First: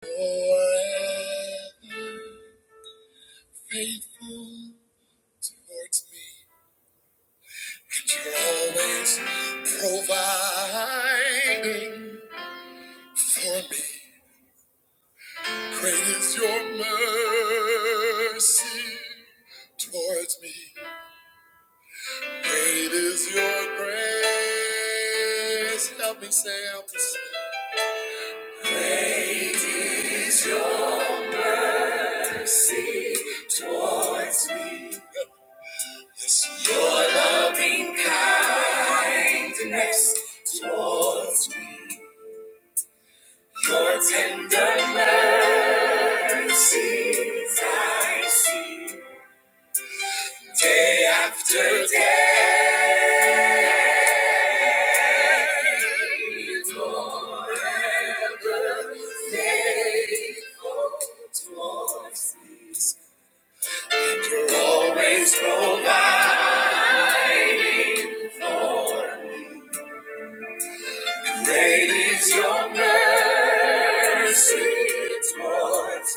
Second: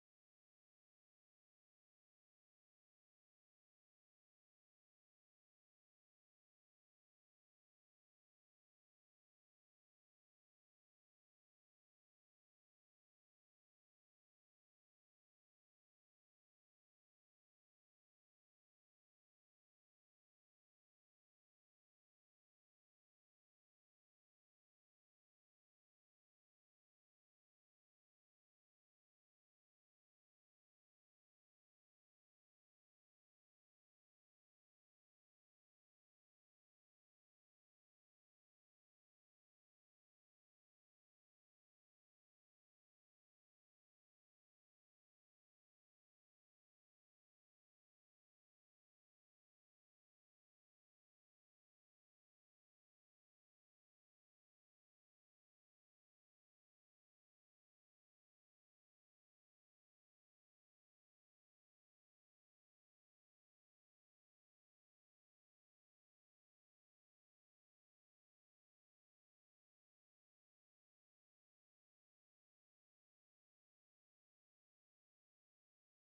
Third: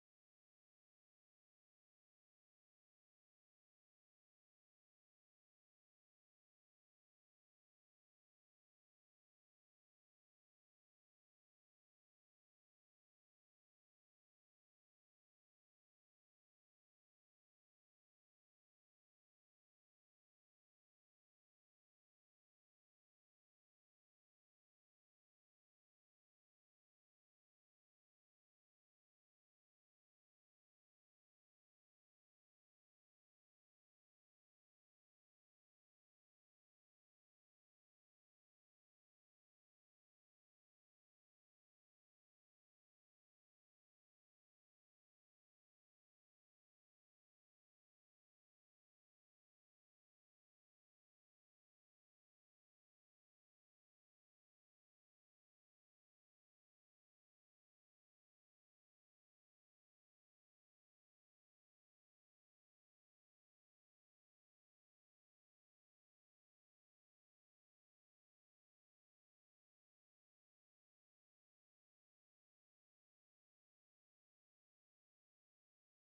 Forever faithful towards me, and you're always providing for me. Great is your mercy towards me. Great is your grace. Help me say out see. Towards me. You're always providing. Great is your mercy towards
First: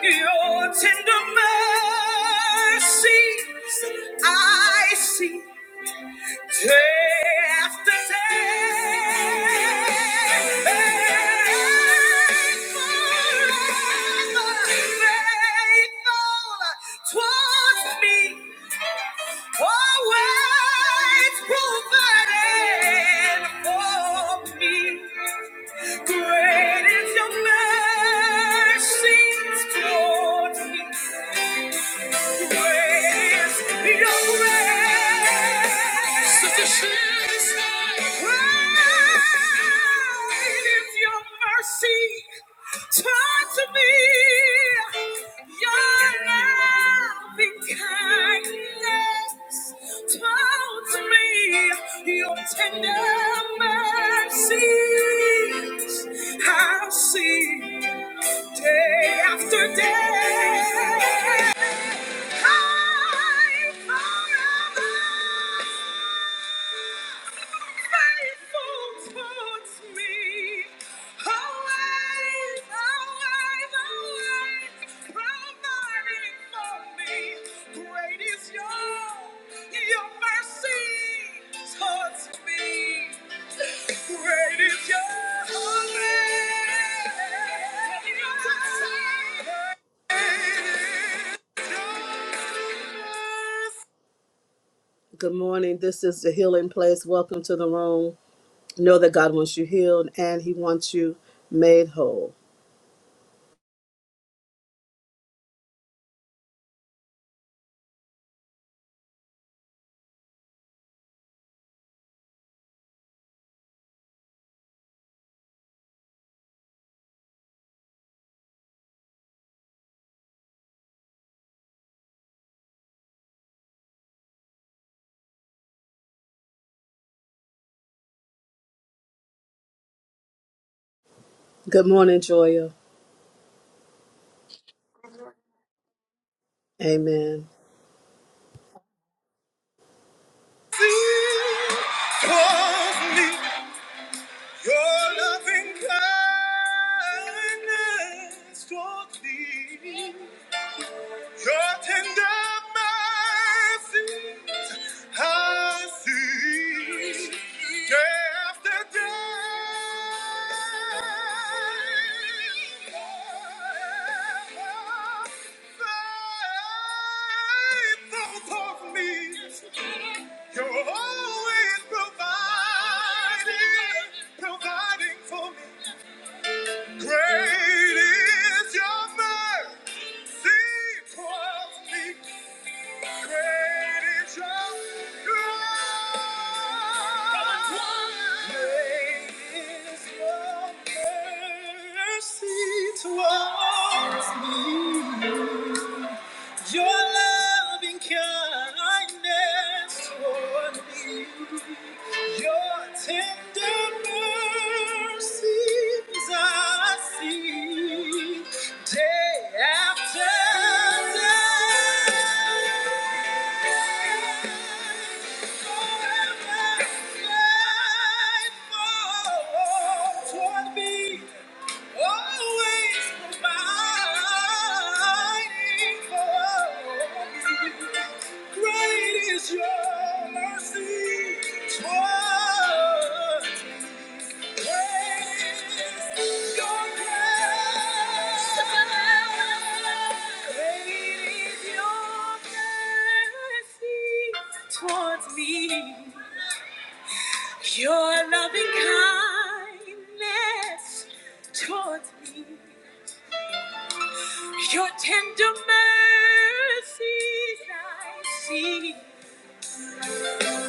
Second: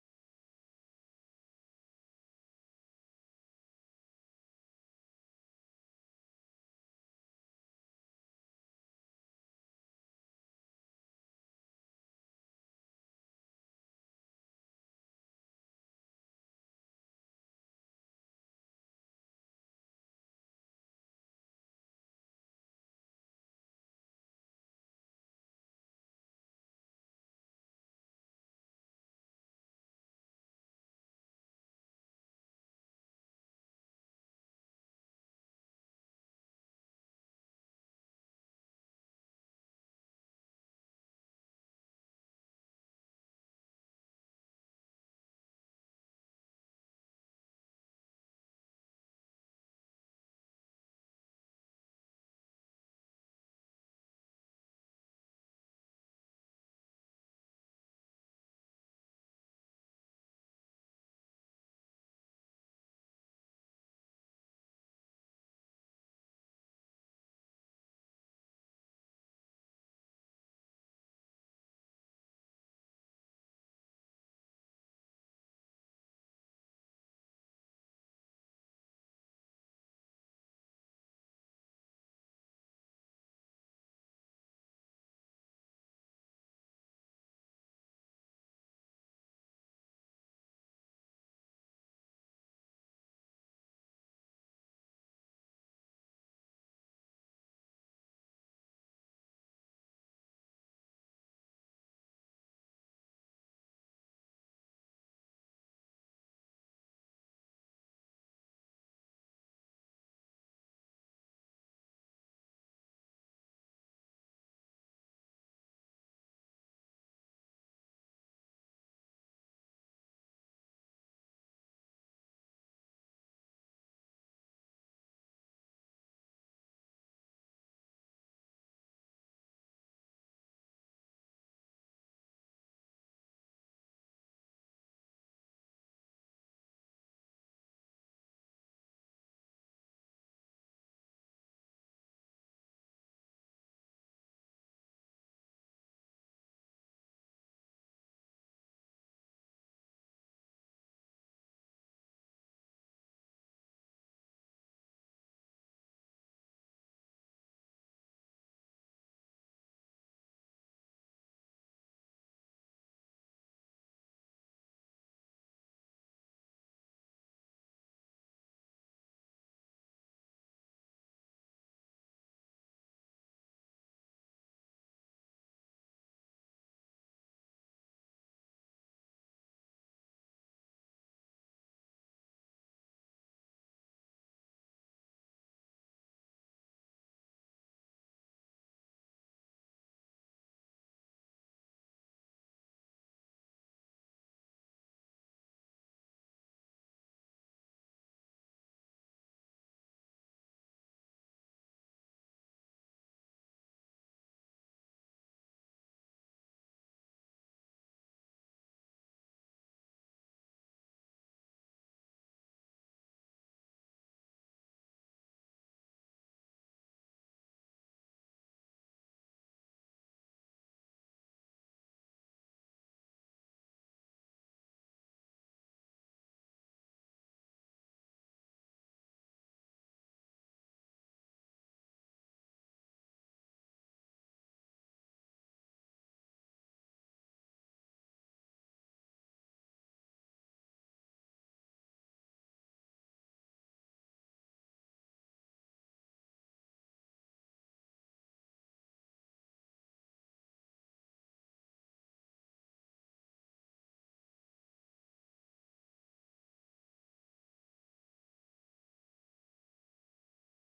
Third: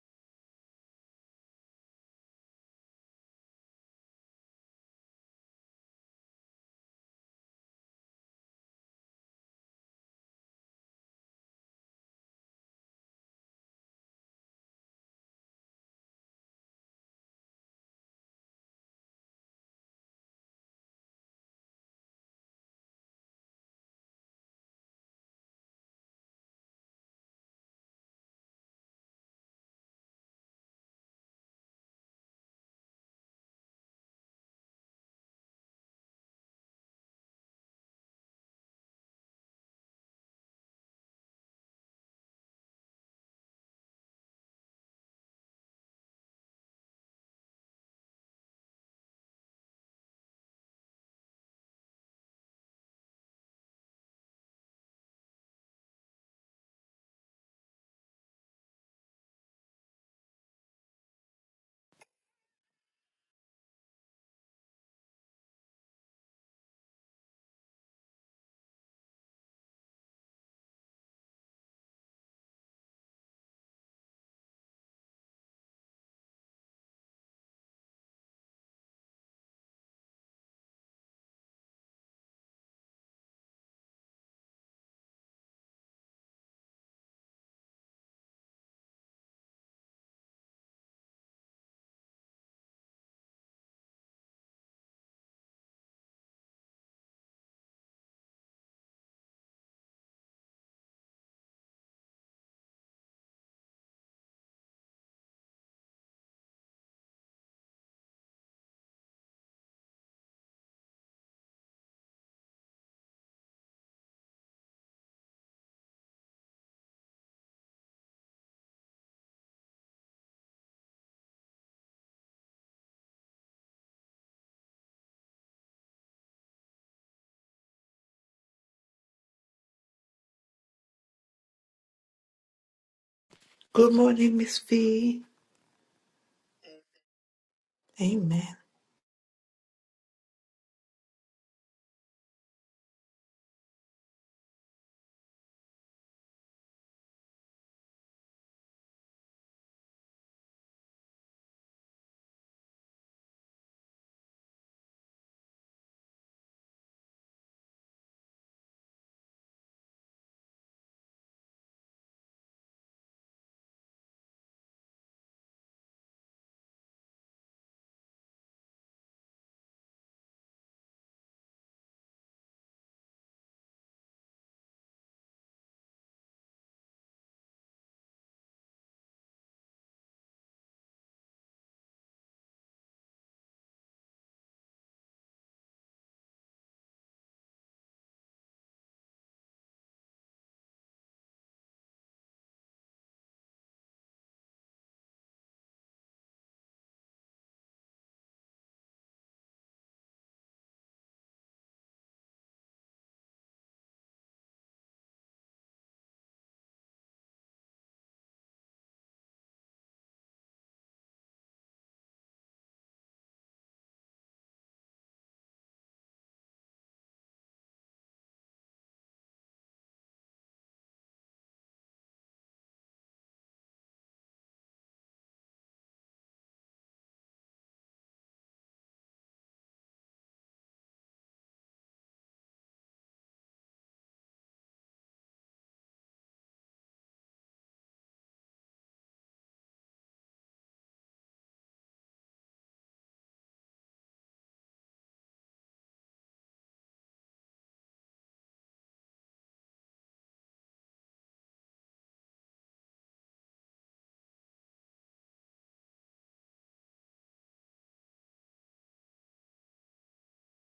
Your tender mercies I see. Day after day, faithful, faithful towards me. Always provided for me. Great is your mercy toward me. Great is your grace. Sufficient is thy grace. If your mercy turns to me, your loving kindness turns to me, your tender mercies I'll see day after day. Great is your mercy. Good morning. This is the Healing Place. Welcome to the room. Know that God wants you healed and He wants you made whole. Good morning, Joya. Good morning, Miss V. Amen. Amen. Draws me, your loving kindness draws me, your tender mercy I see day after day. Faithful for me. You're always providing, providing for me. Great is your mercy. Towards me. Your loving kindness toward me, your tender mercies I see day after day. Great is your mercy toward Towards me, your loving kindness towards me, your tender mercies I see. Day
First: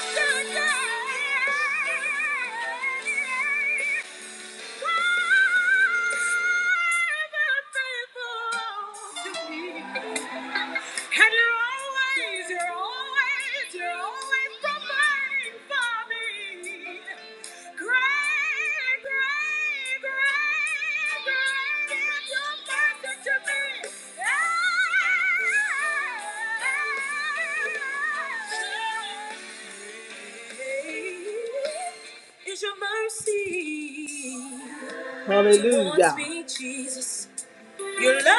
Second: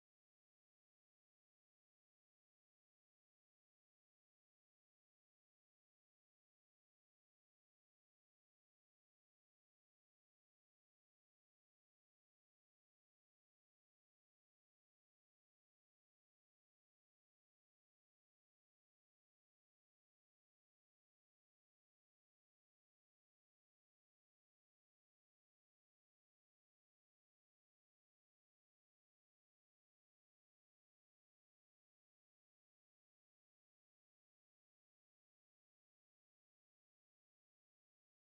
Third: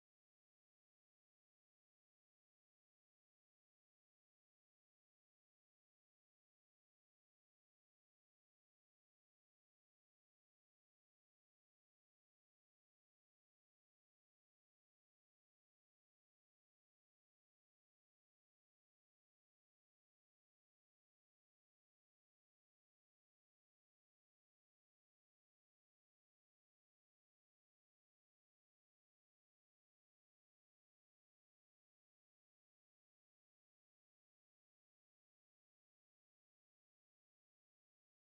after day. forever faithful to me. And you're always, you're always, you're always providing for me. Great, great, great, great is your mercy to me. Great Is your mercy. Hallelujah. Towards me, Jesus. Your loving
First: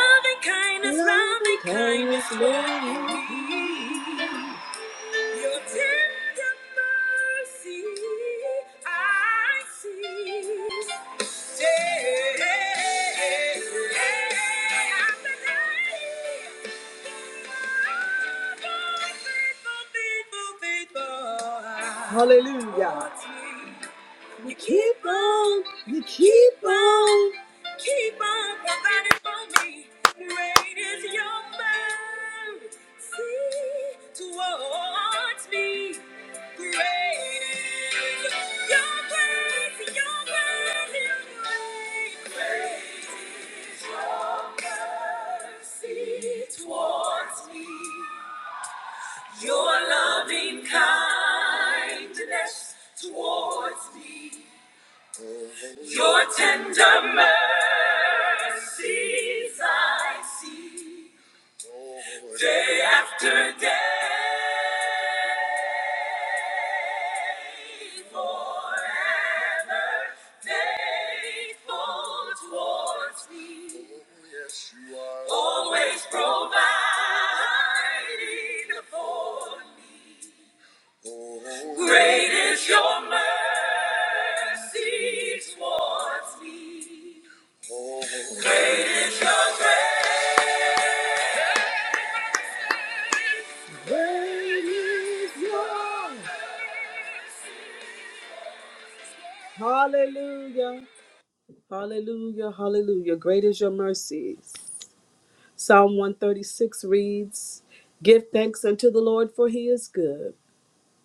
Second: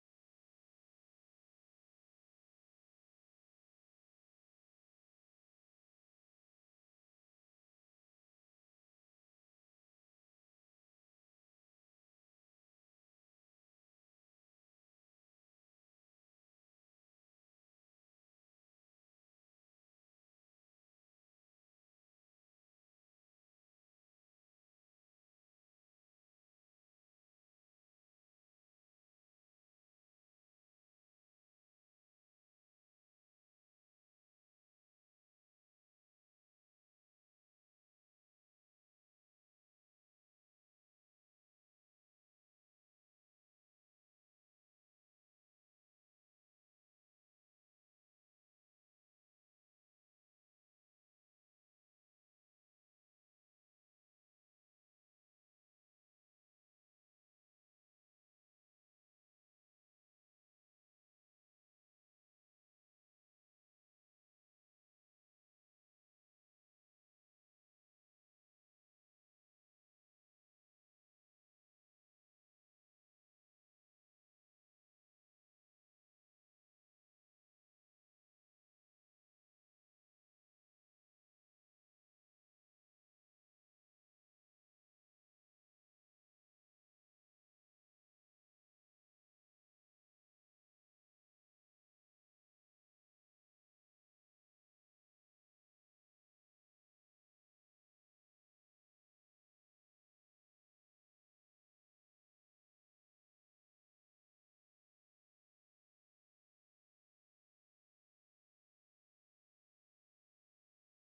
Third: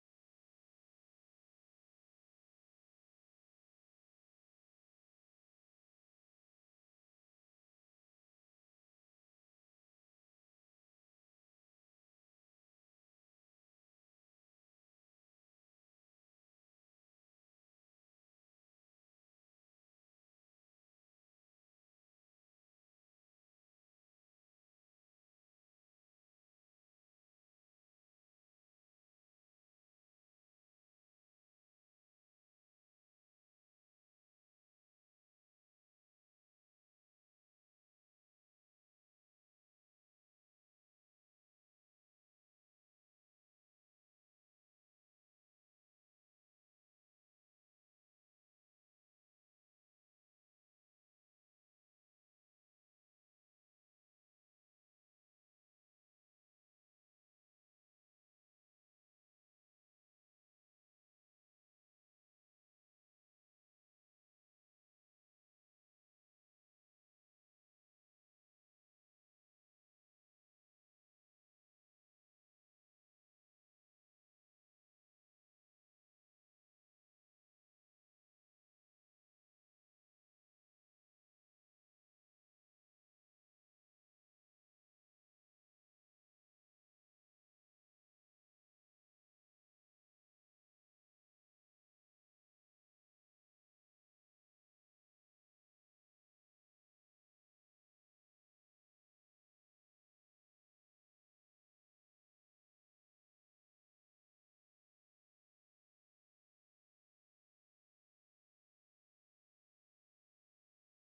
kindness, loving kindness, loving kindness. Your tender mercy, I see. Day after day. Faithful, faithful, faithful, faithful. Hallelujah. You keep on, you keep on, keep on providing for me. Great is your mercy towards me. Great is your grace, your grace, your grace. Great is your mercy towards me. Your loving kindness towards me. Your tender mercies I see day after day. Forever faithful towards me. Yes, you are. Always providing for me. Great is your mercy towards me. Great is your grace. Hallelujah. Hallelujah. Hallelujah. Great is your mercies. Psalm 136 reads Give thanks unto the Lord, for he is good.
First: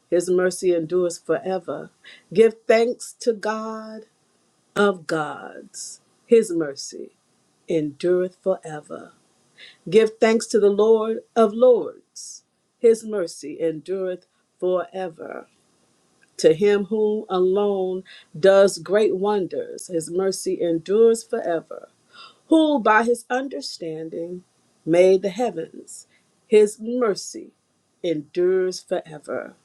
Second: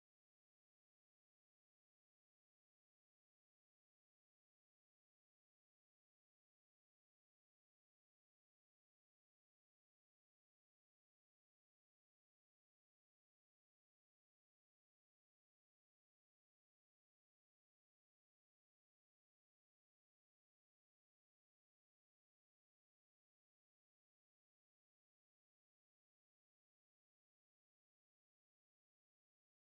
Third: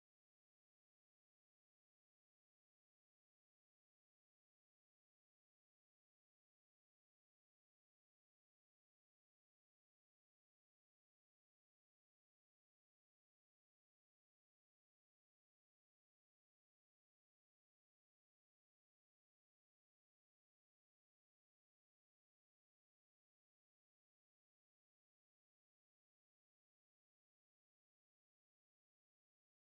His mercy endures forever. Give thanks to God of gods, his mercy. endureth forever. Give thanks to the Lord of Lords. His mercy endureth forever. To him whom alone does great wonders, his mercy endures forever. Who by his understanding made the heavens, his mercy endures forever.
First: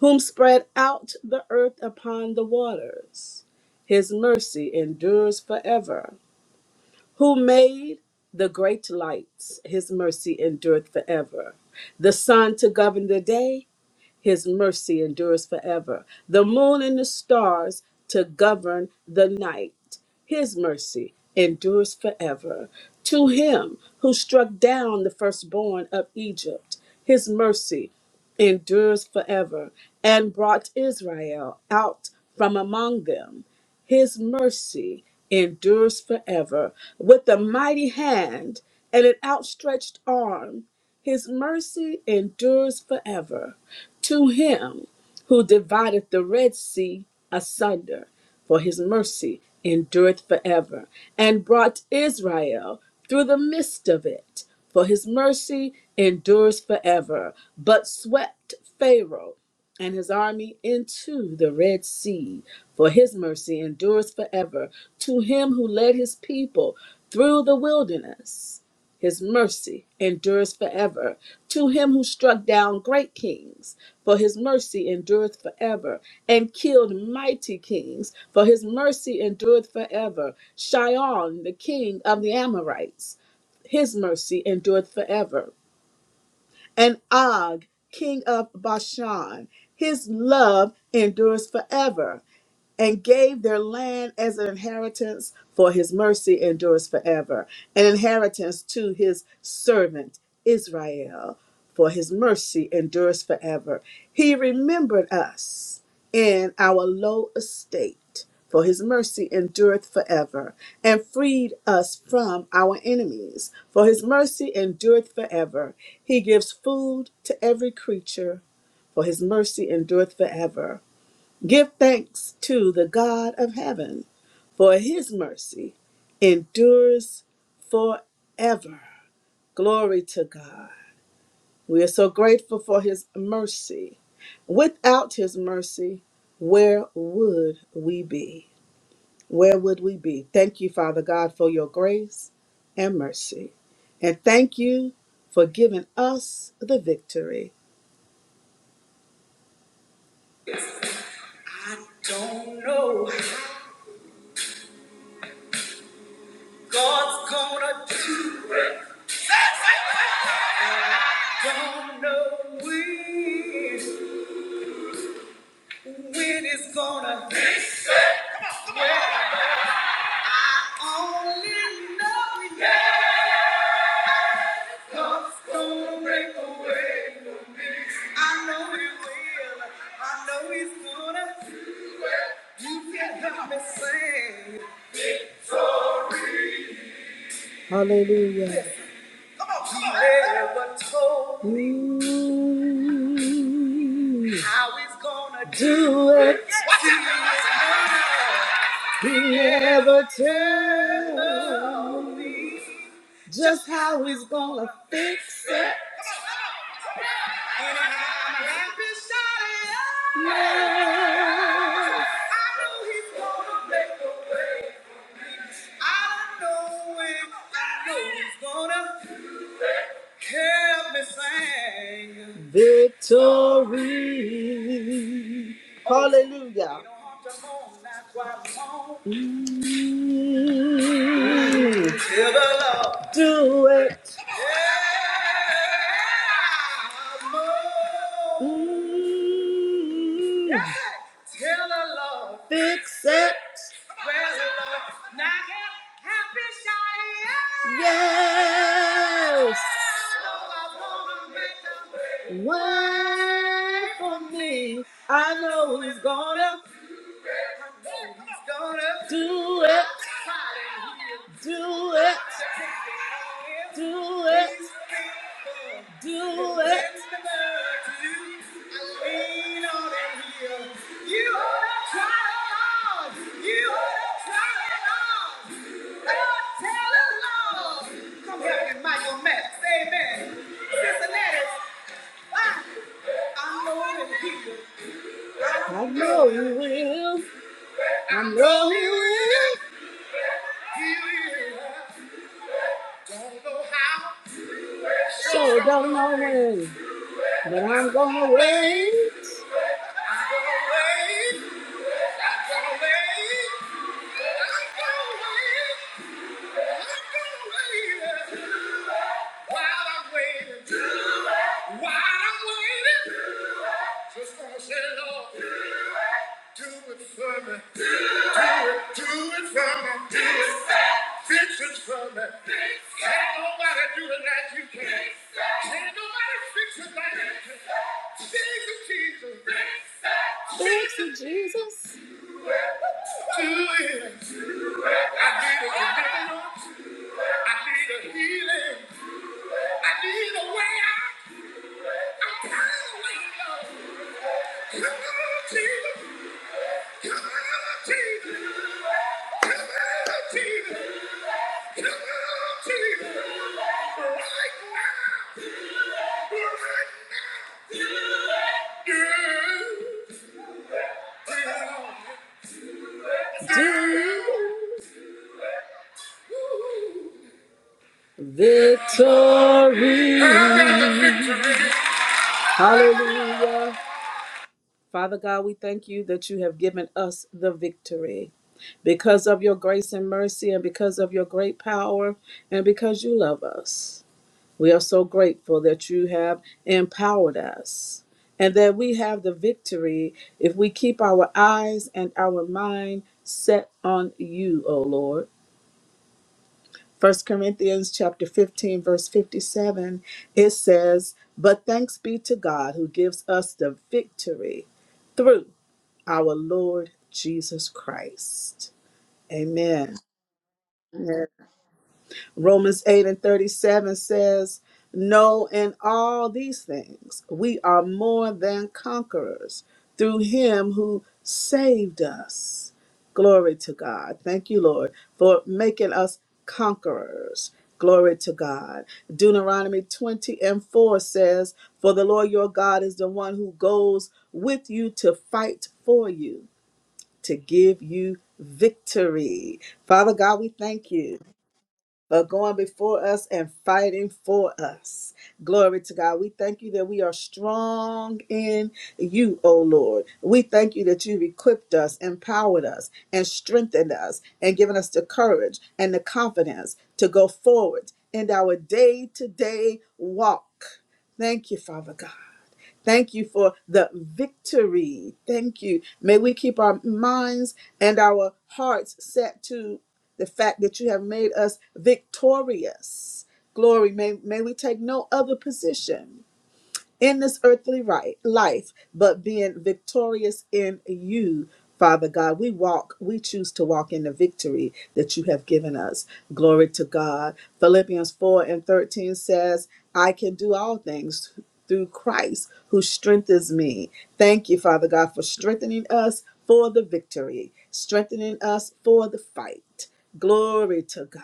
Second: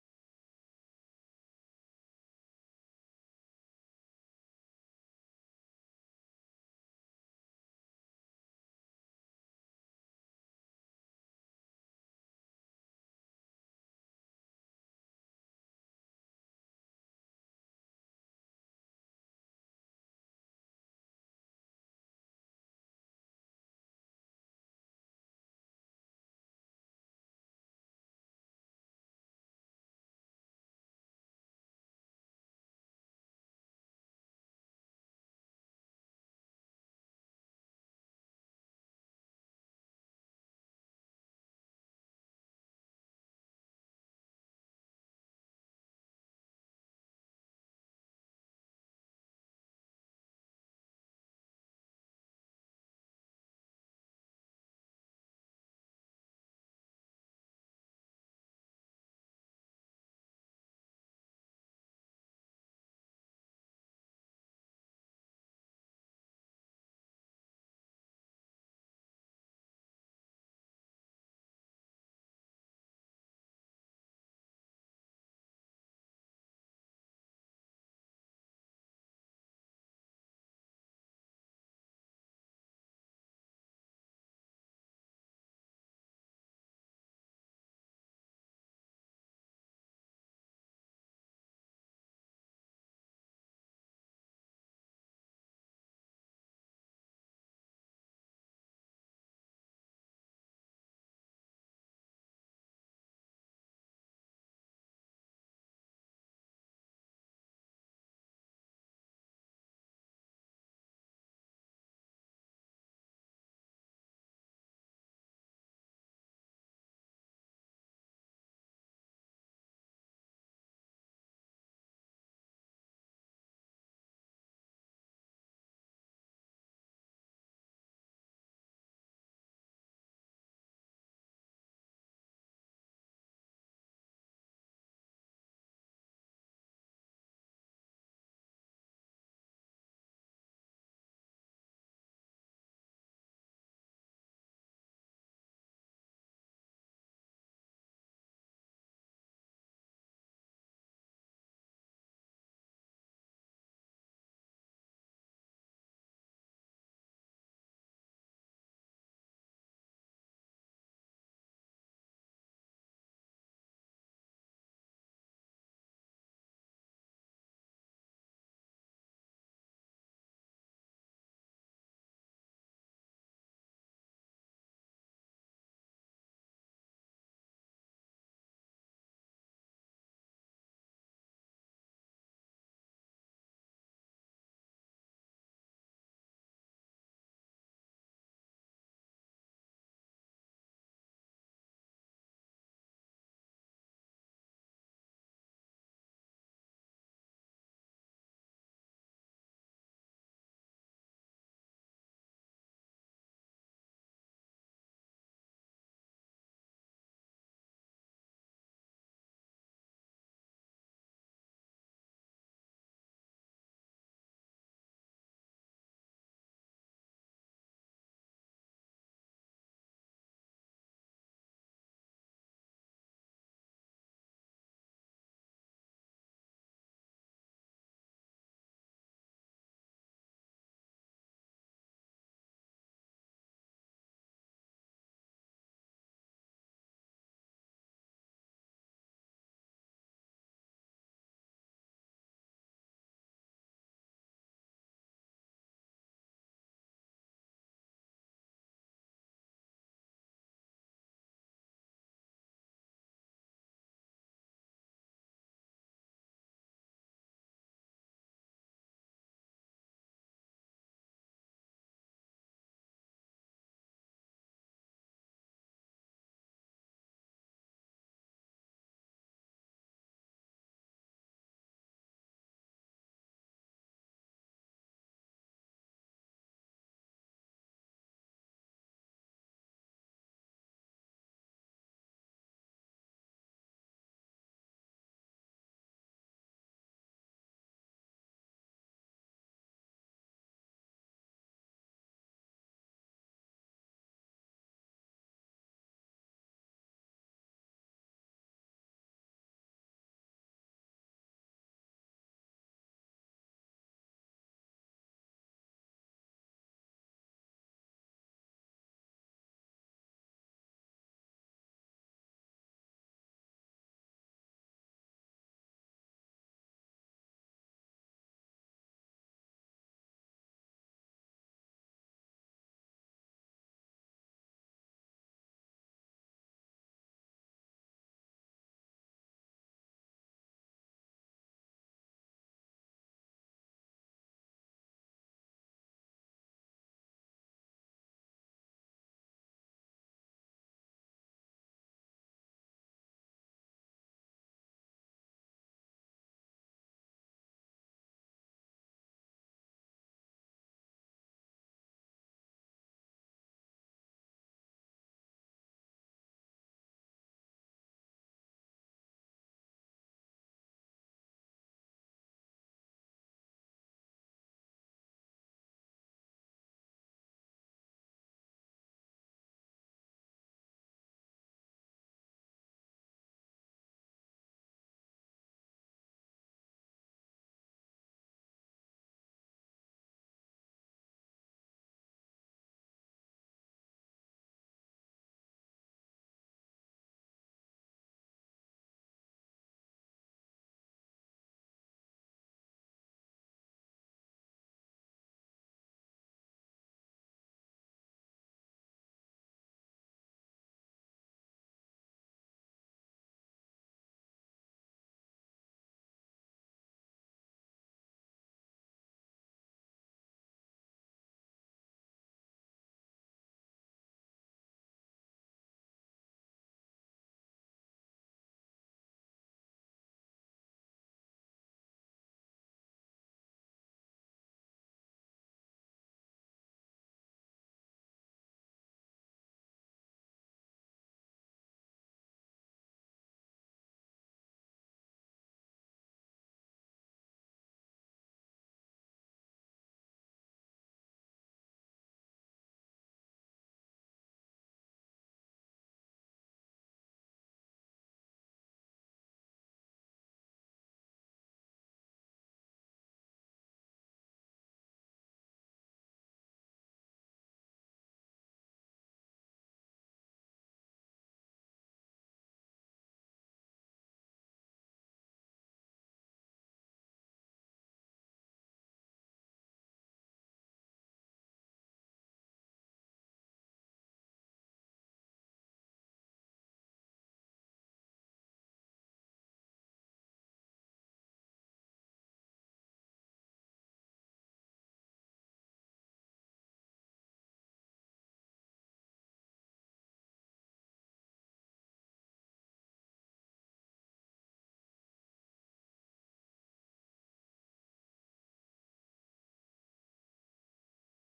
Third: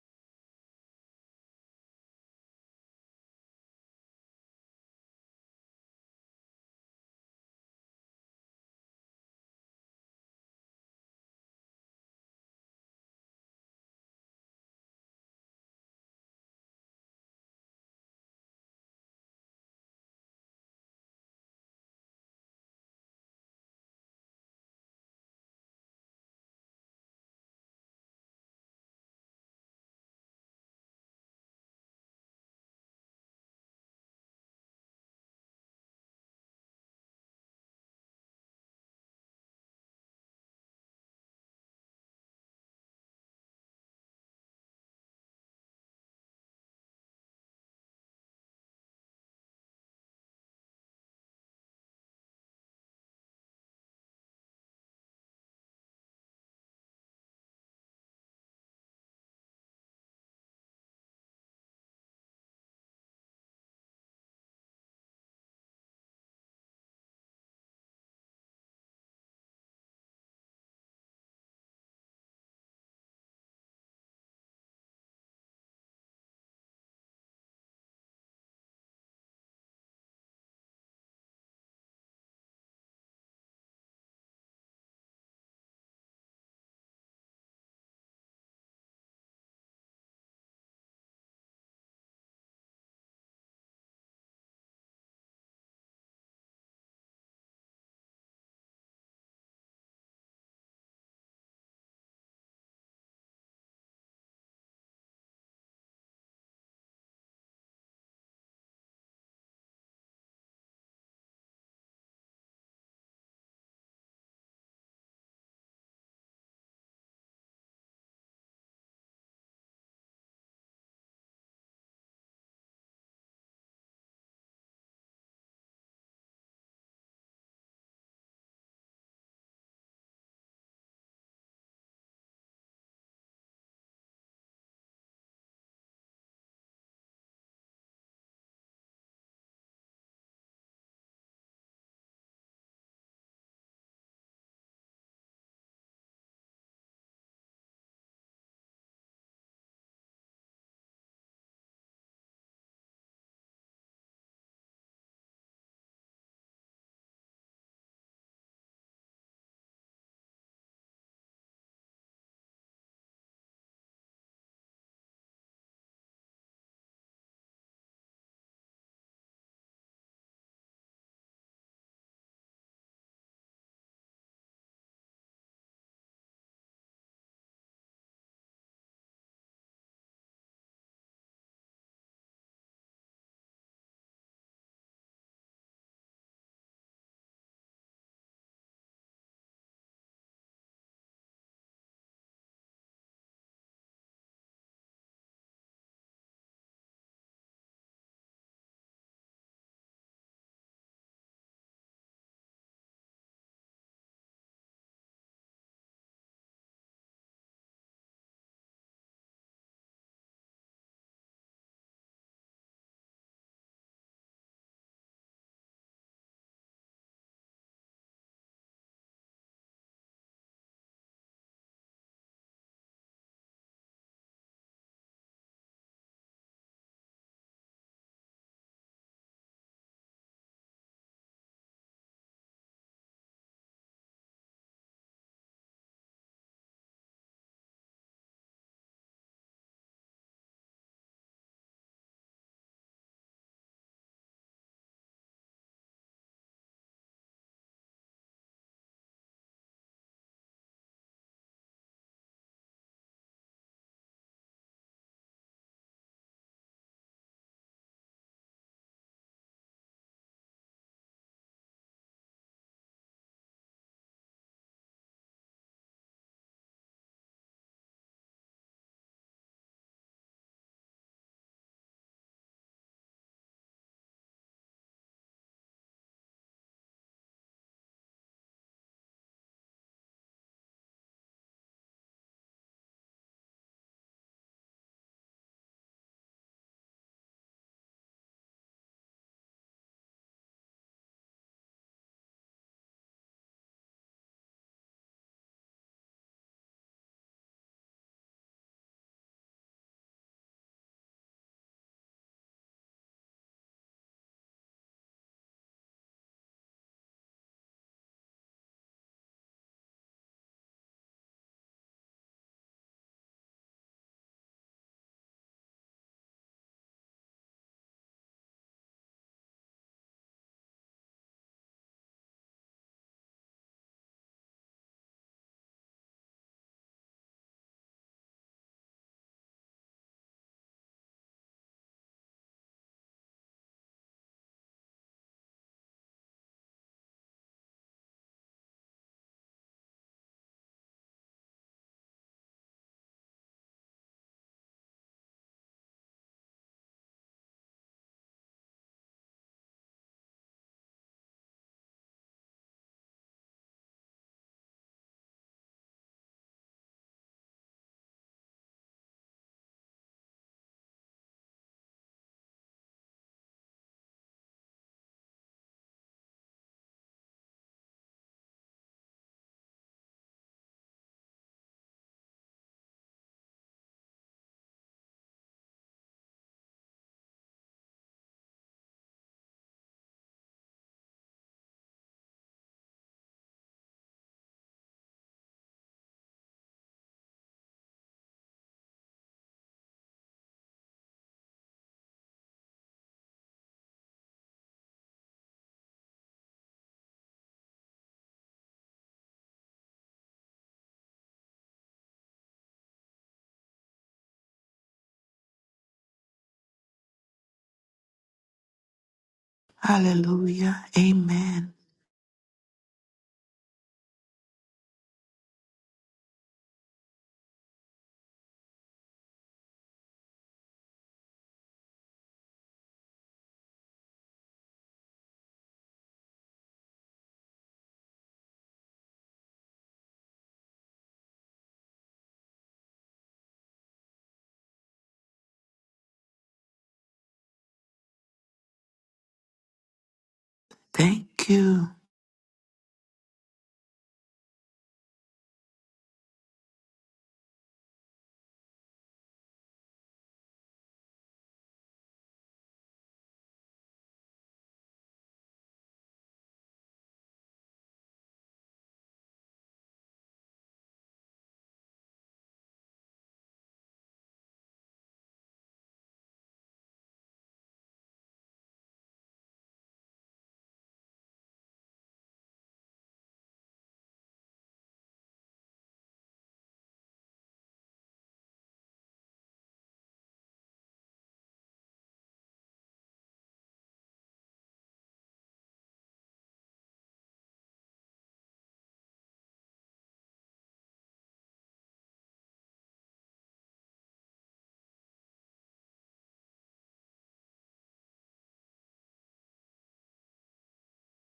Whom spread out the earth upon the waters, his mercy endures forever who made the great lights. His mercy endureth forever. The sun to govern the day his mercy endures forever. The moon and the stars to govern the night. His mercy endures forever. To him who struck down the firstborn of Egypt, his mercy endures forever, and brought Israel out from among them. His mercy endures forever. With a mighty hand and an outstretched arm, his mercy endures forever to him who divideth the Red Sea asunder, for his mercy endureth forever, and brought Israel through the midst of it, for his mercy endures forever, but swept Pharaoh and his army into the Red Sea, for his mercy endures forever, to him who led his people through the wilderness his mercy endures forever. To him who struck down great kings, for his mercy endureth forever, and killed mighty kings, for his mercy endureth forever. Shion, the king of the Amorites, his mercy endureth forever. And Og, king of Bashan, his love endures forever and gave their land as an inheritance, for his mercy endures forever, an inheritance to his servant Israel, for his mercy endures forever. He remembered us in our low estate, for his mercy endureth forever, and freed us from our enemies, for his mercy endureth forever. He gives food to every creature, for his mercy endureth forever. Give thanks to the God of heaven, for his mercy endures forever. Glory to God. We are so grateful for his mercy. Without his mercy, where would we be? Where would we be? Thank you, Father God, for your grace and mercy. And thank you for giving us the victory. I don't know what God's gonna do. Don't know when, when it's gonna only know that God's gonna break away. I know he will. I know he's gonna. You can help me sing. Hallelujah. Never told me how he's gonna do it. He never told. just how he's gonna fix it. Yes. Victory. Hallelujah. Mm, Do it. Mm. fix it. Yes. Wait for me. I know he's gonna do it. Do it. Do it. Do it. I know you will. I know you will. So don't know when, but I'm gonna wait. While I'm waiting, while I'm waiting, just gonna say, Lord, do it for me, do it for me, fix it for me. Can't nobody do it like you can. Can't nobody fix it like you can. Fix it, Jesus. Fix it, Jesus. Do it. I need a deliverance. I need a healing. I need a way out. I'm tired of waiting, Lord. Come on, Jesus. Come on, Jesus. Come on, Jesus. Victory. Hallelujah. Father God, we thank you that you have given us the victory. Because of your grace and mercy, and because of your great power, and because you love us. We are so grateful that you have empowered us and that we have the victory if we keep our eyes and our mind set on you, O Lord. First Corinthians chapter 15 verse 57 it says, "But thanks be to God who gives us the victory through our Lord Jesus Christ." Amen. Hallelujah. Amen. Romans 8 and 37 says, No, in all these things we are more than conquerors through him who saved us. Glory to God. Thank you, Lord, for making us conquerors. Glory to God. Deuteronomy 20 and 4 says, For the Lord your God is the one who goes with you to fight for you, to give you victory. Father God, we thank you Thank you. but going before us and fighting for us. Glory to God. We thank you that we are strong in you, O Lord. We thank you that you've equipped us, empowered us, and strengthened us, and given us the courage and the confidence to go forward in our day to day walk. Thank you, Father God. Thank you for the victory. Thank you. May we keep our minds and our hearts set to the fact that you have made us victorious. Glory. May, may we take no other position in this earthly right, life, but being victorious in you, Father God. We walk, we choose to walk in the victory that you have given us. Glory to God. Philippians 4 and 13 says, I can do all things through Christ who strengthens me. Thank you, Father God, for strengthening us for the victory, strengthening us for the fight. Glory to God.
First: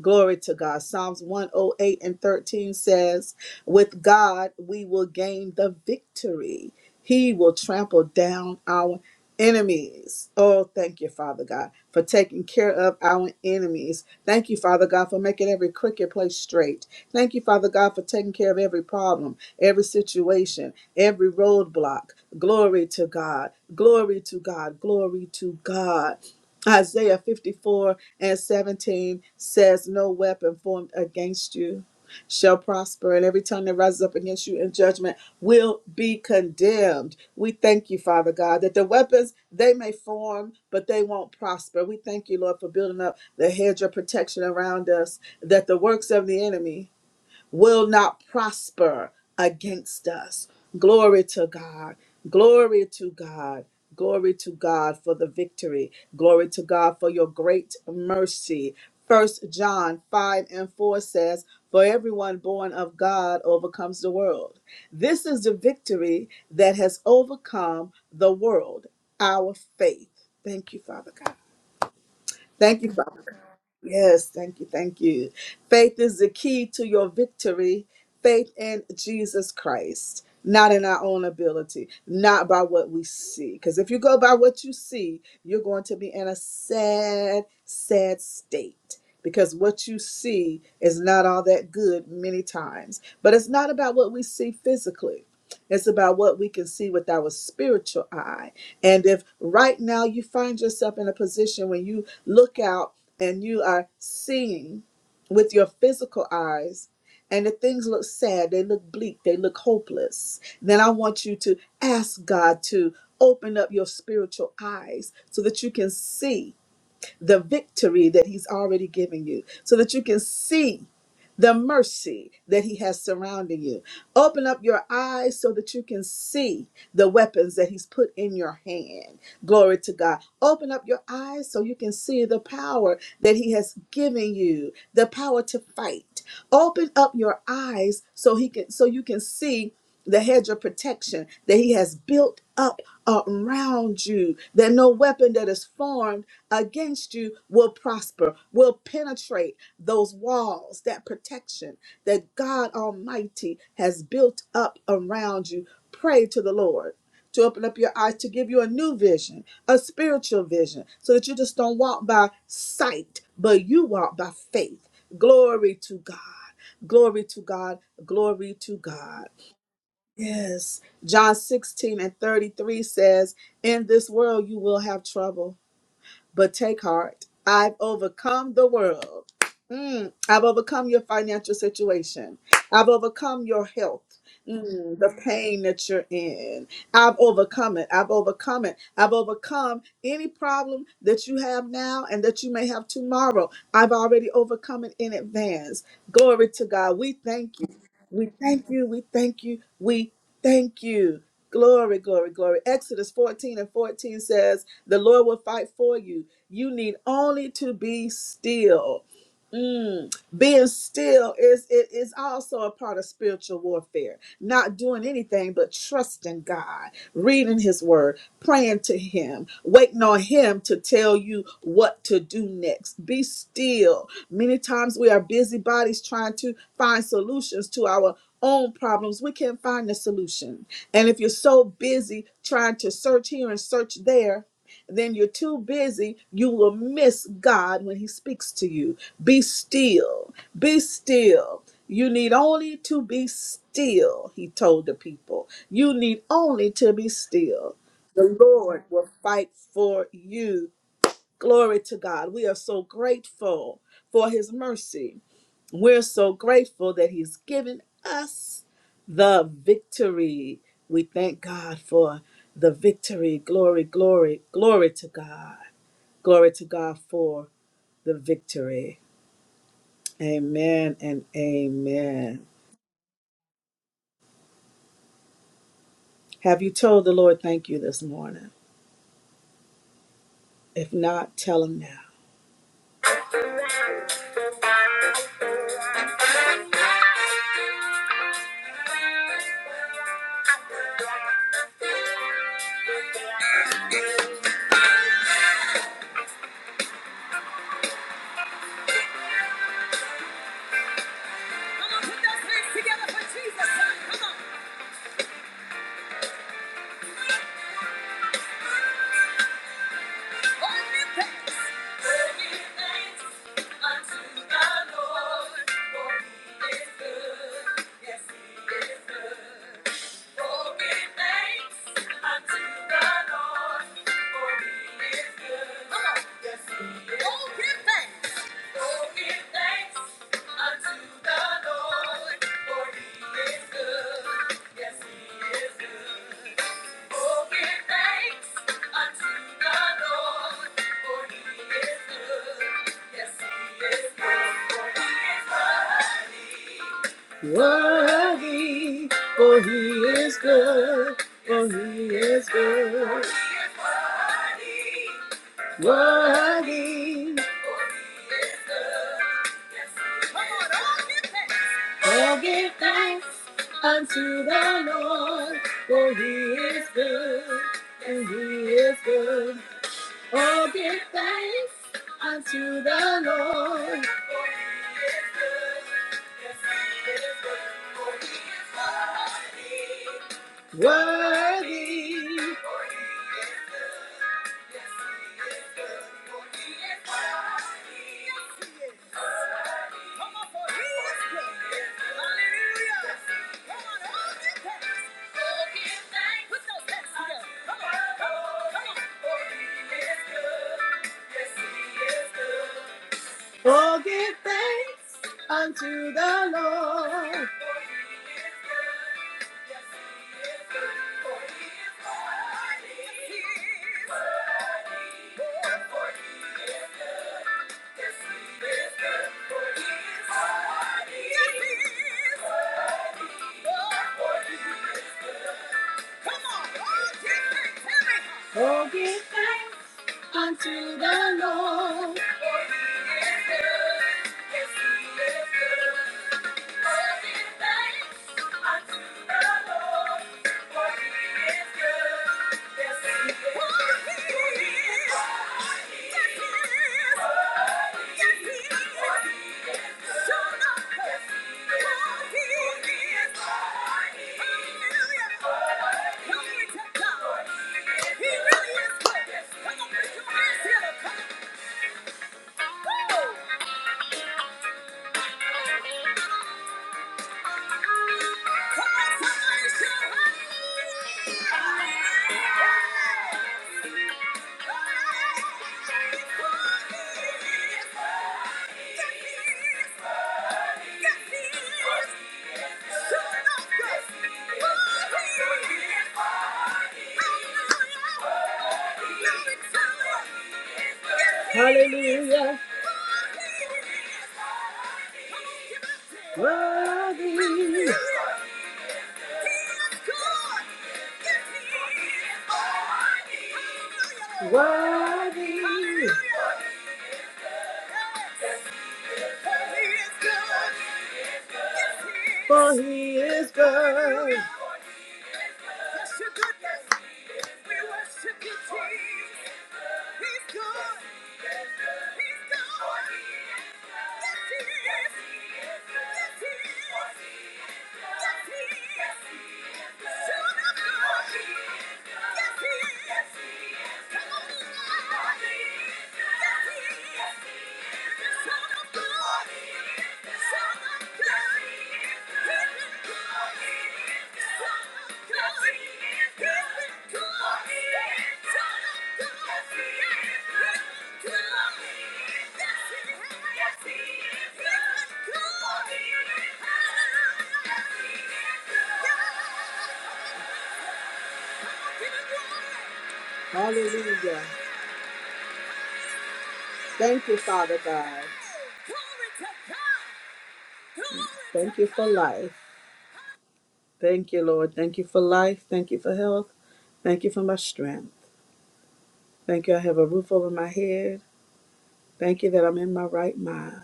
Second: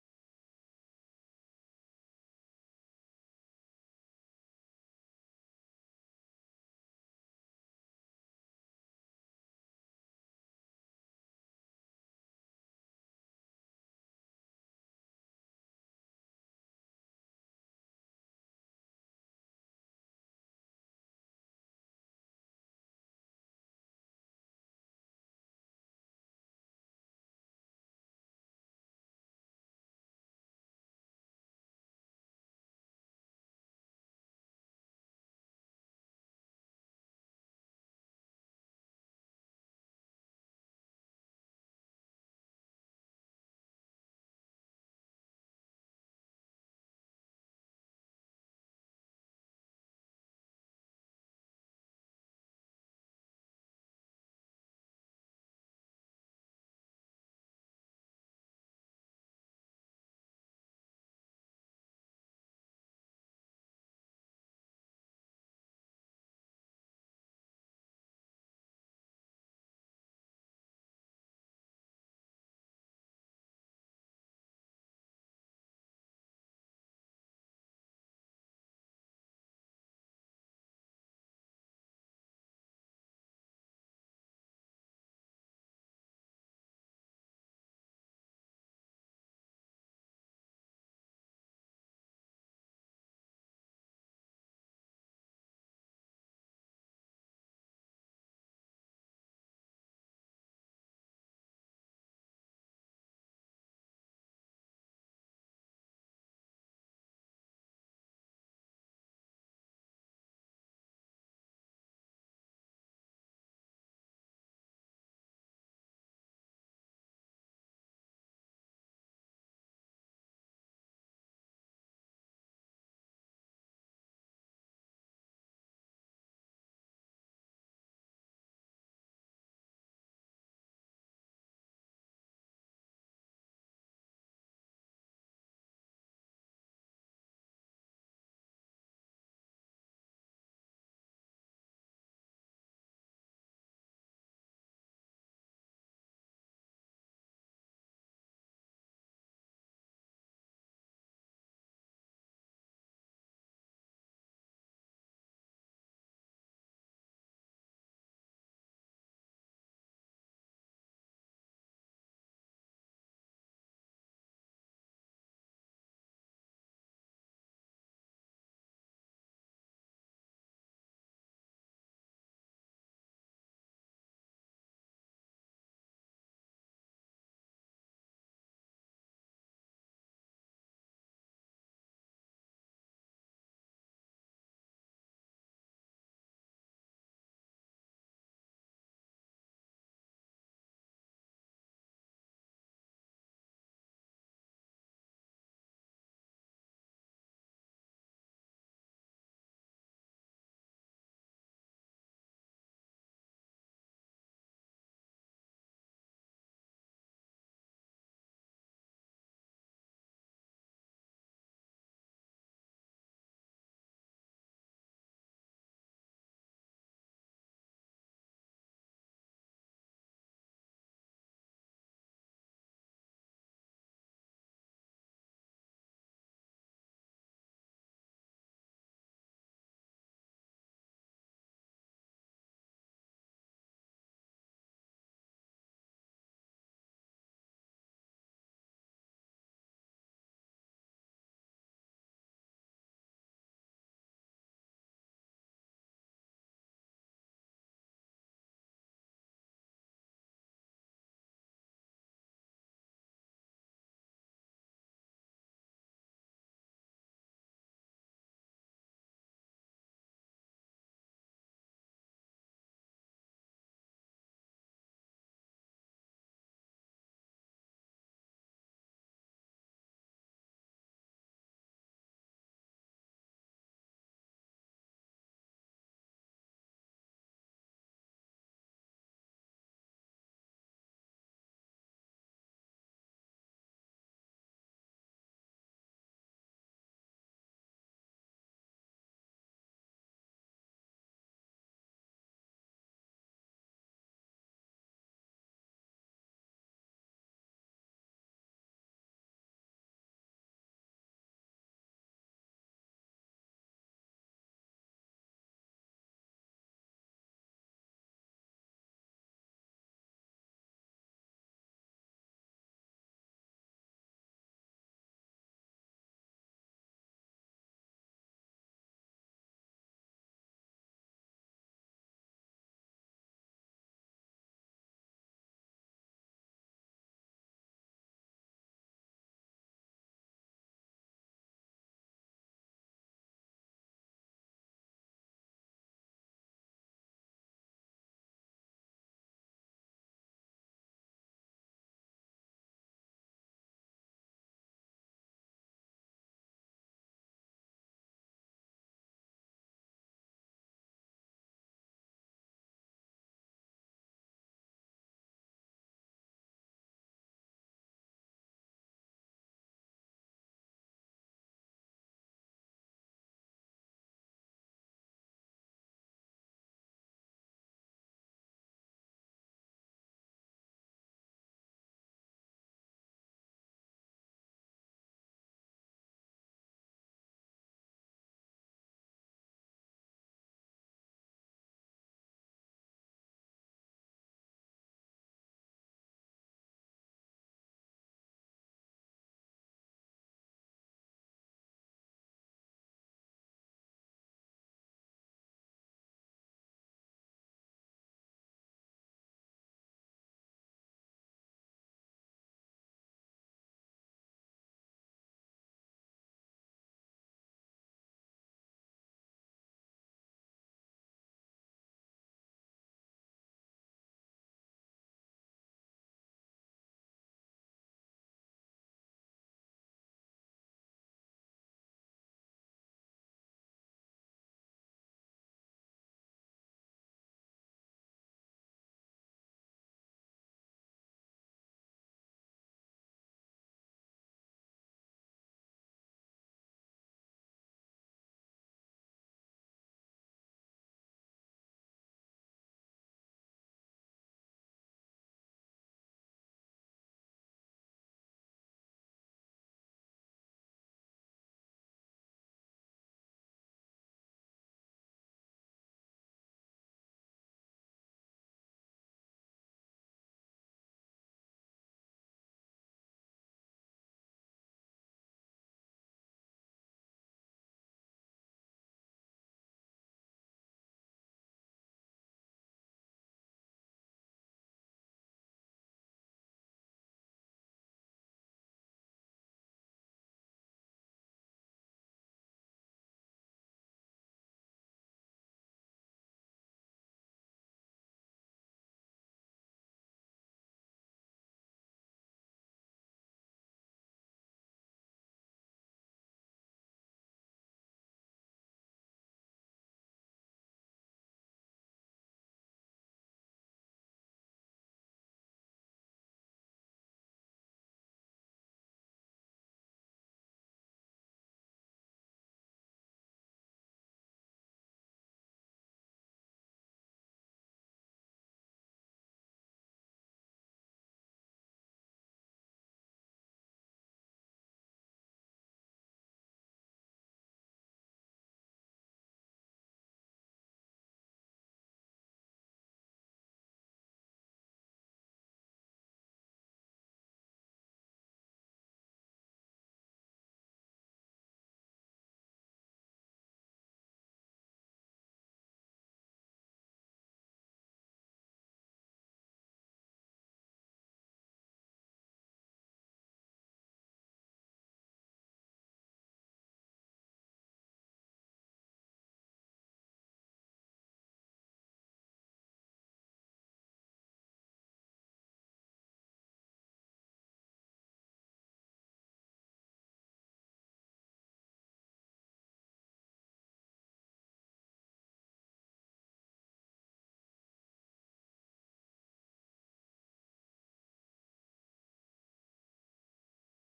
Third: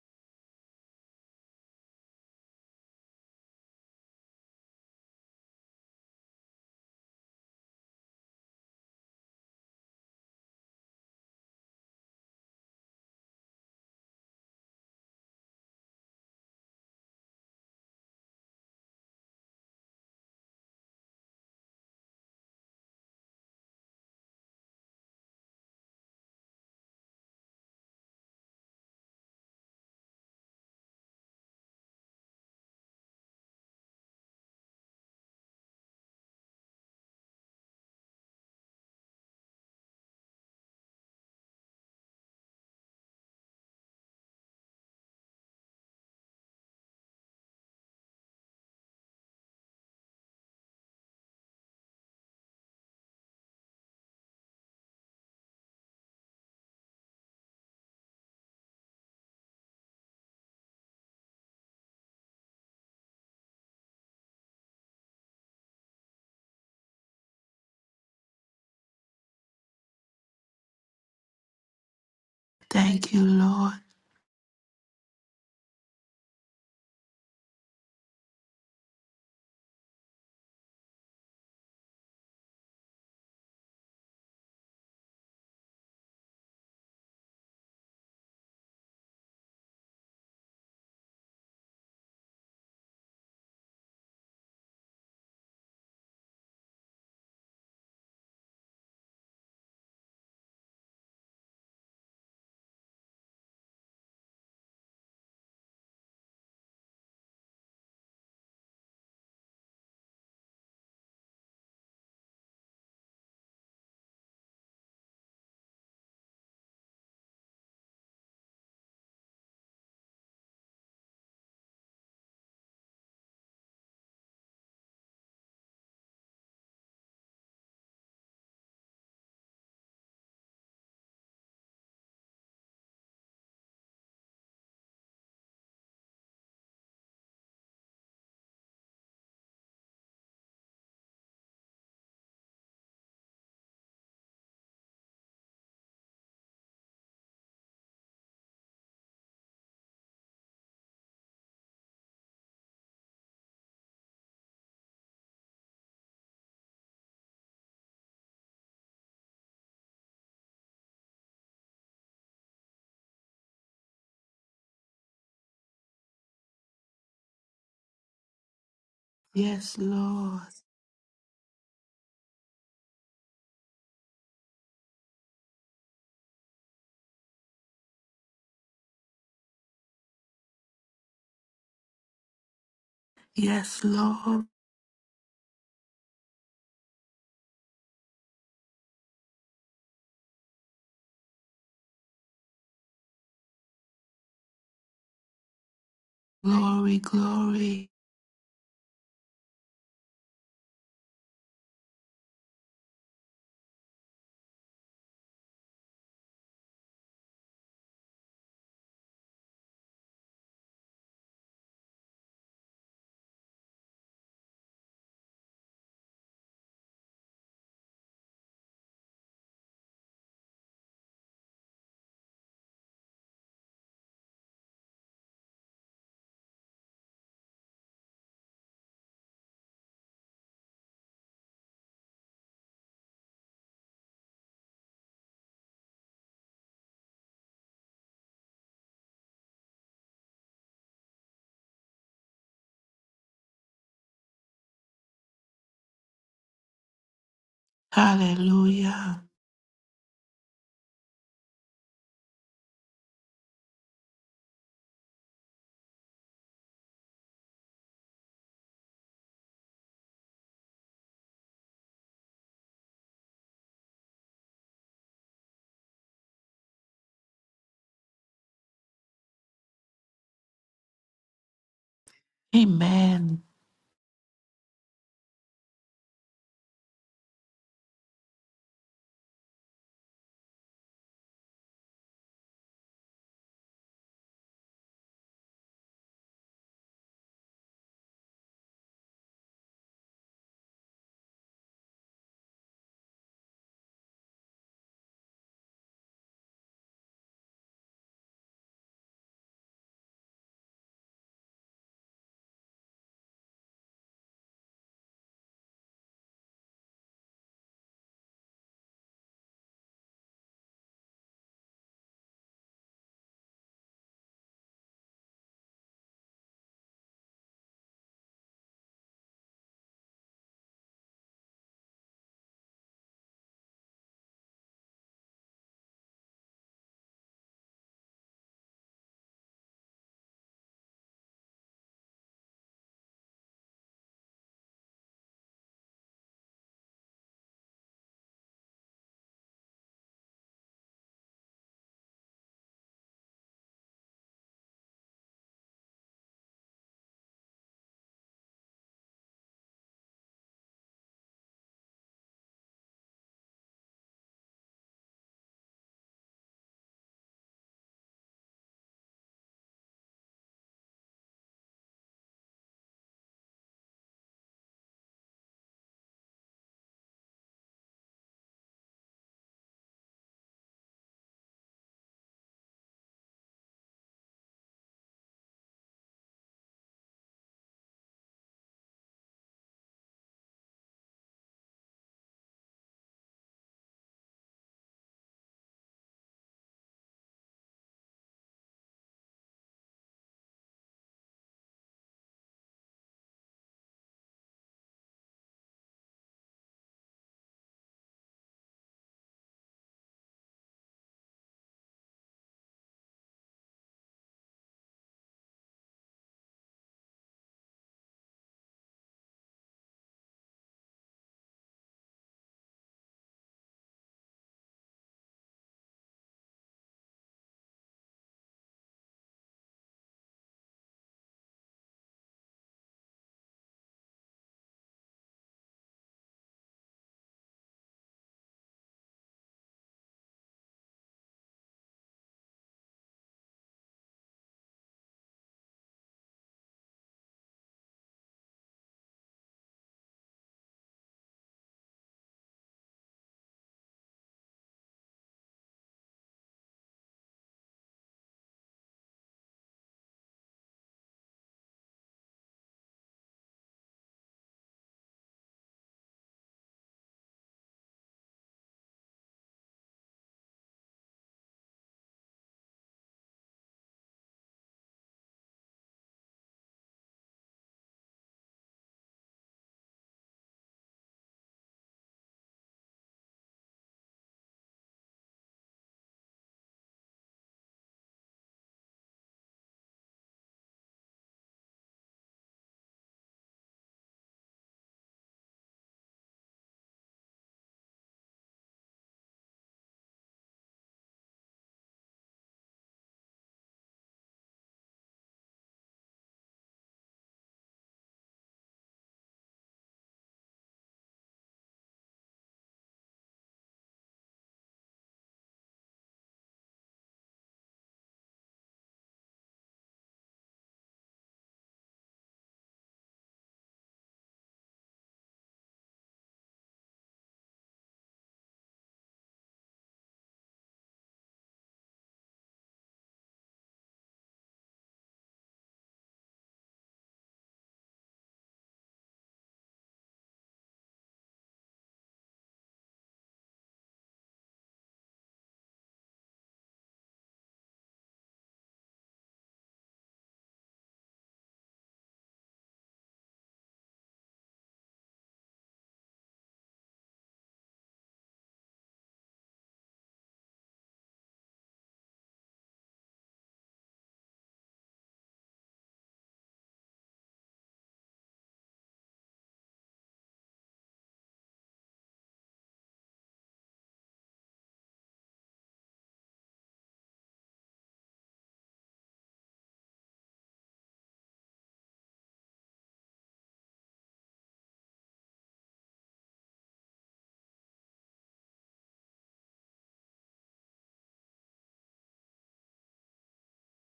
Glory to God. Psalms 108 and 13 says, With God we will gain the victory. He will trample down our enemies. Oh, thank you, Father God, for taking care of our enemies. Thank you, Father God, for making every crooked place straight. Thank you, Father God, for taking care of every problem, every situation, every roadblock. Glory to God. Glory to God. Glory to God. Isaiah 54 and 17 says, No weapon formed against you shall prosper, and every tongue that rises up against you in judgment will be condemned. We thank you, Father God, that the weapons they may form, but they won't prosper. We thank you, Lord, for building up the hedge of protection around us, that the works of the enemy will not prosper against us. Glory to God. Glory to God. Glory to God for the victory. Glory to God for your great mercy. First John 5 and 4 says, For everyone born of God overcomes the world. This is the victory that has overcome the world, our faith. Thank you, Father God. Thank you, Thank you, Father. Lord. Yes, thank you, thank you. Faith is the key to your victory. Faith in Jesus Christ, not in our own ability, not by what we see. Because if you go by what you see, you're going to be in a sad, sad state. Because what you see is not all that good many times. But it's not about what we see physically. It's about what we can see with our spiritual eye. And if right now you find yourself in a position when you look out and you are seeing with your physical eyes, and the things look sad, they look bleak, they look hopeless. Then I want you to ask God to open up your spiritual eyes so that you can see the victory that He's already given you so that you can see the mercy that He has surrounding you. Open up your eyes so that you can see the weapons that He's put in your hand. Glory to God. Open up your eyes so you can see the power that He has given you, the power to fight. Open up your eyes so He can so you can see the hedge of protection that he has built up around you, that no weapon that is formed against you will prosper, will penetrate those walls, that protection that God Almighty has built up around you. Pray to the Lord to open up your eyes, to give you a new vision, a spiritual vision, so that you just don't walk by sight, but you walk by faith. Glory to God. Glory to God. Glory to God. Yes, Lord. Yes. John 16 and 33 says, In this world you will have trouble, but take heart. I've overcome the world. Mm, I've overcome your financial situation. I've overcome your Yes, health. Lord. Mm, the pain that you're in. I've overcome it. I've overcome it. I've overcome any problem that you have now and that you may have tomorrow. I've already overcome it in advance. Glory to God. Glory, We thank you. glory. We thank you. We thank you. We thank you. Glory, glory, glory. Exodus 14 and 14 says, The Lord will fight for you. You need only to be still Mm, being still is it is also a part of spiritual warfare. Not doing anything but trusting God, reading His Word, praying to Him, waiting on Him to tell you what to do next. Be still. Many times we are busybodies trying to find solutions to our own problems. We can't find the solution, and if you're so busy trying to search here and search there then you're too busy. You will miss God when He speaks to you. Be still. Be still. You need only to be still, He told the people. You need only to be still. Hallelujah. Fight for you. Glory to God. We are so grateful for His mercy. We're so grateful that He's given us the victory. We thank God for the victory. Glory, glory, glory to God. Glory to God for the victory. Amen and amen. Amen. Have you told the Lord thank you this morning? If not, tell him now. Come on, put those hands together for Jesus. Come on. Yes, he is good. Oh, give thanks unto the Lord, for He is good. Yes, He is good, for He is worthy. Worthy, for He is good, for He is good. He is worthy. Worthy. Come on, all give thanks. All give thanks unto the Lord, for he is good, and he is good. All give thanks unto the Lord. for he is good. Yes, he is good. For he is worthy. Worthy. Oh, give thanks unto the Lord. Come on, all different territories. Hallelujah. Glory to God. He really is good. Come on, put your hands together. Come Woo! Hallelujah. Worthy. Worthy. For he is good. Yes He is Hallelujah. Thank you, Father God. Thank you for life. Thank you, Lord. Thank you for life. Thank you for health. Thank you for my strength. Thank you, I have a roof over my head. Thank you that I'm in my right mind.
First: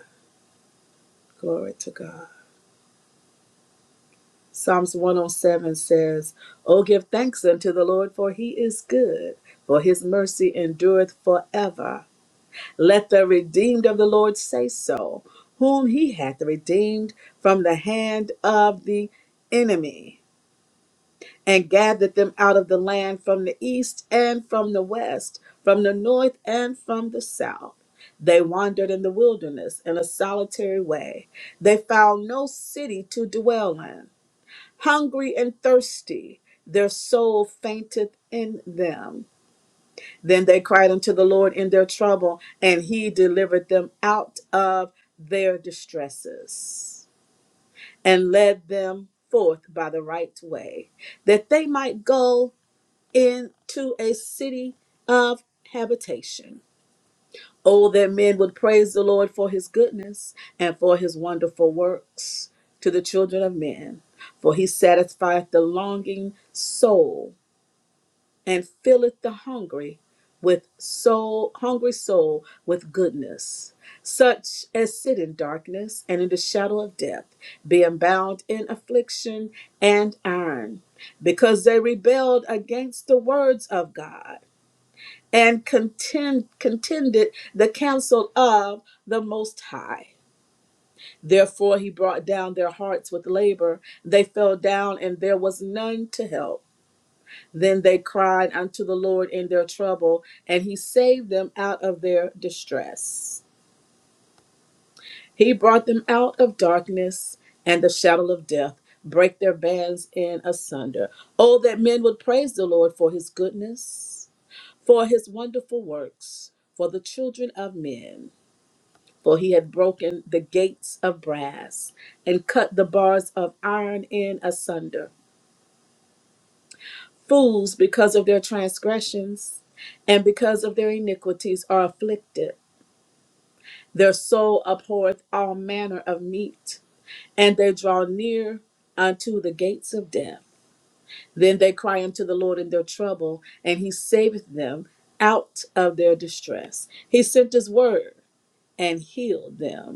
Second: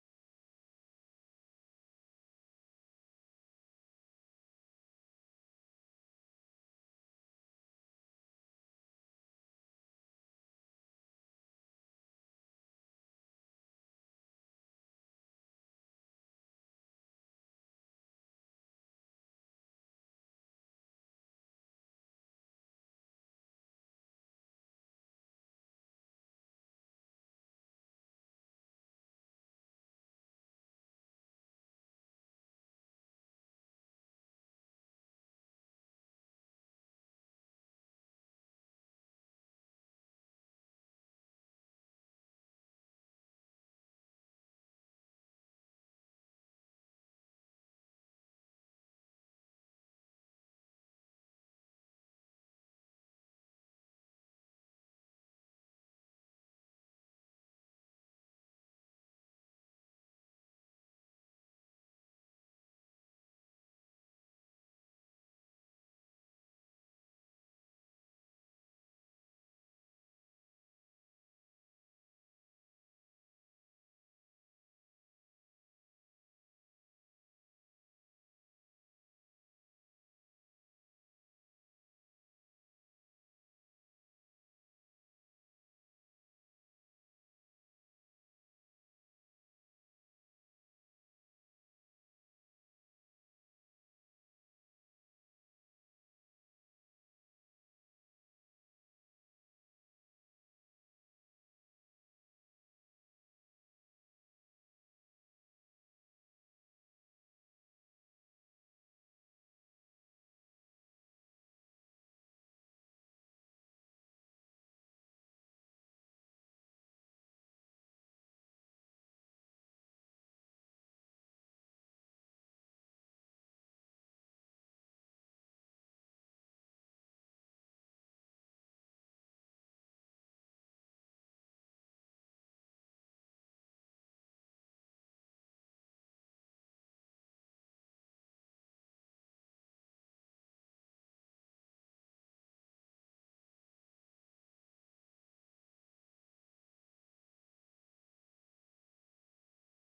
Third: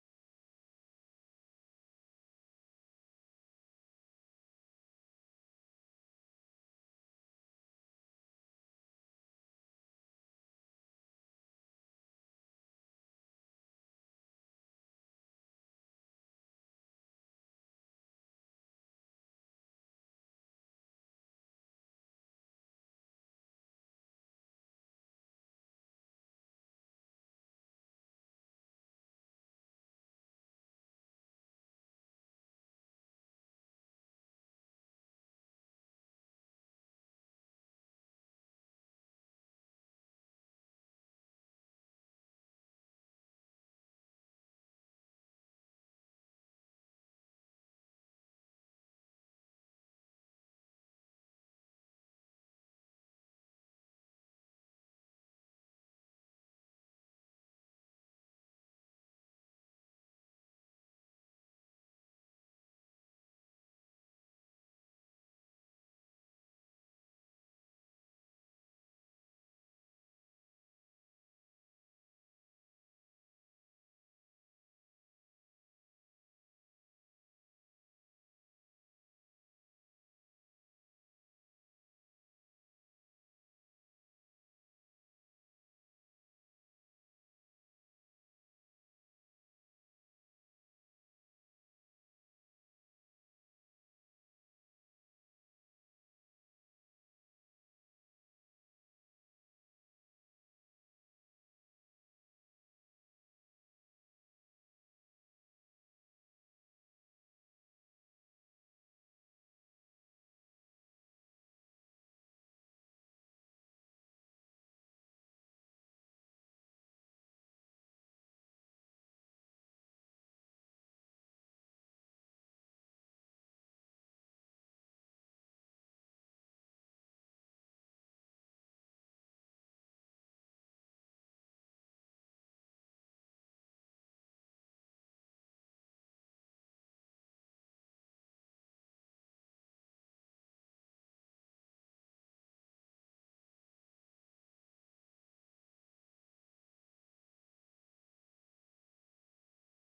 Glory to God. Psalms 107 says, Oh, give thanks unto the Lord, for he is good, for his mercy endureth forever. Let the redeemed of the Lord say so, whom he hath redeemed from the hand of the enemy. and gathered them out of the land from the east and from the west, from the north and from the south. They wandered in the wilderness in a solitary way. They found no city to dwell in. Hungry and thirsty, their soul fainteth in them. Then they cried unto the Lord in their trouble, and he delivered them out of their distresses and led them forth by the right way, that they might go into a city of habitation. Oh, that men would praise the Lord for his goodness and for his wonderful works to the children of men. For he satisfieth the longing soul and filleth the hungry with soul, hungry soul with goodness. Such as sit in darkness and in the shadow of death, being bound in affliction and iron, because they rebelled against the words of God and contend, contended the counsel of the Most High. Therefore, he brought down their hearts with labor. They fell down, and there was none to help. Then they cried unto the Lord in their trouble, and he saved them out of their distress. He brought them out of darkness and the shadow of death, break their bands in asunder. Oh, that men would praise the Lord for his goodness, for his wonderful works, for the children of men. for he had broken the gates of brass and cut the bars of iron in asunder. Fools, because of their transgressions and because of their iniquities, are afflicted. Their soul abhorreth all manner of meat, and they draw near unto the gates of death. Then they cry unto the Lord in their trouble, and he saveth them out of their distress. He sent his word and healed them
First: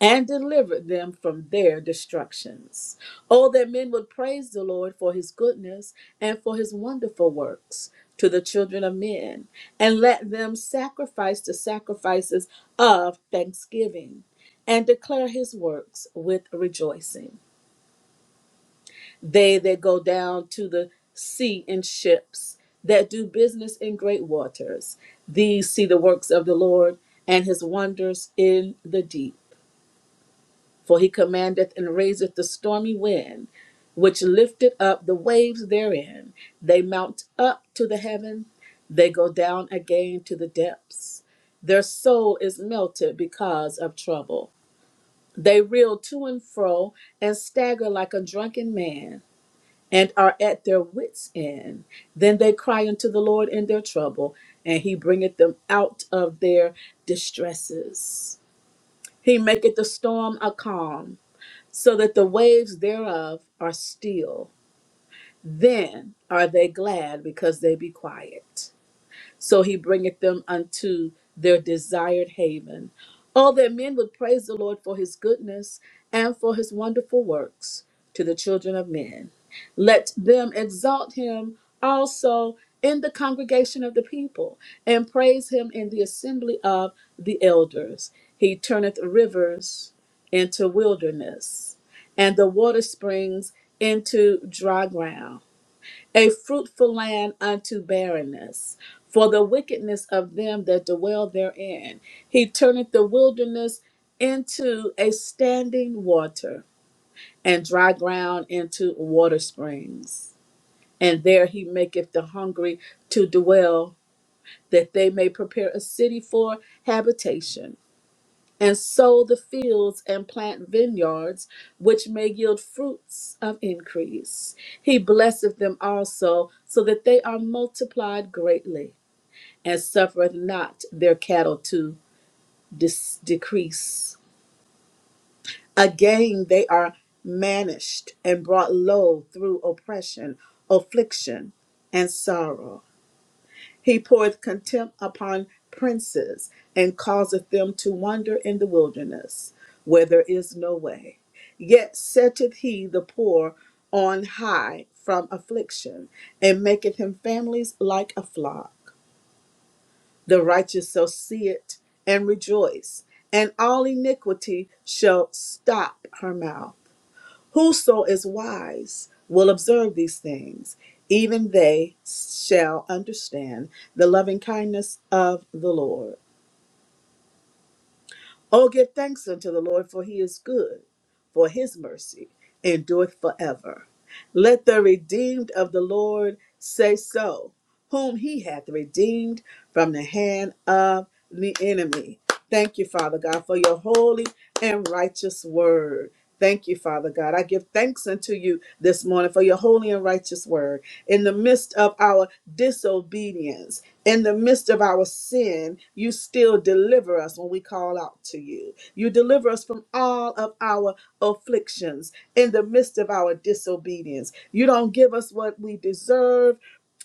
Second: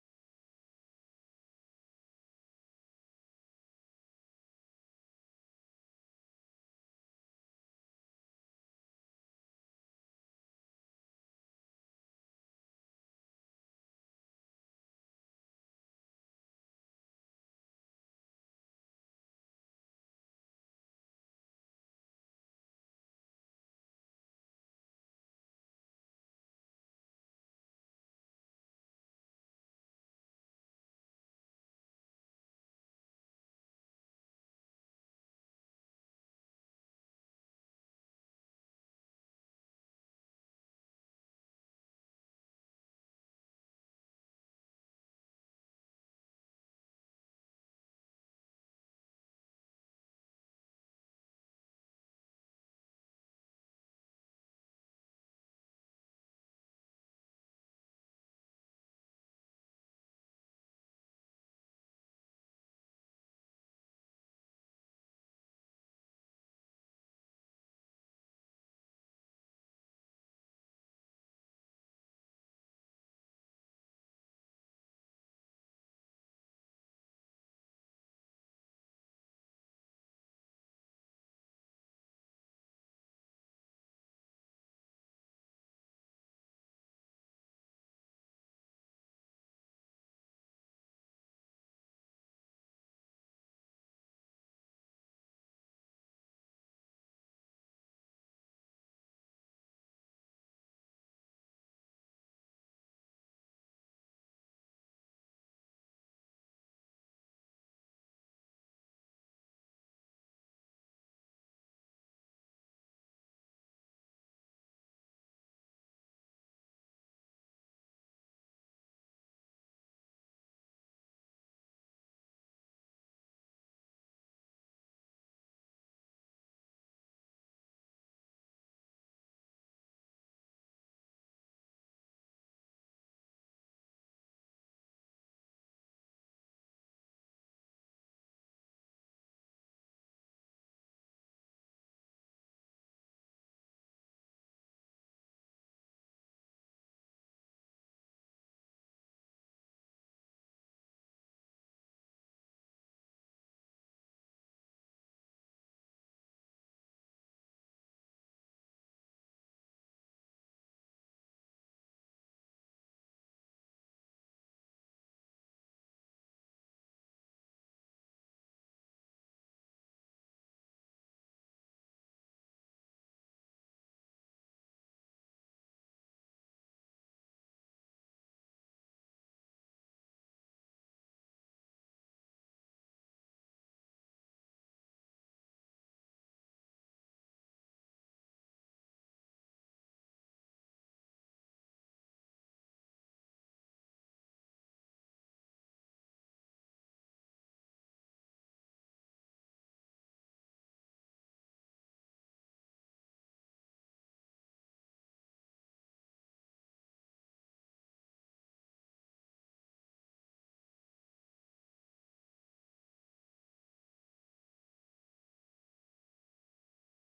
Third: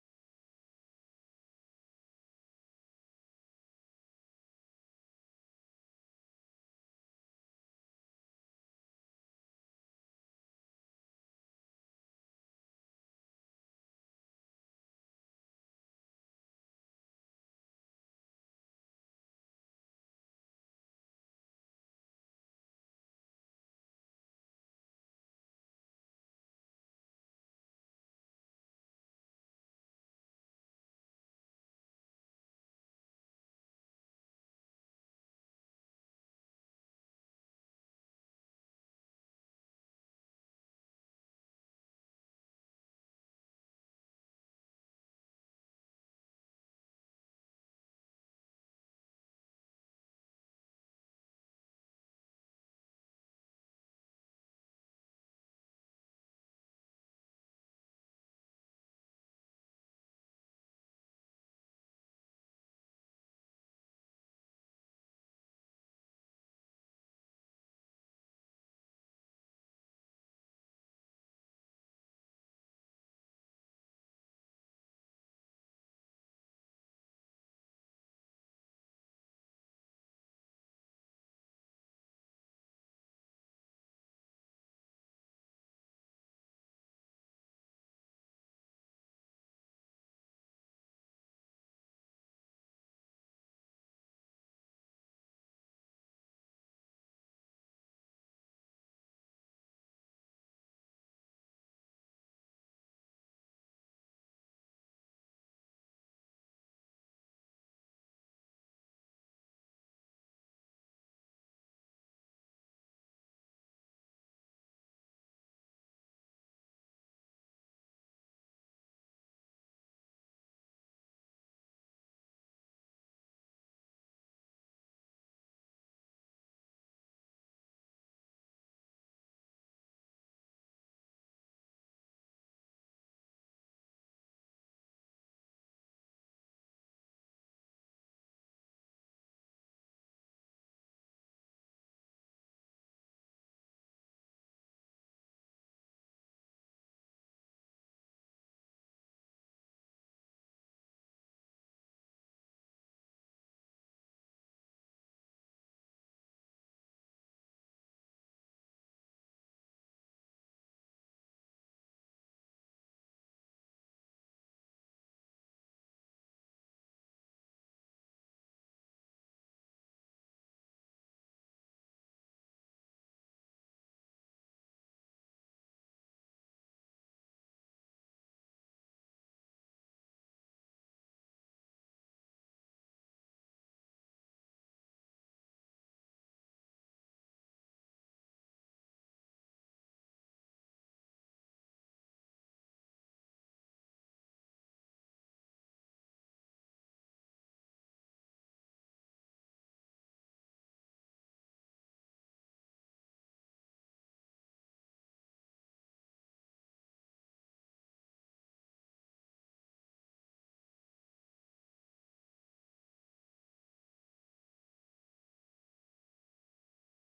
and delivered them from their destructions. Oh, that men would praise the Lord for his goodness and for his wonderful works to the children of men, and let them sacrifice the sacrifices of thanksgiving and declare his works with rejoicing. They that go down to the sea in ships, that do business in great waters, these see the works of the Lord and his wonders in the deep. For he commandeth and raiseth the stormy wind, which lifteth up the waves therein. They mount up to the heaven, they go down again to the depths. Their soul is melted because of trouble. They reel to and fro and stagger like a drunken man, and are at their wits' end. Then they cry unto the Lord in their trouble, and he bringeth them out of their distresses. He maketh the storm a calm so that the waves thereof are still. Then are they glad because they be quiet so he bringeth them unto their desired haven. All that men would praise the Lord for his goodness and for his wonderful works to the children of men. Let them exalt him also in the congregation of the people, and praise him in the assembly of the elders. He turneth rivers into wilderness, and the water springs into dry ground a fruitful land unto barrenness, for the wickedness of them that dwell therein. He turneth the wilderness into a standing water, and dry ground into water springs. And there he maketh the hungry to dwell, that they may prepare a city for habitation and sow the fields and plant vineyards, which may yield fruits of increase. He blesseth them also, so that they are multiplied greatly, and suffereth not their cattle to dis- decrease. Again, they are manished and brought low through oppression, affliction, and sorrow. He poureth contempt upon princes, and causeth them to wander in the wilderness, where there is no way. Yet setteth he the poor on high from affliction, and maketh him families like a flock. The righteous shall see it and rejoice, and all iniquity shall stop her mouth. Whoso is wise will observe these things, even they shall understand the loving kindness of the Lord. Oh, give thanks unto the Lord, for he is good, for his mercy endureth forever. Let the redeemed of the Lord say so, whom he hath redeemed from the hand of the enemy. Thank you, Father God, for your holy and righteous word. Thank you, Father God. I give thanks unto you this morning for your holy and righteous word. In the midst of our disobedience, in the midst of our sin, you still deliver us when we call out to you. You deliver us from all of our afflictions in the midst of of our disobedience. You don't give us what we deserve,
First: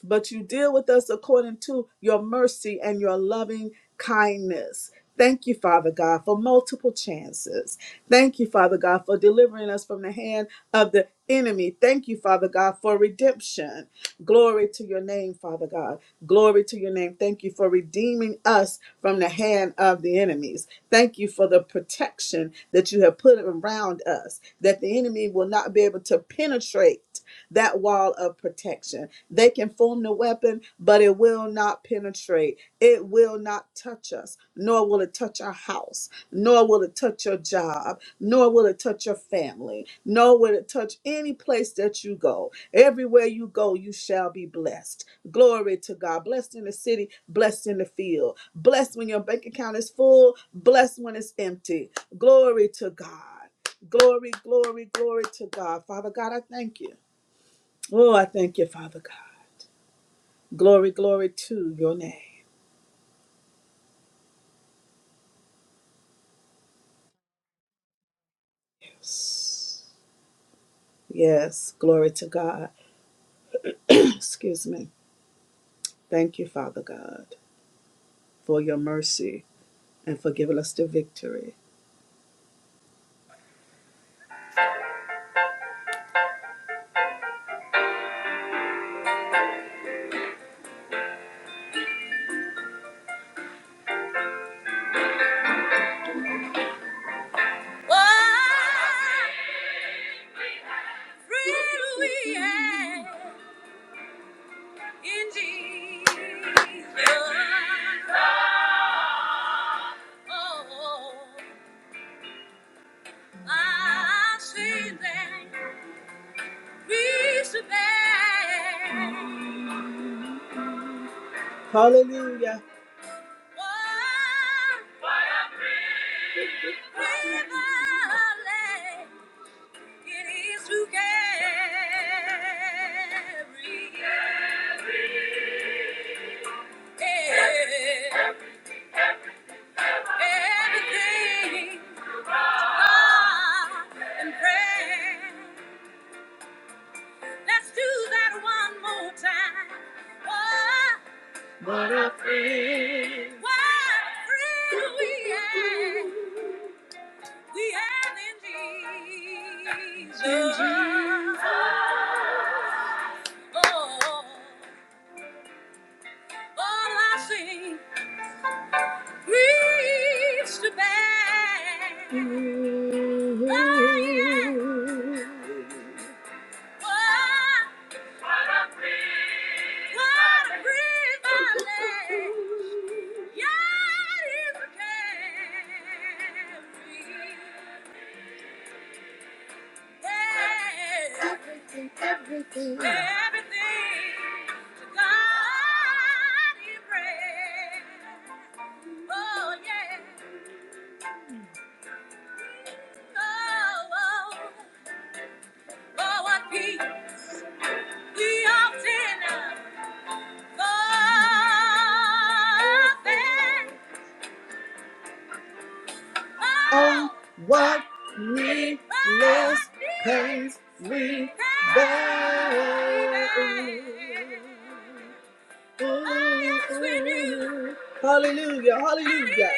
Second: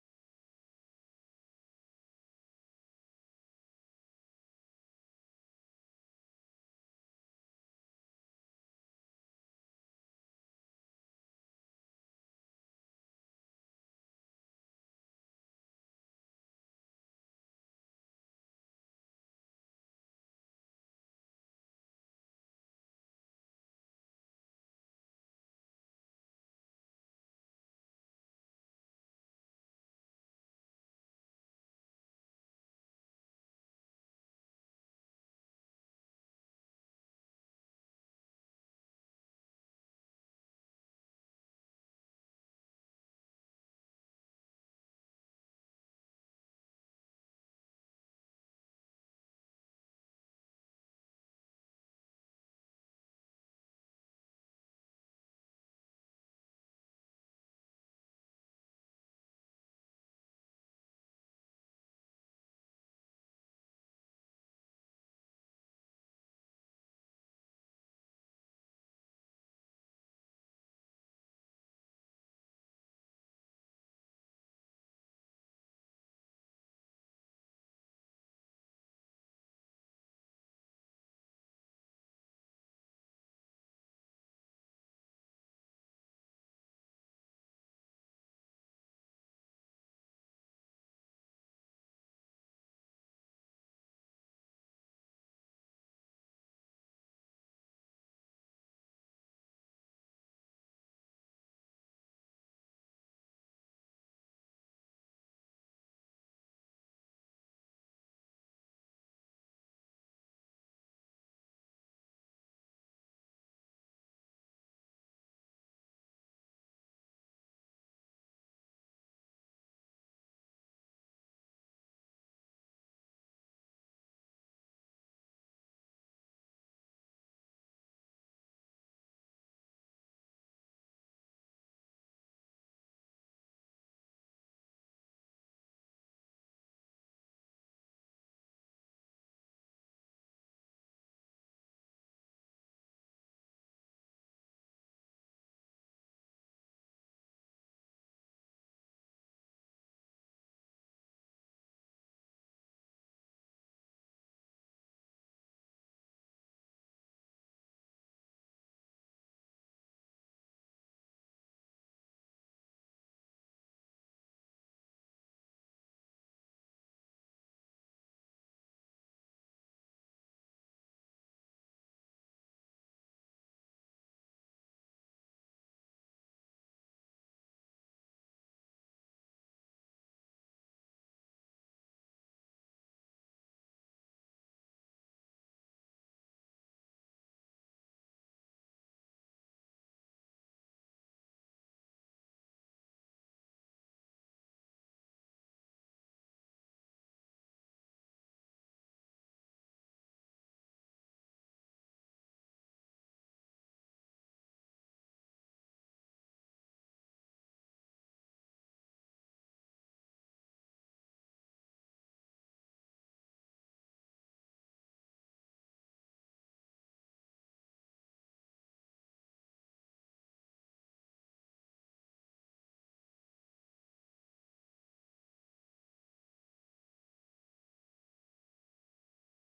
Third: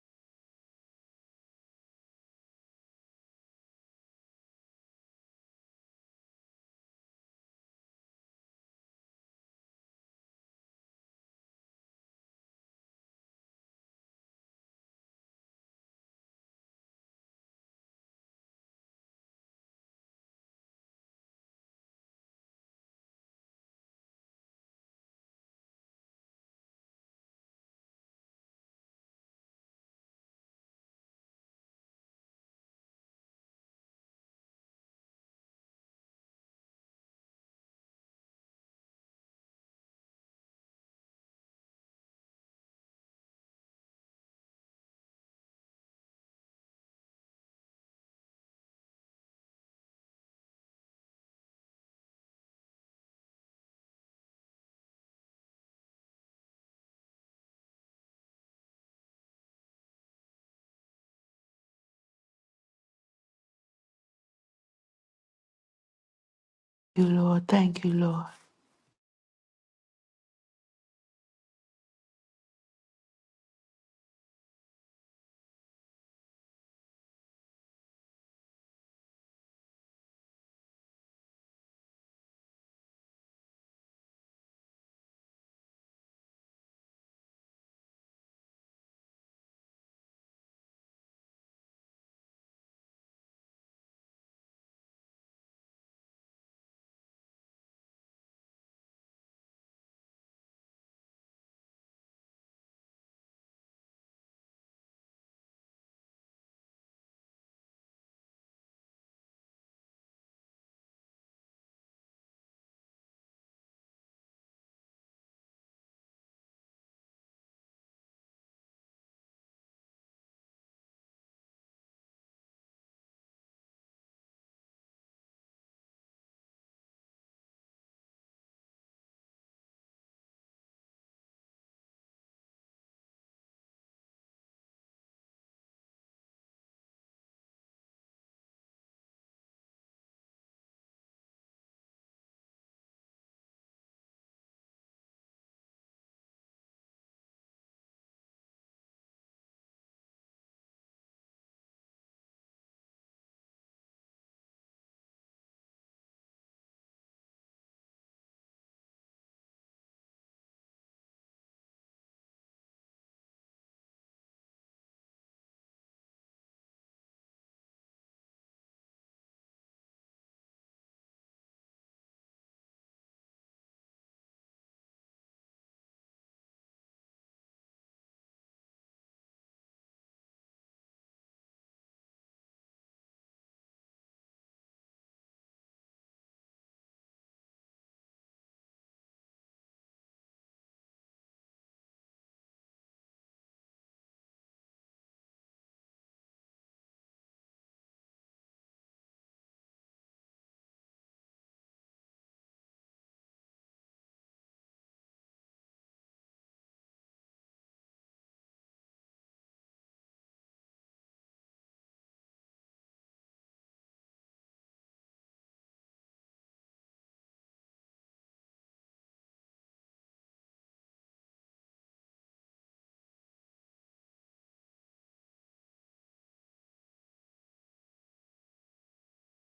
but you deal with us according to your mercy and your loving kindness. Thank you, Father God, for multiple chances. Thank you, Father God, for delivering us from the hand of the enemy. Thank you, Father God, for redemption. Glory to your name, Father God. Glory to your name. Thank you for redeeming us from the hand of the enemies. Thank you for the protection that you have put around us, that the enemy will not be able to penetrate that wall of protection. They can form the weapon, but it will not penetrate afraid. It will not touch us, nor will it touch our house, nor will it touch your job, nor will it touch your family, nor will it touch any place that you go. Everywhere you go, you shall be blessed. Glory to God. Blessed in the city, blessed in the field, blessed when your bank account is full, blessed when it's empty. Glory to God. Glory, glory, glory to God. Father God, I thank you. Oh, I thank you, Father God. Glory, glory to your name. You, Lord. Thank you, Lord. Yes, glory to God. Excuse me. Thank you, Father God, for your mercy and for giving us the victory. What freedom we have Oh, I've seen that we should bear. Hallelujah. What freedom It is to carry everything God and prayer. Let's do that one more time. What what a friend. What a friend we have. We have in Jesus. In Jesus. Oh, all I sing grieves to bear. Mm-hmm. He often forfeits. on what needless pains we bear. Hallelujah, hallelujah.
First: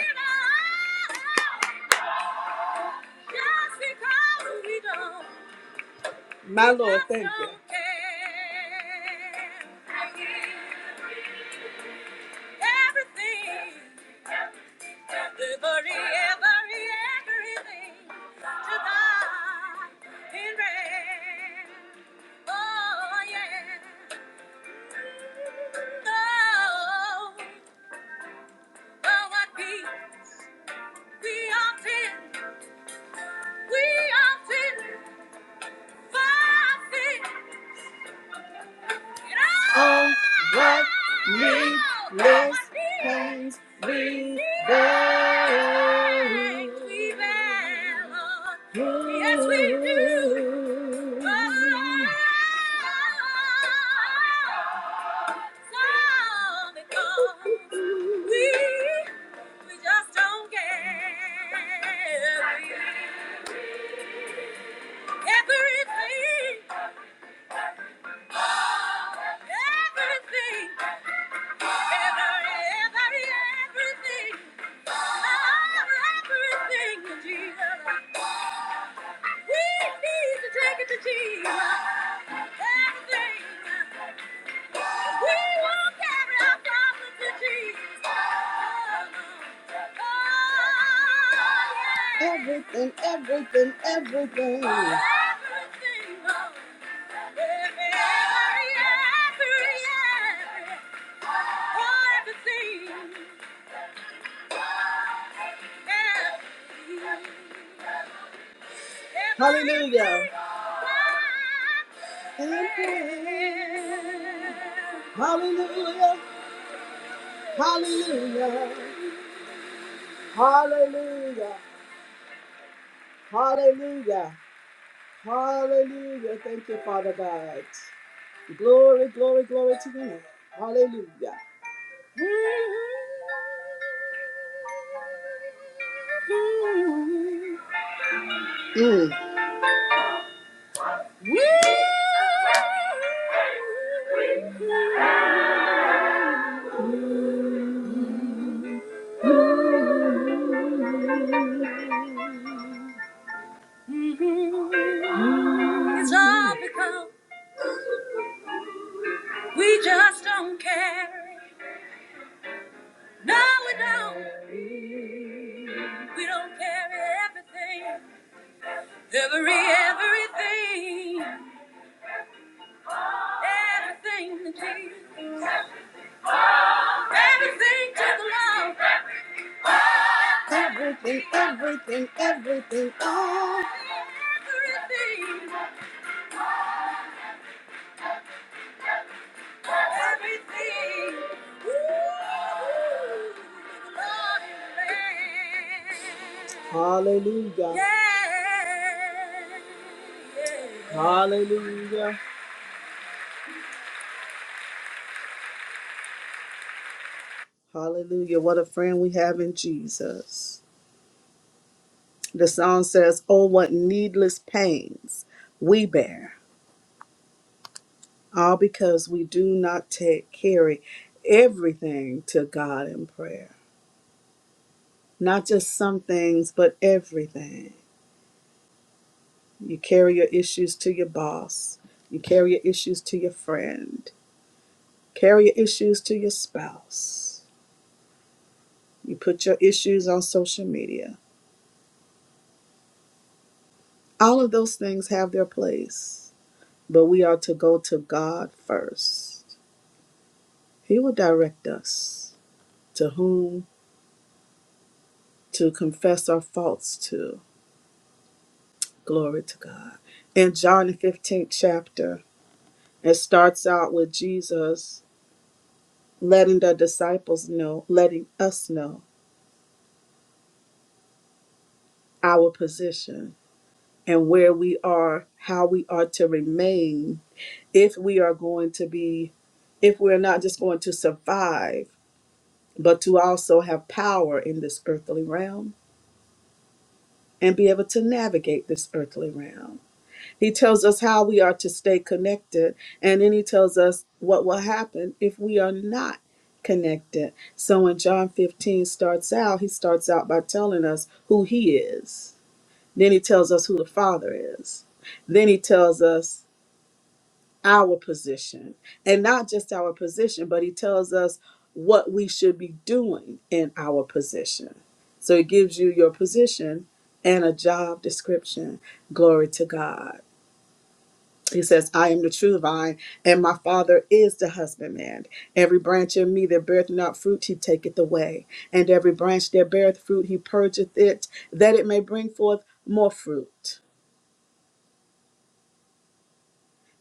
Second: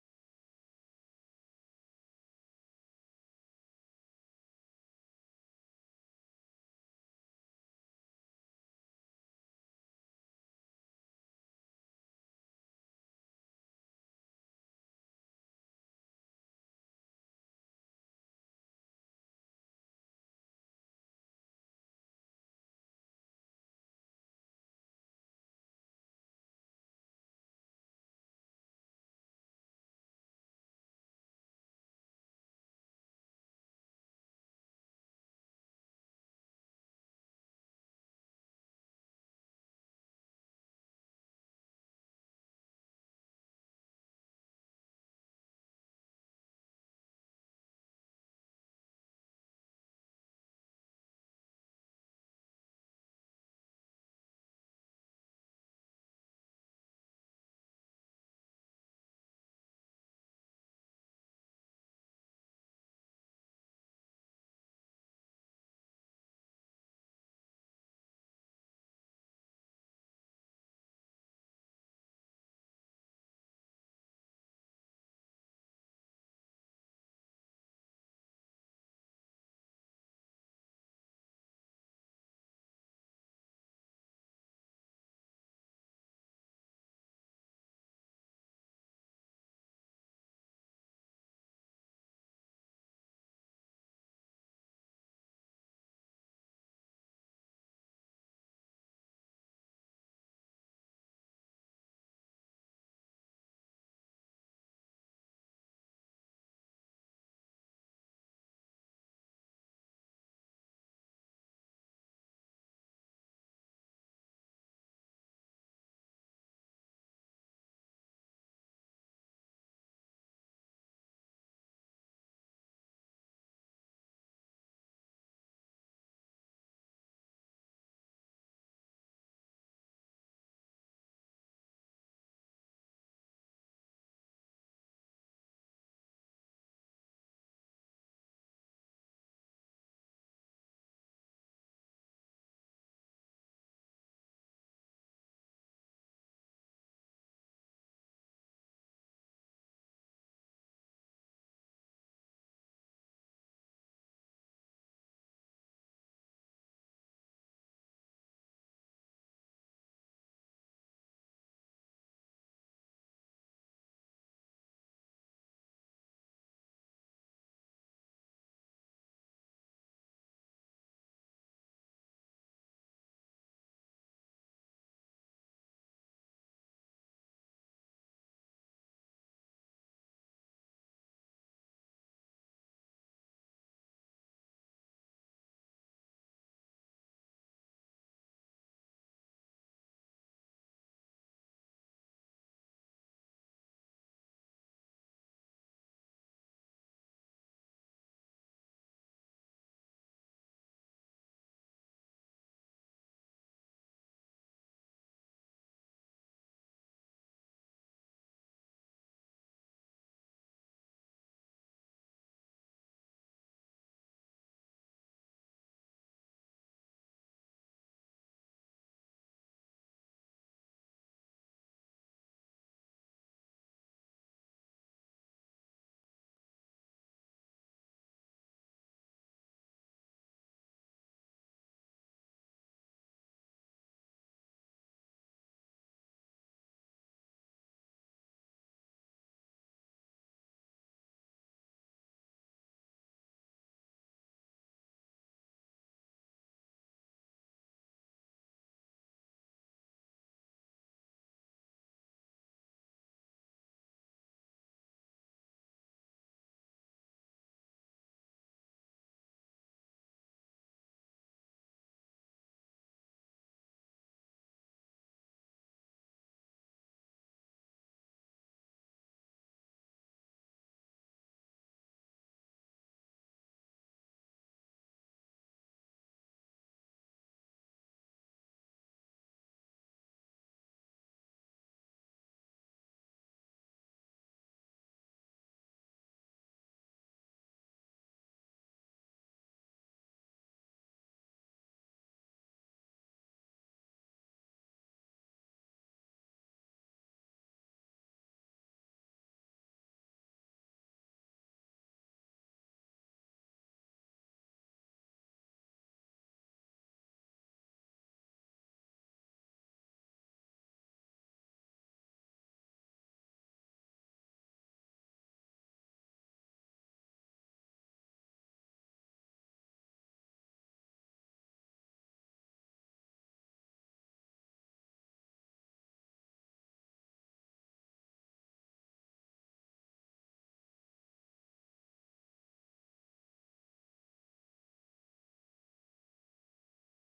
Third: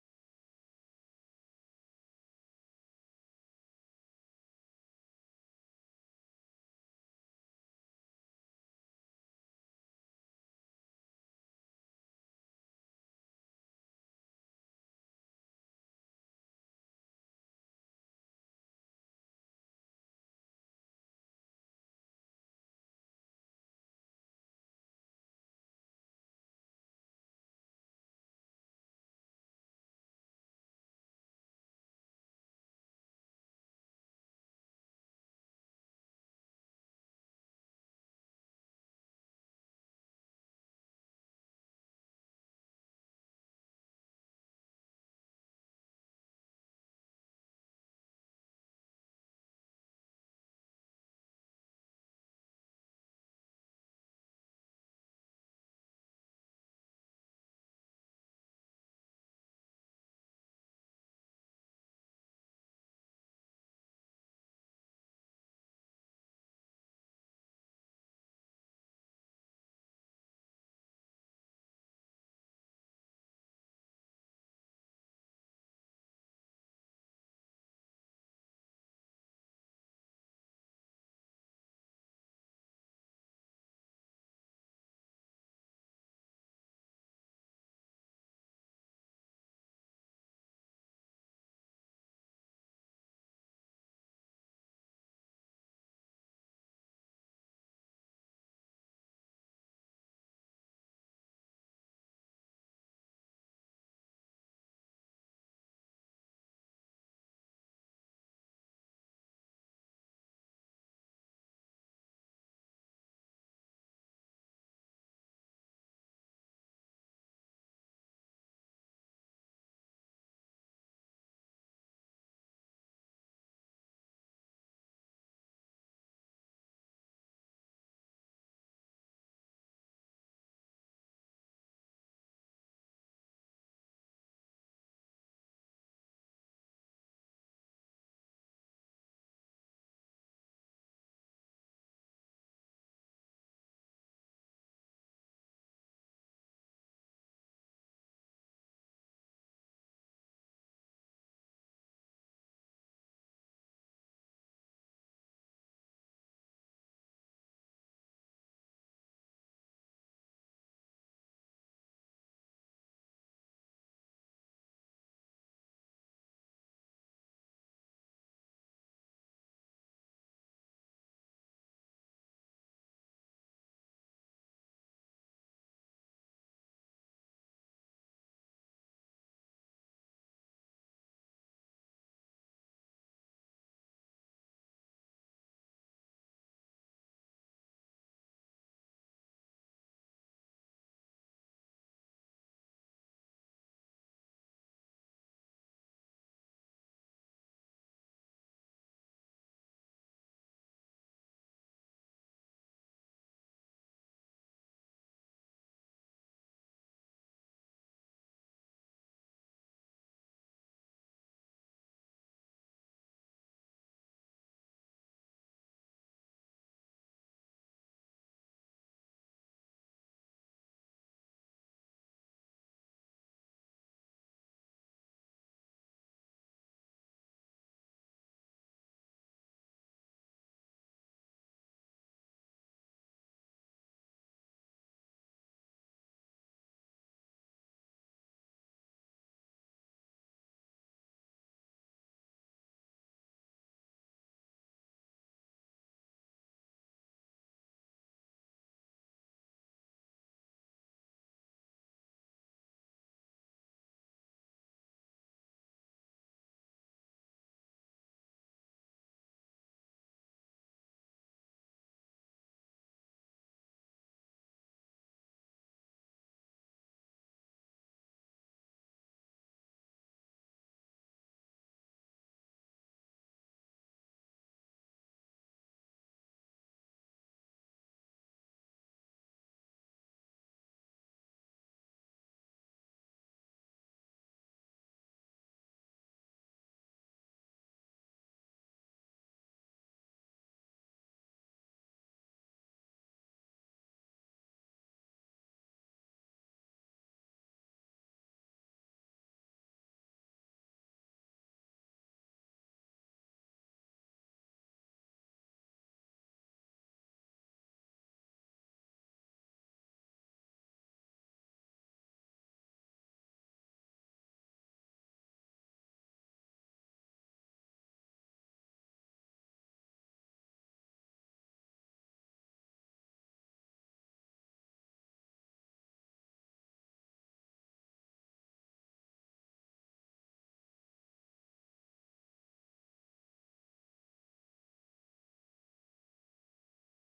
My Lord, thank you. Everything. Every, every, everything to God in red. Oh, yeah. Oh, oh, what we, we often, we often, forfeit Oh, what needless pains we bear. Yes, we do. Oh, so because we we just don't care. Everything, everything. Everything, everything, everything. Oh, Everything, Lord. Every, every, every. every. Oh, everything. Hallelujah. Hallelujah. Hallelujah. Hallelujah. Hallelujah. Hallelujah. Thank you, Father God. Glory, glory, glory to you. Hallelujah. Mm. It's all because we just don't care. No, we don't. We don't care everything. Every, everything. Everything to Jesus. Everything to the Lord. Everything, everything, everything. Oh. Everything. Everything. Ooh, the Lord. is there. Hallelujah. Hallelujah. Hallelujah. What a friend we have in Jesus. The song says, Oh, what needless pains we bear, all because we do not take carry everything to God in prayer. Not just some things, but everything. You carry your issues to your boss, you carry your issues to your friend, carry your issues to your spouse. You put your issues on social media. All of those things have their place, but we are to go to God first. He will direct us to whom to confess our faults to. Glory to God. In John, the 15th chapter, it starts out with Jesus letting the disciples know, letting us know our position and where we are, how we are to remain if we are going to be, if we're not just going to survive, but to also have power in this earthly realm and be able to navigate this earthly realm. He tells us how we are to stay connected, and then he tells us what will happen if we are not connected. So when John 15 starts out, he starts out by telling us who he is. Then he tells us who the Father is. Then he tells us our position and not just our position but he tells us what we should be doing in our position so it gives you your position and a job description glory to god he says i am the true vine and my father is the husbandman every branch in me that beareth not fruit he taketh away and every branch that beareth fruit he purgeth it that it may bring forth more fruit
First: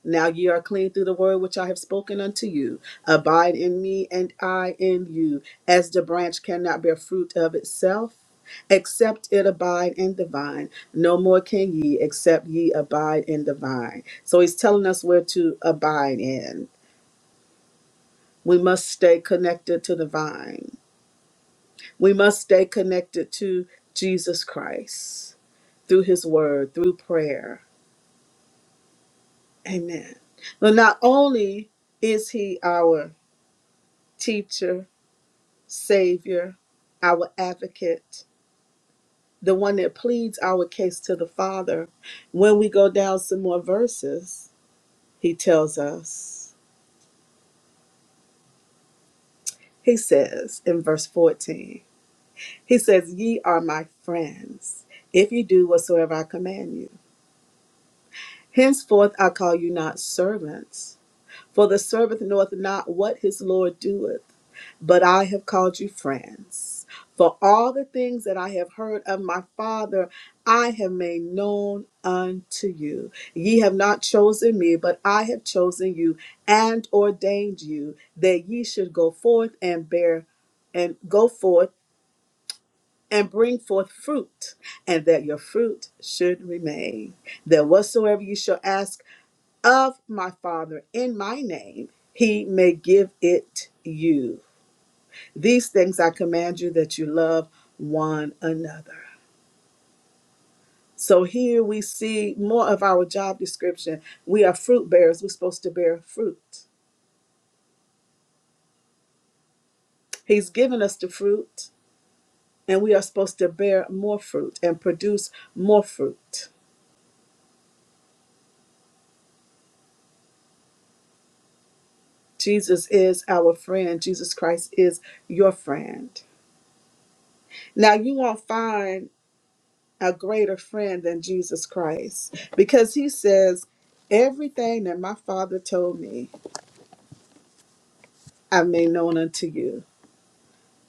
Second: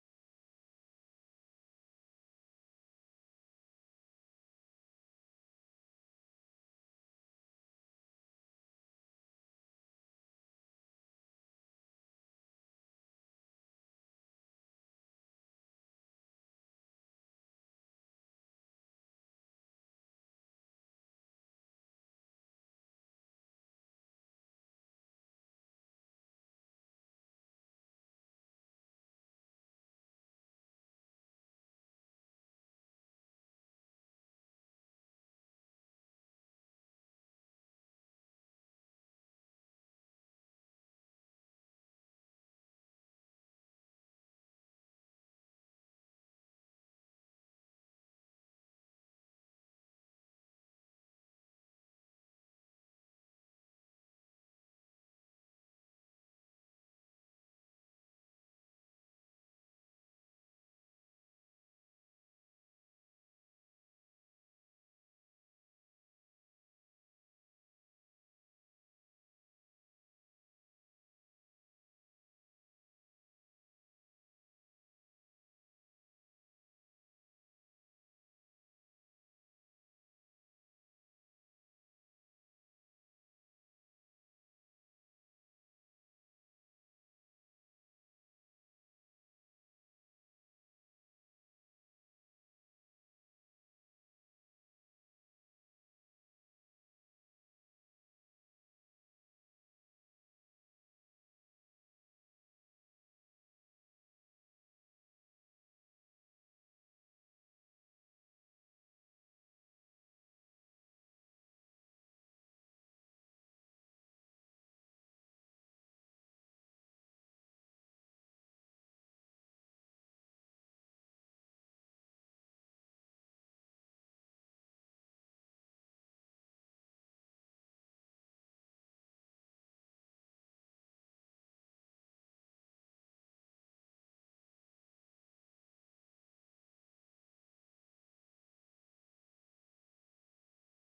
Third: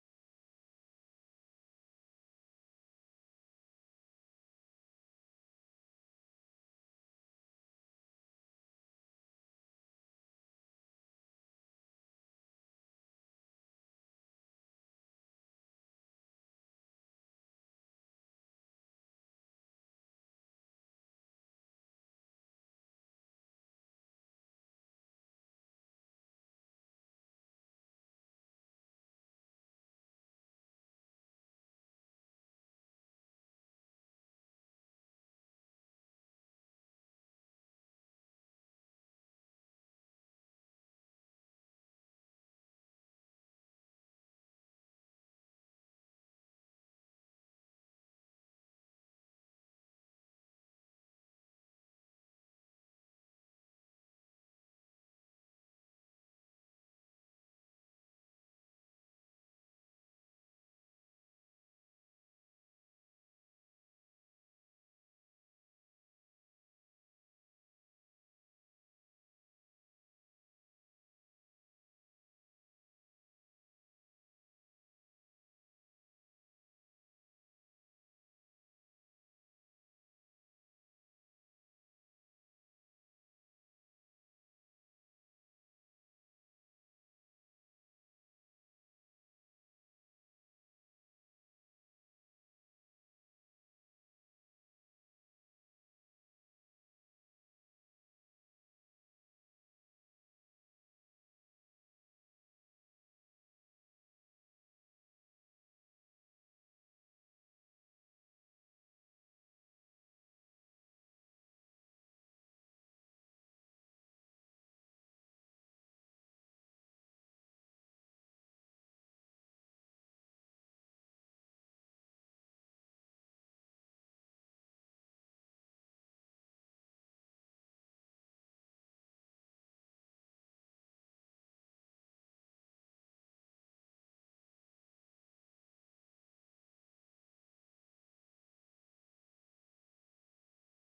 Now ye are clean through the word which I have spoken unto you. Abide in me, and I in you. As the branch cannot bear fruit of itself, except it abide in the vine, no more can ye, except ye abide in the vine. So he's telling us where to abide in. We must stay connected to the vine, we must stay connected to Jesus Christ through his word, through prayer. Amen. But not only is he our teacher, Savior, our advocate, the one that pleads our case to the Father. When we go down some more verses, he tells us, he says in verse 14, he says, Ye are my friends, if ye do whatsoever I command you. Henceforth I call you not servants For the servant knoweth not what his Lord doeth. But I have called you friends. For all the things that I have heard of my Father, I have made known unto you. Ye have not chosen me, but I have chosen you and ordained you that ye should go forth and bear and go forth and bring forth fruit, and that your fruit should remain. That whatsoever you shall ask of my Father in my name, he may give it you. These things I command you that you love one another. So here we see more of our job description. We are fruit bearers, we're supposed to bear fruit. He's given us the fruit, and we are supposed to bear more fruit and produce more fruit. Jesus is our friend. Jesus Christ is your friend. Now, you won't find a greater friend than Jesus Christ because he says, Everything that my Father told me, I made known unto you.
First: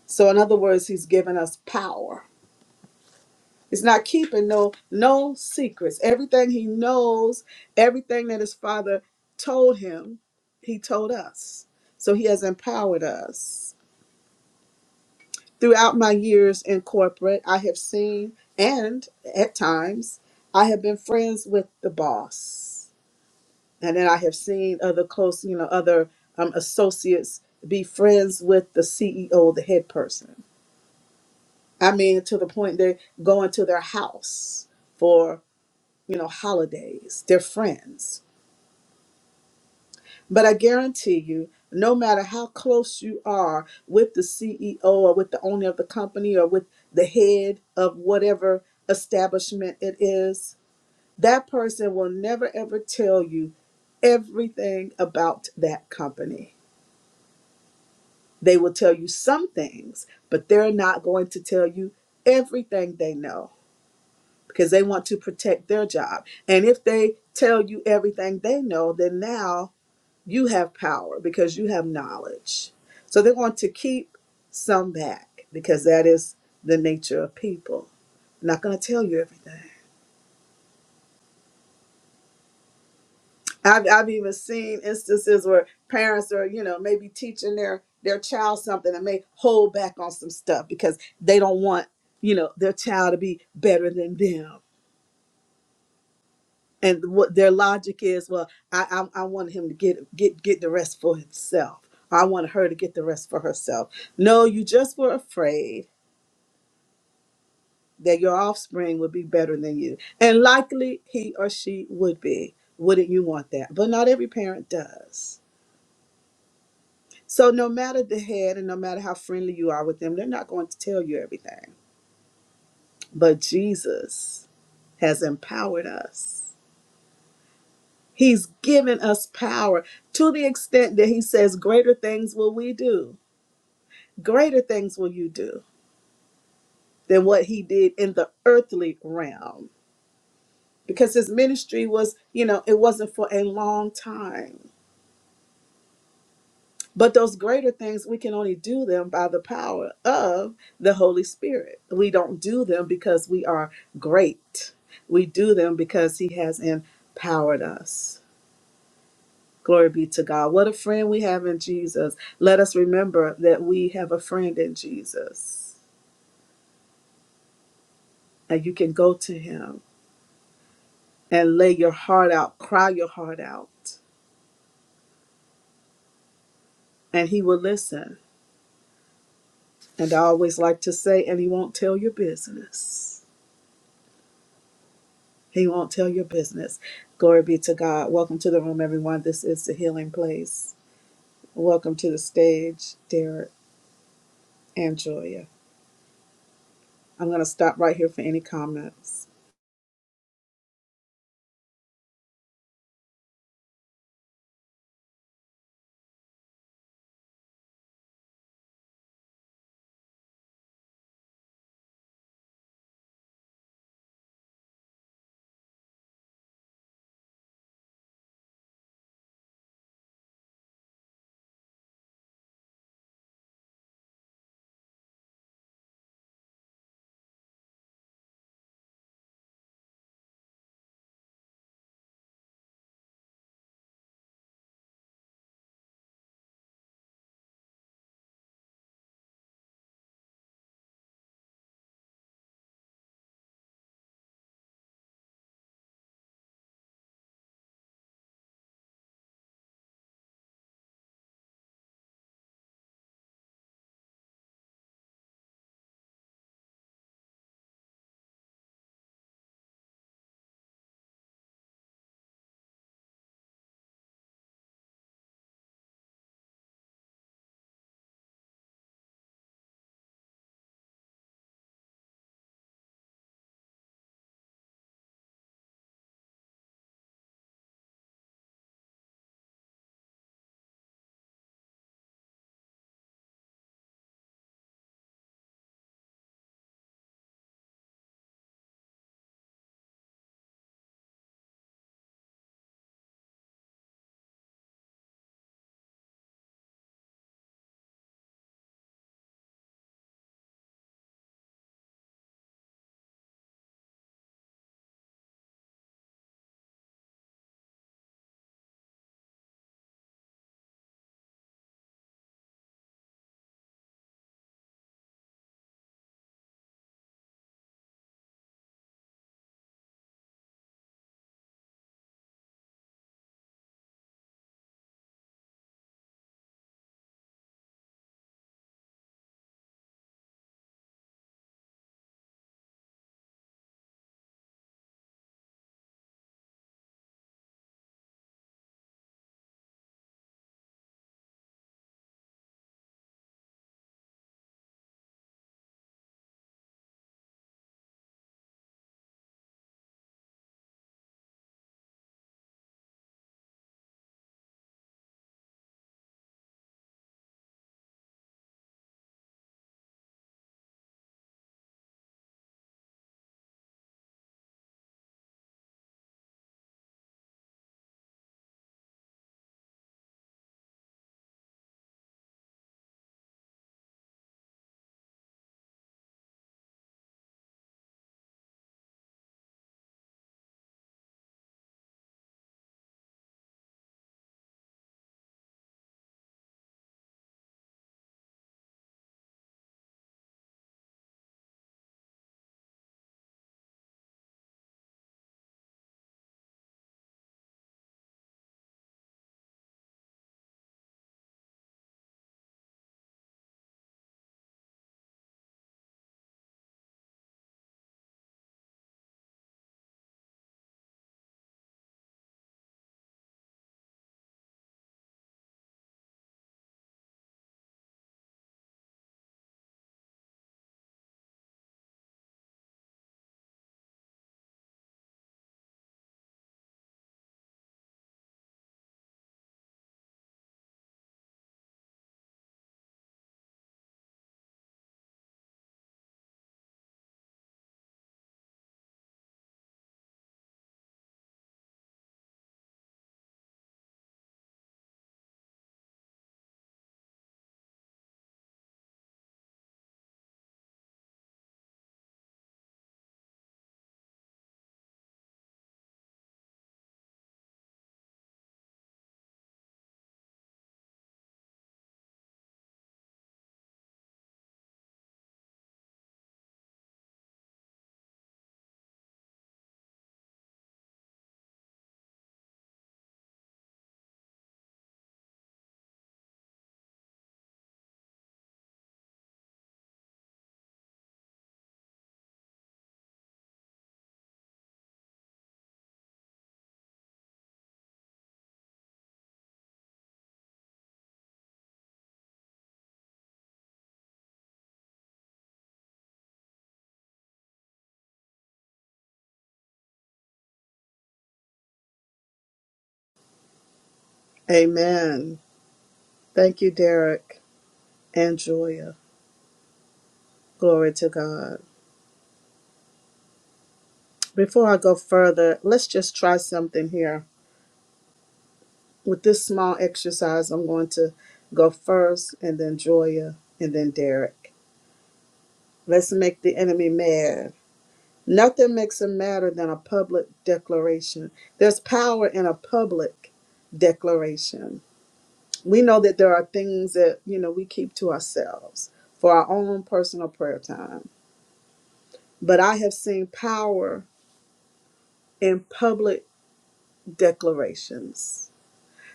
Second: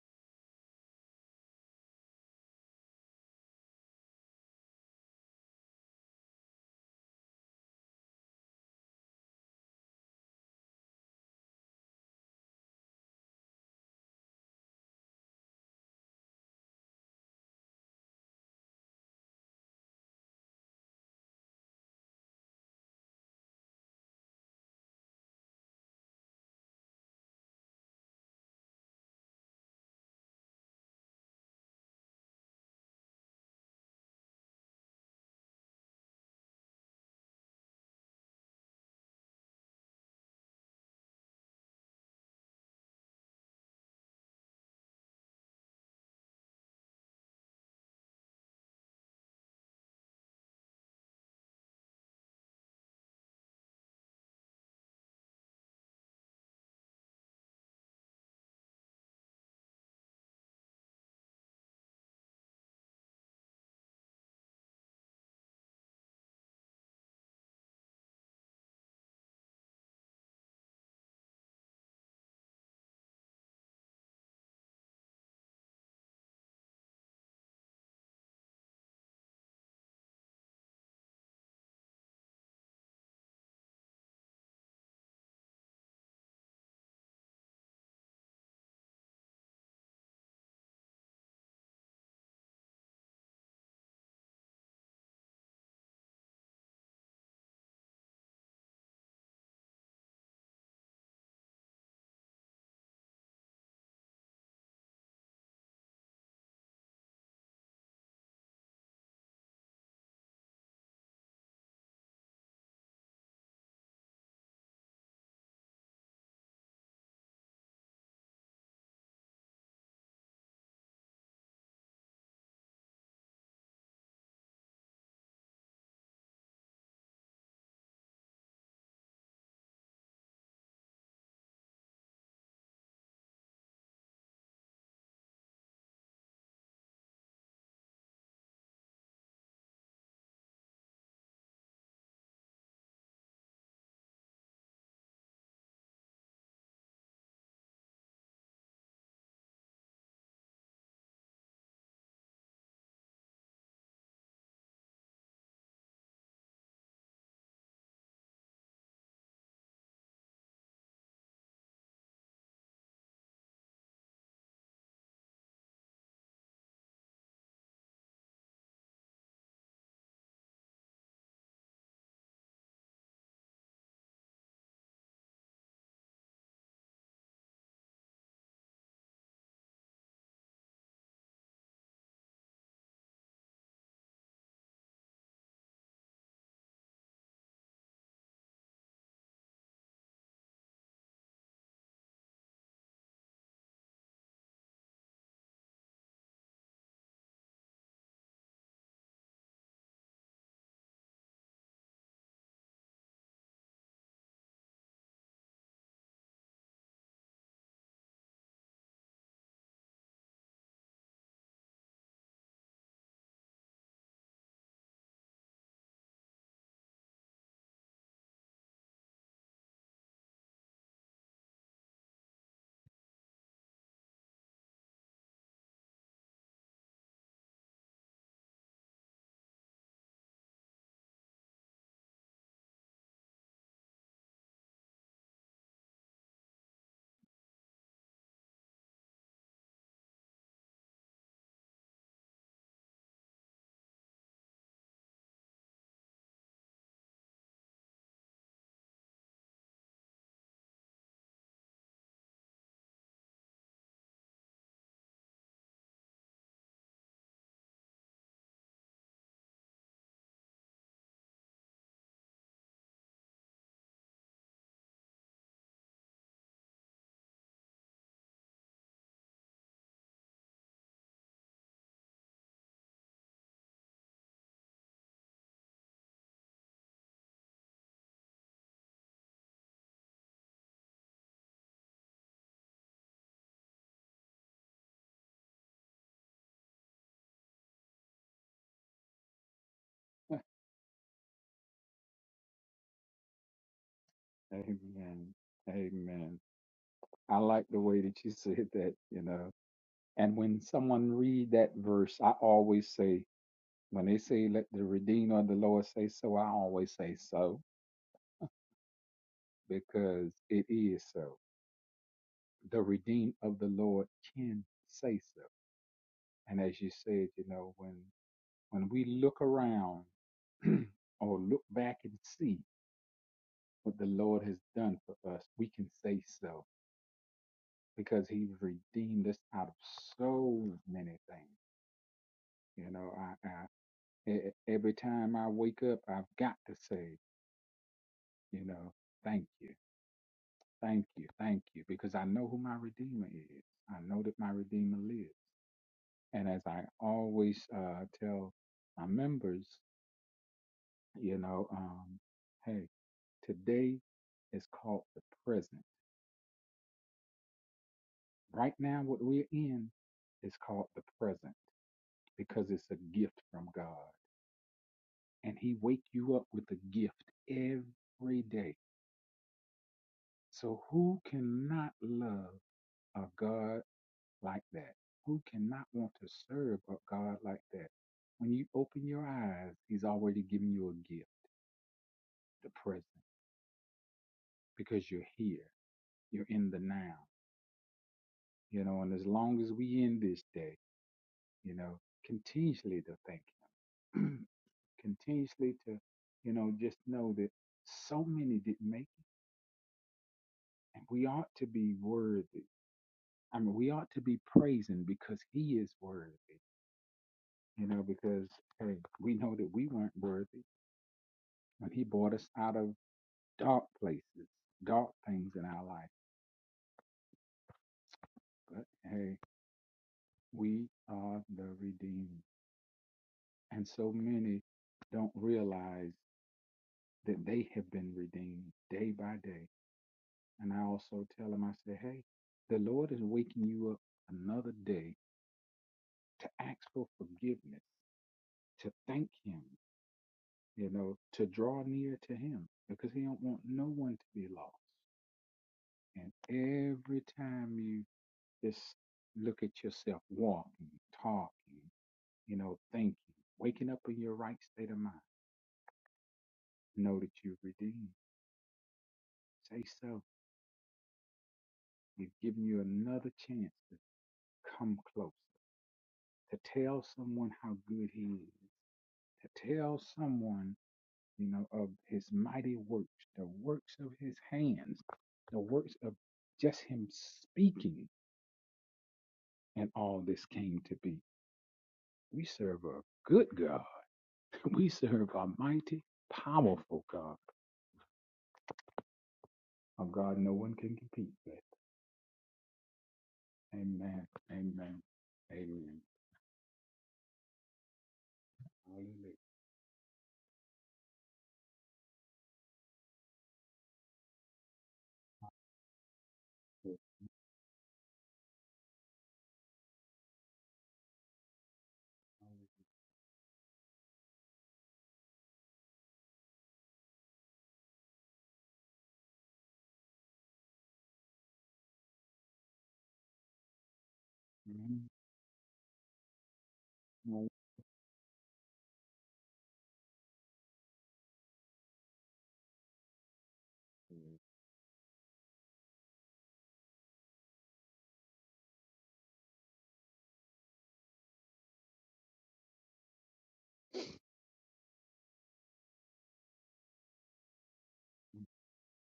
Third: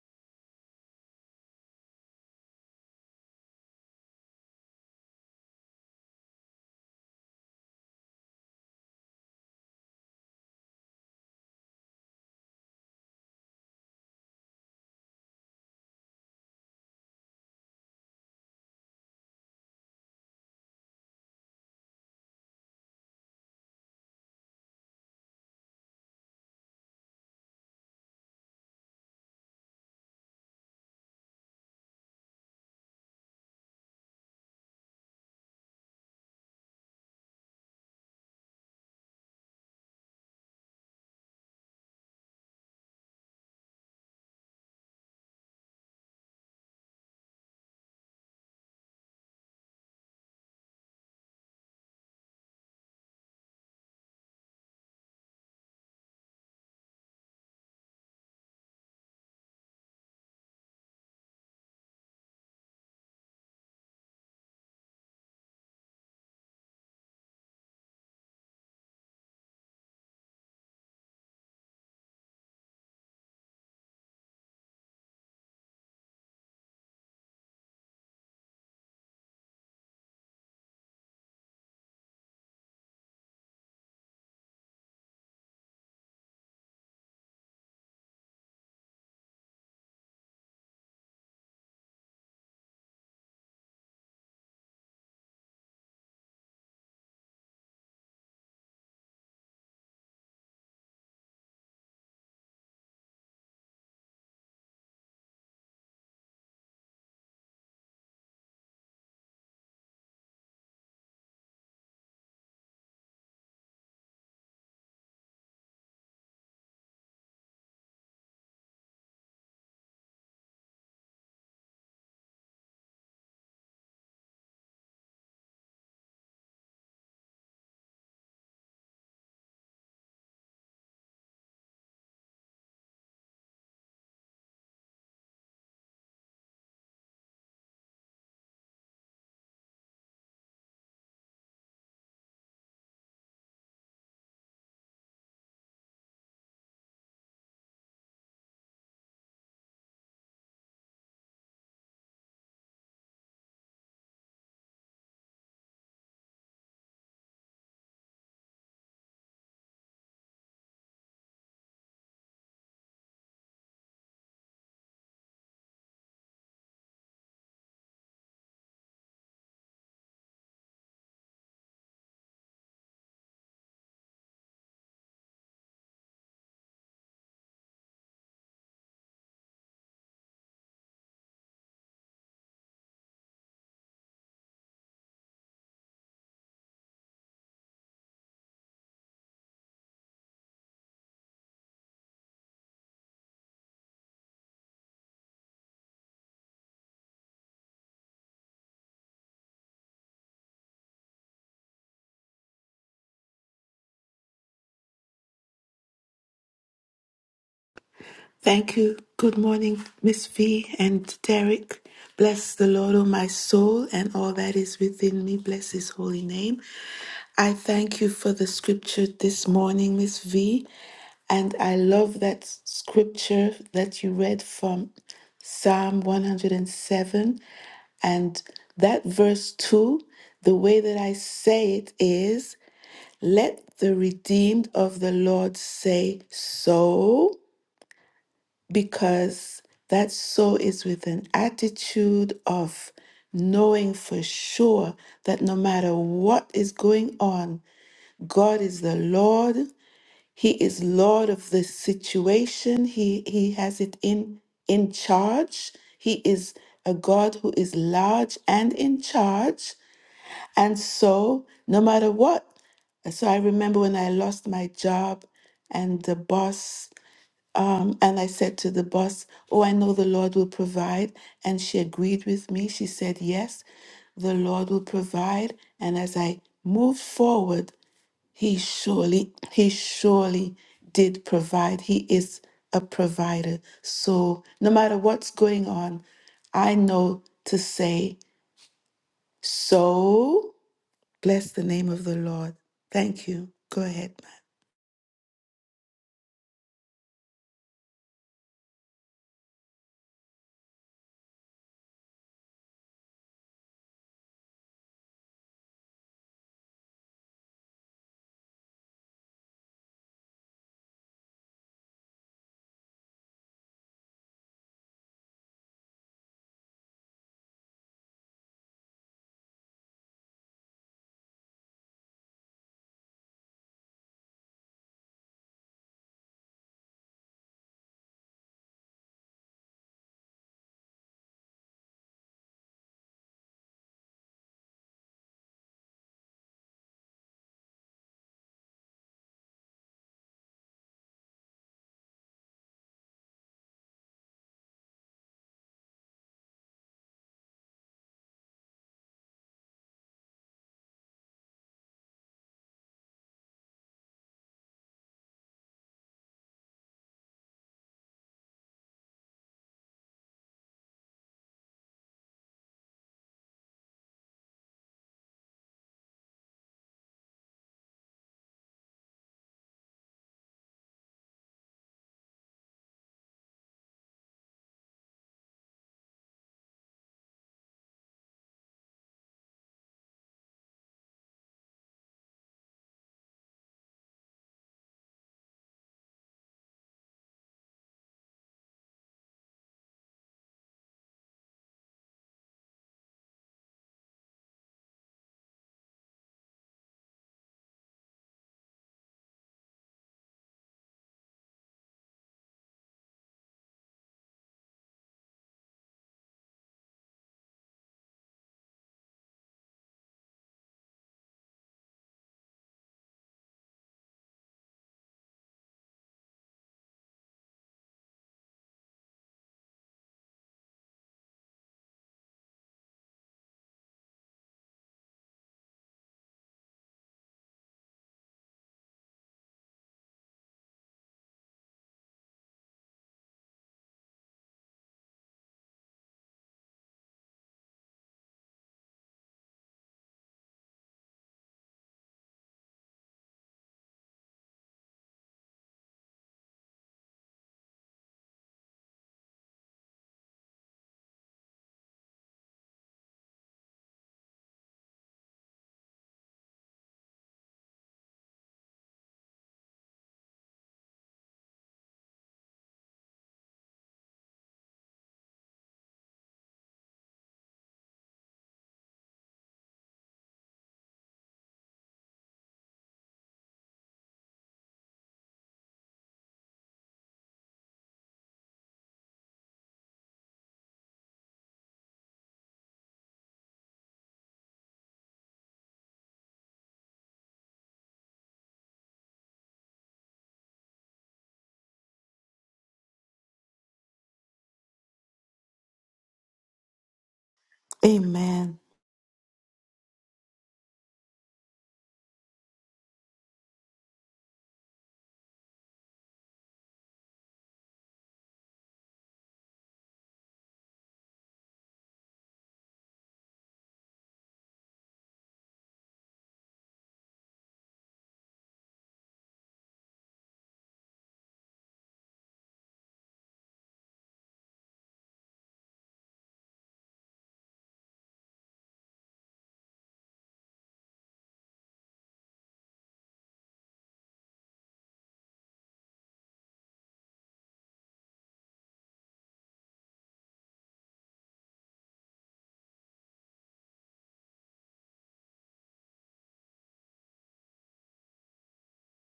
So, in other words, he's given us power. He's not keeping no no secrets. Everything he knows, everything that his father told him, he told us. So he has empowered us. Throughout my years in corporate, I have seen and at times I have been friends with the boss and then I have seen other close, you know, other um, associates be friends with the CEO, the head person. I mean, to the point they go into their house for, you know, holidays. They're friends. But I guarantee you, no matter how close you are with the CEO or with the owner of the company or with the head of whatever establishment it is, that person will never ever tell you everything about that company They will tell you some things, but they're not going to tell you everything they know because they want to protect their job. And if they tell you everything they know, then now you have power because you have knowledge. So they want to keep some back because that is the nature of people. Not going to tell you everything. I've I've even seen instances where parents are, you know, maybe teaching their their child something and may hold back on some stuff because they don't want, you know, their child to be better than them. And what their logic is, well, I I, I want him to get get get the rest for himself. I want her to get the rest for herself. No, you just were afraid that your offspring would be better than you. And likely he or she would be. Wouldn't you want that? But not every parent does. So no matter the head and no matter how friendly you are with them, they're not going to tell you everything. But Jesus has empowered us. He's given us power to the extent that he says greater things will we do. Greater things will you do than what he did in the earthly realm. Because his ministry was, you know, it wasn't for a long time. But those greater things, we can only do them by the power of the Holy Spirit. We don't do them because we are great. We do them because He has empowered us. Glory be to God. What a friend we have in Jesus. Let us remember that we have a friend in Jesus. And you can go to Him and lay your heart out, cry your heart out, and He will listen. And I always like to say, and He won't tell your business. He won't tell your business. Glory be to God. Welcome to the room, everyone. This is the healing place. Welcome to the stage, Derek and Joya. I'm going to stop right here for any comments. Thank you. Good morning, Miss V and Derek. Bless the Lord, O my soul, and all that is within me. Bless his holy name. I thank you for the scripture this morning, Miss V. And I love that scripture that you read from Psalm 107. And seven. And that verse 2, the way that I say it is, let the redeemed of the Lord say so because that soul is with an attitude of knowing for sure that no matter what is going on, God is the Lord. He is Lord of the situation. He he has it in in charge. He is a God who is large and in charge. And so, no matter what, so I remember when I lost my job and the boss um, and I said to the boss, Oh, I know the Lord will provide. And she agreed with me. She said, Yes, the Lord will provide. And as I moved forward, He surely, He surely did provide. He is a provider. So no matter what's going on, I know to say, So bless the name of the Lord. Thank you. Go ahead. Amen. Amen. I like the way that you said that, you know. And when someone read that verse, I always say, when they say, let the Redeemer of the Lord say so, I always say so, because it is so. The Redeemer of the Lord can say so. And as you said, you know, when when we look around or look back and see what the Lord has done for us, we can say so because he redeemed us out of so many things. You know, I, I e- e- every time I wake up, I've got to say, you know, thank you, thank you, thank you, because I know who my redeemer is. I know that my redeemer lives. And as I always uh, tell my members, you know, um, hey, today is called the present. Right now, what we're in is called the present because it's a gift from God. and he wake you up with a gift every day. So who cannot love a God like that? Who cannot want to serve a God like that? When you open your eyes, he's already giving you a gift, the present, because you're here. You're in the now. You know, and as long as we in this day, you know, continuously to thank him. continuously to, you know, just know that so many didn't make it. And we ought to be worthy I mean, we ought to be praising because he is worthy, you know, because hey, we know that we weren't worthy when he brought us out of dark places, dark things in our life. But hey, we are the redeemed. And so many don't realize that they have been redeemed day by day. And I also tell them, I say, hey, the Lord is waking you up another day to ask for forgiveness, to thank him you know, to draw near to him because he don't want no one to be lost. And every time you just look at yourself walking, talking, you know, thinking, waking up in your right state of mind, know that you're redeemed. Say so. He's giving you another chance to come closer, to tell someone how good he is, to tell someone, you know, of his mighty works, the works of his hands, the works of just him speaking and all this came to be. We serve a good God. We serve a mighty, powerful God. A God no one can compete with. Amen. Amen. Amen. ma'am. Amen. Amen. Thank you, Derek and Joya. Glory to God. Before I go further, let's just try something here. With this small exercise, I'm going to go first, and then Joya, and then Derek. Let's make the enemy mad. Hallelujah. Nothing makes it matter than a public declaration. There's power in a public declaration. We know that there are things that, you know, we keep to ourselves for our own personal prayer time. But I have seen power in public declarations.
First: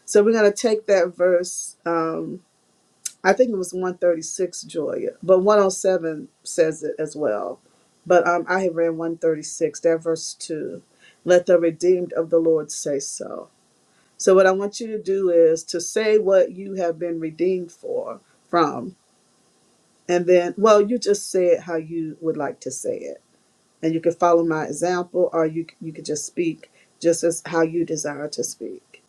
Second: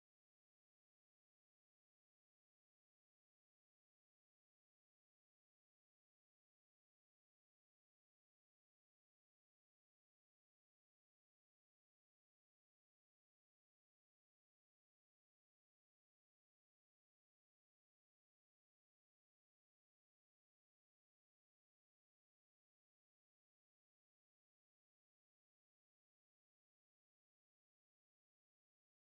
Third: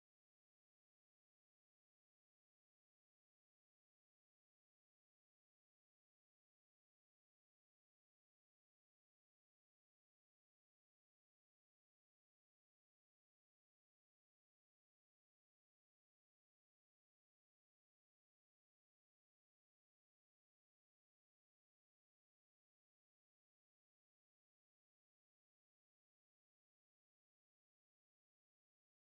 So we're going to take that verse um, I think it was 136, Julia, but 107 says it as well. But um, I have read 136, that verse 2. Let the redeemed of the Lord say so. So, what I want you to do is to say what you have been redeemed for, from, and then, well, you just say it how you would like to say it. And you can follow my example, or you, you could just speak just as how you desire to speak.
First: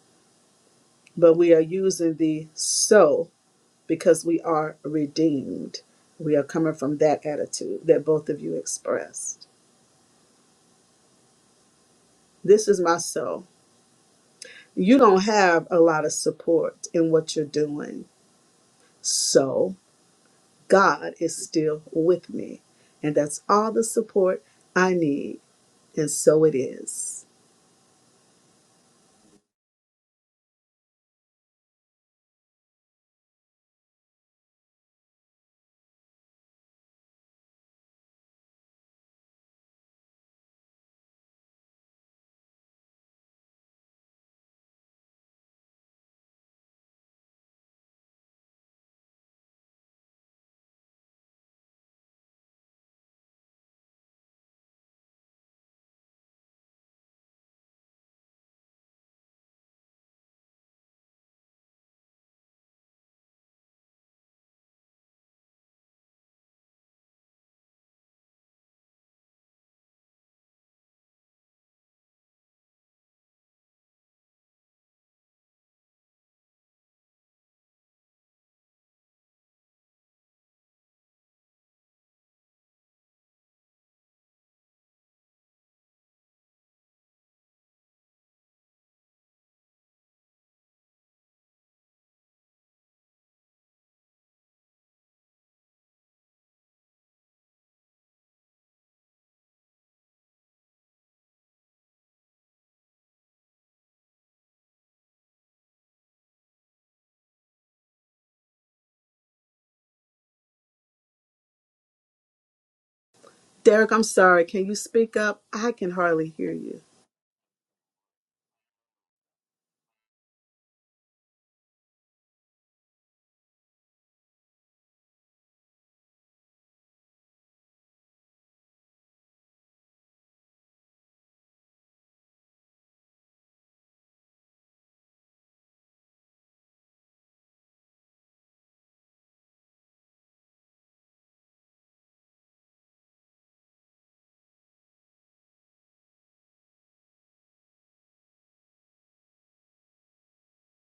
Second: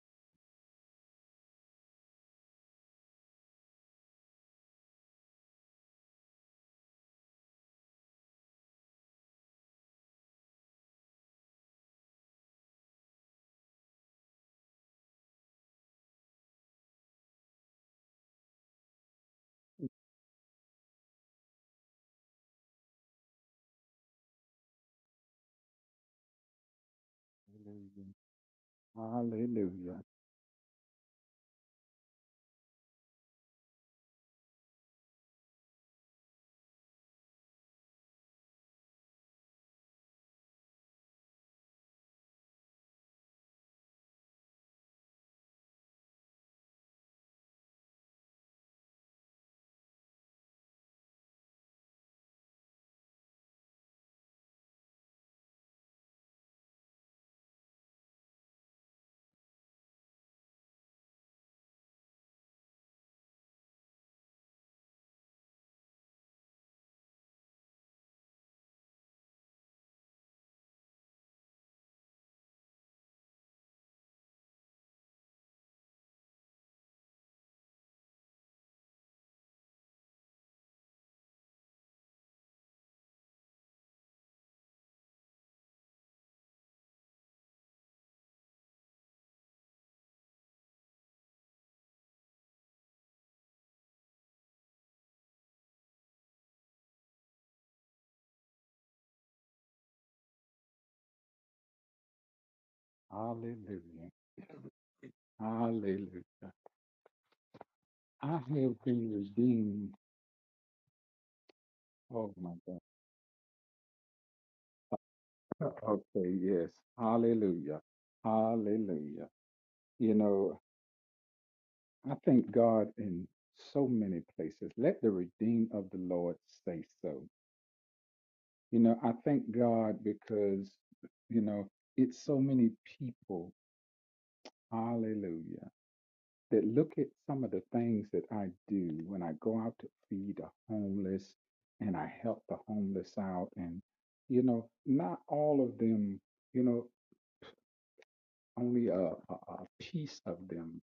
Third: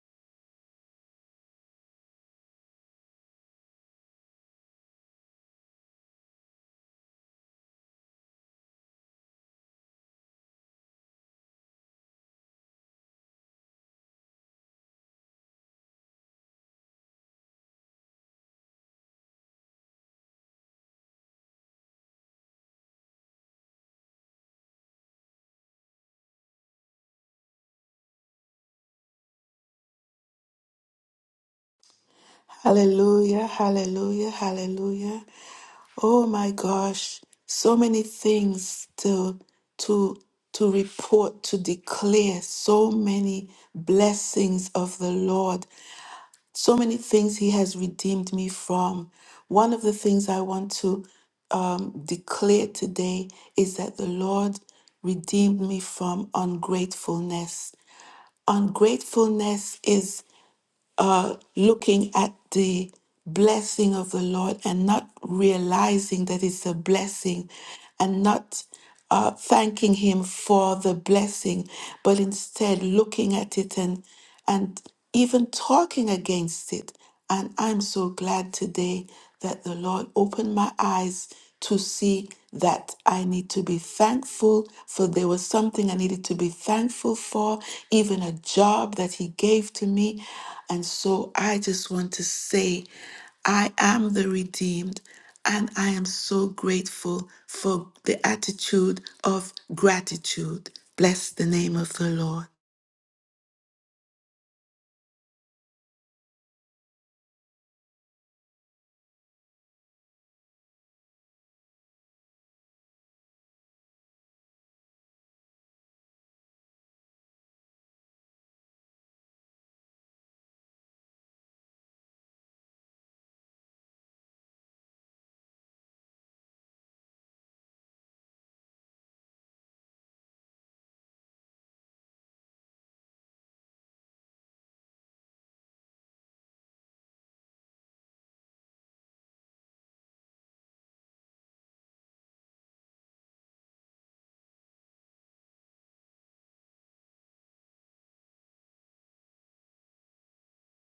But we are using the so because we are redeemed. We are coming from that attitude that both of you expressed. This is myself. You don't have a lot of support in what you're doing. So God is still with me. And that's all the support I need. And so it is. Hallelujah. Hallelujah, hallelujah, hallelujah. Oh my gosh, so many things to to to report, to declare, so many blessings of the Lord, so many things He has redeemed me from. One of the things I want to um, declare today is that the Lord redeemed me from ungratefulness. Ungratefulness is uh, looking at the blessing of the Lord and not realizing that it's a blessing and not uh, thanking Him for the blessing, but instead looking at it and, and even talking against it and I'm so glad today that the Lord opened my eyes to see that I need to be thankful for there was something I needed to be thankful for, even a job that He gave to me. And so I just want to say, I am the redeemed, and I am so grateful for the attitude of gratitude. Bless the name of the Lord. Hallelujah. Hallelujah. Hallelujah. I have been redeemed. Oh my God. Derek, I'm sorry. Can you speak up? I can hardly Okay, hear yes. you. Hallelujah. Hallelujah. You know, I thank God in so many places. Let the redeemed of the Lord say so. You know, I thank God because, you know, it's so many people, hallelujah, that look at some of the things that I do when I go out to feed the homeless and I help the homeless out. And, you know, not all of them, you know, only a, a, a piece of them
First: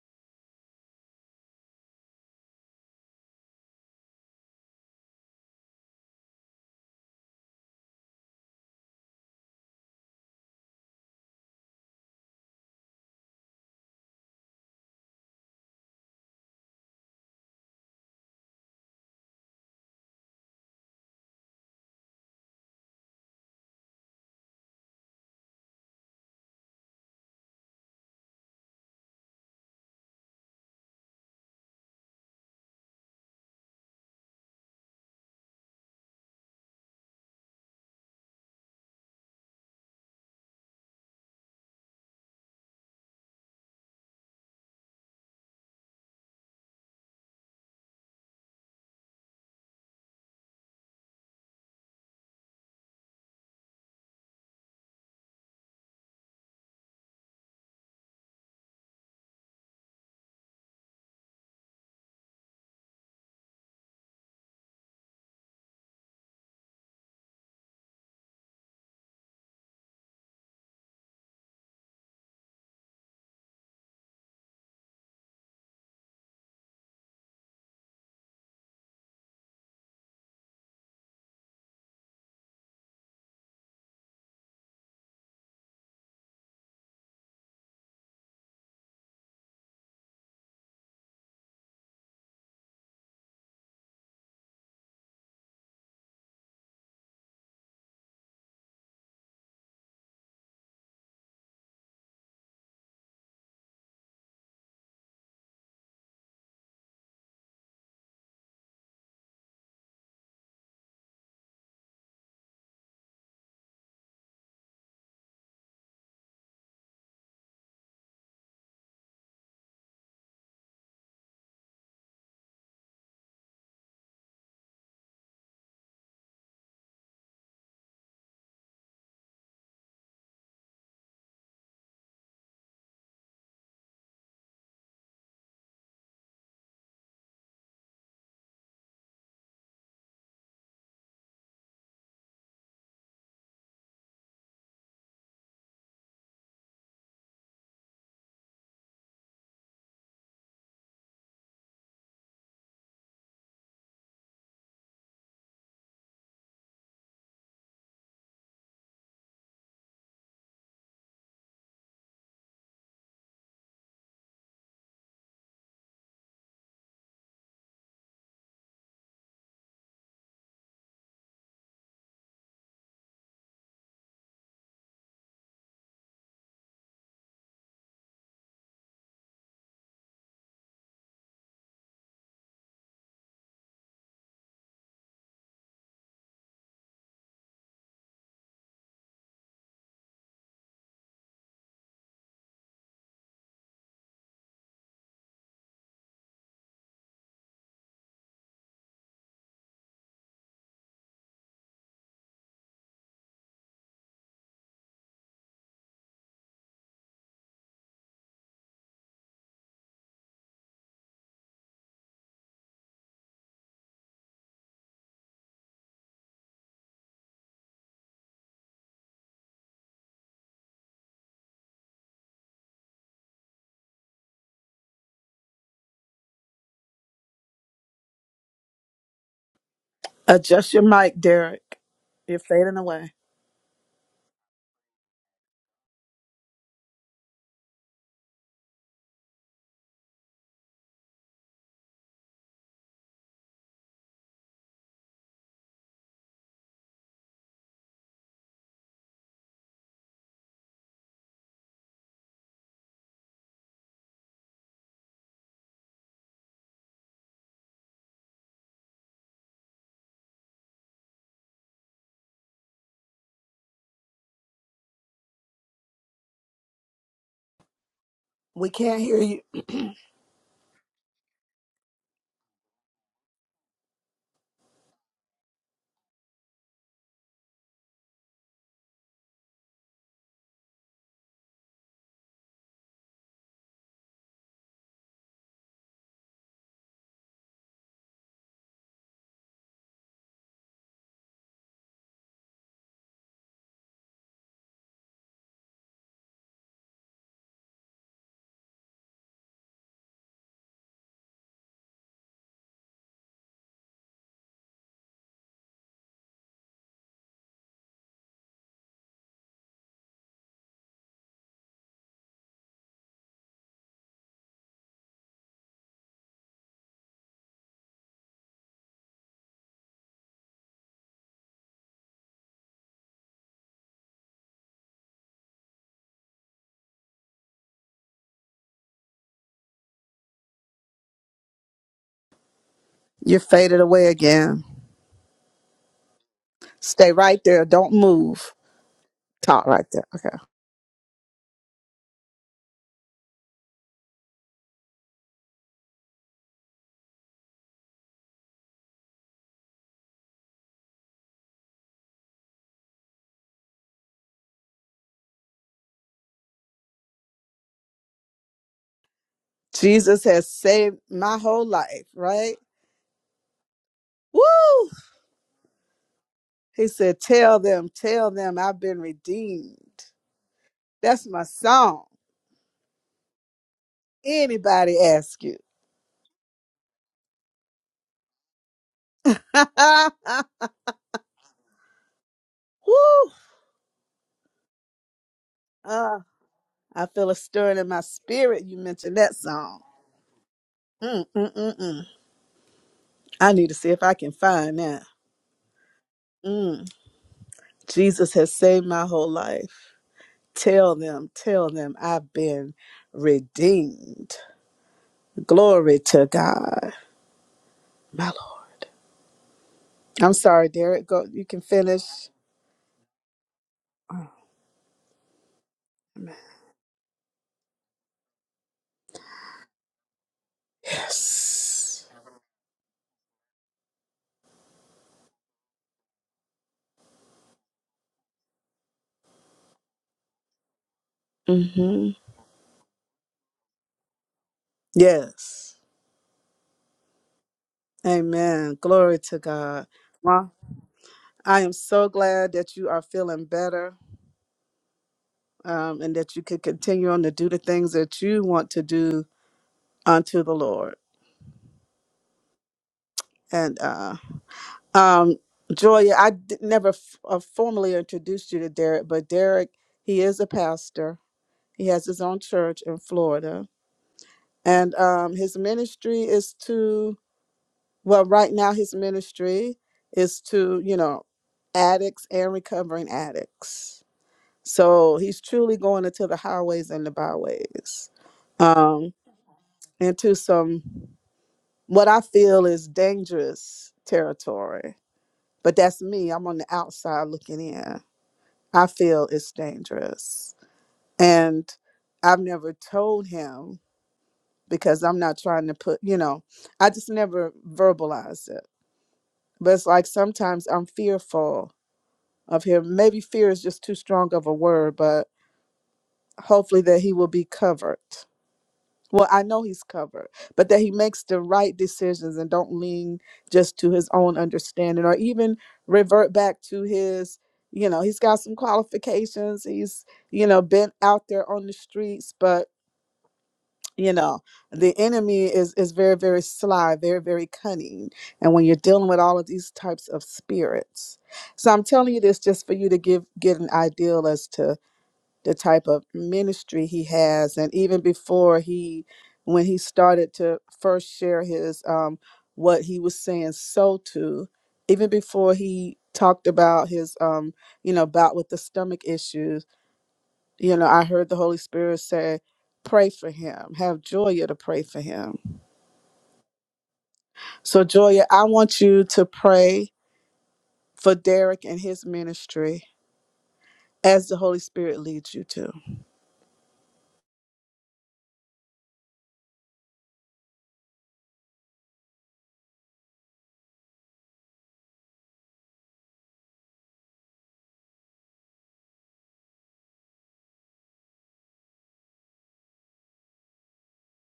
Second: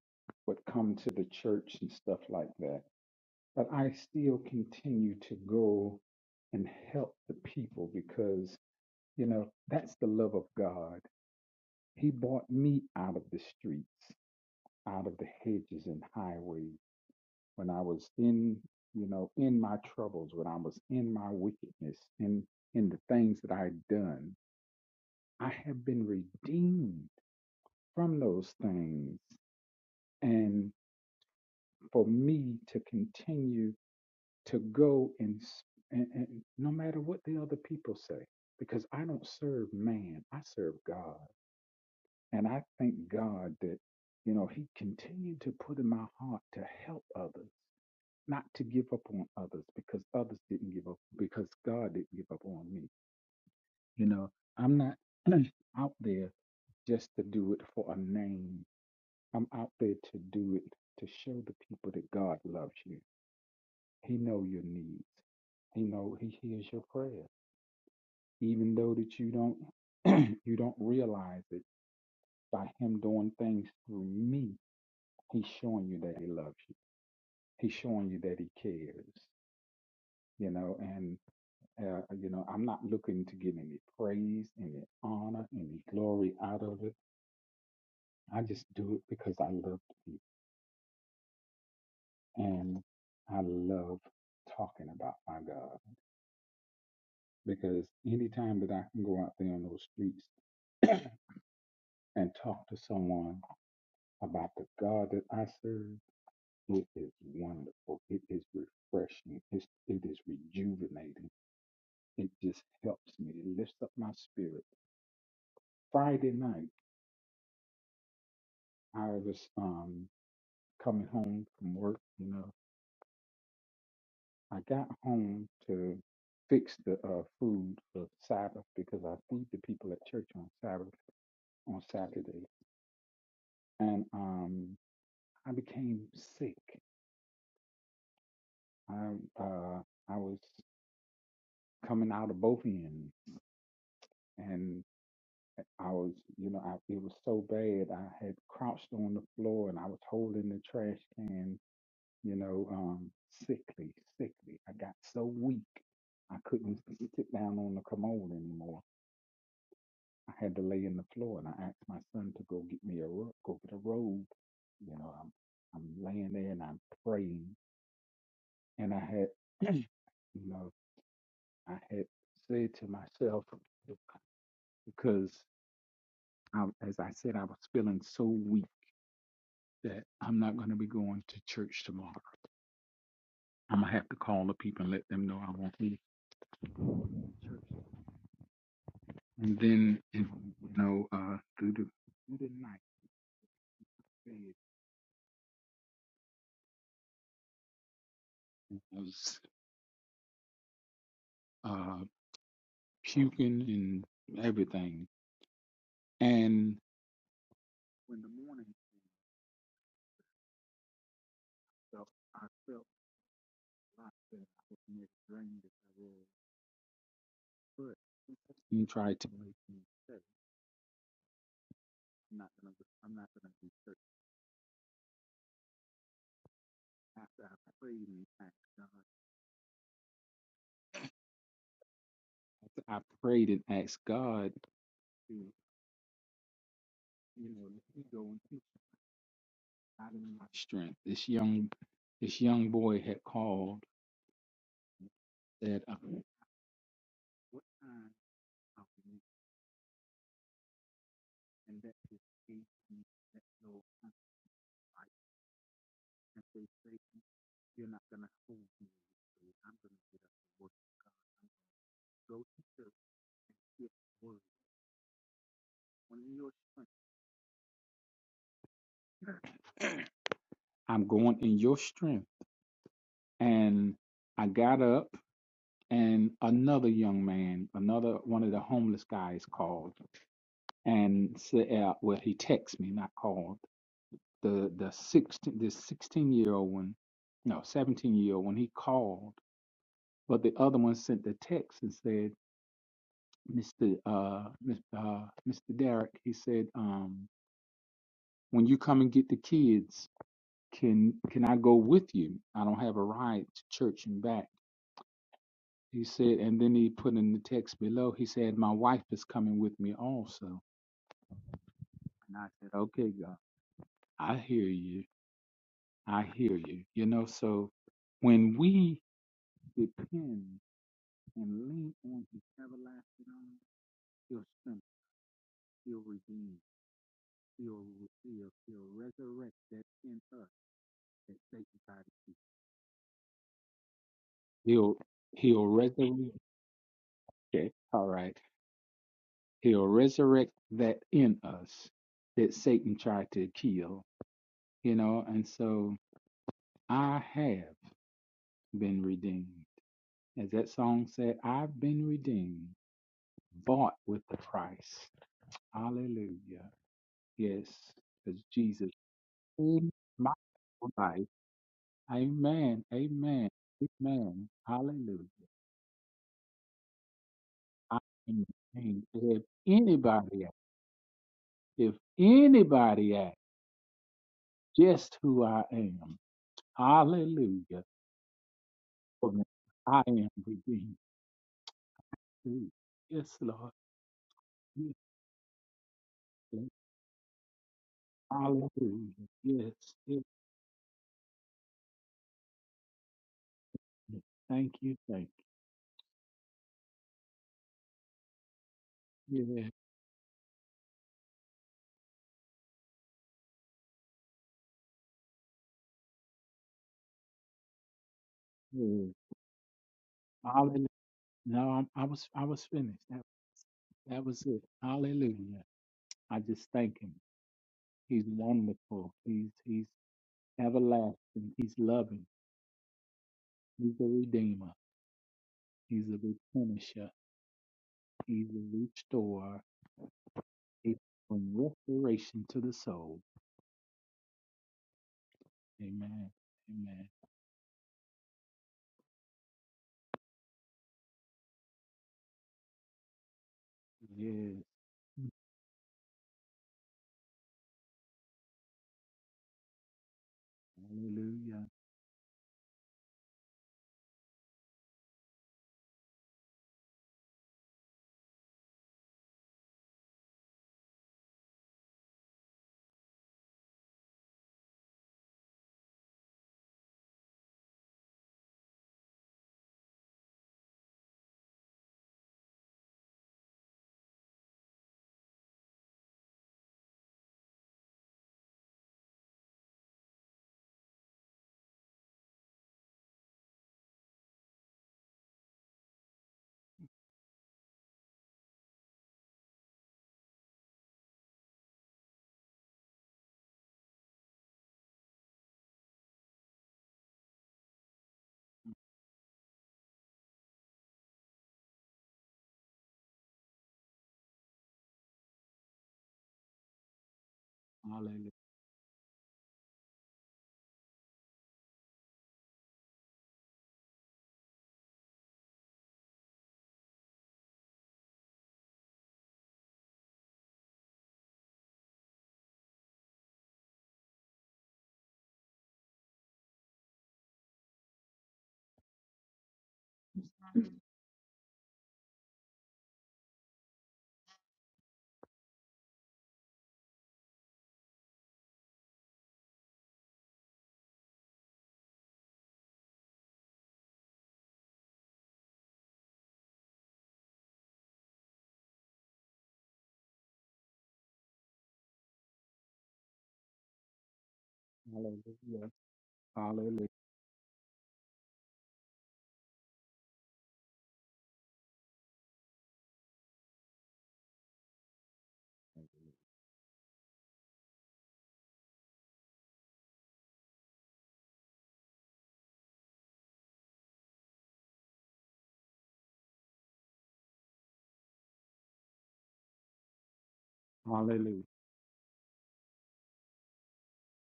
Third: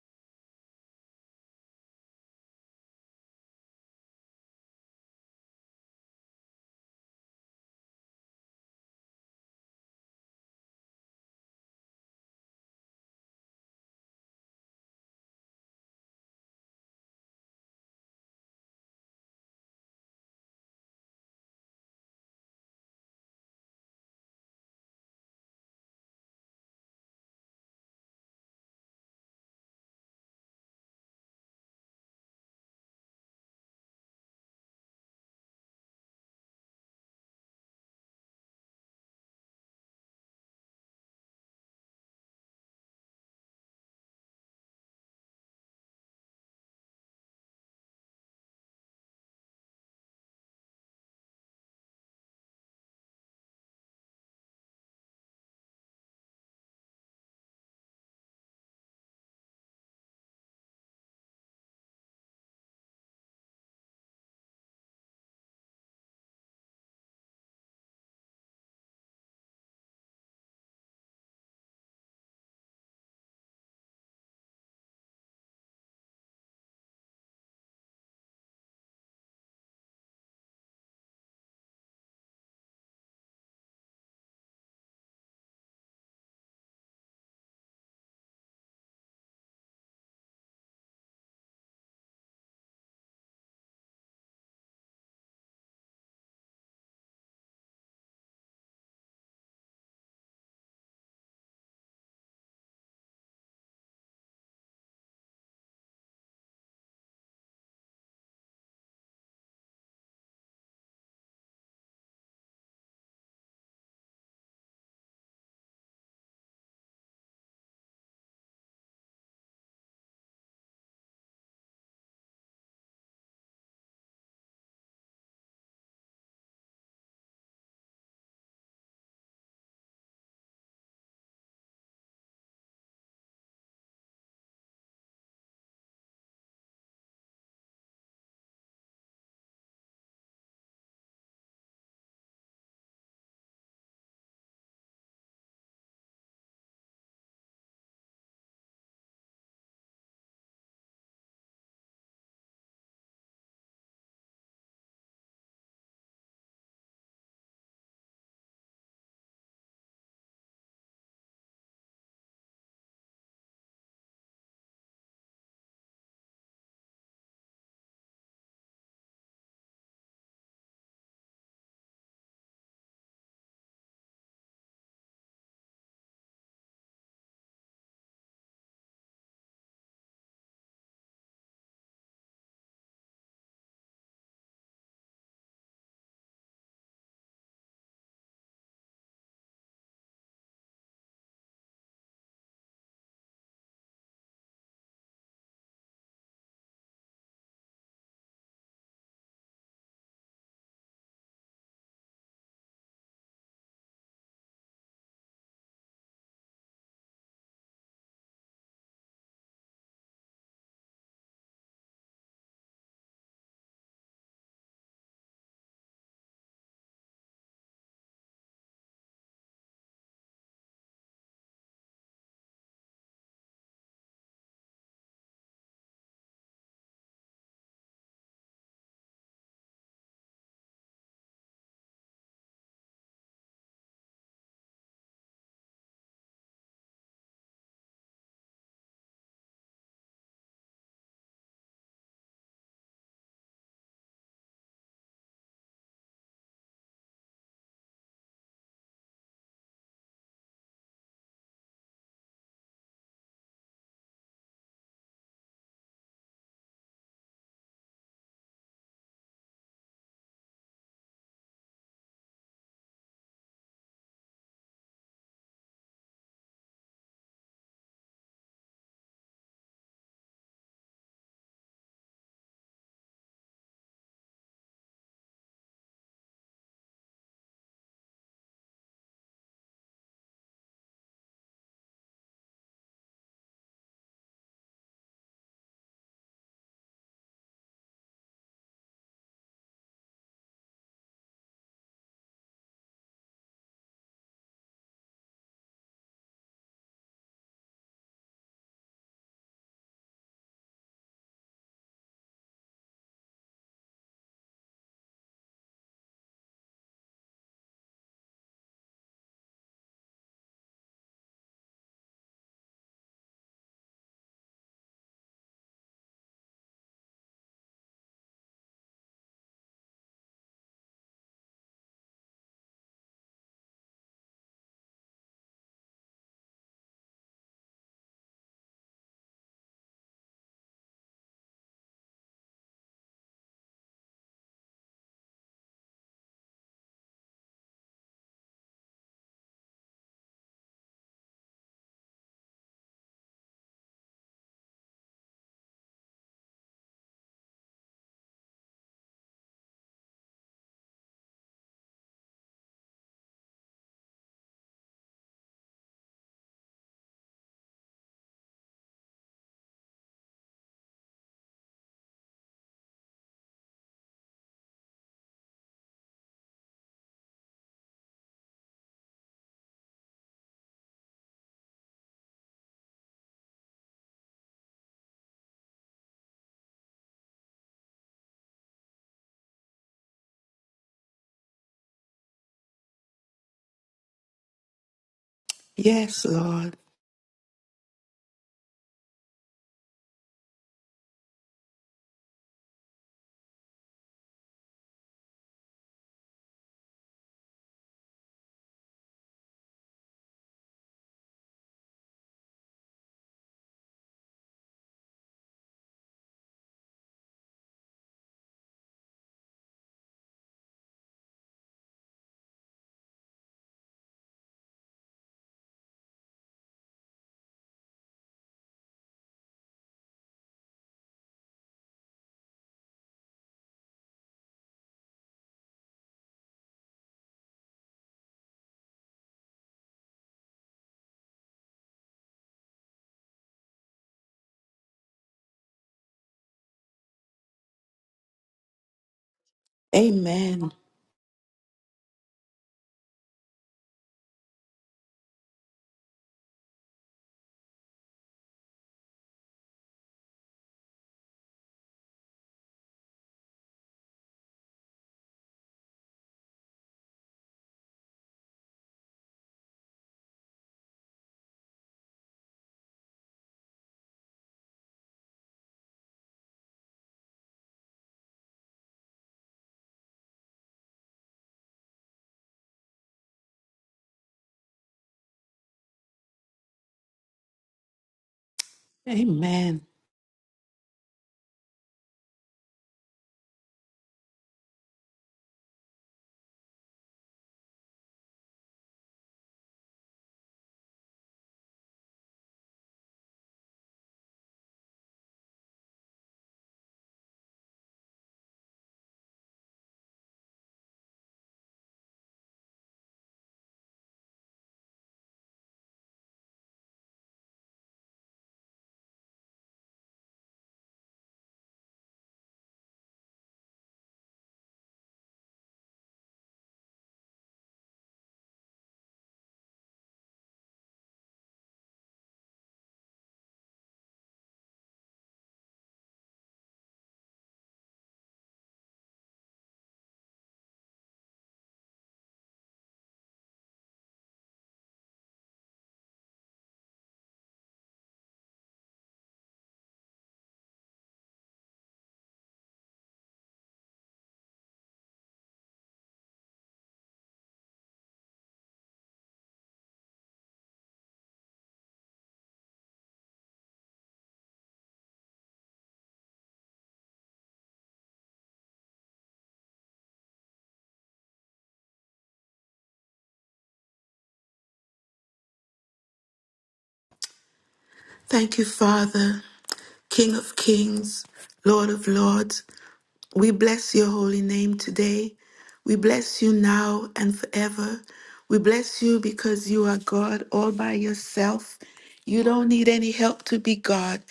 would come to the church and stuff like that but I still continue to go and help the people because, you know, that's the love of God. He brought me out of the streets, out of the hedges and highways when I was in, you know, in my troubles, when I was in my wickedness, in in the things that I had done. I have been redeemed from those things. And for me to continue to go and, and, and no matter what the other people say, because I don't serve man, I serve God. And I thank God that, you know, He continued to put in my heart to help others, not to give up on others because others didn't give up, because God didn't give up on me. You know, I'm not out there just to do it for a name, I'm out there to do it to show the people that God loves you. He know your needs. He know he hears your prayers. even though that you don't you don't realize it by him doing things through me he's showing you that he loves you he's showing you that he cares you know and uh, you know i'm not looking to get any praise any honor any glory out of it i just do it because i love you and i love talking about my god because anytime that i can go out there on those streets and talk to someone about the god that i serve It is wonderful. It is refreshing. It's, it is rejuvenating. It just helps me. It lifts up my spirit. Friday night, I was um, coming home from work. You know, I got home to fix the uh, food for Sabbath because I feed the people at church on Sabbath on Saturday, and um, I became sick. I uh, I was coming out of both ends, and I was, you know, I, it was so bad. I had crouched on the floor and I was holding the trash can, you know, um, sickly, sickly. I got so weak, I couldn't sit down on the commode anymore. I had to lay in the floor, and I asked my son to go get me a ro- go get a robe. You know, I'm I'm laying there and I'm praying, and I had, you know, I had said to myself because I, as I said, I was feeling so weak. that I'm not going to be going to church tomorrow. I'm gonna have to call the people and let them know I won't be at church. And then, you know, uh, through the through the night, I was uh, puking and everything. And when the morning came, so I felt a lot better. I was not as drained as I was, but you try to make me say, I'm not gonna, go- I'm not gonna do church after I prayed and asked God. Adjust your mic, Derek. You're fading After I away. prayed and asked God. do, you know, let me go and teach out of my strength. This young, this young boy had called that uh, what time are we and that is eight that no time. I and they say you're not gonna hold me. so I'm gonna get up and work God. I'm gonna go to church and get word on your you- strength. I'm going in your strength. And I got up and another young man, another one of the homeless guys called and set out. Well, he texted me, not called. The the sixteen the sixteen year old one, no, seventeen year old one. He called, but the other one sent the text and said, "Mister uh, Mis- uh Mister Derek," he said, um, "When you come and get the kids, can can I go with you? I don't have a ride to church and back." He said, and then he put in the text below. He said, "My wife is coming with me also." And I said, "Okay, God, I hear you." I hear you. You know, so when we depend and lean on his everlasting arm, he'll strengthen, he'll redeem, he'll, he'll, he'll resurrect that in us that Satan tried to keep. You're faded away again. He'll, he'll resurrect, Stay right there. okay, Don't all right. move. Talk right He'll there. Okay. resurrect that in us that Satan tried to kill, you know, and so I have been redeemed. As that song said, I've been redeemed, bought with the price. Hallelujah. Yes, because Jesus is Jesus my has saved life. my whole life, right? Amen. Amen. Amen. Woo! Hallelujah. He said, Tell them, I tell am them I've been ashamed. If redeemed. anybody, asks- That's my if song. anybody asks Anybody just ask who you. I am, hallelujah. For me, I am redeemed. too. Woo! Yes, Lord. Yes, Uh, Yes, Lord. Lord. I feel a stirring in my spirit. You Hallelujah. mentioned that Yes, song. yes. Mm, mm, mm, mm. I need to see if I yes. can Thank find you. that. Thank Mm. Jesus has saved my whole you. Yeah. life. Tell them, tell them I've been redeemed. Glory to God, my Lord. yeah. I'm sorry, Hallelujah. Derek. Go. You can No, I'm, I was finish. I was finished. That Oh, was it. Hallelujah. amen. I just thank him. He's wonderful. He's he's everlasting. He's Yes. loving. He's a redeemer. He's a replenisher. He's a restorer. He's bring hmm restoration to the soul. Yes. Amen. Amen. Amen. Glory to God. Well, Amen. I am so glad that you are feeling better Yes. um, and that you could continue on to do the things that you want to do unto the Lord. Hallelujah. And uh, um, Joya, I d- never f- uh, formally introduced you to Derek, but Derek, he is a pastor. He has his own church in Florida. And um, his ministry is to Well, right now his ministry is to, you know, addicts and recovering addicts. So he's truly going into the highways and the byways. Um, Amen. into some what I feel is dangerous territory. But that's me. I'm on the outside looking in. I feel it's dangerous. And I've never told him because I'm not trying to put, you know, I just never verbalized it. But it's like sometimes I'm fearful of him. Maybe fear is just too strong of a word, but hopefully that he will be covered. Hallelujah. Well, I know he's covered, but that he makes the right decisions and don't lean just to his own understanding or even revert back to his, you know, he's got some qualifications. He's, you know, been out there on the streets, but you know, the enemy is is very very sly, very very cunning. And when you're dealing with all of these types of spirits, so I'm telling you this just for you to give get an ideal as to the type of ministry he has and even before he when he started to first share his um what he was saying so to even before he talked about his um you know about with the stomach issues you know i heard the holy spirit say pray for him have joya to pray for him Hallelujah. Hallelujah. so joya i want you to pray for derek and his ministry as the holy spirit leads you to Thank you, Father, King of kings, Lord of lords. We bless your holy name today. We bless you now and forever. We bless you because you are God all by Hallelujah. yourself. You don't need any help to be God.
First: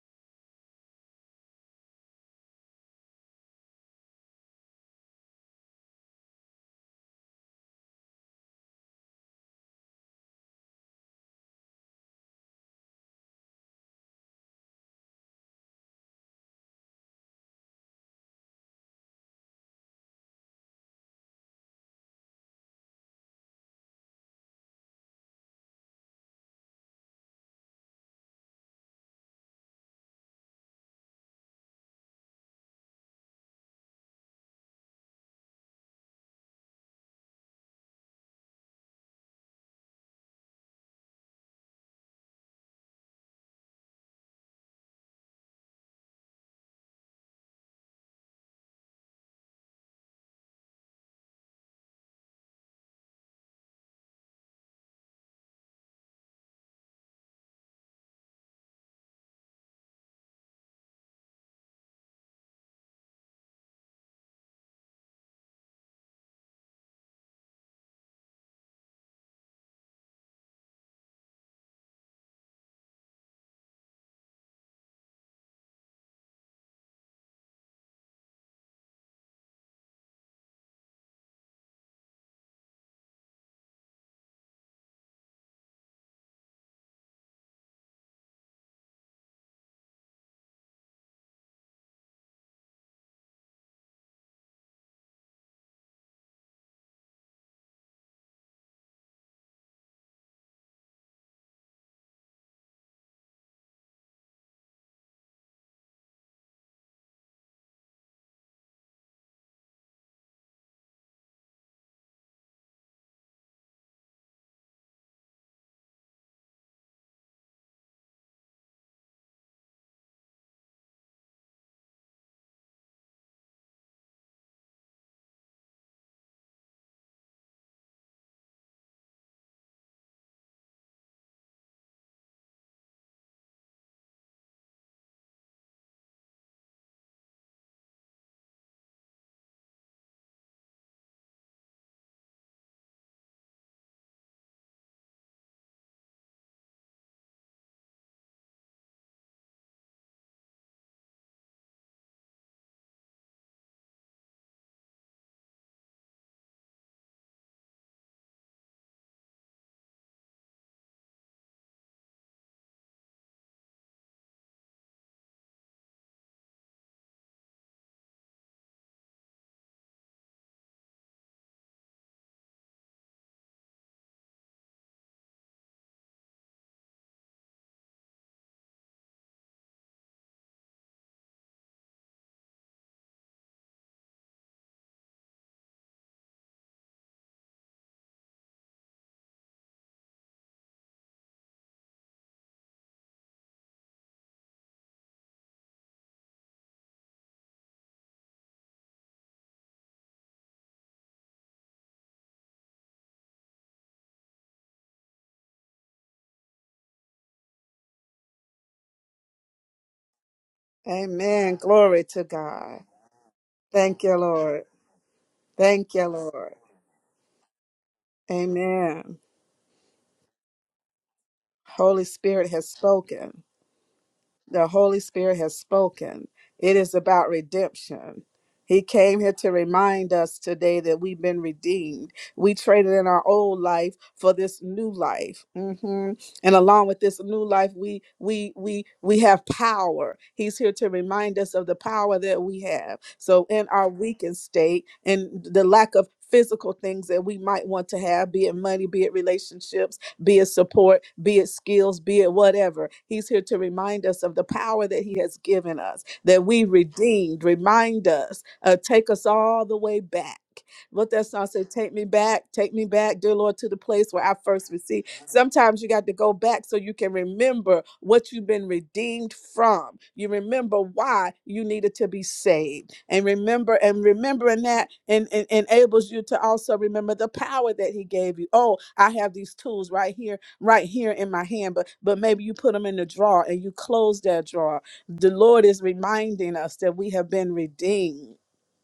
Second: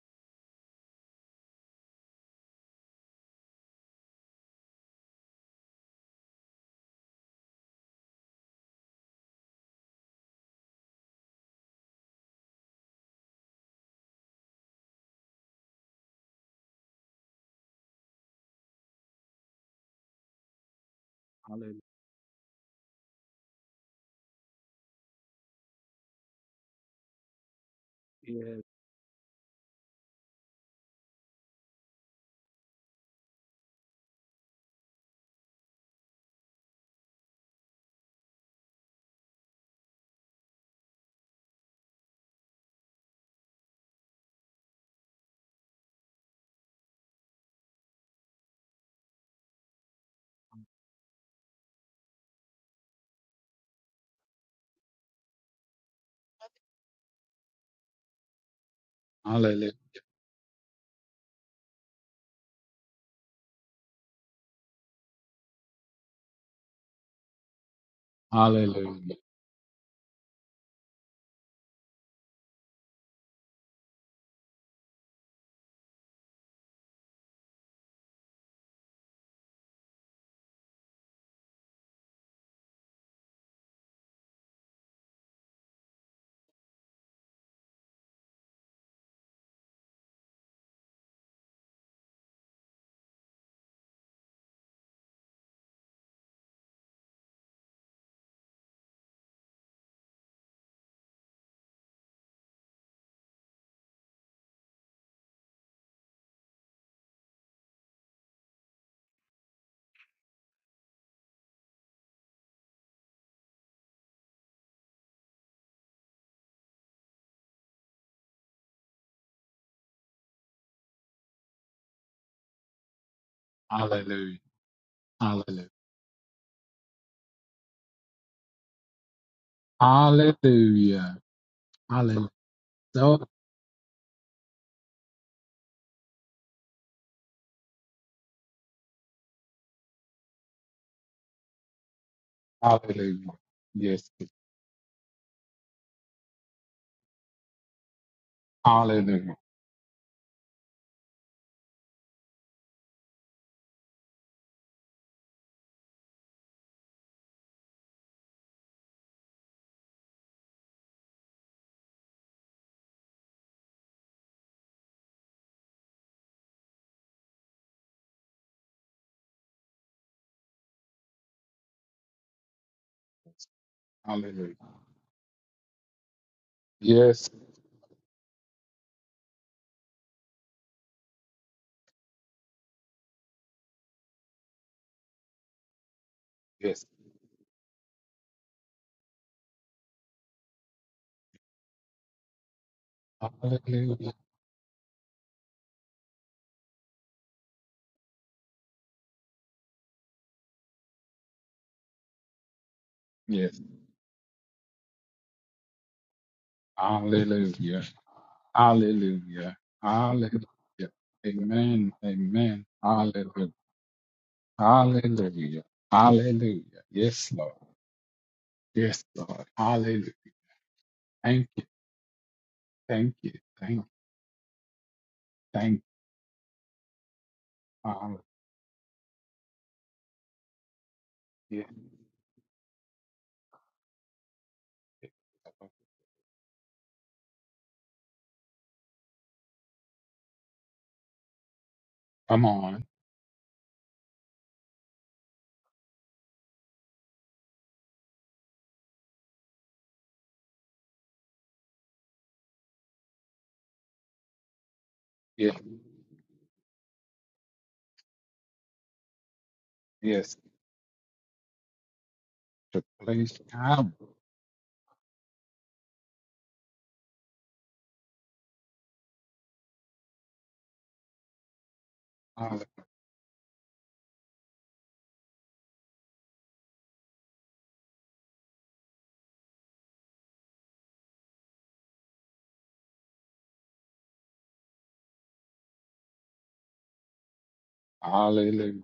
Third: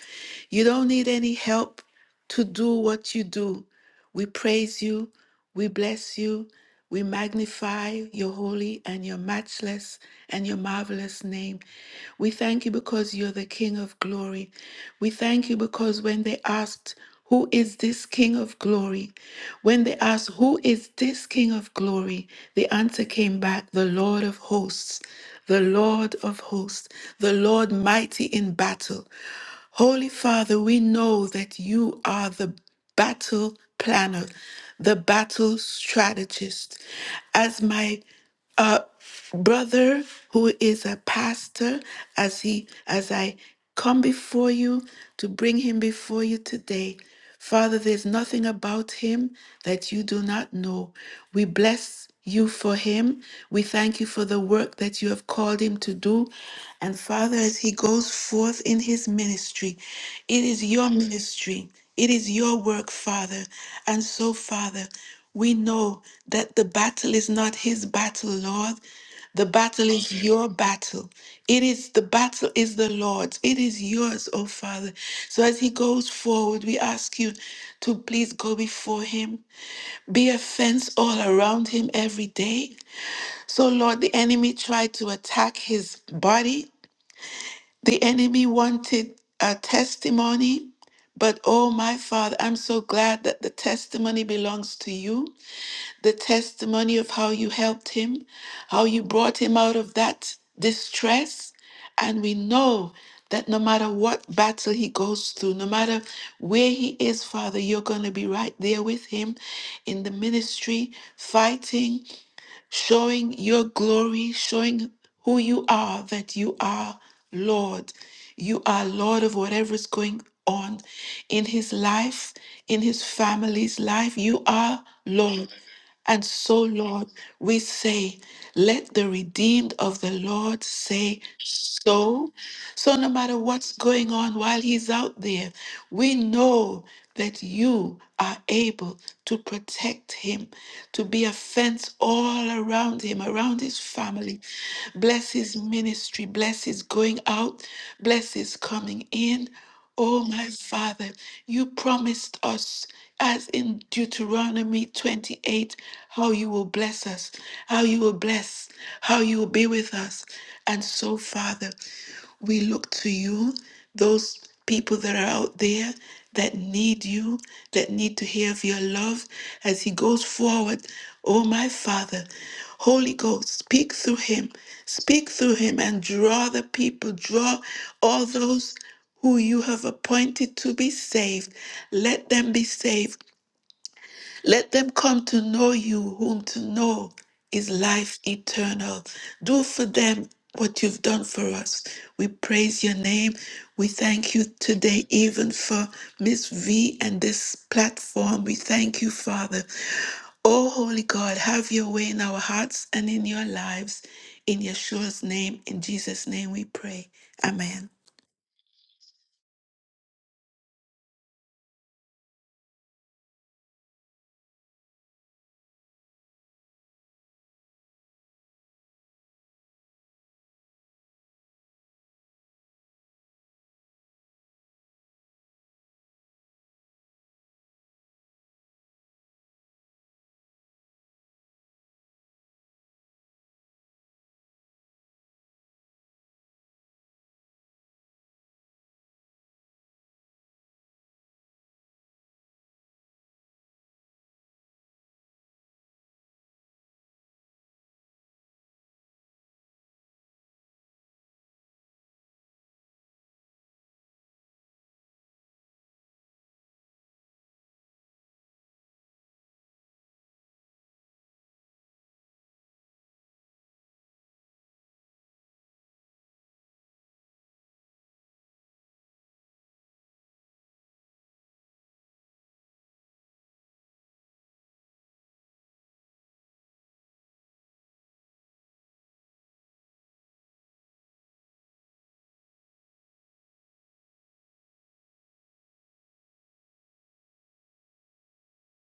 You don't need any help to do what you do. We praise you. We bless you. We magnify your holy and your matchless and your marvelous name. We thank you because you're the King of glory. We thank you because when they asked, Who is this King of glory? When they asked, Who is this King of Hallelujah. glory? The answer came back, The Lord of hosts, the Lord of hosts, the Lord mighty in Yes. battle. Holy Father, we know that you are the battle planner, the battle strategist. As my uh, brother who is a pastor as he as i come before you to bring him before you today father there's nothing about him that you do not know we bless you for him we thank you for the work that you have called him to do and father as he goes forth in his Hallelujah. ministry it is your ministry it is your work father and so father we know that the battle is not his battle, Lord. Hallelujah. The battle is Amen. your battle. It is the battle is the Lord's. It is yours, oh Father. So as he goes forward, we ask you to please go before him. Be a fence all around him every day. So Lord, the enemy tried to attack his body. The enemy wanted a testimony. But oh my Father, I'm so glad that the testimony belongs to you the testimony of how you helped him, how you brought him out of that distress. And we know that no matter what battle he goes through, no matter where he is, Father, you're going to be right there with him in the ministry, fighting, showing your glory, showing who you are, that you are Lord. You are Lord of whatever is going on in his life, in his family's life. Hallelujah. You are Lord. Hallelujah. And so, Lord, we say, let the redeemed of the Lord Hallelujah. say so. Hallelujah. So, no matter what's going on while He's out there, we know that you are able to protect Him, to be a fence all around Him, Hallelujah. around His Yes. family. Bless His ministry, bless His going out, bless His coming Hallelujah. in. Oh, my Father, you promised us, as in Deuteronomy 28, how you will bless us, how you will bless, how you will be with us. And so, Father, we look to you, those people that are out there that need you, that need to hear of your love as he goes forward. Oh, my Father, Holy Ghost, speak through him, Hallelujah. speak through him and draw the people, Yes. draw all those who you have appointed to be saved, let them be saved. Let them come to know you, whom to Yes. know is life eternal. Do for them what you've done for us. We praise your name. We Hallelujah. thank you today, even for Miss V and this platform. We thank you, Father. Oh, Holy God, have your way in our hearts and in your Yes. lives. In Yeshua's name, in Jesus' name we pray. Hallelujah. Amen. Hallelujah. Hallelujah. amen Amen. glory to Amen. god Hallelujah. thank you lord Hallelujah. Thank you, Lord. Hallelujah. Yes, Lord. Yes, Amen. Lord. Hallelujah. Thank you. Holy Spirit has Thank you. spoken. Thank you. The Holy Spirit has Thank you. spoken. It is about Hallelujah. redemption. He came here to remind us today that we've been Yes. redeemed. We traded in our old life for this new life, hmm and along with this new life, we we we we have power. He's here to remind us of the power that Come we on. have. So, in our weakened state and the lack of physical things that we might want to have, be it money, be it relationships be it support, be it skills, be it whatever. He's here to remind us of the power that He has Yes. given us, that we redeemed. Remind us, uh, take us all the way Yes. back. What that song said, take me back, take To me back, dear place Lord, to the power. place where I first received. Sometimes you got to go back so you can remember what you've been redeemed from. You remember why you needed to be saved. And remember, and remembering that and, and enables you to also remember the power that he gave you. Oh, I have these tools right here, right here in my hand, but but maybe you put them in the drawer and you close that drawer. The Lord is reminding us that we have been redeemed Hallelujah.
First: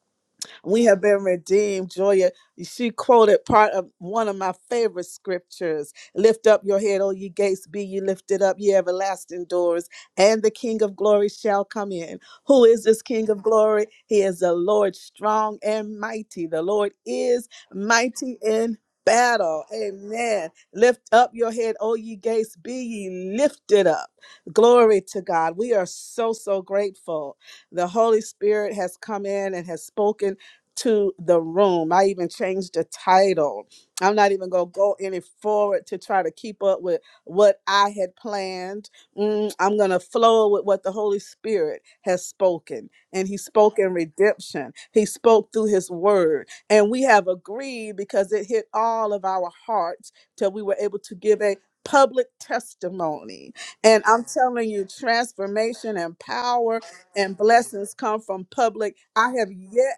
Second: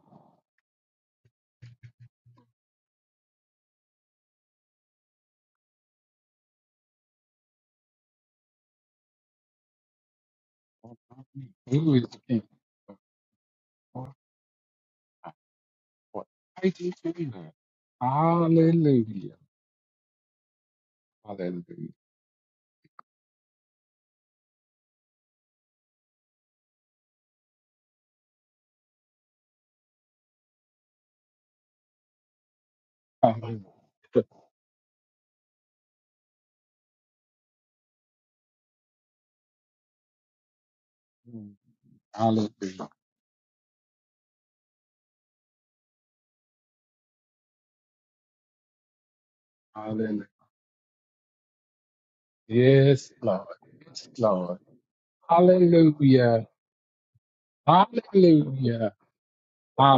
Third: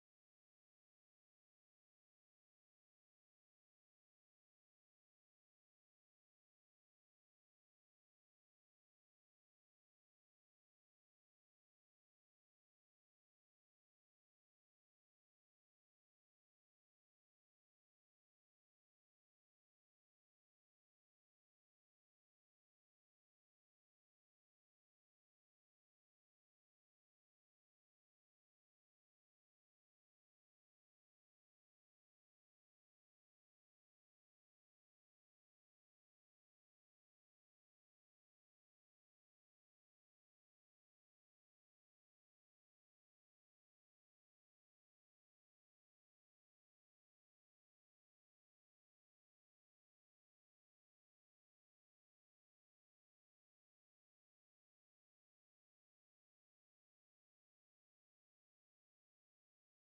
we have been redeemed. Joya, she quoted part of one of my favorite scriptures Lift up your head, O ye gates, be ye lifted up, ye everlasting doors, and the King of Well, not glory me. shall come Who is the in. king? Who is The this King of glory? Lord He is the Lord my strong and God. mighty. The Praise ye Lord is mighty in Hallelujah. battle. Amen. Lift up your head, Hallelujah. O ye gates, be ye lifted up. Glory to God. We are so, so grateful. The Holy Spirit has come in and has spoken to the room. I even changed the Hallelujah. title. I'm not even going to go any forward to try to keep up with what I had planned. Mm, I'm going to flow with what the Holy Mm. Spirit has spoken. Hallelujah. And He spoke in redemption, He spoke through His word. And we have agreed because it hit all of our hearts Hallelujah. till we were able to give a public Yes, Lord. testimony. And Yes, I'm Lord. telling you, transformation and Hallelujah. power and blessings come from Hallelujah. public. I have yet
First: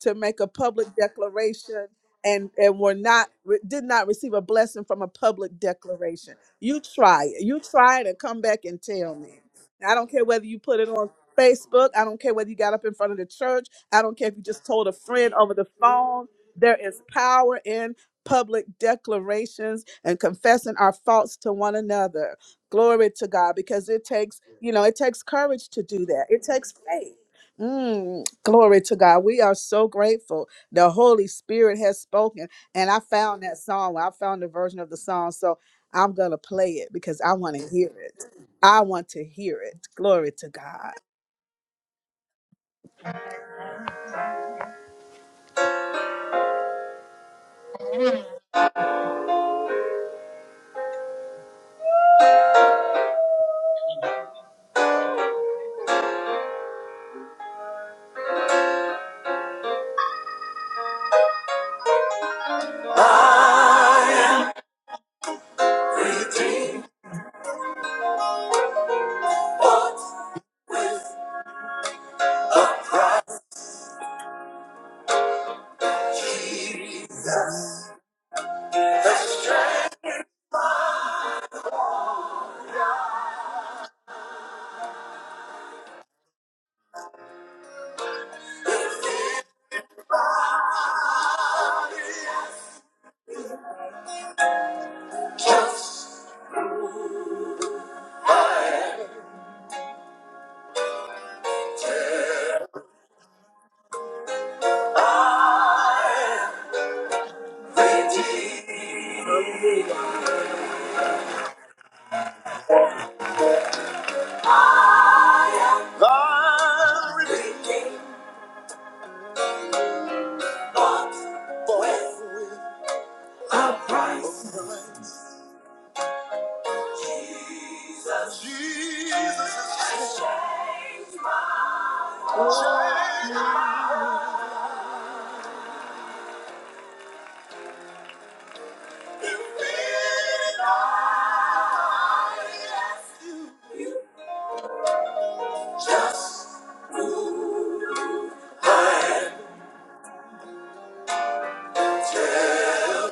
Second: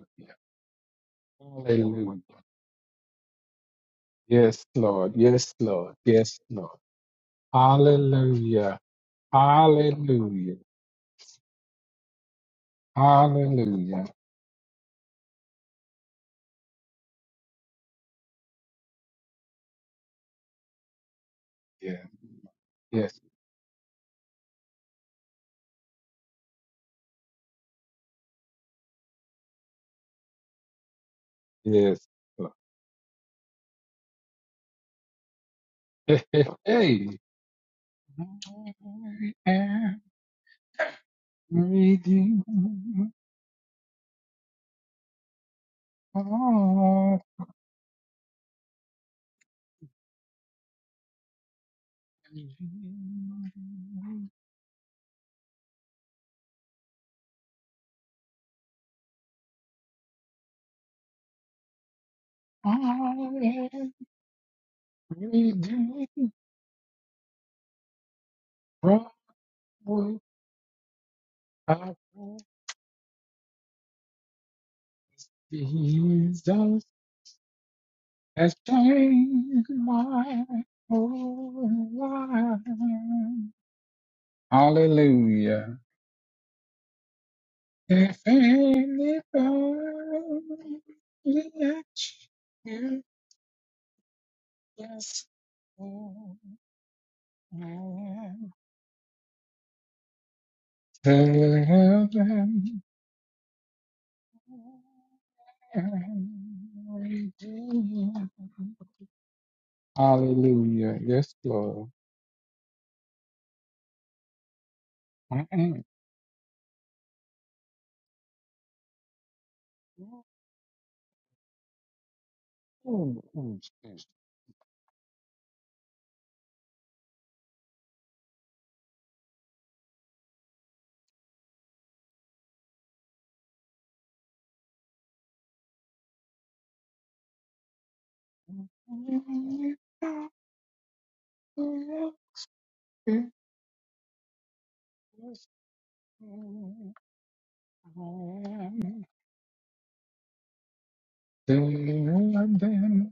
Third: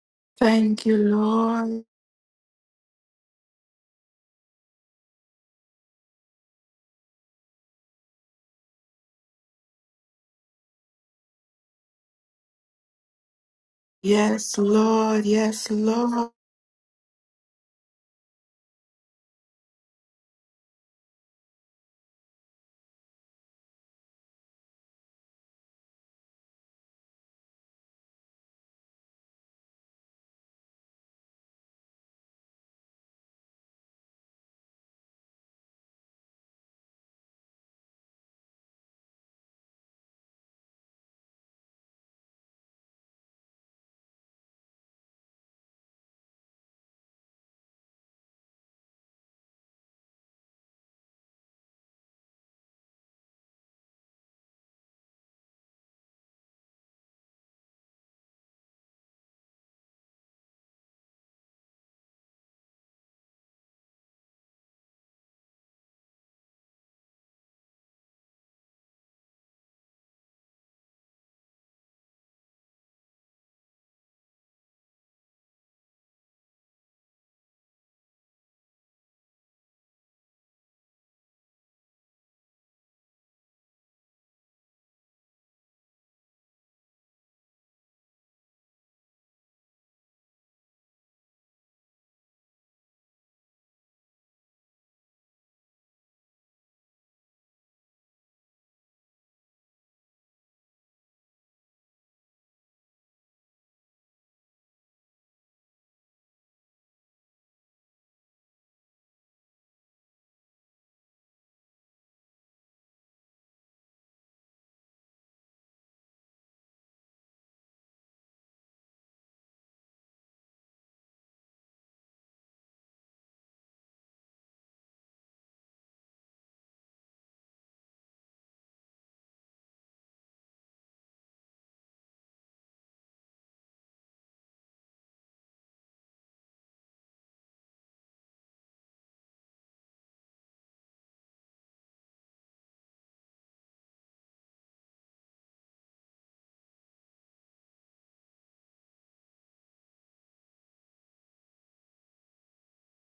to make a Thank public you, Lord. declaration Hallelujah. and and were not re- did not receive a Yes, blessing from a Lord. Yes, public Lord. declaration. Yes, Lord. You try it. You try it and come back Hallelujah. and tell me. I don't care whether Hallelujah. you put it on Facebook. I don't care whether you got up in front of the church. I Hallelujah. don't care if you Yes, just told a Lord. friend over the Yes, phone. Lord. There is power in public declarations and confessing our faults to one Yeah. another. Glory Yes. to God because it takes, you know, it takes courage to do that. It takes faith. Mm, glory to God. We are so grateful. The Holy Spirit has Yes. spoken. Lord. And I found that song. I found the version of the song. So I'm going to play it Hey, because I want to hear it. I want to hear it. am Glory to God. redeemed. I am redeemed from what I want Jesus has changed my whole life. Hallelujah. If anybody let you, yes, Hallelujah. Yes, Lord. Mm-mm. Mm, mm, Just mm.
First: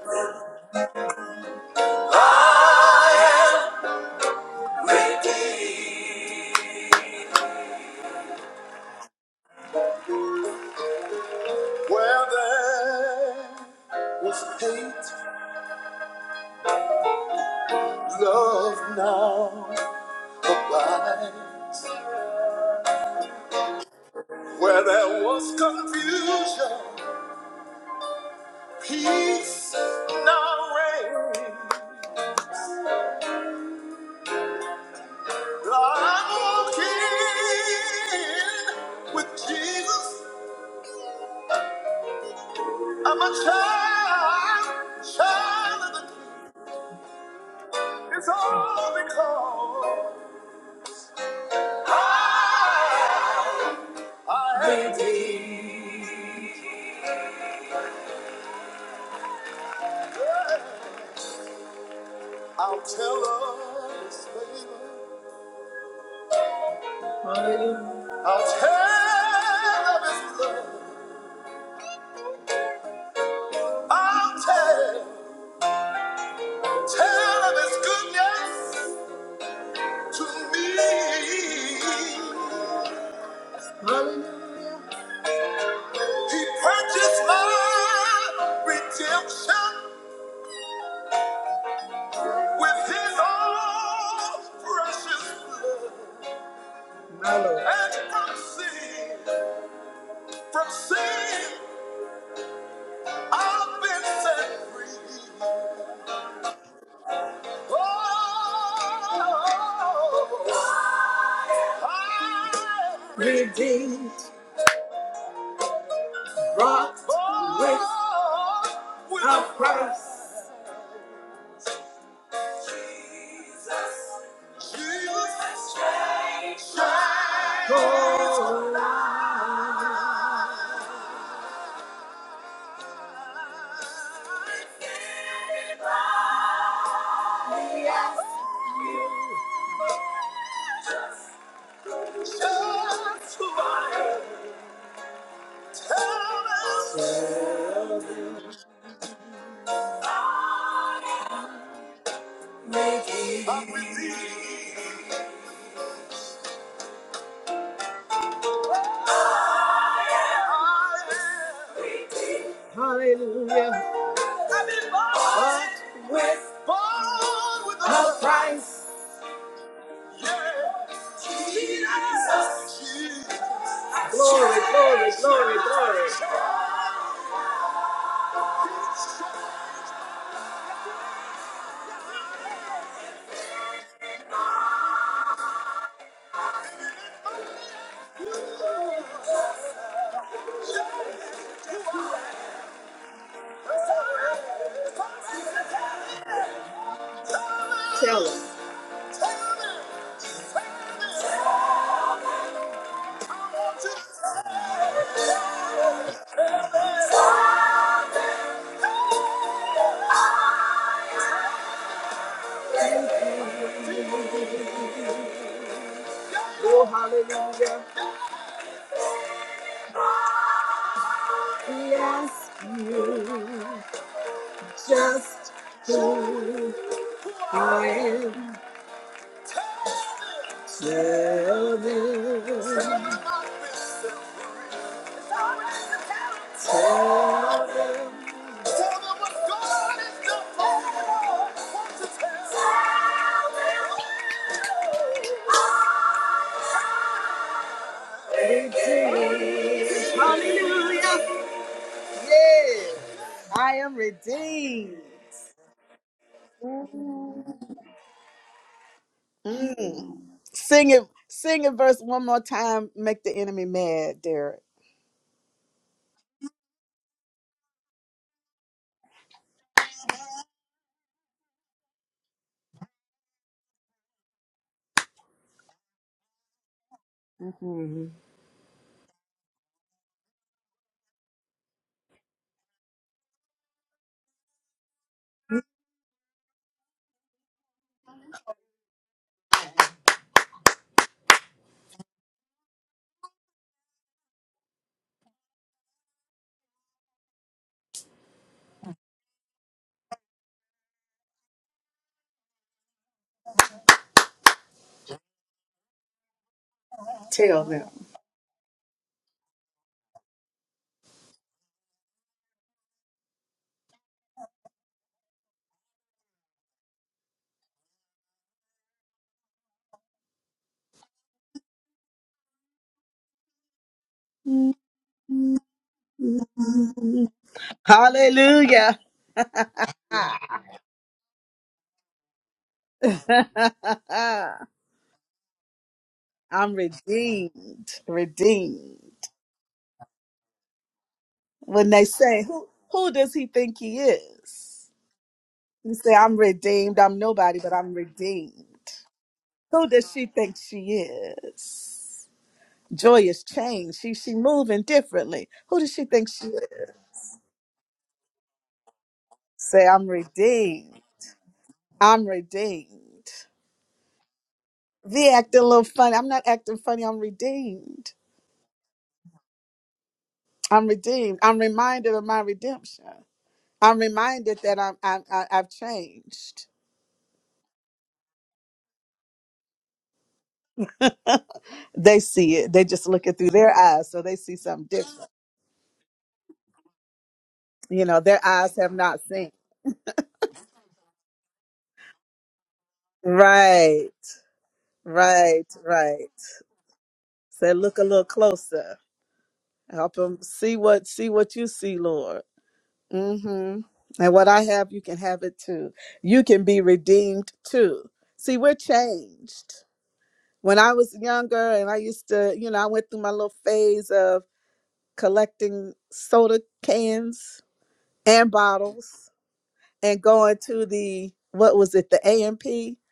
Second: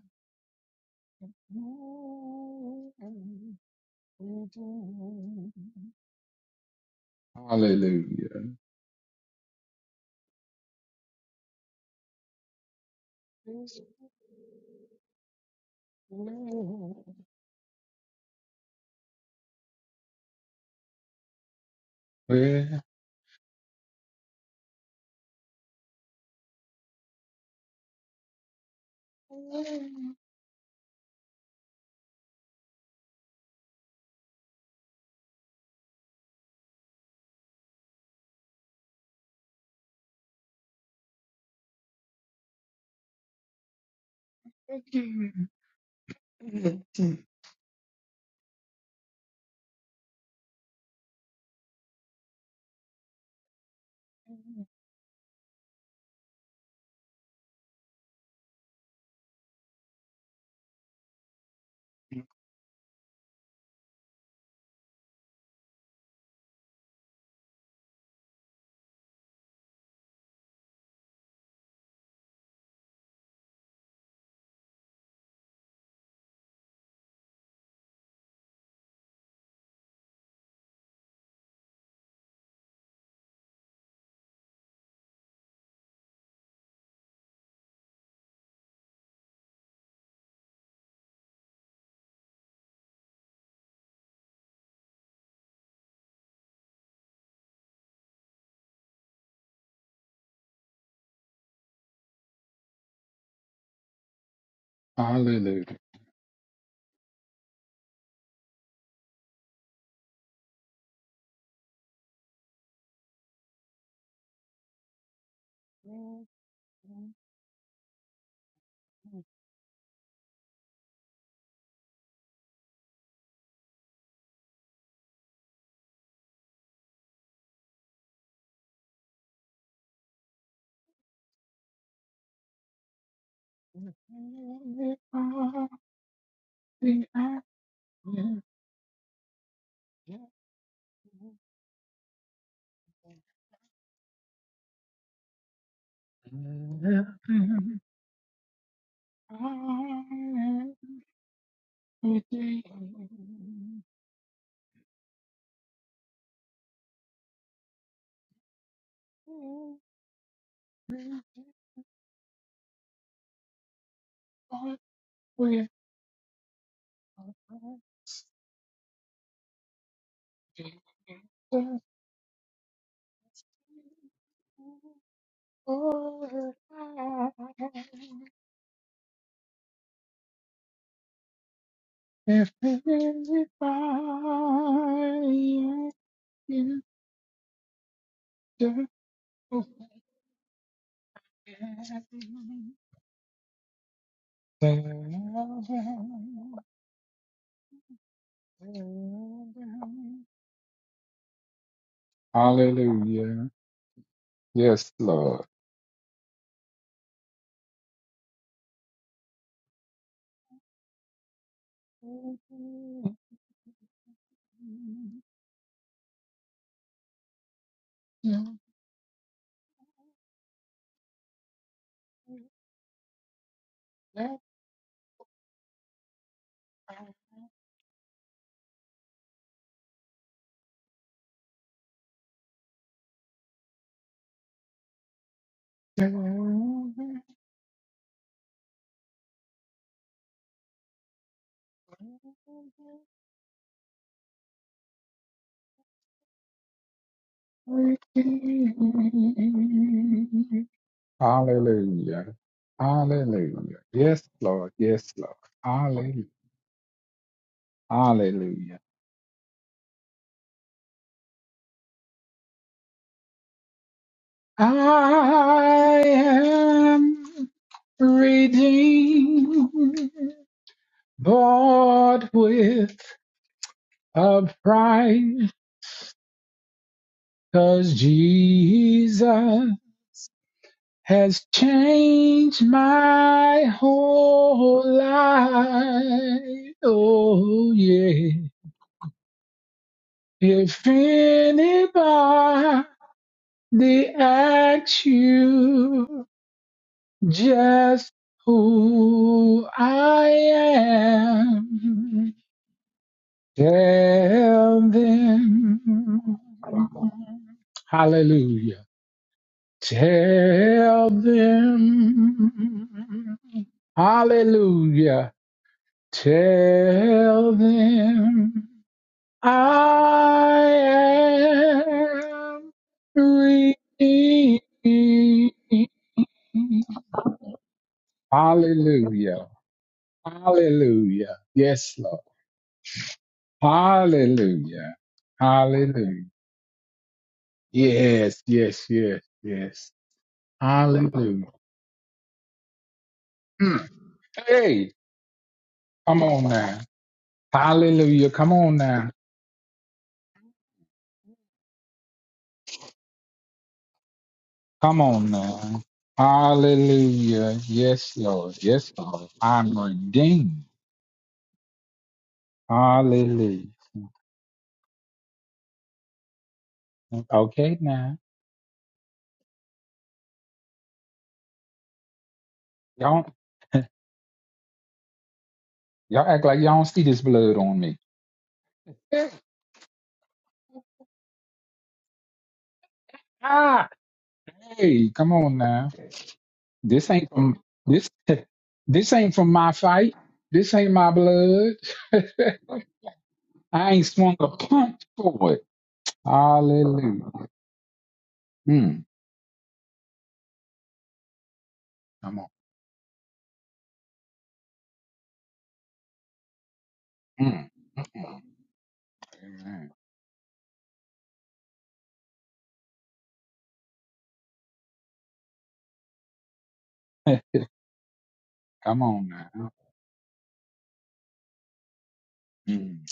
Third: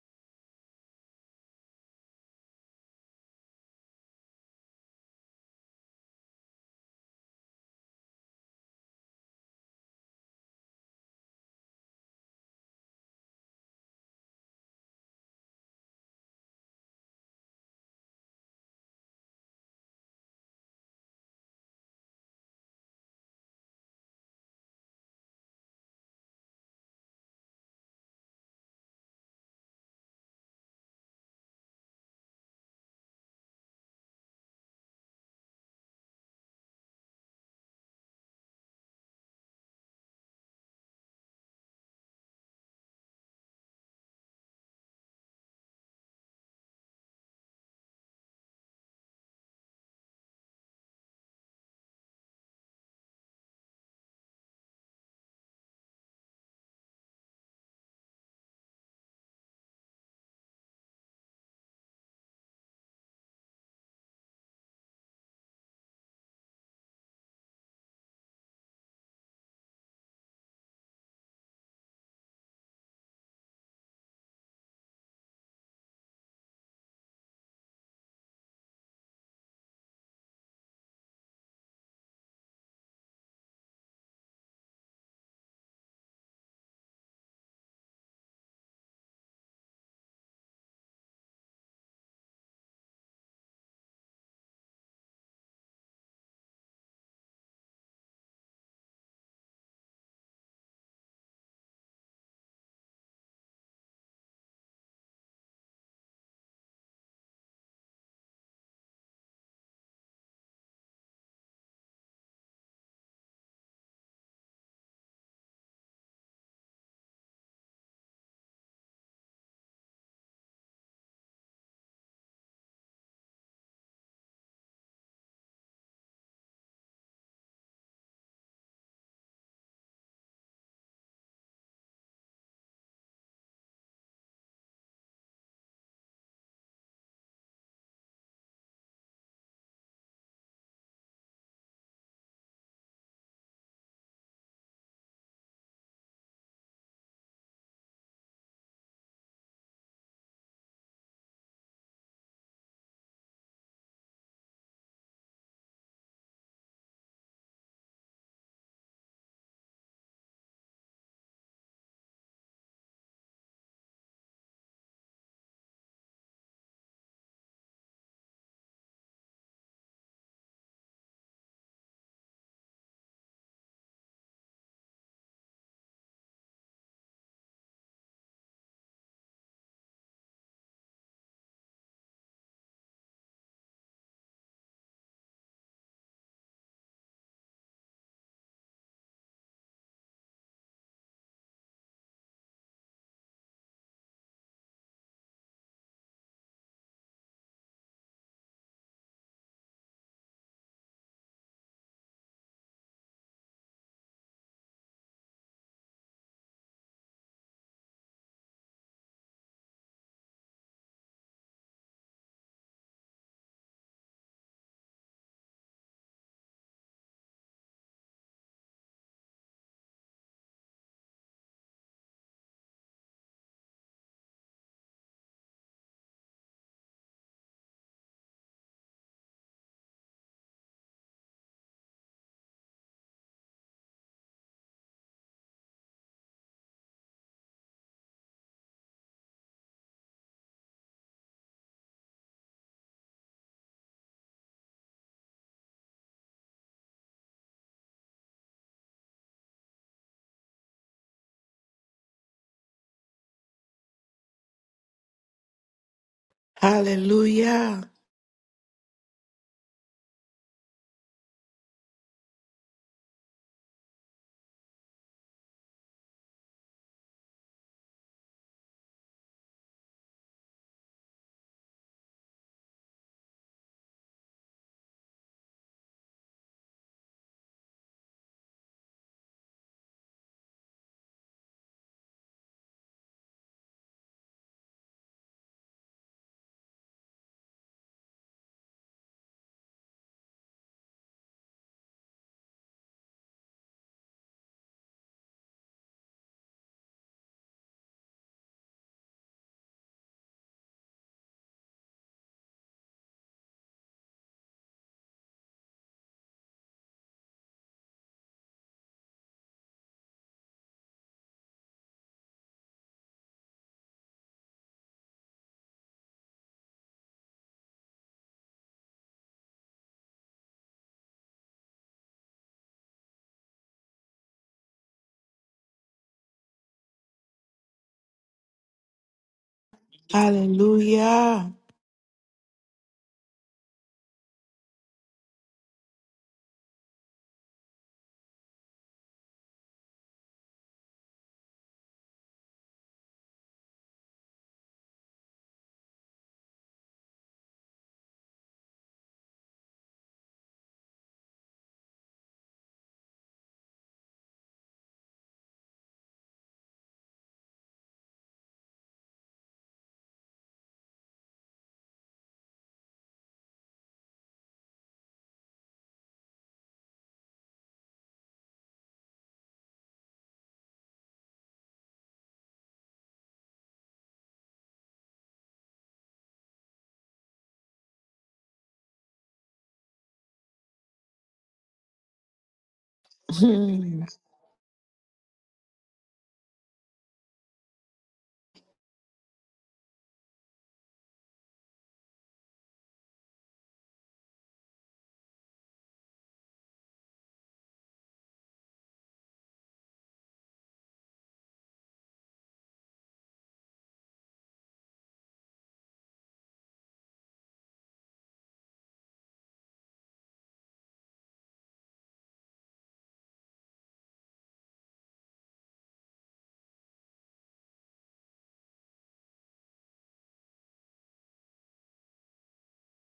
I am redeemed. Hallelujah. Where there was hate, love now. Where there was conflict, Well, I'm a child. Hallelujah. It's all because I- I'll tell of His favor. I'll tell of His love. I'll tell, tell of His goodness. He, he purchased my redemption with His own precious blood. And from sin, from sin, I've been set free. If Hallelujah. The price. anybody Hallelujah. Yes, Lord. Hallelujah. Hallelujah. I am redeemed. Yeah. I Hallelujah. am Yes, Lord. redeemed. Yes, Lord. Hallelujah. Hallelujah. Hallelujah. Sing it. Sing it verse one more time. Make the enemy mad, Derek. I am redeemed, bought with a price, 'cause Mhm. Jesus has changed my whole life. Oh yeah. If anybody asks you just who I am. Tell them, Tell them. hallelujah. Tell them, hallelujah. Tell them, I am redeemed. Hallelujah. Hallelujah. Hallelujah. Hallelujah. Yes, Lord. Hallelujah. Hallelujah. I'm redeemed. Yes, yes, Redeemed. yes, yes. Hallelujah. When they say, who, who does he think Mm. he is? Hey, You say, come I'm on now. redeemed. I'm nobody, but I'm Hallelujah. Come redeemed. on now. Who does she think she is? Joy has changed. She she moving Come on differently. Who now. does she think she is? Hallelujah. Yes, Lord. Yes, Lord. I'm Say, I'm redeemed. redeemed. I'm redeemed. Hallelujah. Be acting a little funny. I'm not acting funny. I'm Okay, redeemed. now. I'm redeemed. I'm reminded of my redemption. Y'all, I'm reminded that I'm, I'm I- I've y'all act like changed. y'all don't see this blood on me. They see it. They just look it through their Ah, Hmm. eyes, so they see something hey, different. come on now. This ain't from You this. know, their eyes have This not ain't seen. from my fight. This ain't my blood. I ain't Right, swung a punch for it. right, right. Hallelujah. So look a little closer. Mm, Help them see what see what you see, come Lord. on. Mm-hmm. And what I have, you can have it too. You can be redeemed Mm, too. mm, See, we're changed. mm. When I was younger, and I used to, you know, I went through my little phase of collecting soda cans and come on bottles, now. and going to the what was it, the AMP, Mm.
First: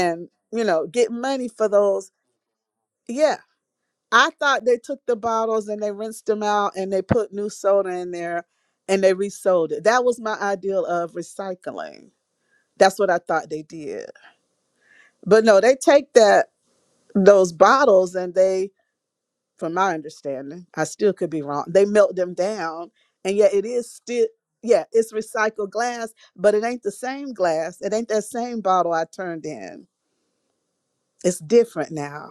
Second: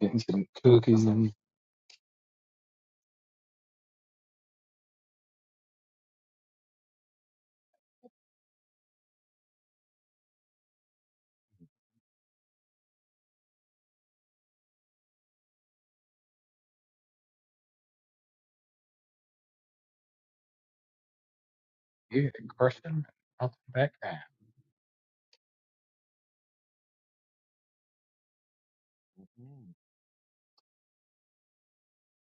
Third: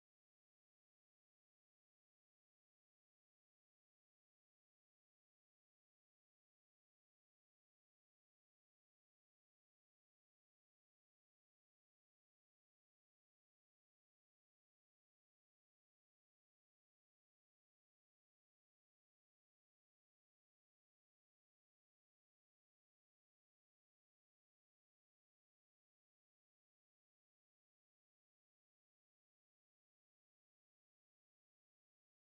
Getting some you know, cookies get and money for those. Yeah, I thought they took the bottles and they rinsed them out and they put new soda in there and they resold it. That was my ideal of recycling. That's what I thought they did. But no, they take that those bottles and they, from my understanding, I still could be wrong. They melt yeah, them crush down them. and yet Up it is back down. still yeah, it's recycled glass, but it ain't the same glass. It ain't that same bottle I turned Mm, in. It's different now.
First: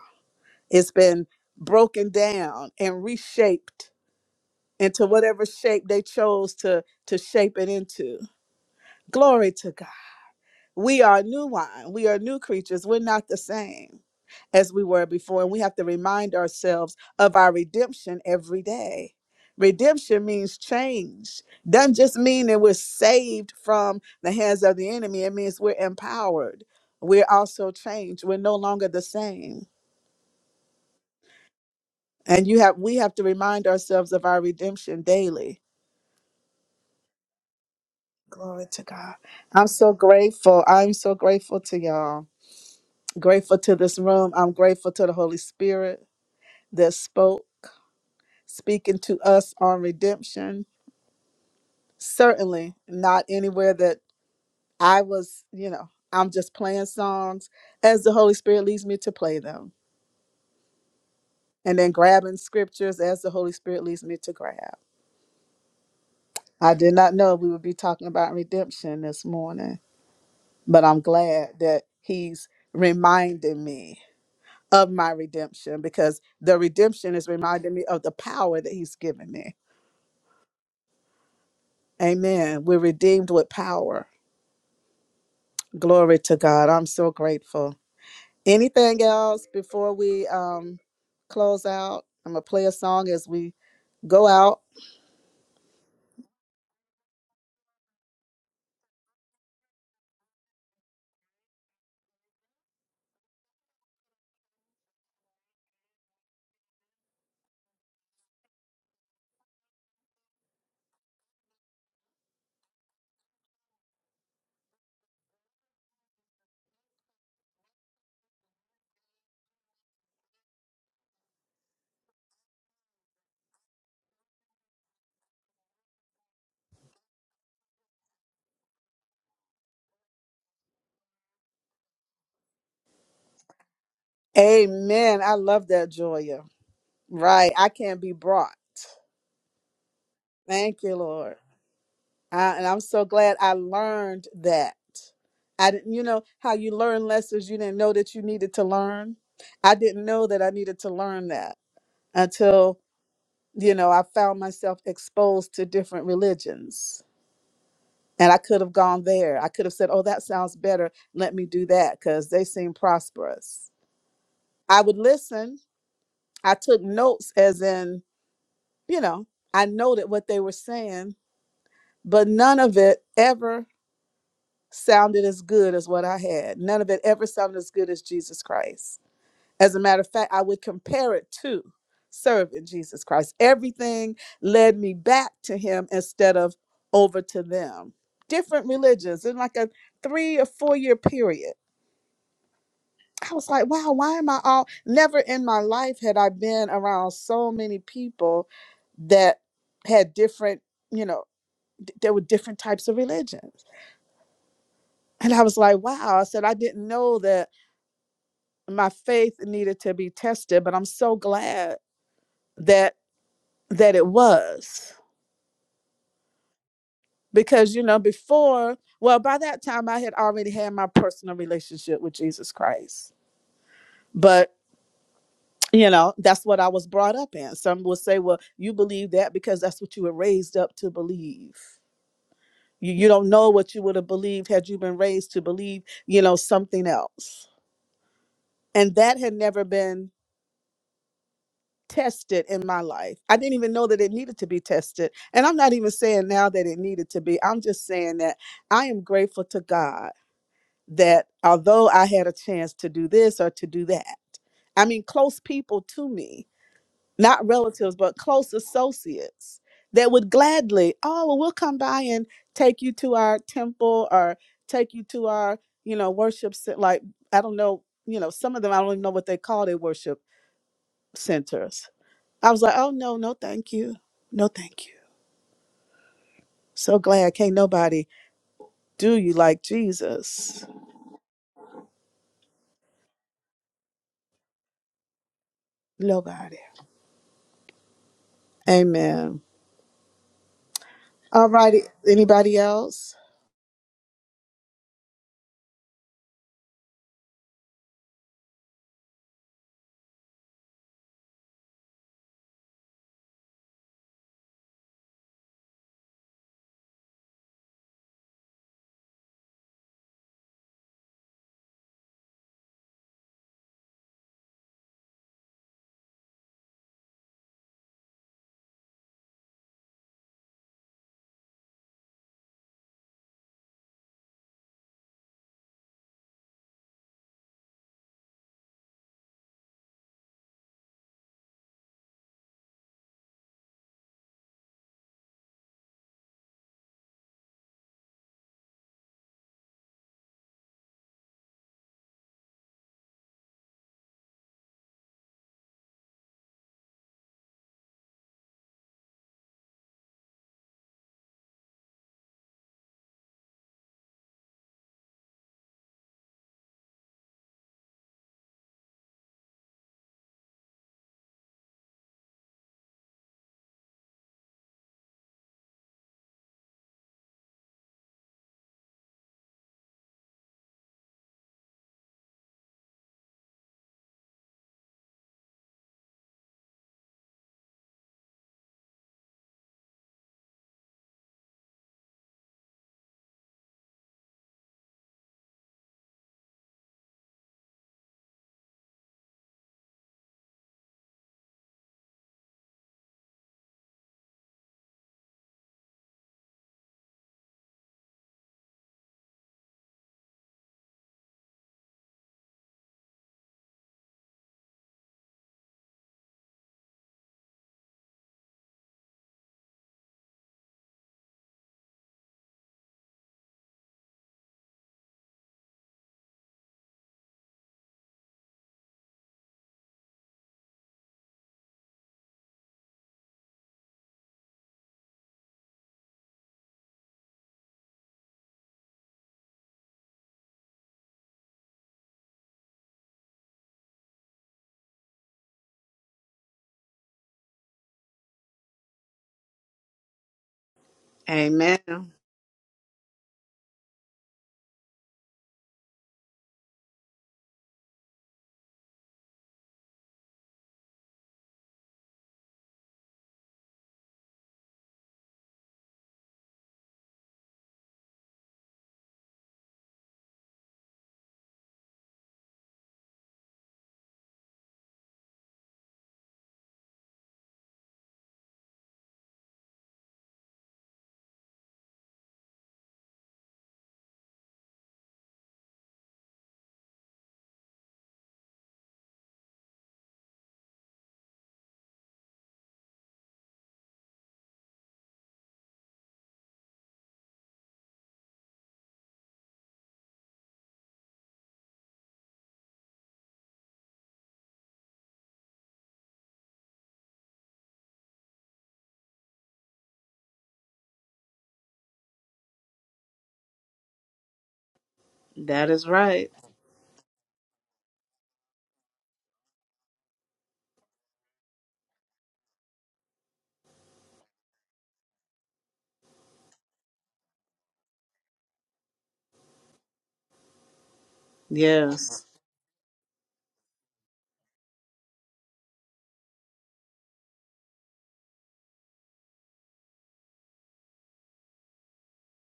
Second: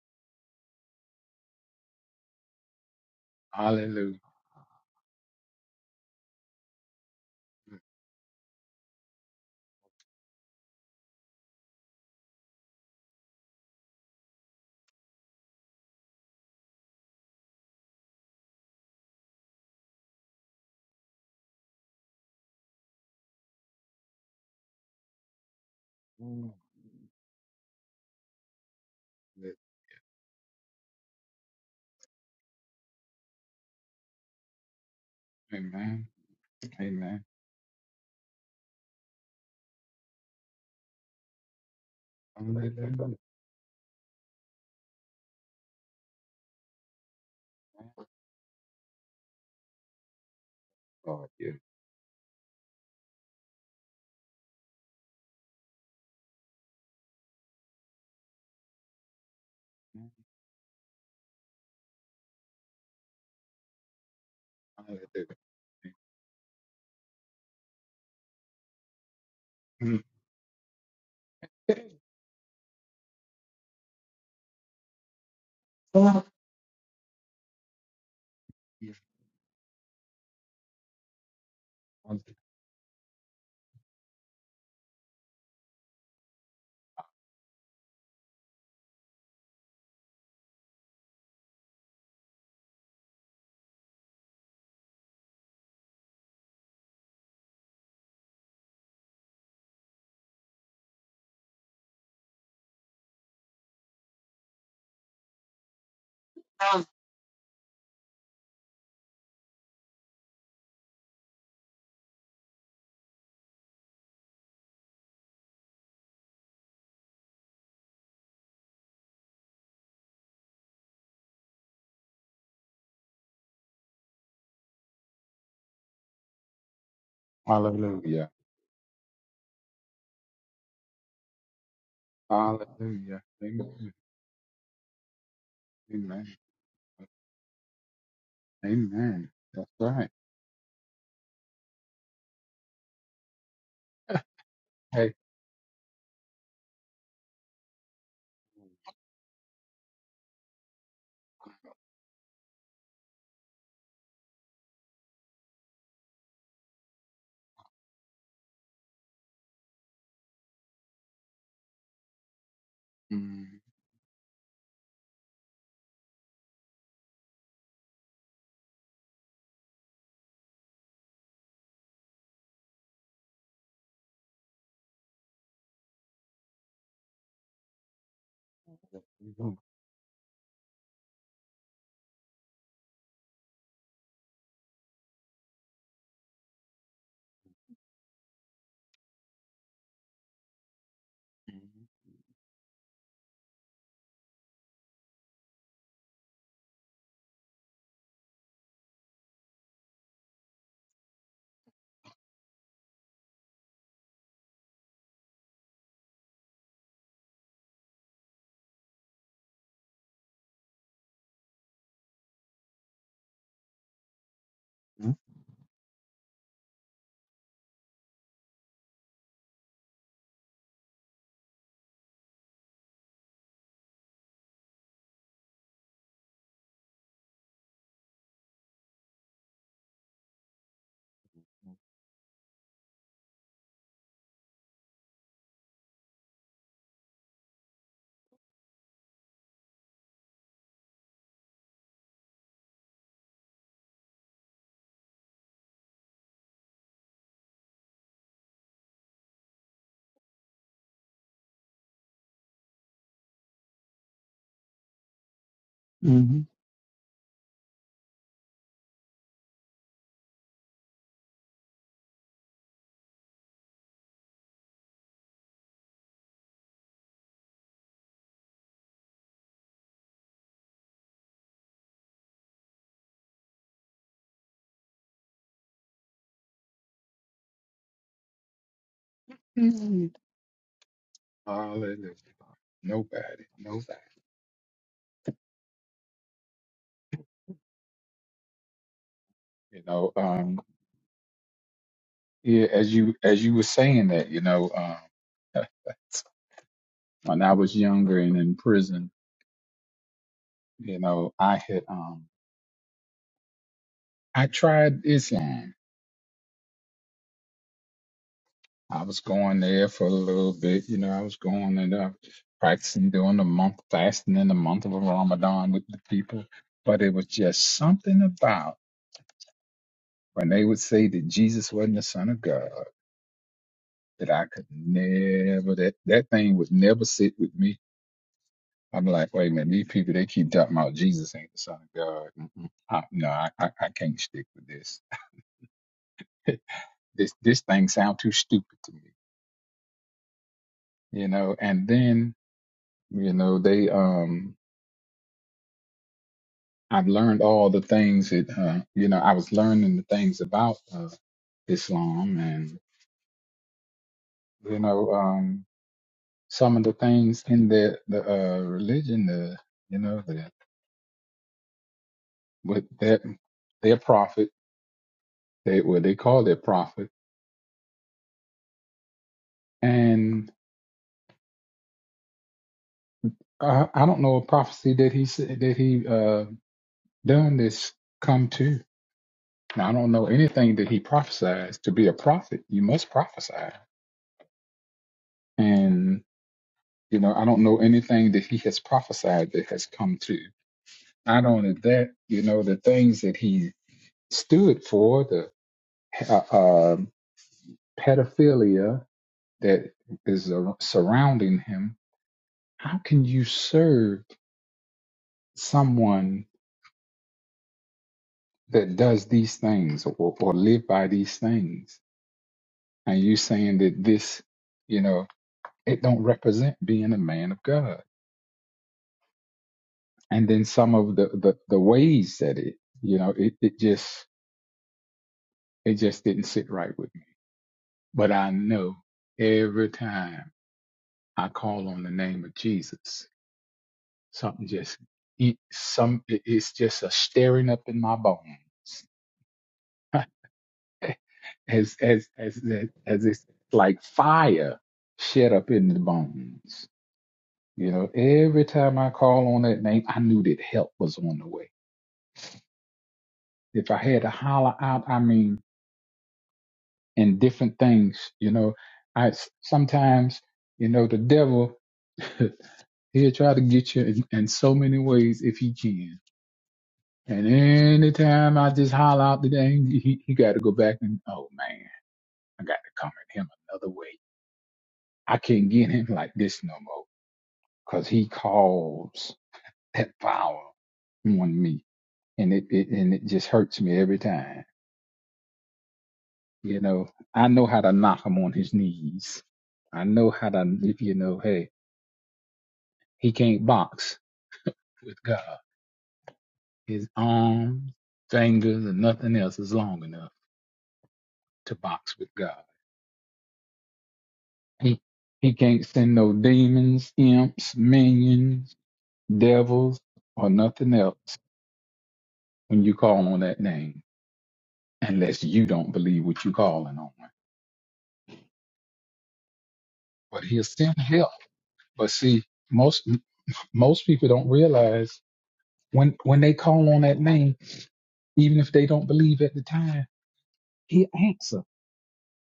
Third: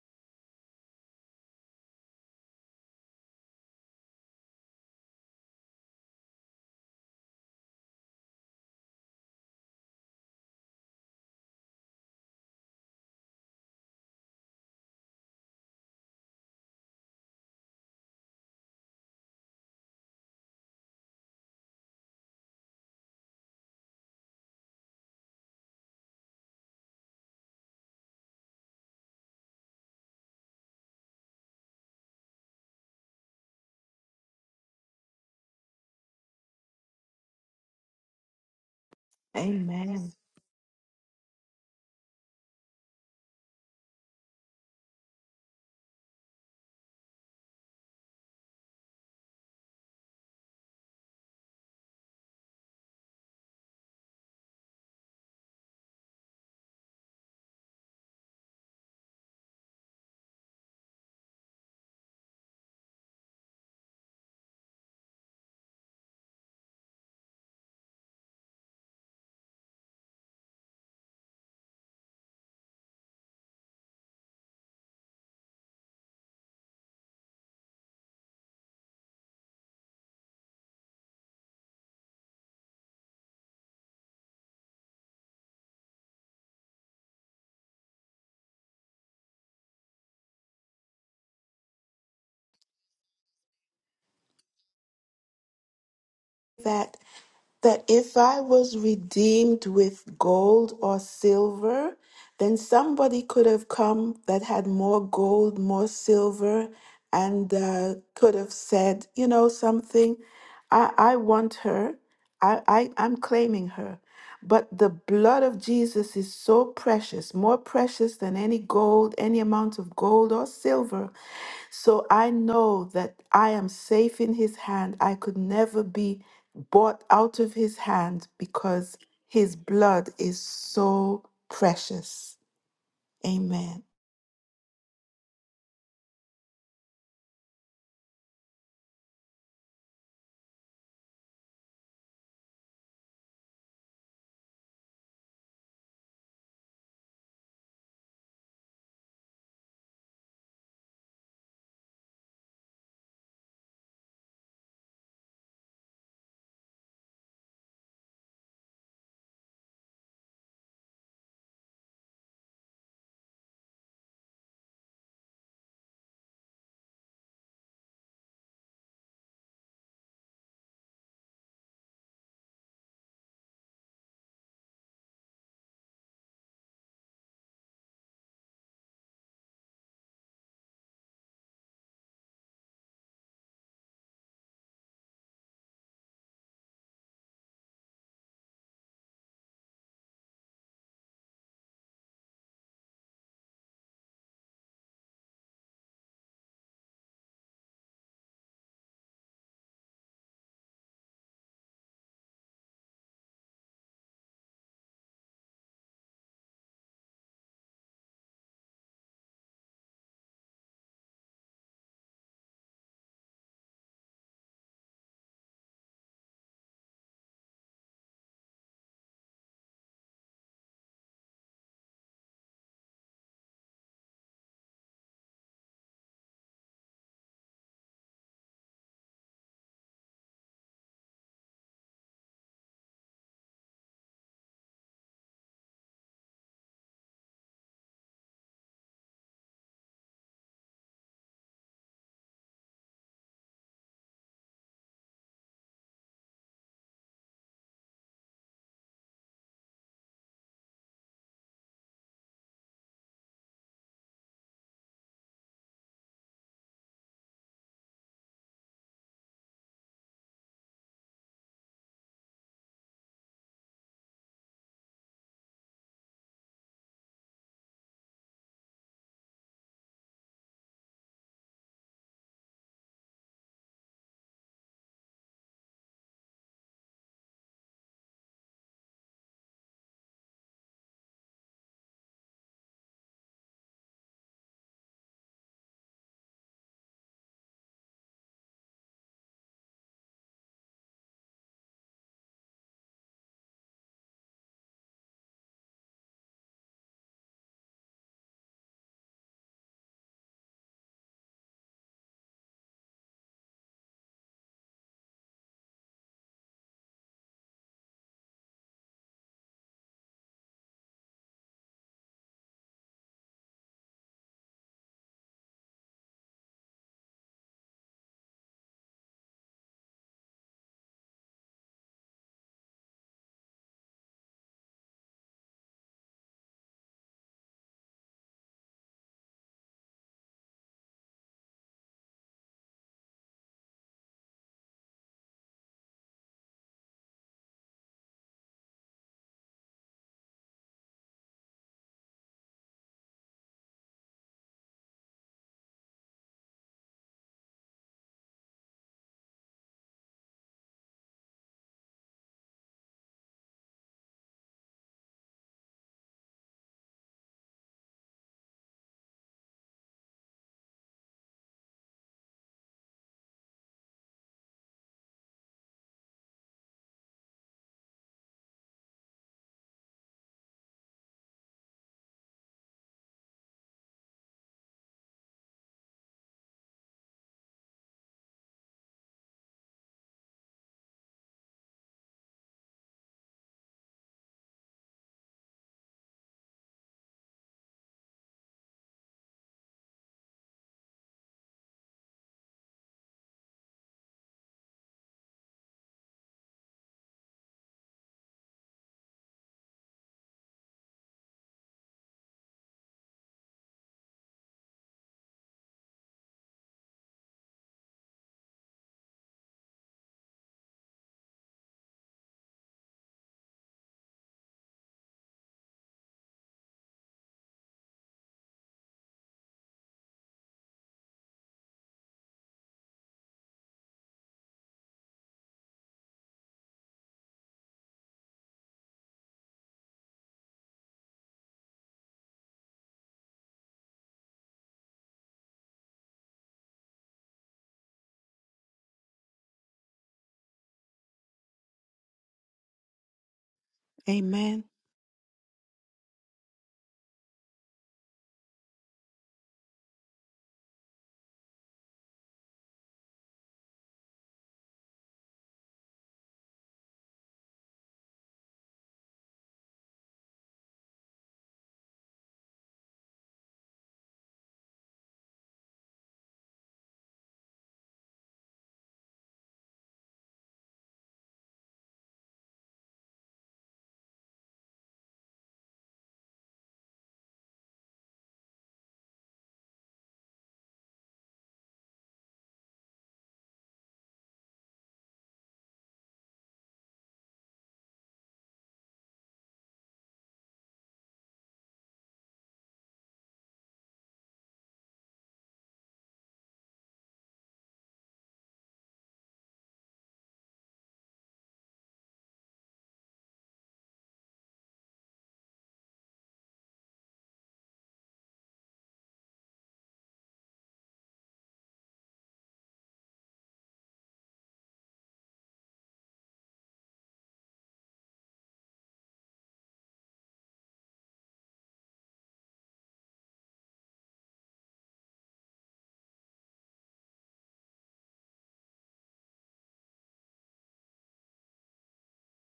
It's been broken down and reshaped Hallelujah. into whatever shape they chose to to shape it into. Glory to God. We are new wine. We are new creatures. We're not the same as we were before, and we have to remind ourselves of our redemption every day. Redemption means change. Doesn't just mean that we're saved from the hands of the enemy. It means we're Mm, empowered. We're also changed. We're no longer the same. And you have we have to remind ourselves of our redemption daily amen. Amen. Glory to God. I'm so Amen. grateful. I'm so grateful to y'all. Hallelujah. Grateful to this room. I'm grateful to the Holy Spirit that spoke, speaking to us on redemption. Lord, yeah. Certainly not anywhere that I was, you know, I'm just playing songs as the Holy Spirit leads me to play them and then grabbing scriptures as the Holy Spirit leads me to grab. Hallelujah. I did not know we would be talking about redemption this morning, Mm. but I'm glad that He's reminding me of my redemption because the redemption is reminding me of the power that he's given me. Amen. We're redeemed with power. Glory to God. I'm so grateful. Anything else before we um close out? I'm gonna play a song as we go out. That that if I was redeemed with gold or silver, then somebody could have come that had more gold, more silver, Yeah. and uh, could have said, you know, something, I, I want her, I, I, I'm claiming her. But the blood of Jesus is so precious, more precious than any gold, any amount of gold or silver, so I know that I am safe in his hand. I could never be bought out of his Hallelujah. hand because his blood is so precious. Hallelujah. Amen. Amen. Amen. I love that Amen. Joya. Right. I can be brought. Amen. That's right. Thank you, Lord. I, and I'm so glad I learned that. Hey. I didn't, you know, how you learn lessons you didn't know that you needed to learn. I didn't know that I needed to learn that until, you know, I found myself exposed to different religions. And I could have gone there. I could have said, oh, that sounds better. Let me do that because they seem Mm-hmm. prosperous. I would listen. I took notes, as in, you know, I noted what they were saying, but none of it ever sounded as good as what I had. None of it ever sounded as good as Jesus Christ. As a matter of fact, I would compare it to serving Jesus Christ. Everything led me back to him instead of over to them. Different religions in like a three or four year period. I was like, wow, why am I all never in my life had I been around so many people that had different, you know, d- there were different types of religions. And I was like, wow, I said, I didn't know that my faith needed to be tested but i'm so glad that that it was because you know before well by that time i had already had my personal relationship with jesus christ but you know that's what i was brought up in some will say well you believe that because that's what you were raised up to believe you, you don't know what you would have believed had you been raised to believe you know something else and that had never been tested in my life. I didn't even know that it needed to be tested. And I'm not even saying now that it needed to be. I'm just saying that I am grateful to God that although I had a chance to do this or to do that, I mean, close people to me, not relatives, but close associates that would gladly, oh, well, we'll come by and take you to our temple or take you to our, you know, worship, cen- like, I don't know, you know, some of them, I don't even know what they call their worship centers I was like, oh no, no, thank you. No, thank you. So glad can't nobody do you like Mm-hmm. Jesus. Hallelujah. Nobody. Nobody. Nobody. Amen. You know, um, All righty. Anybody yeah, as else? you as you were saying that, you know, um when I was younger and in prison, you know, I had um I tried Islam. I was going there for a little bit, you know, I was going and uh, practicing during the month, fasting in the month of Ramadan with the people. But it was just something about when they would say that Jesus wasn't the Son of God, that I could never, that, that thing would never sit with me. I'm like, wait a minute, these people, they keep talking about Jesus ain't the Son of God. Mm-mm. I, no, I, I, I can't stick with this. this this thing sound too stupid to me, you know. And then, you know, they. um I've learned all the things that uh, you know. I was learning the things about uh, Islam, and you know, um, some of the things in the the uh, religion, the you know, the with that their prophet, they what they call their prophet, and I, I don't know a prophecy that he said that he uh, done this come to. Now, I don't know anything that he prophesies. To be a prophet, you must prophesy, and. You know, I don't know anything that he has prophesied that has come to. Not only that, you know, the things that he stood for, the uh, um pedophilia that is ar- surrounding him. How can you serve someone that does these things or, or live by these things? And you saying that this, you know, it don't represent being a man of God. And then some of the the, the ways that it, you know, it, it just It just didn't sit right with me. But I know every time I call on the name of Jesus, something just it, some it's just a stirring up in my bones, Amen. as as as as it's like Amen. fire shed up in the bones. You know, every time I call on that name, I knew that help was on the way. If I had to holler out, I mean, and different things, you know, I sometimes, you know, the devil. He'll try to get you in, in so many ways if he can. And anytime I just holler out the name, he, he got to go back and, oh man, I got to come at him another way. I can't get him like this no more because he calls that power on me. And it, it, and it just hurts me every time. You know, I know how to knock him on his knees. I know how to, if you know, hey, he can't box with God. His arms, fingers, and nothing else is long enough to box with God. He he That can't is send right. no demons, imps, minions, devils, or nothing else when you call on that name, unless you don't believe what you're calling on. But he'll send help. Yes. But see, most most people don't realize when when they call on that name, even if they don't believe at the time, he'll answer.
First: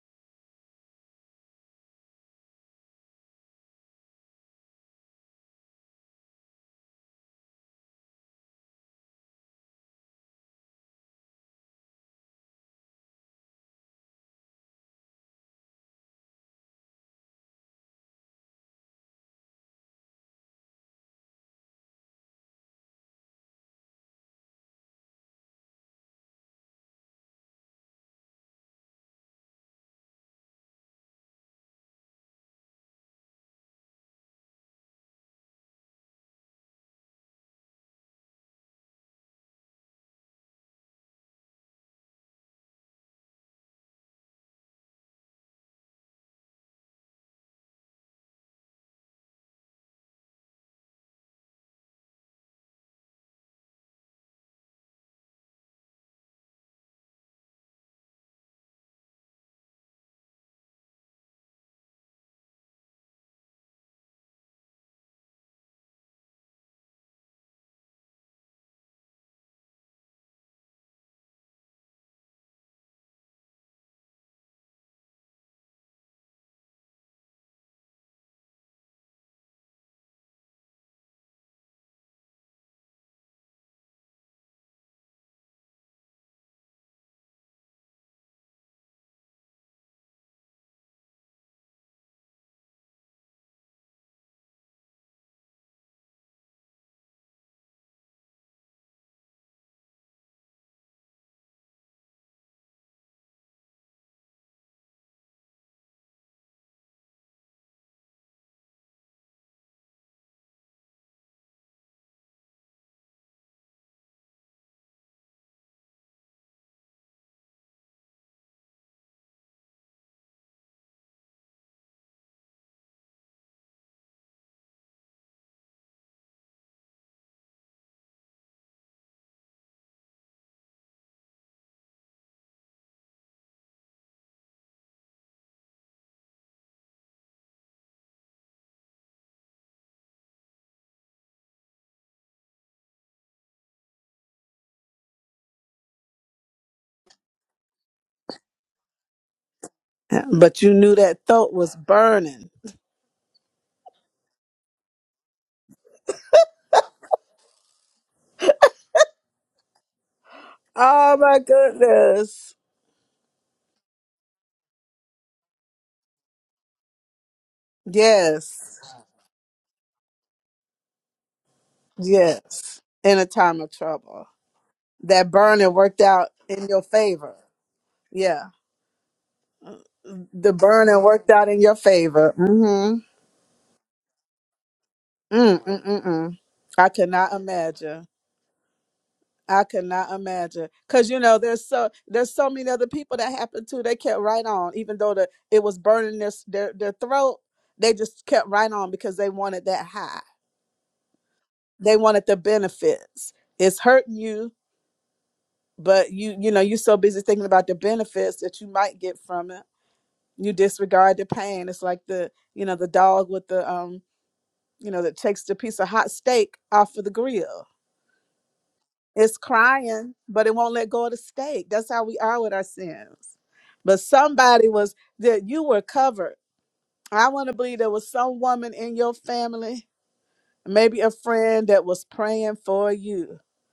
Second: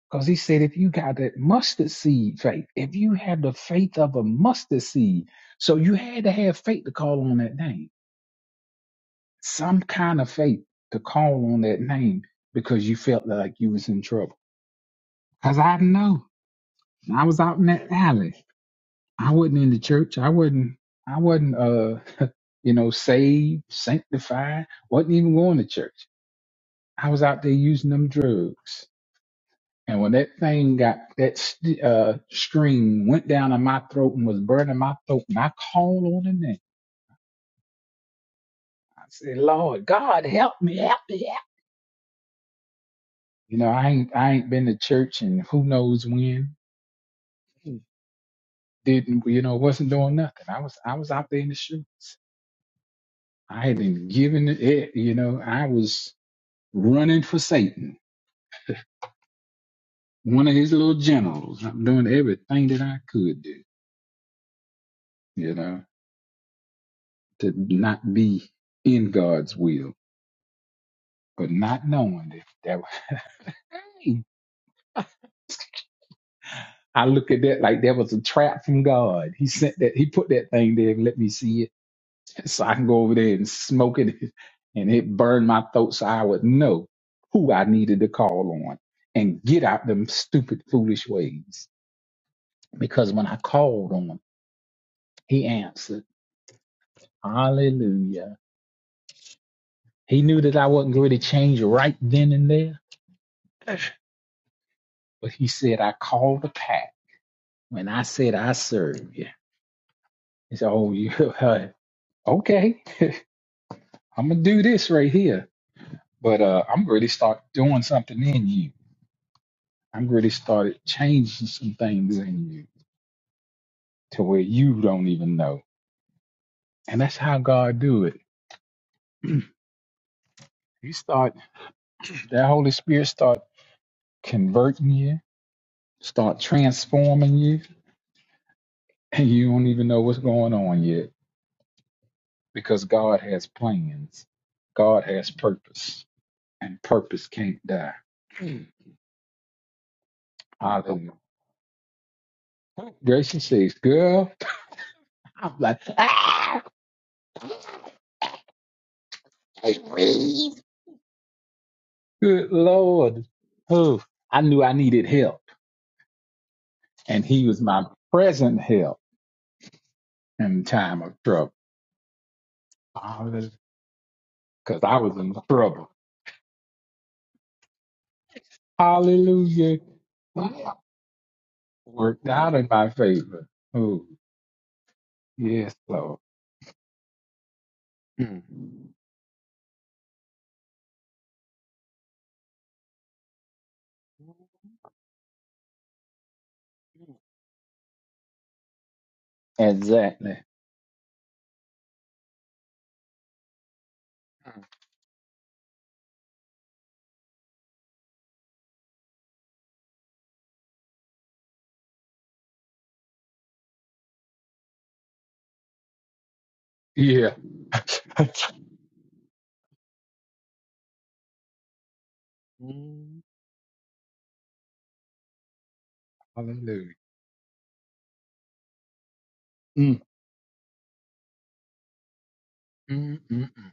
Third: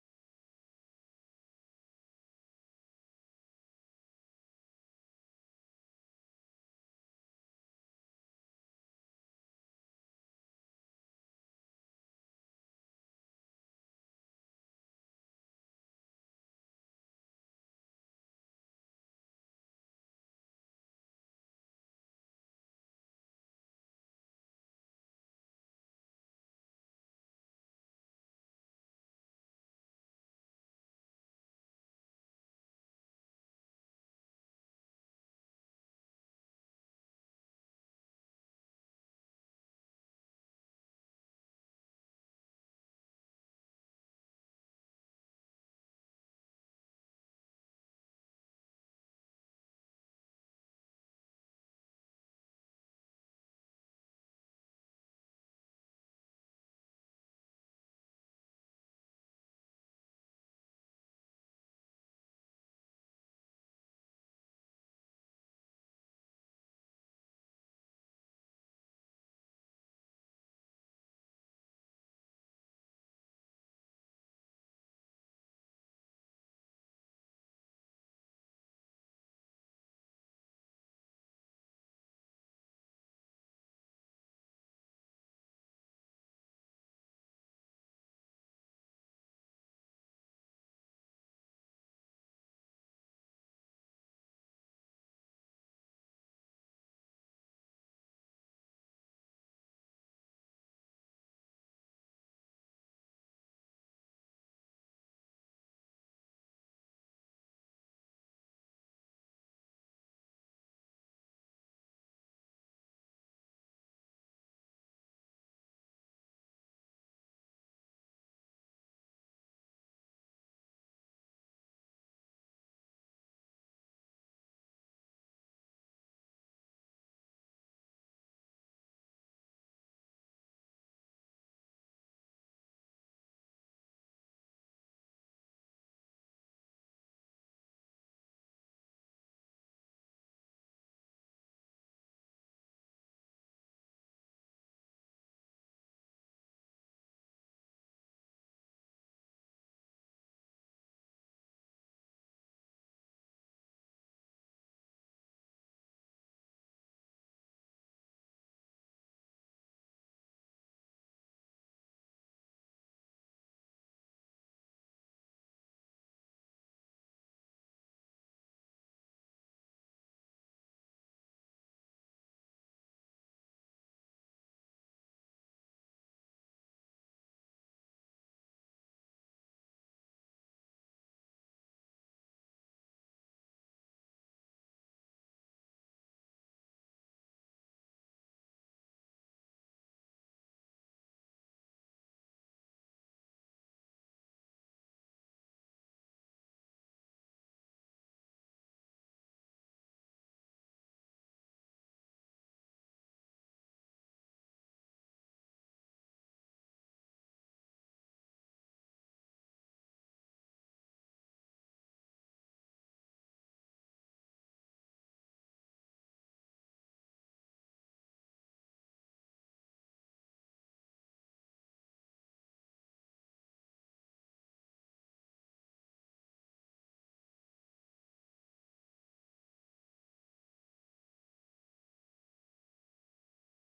Because he said, if you got that mustard seed faith, if you have the faith of a mustard seed, so you had to have faith to call on that name some kind of faith to call on that name because you felt like you was in trouble. Cause I know I was out in that alley. I wasn't in the church. I wasn't. I wasn't. Uh, you know, saved, sanctified. wasn't even going to church. I was out there using them drugs. And when that thing got that st- uh, string went down in my throat and was burning my throat, and I called on the name. I said, "Lord God, help me, help me, help." me." You know, I ain't I ain't been to church and who knows when. didn't well, you know wasn't doing nothing i was i was out there in the streets i had been given it you know i was running for satan one of his little generals i'm doing everything that i could do you know to not be in god's will but not knowing that that was hey, i look at that like that was a trap from god he sent that he put that thing there and let me see it So I can go over there and smoke it and it burned my throat so I would know who I needed to call on and get out them stupid, foolish ways. Because when I called on him, he answered, Hallelujah. He knew that I wasn't going to change right then and there. But he said, I called the pack when I said I serve you. He said, Oh, you okay. I'm gonna do this right here. But uh, I'm going to start doing something in you I've really started changing some things in you to where you don't even know. And that's how God do it. He start that Holy Spirit start converting you, start transforming you, and you don't even know what's going on yet because God has plans. God has purpose, and purpose can't die. Mm. But you knew Hallelujah. that thought was burning. Gracie says, girl, I'm like, ah, I breathe. Oh my good goodness. Lord. Oh, I knew I needed help. and he was my present Yes. help in time of trouble. Yes. In a Because time of trouble. I was That in burning trouble. worked out in your favor. Yeah. Hallelujah. The Wow. burning worked out in your Worked favor. out in my Mm-hmm. favor. Oh, Mm, yes, mm, mm, Lord. mm. I cannot imagine. Mm. I cannot imagine because you know there's so there's so many other people that happened to. They kept right on, even though the it was burning their s- their their throat. They just kept right on because they wanted that high. Exactly. They wanted the benefits. It's hurting you, Mm. but you you know you're so busy thinking about the benefits that you might get from it. You disregard the pain. It's like the you know the dog with the um you know that takes the piece of hot steak off of the grill Yeah. It's crying, but it won't let go of the stake. That's how we are with our Mm. sins. But somebody was that you were covered. Hallelujah. I want to believe there was some woman in your family, Mm. maybe a friend that was praying for Mm. you Mm. Mm.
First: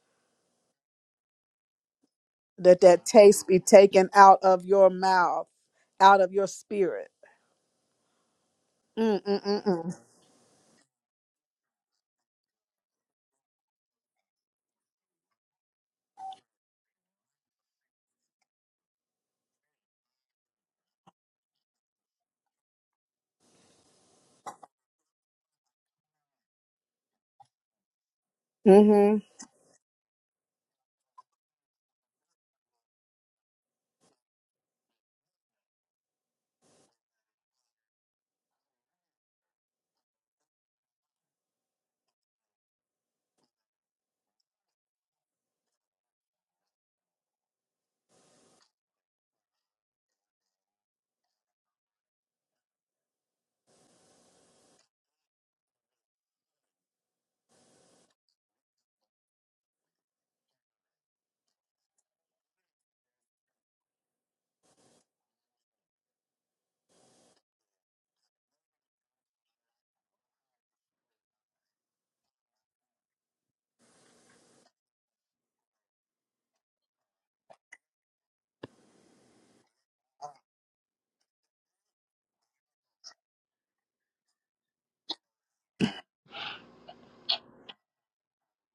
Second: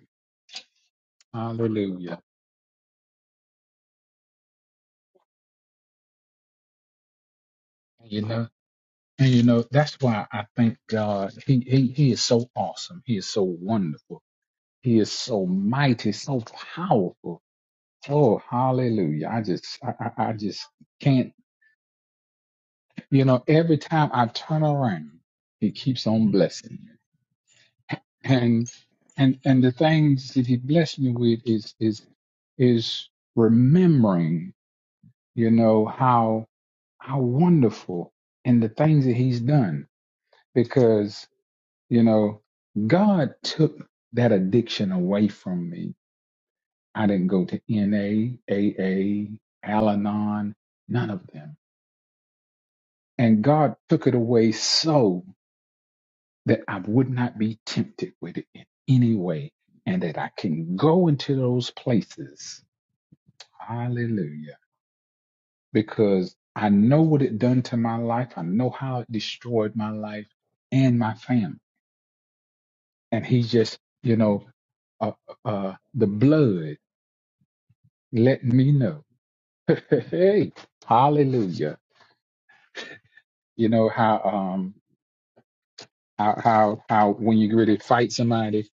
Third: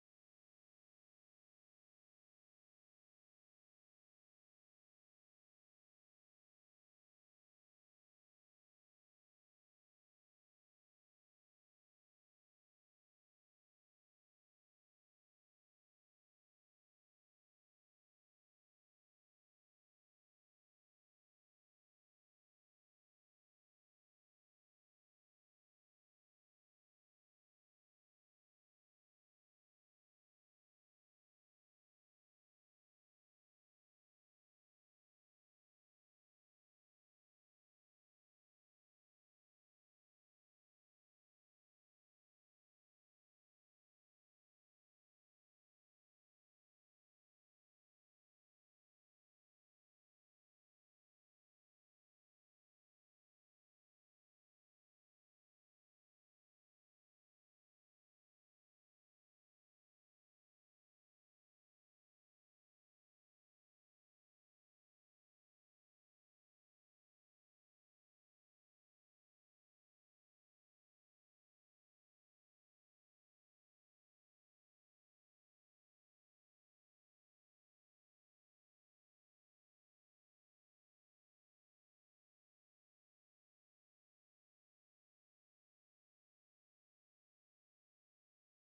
Hallelujah. that that taste be taken out of your mouth, out of your spirit. You know, Mm and you mm know, mm mm. that's why I thank God. He, he, he is so awesome. He is so wonderful. He is so mighty, so powerful. Oh, hallelujah. I just, I, I, I just can't, you know, every time I turn around, he keeps on blessing me. And, Mm-hmm. and, and the things that he blessed me with is, is, is remembering, you know, how, how wonderful and the things that he's done because, you know, God took that addiction away from me I didn't go to NA, Al Anon, none of them. And God took it away so that I would not be tempted with it in any way and that I can go into those places. Hallelujah. Because I know what it done to my life. I know how it destroyed my life and my family. And he just, you know, uh, uh, uh, the blood let me know. hey, hallelujah. You know how, um, how how how when you really fight somebody,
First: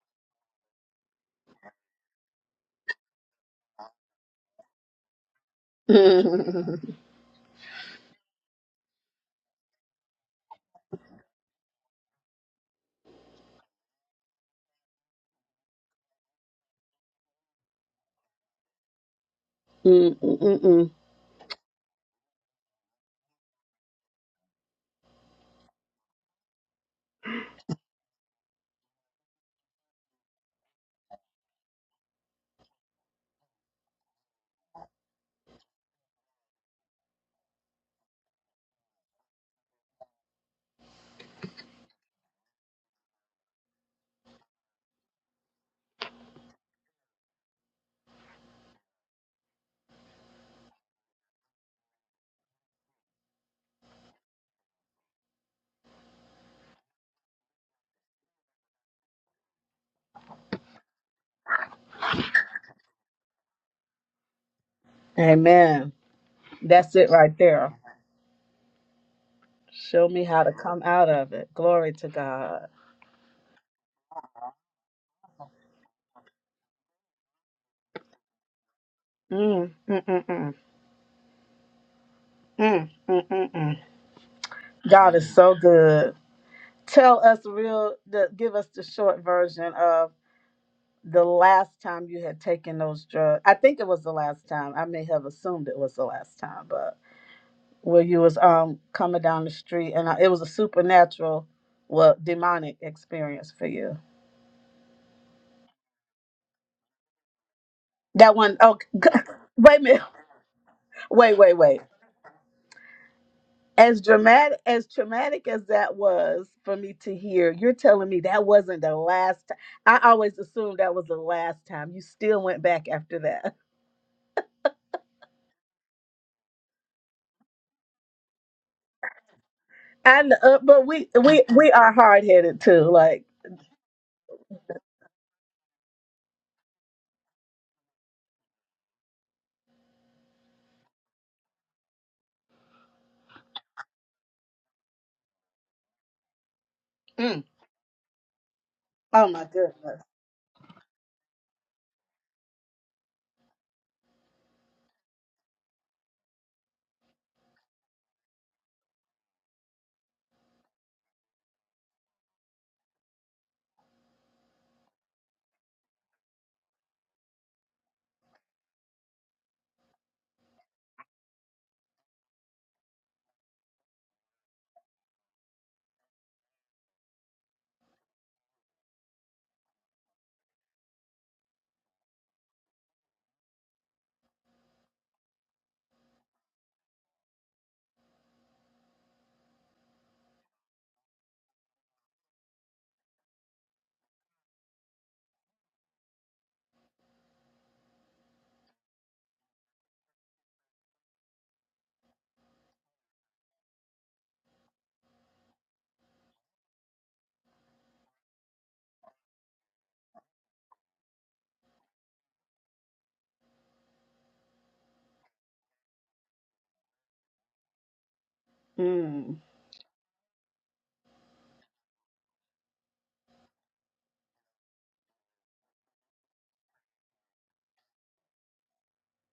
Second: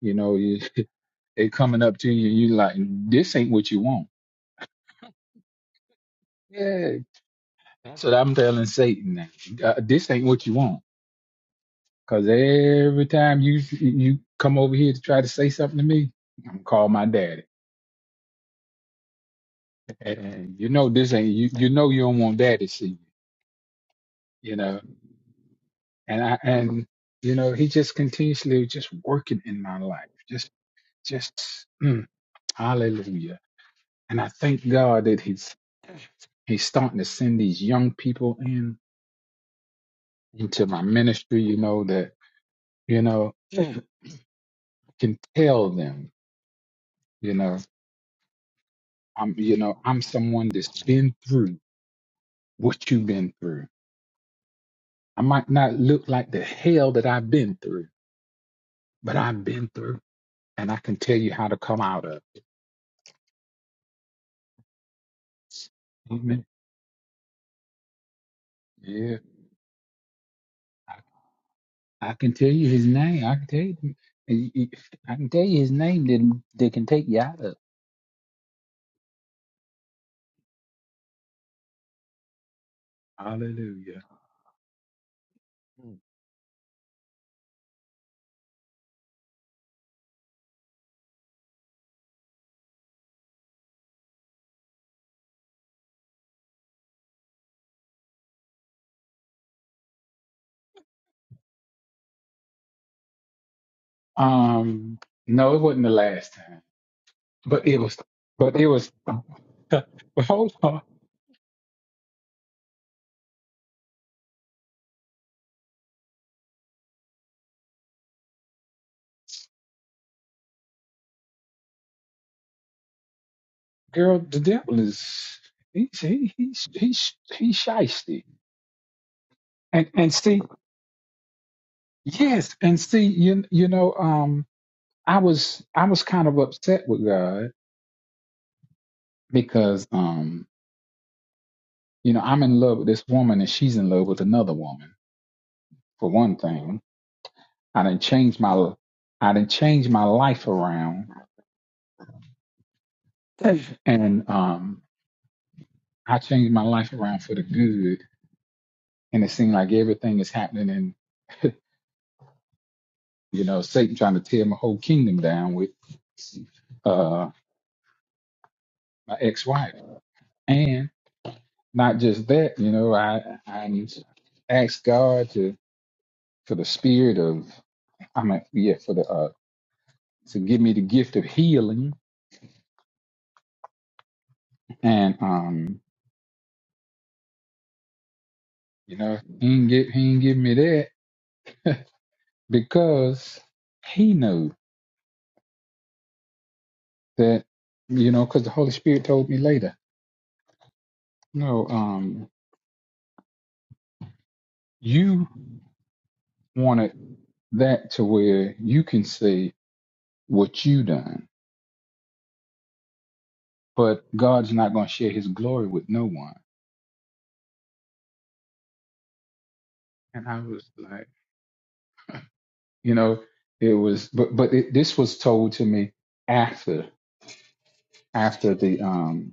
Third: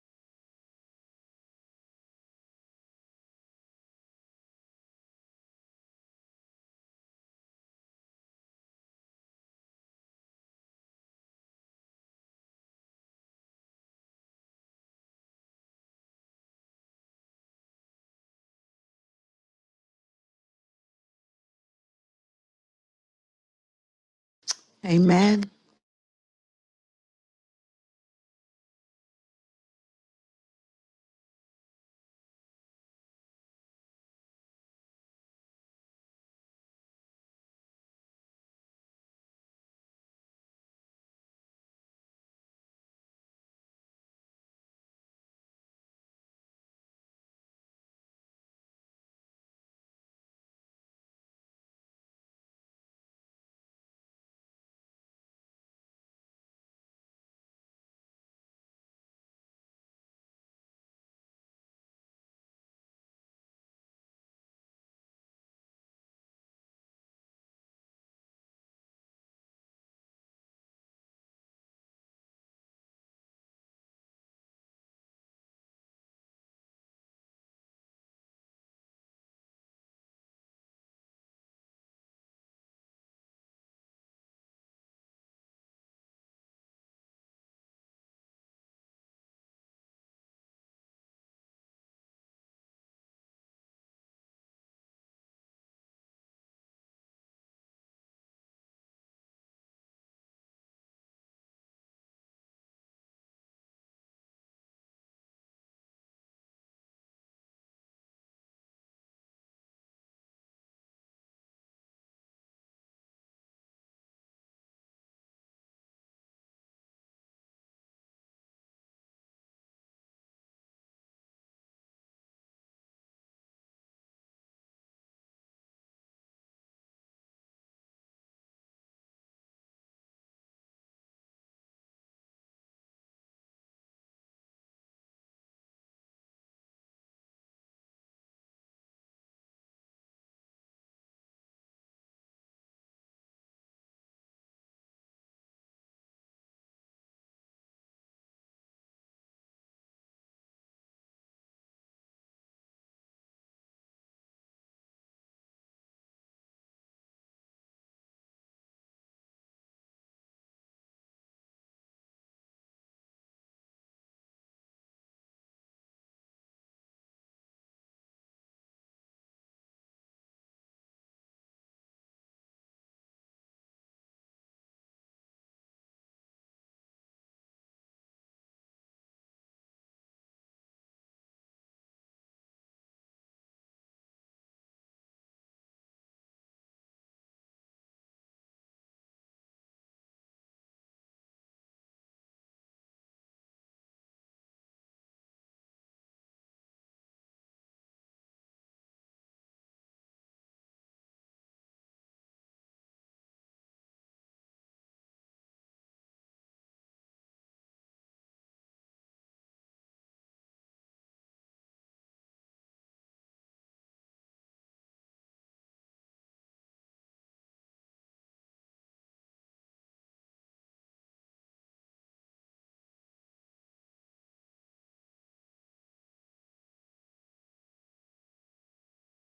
you know, you, they coming up to you, you like this ain't what you want. Yeah, that's what I'm telling Satan. now. Uh, this ain't what you want, cause every time you you come over here to try to say something to me, I'm gonna call my daddy, Mm, mm, and mm, you know mm. this ain't you. You know you don't want daddy to see you, you know, Amen. and I and you know he just continuously just working in my life, just just mm, hallelujah. And I thank God that He's he's starting to send these young people in into my ministry you know that you know I can tell them you know i'm you know i'm someone that's been through what you've been through i might not look like the hell that i've been through but i've been through and i can tell you how to come out of it. Amen. amen That's it right there. yeah Show me how to come I, out of it. Glory to I can tell God. you his name i can tell you y- y- i can tell you his name that, that can take you out of it. Mm, mm, mm, mm. Mm, mm, mm, mm. hallelujah God is so good. Tell us real, the, give us the short version of the last time you had taken those drugs. I think it was the last time. I may have assumed it was the last time, but where you was um coming down the street and uh it was a supernatural, well, demonic experience for you. um no it wasn't the last time But it was, That but one. it one, was. oh, wait a but minute. hold on, Wait, wait, wait. as dramatic as traumatic as that was for me to hear you're telling me that wasn't the last time i always assumed that was the last time you still went back after that girl. The devil is he's he, he's he's he's shisty. And and and see, uh, but we we we are yes, hard-headed and too see, like you you know, um, I was I was kind of upset with God because um, you know, I'm in love with this woman and she's in love with another woman. For one thing, mm, I didn't change my oh I my didn't change goodness my life around, and um, I changed my life around for the good. And it seemed like everything is happening in. You know, Satan trying to tear my whole kingdom down with uh, my ex-wife. And not just that, you know, I I asked God to for the spirit of I mean, yeah, for the uh to give me the gift of healing. And um, you know, he ain't get he ain't give me that because he knew that, you know, because the Holy Spirit told me later, no, um, you wanted that to where you can see what you done. But God's not going to share his glory with no one. mm, And I was like, you know, it was, but, but it, this was told to me after, after the, um,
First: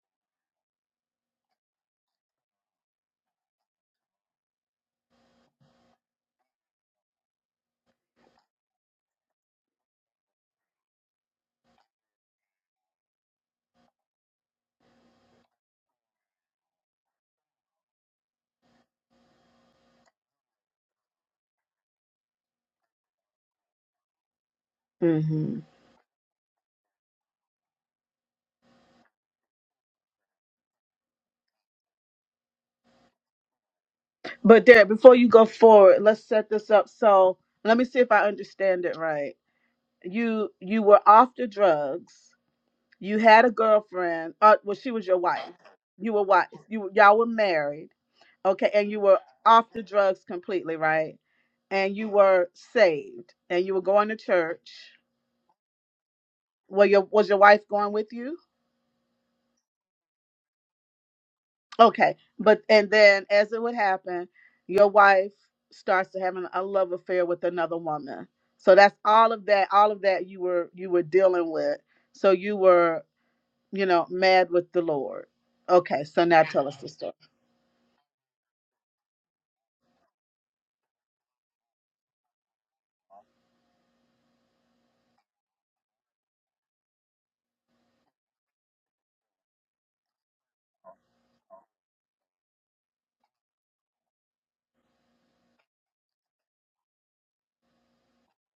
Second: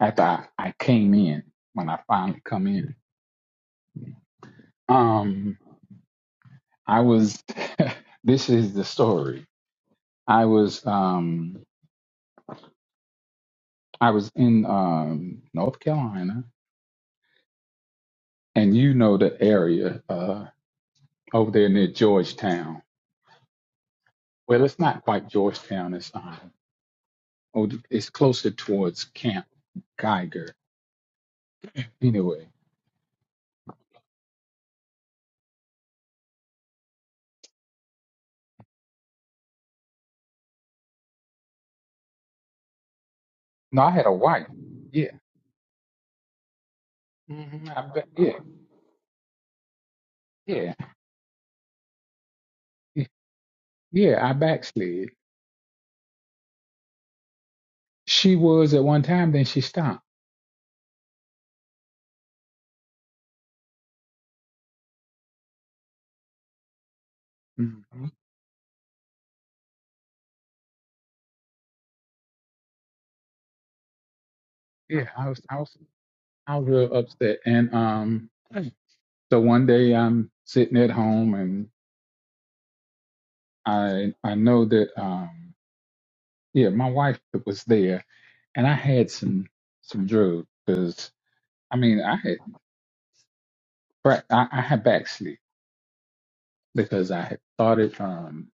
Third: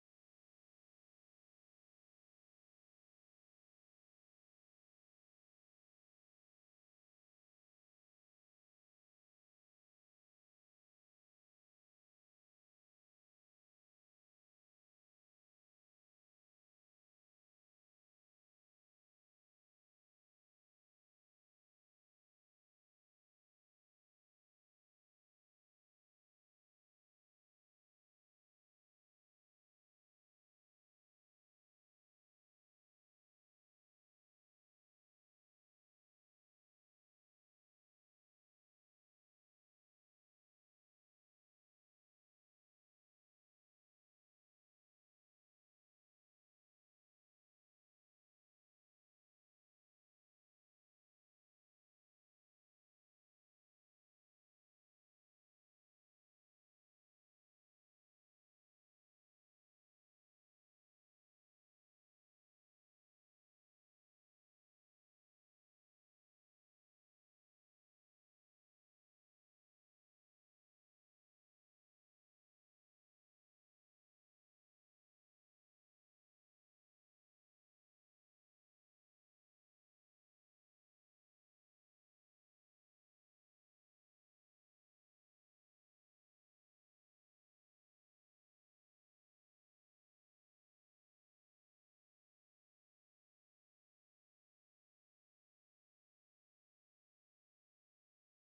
after I, I came in, when I finally come in, um, I was, this is the story. I was, um, I was in, um, North Carolina and you know the area, uh, over there near Georgetown. Well, it's not quite hmm Georgetown. It's, um. Oh, it's closer towards Camp Geiger. Anyway, but there before you go forward let's set this up so let me see if i understand it right you you were off the drugs You had a no, I had a girlfriend. wife. Uh, well, she was Yeah, your wife. You were wife. You y'all were hmm I married. ba- yeah, Okay, and you were off the drugs yeah, completely, right? And you were Y- saved, and you were going to yeah. I church. backslid. Well, your was your wife going with She you? was at one time, then she stopped. Okay, but and then as it would happen, your wife starts to having a love affair with another hmm woman. So that's all of that. All of that you were you were dealing with. So you were you know mad with the Yeah, Lord. I was, I was, Okay, so now I tell was us the real upset. And um, so one day I'm sitting at home, and I, I know that um, yeah, my wife was there, and I had some, some drugs because I mean, I had, bra- I, I had backslid because I had started, um,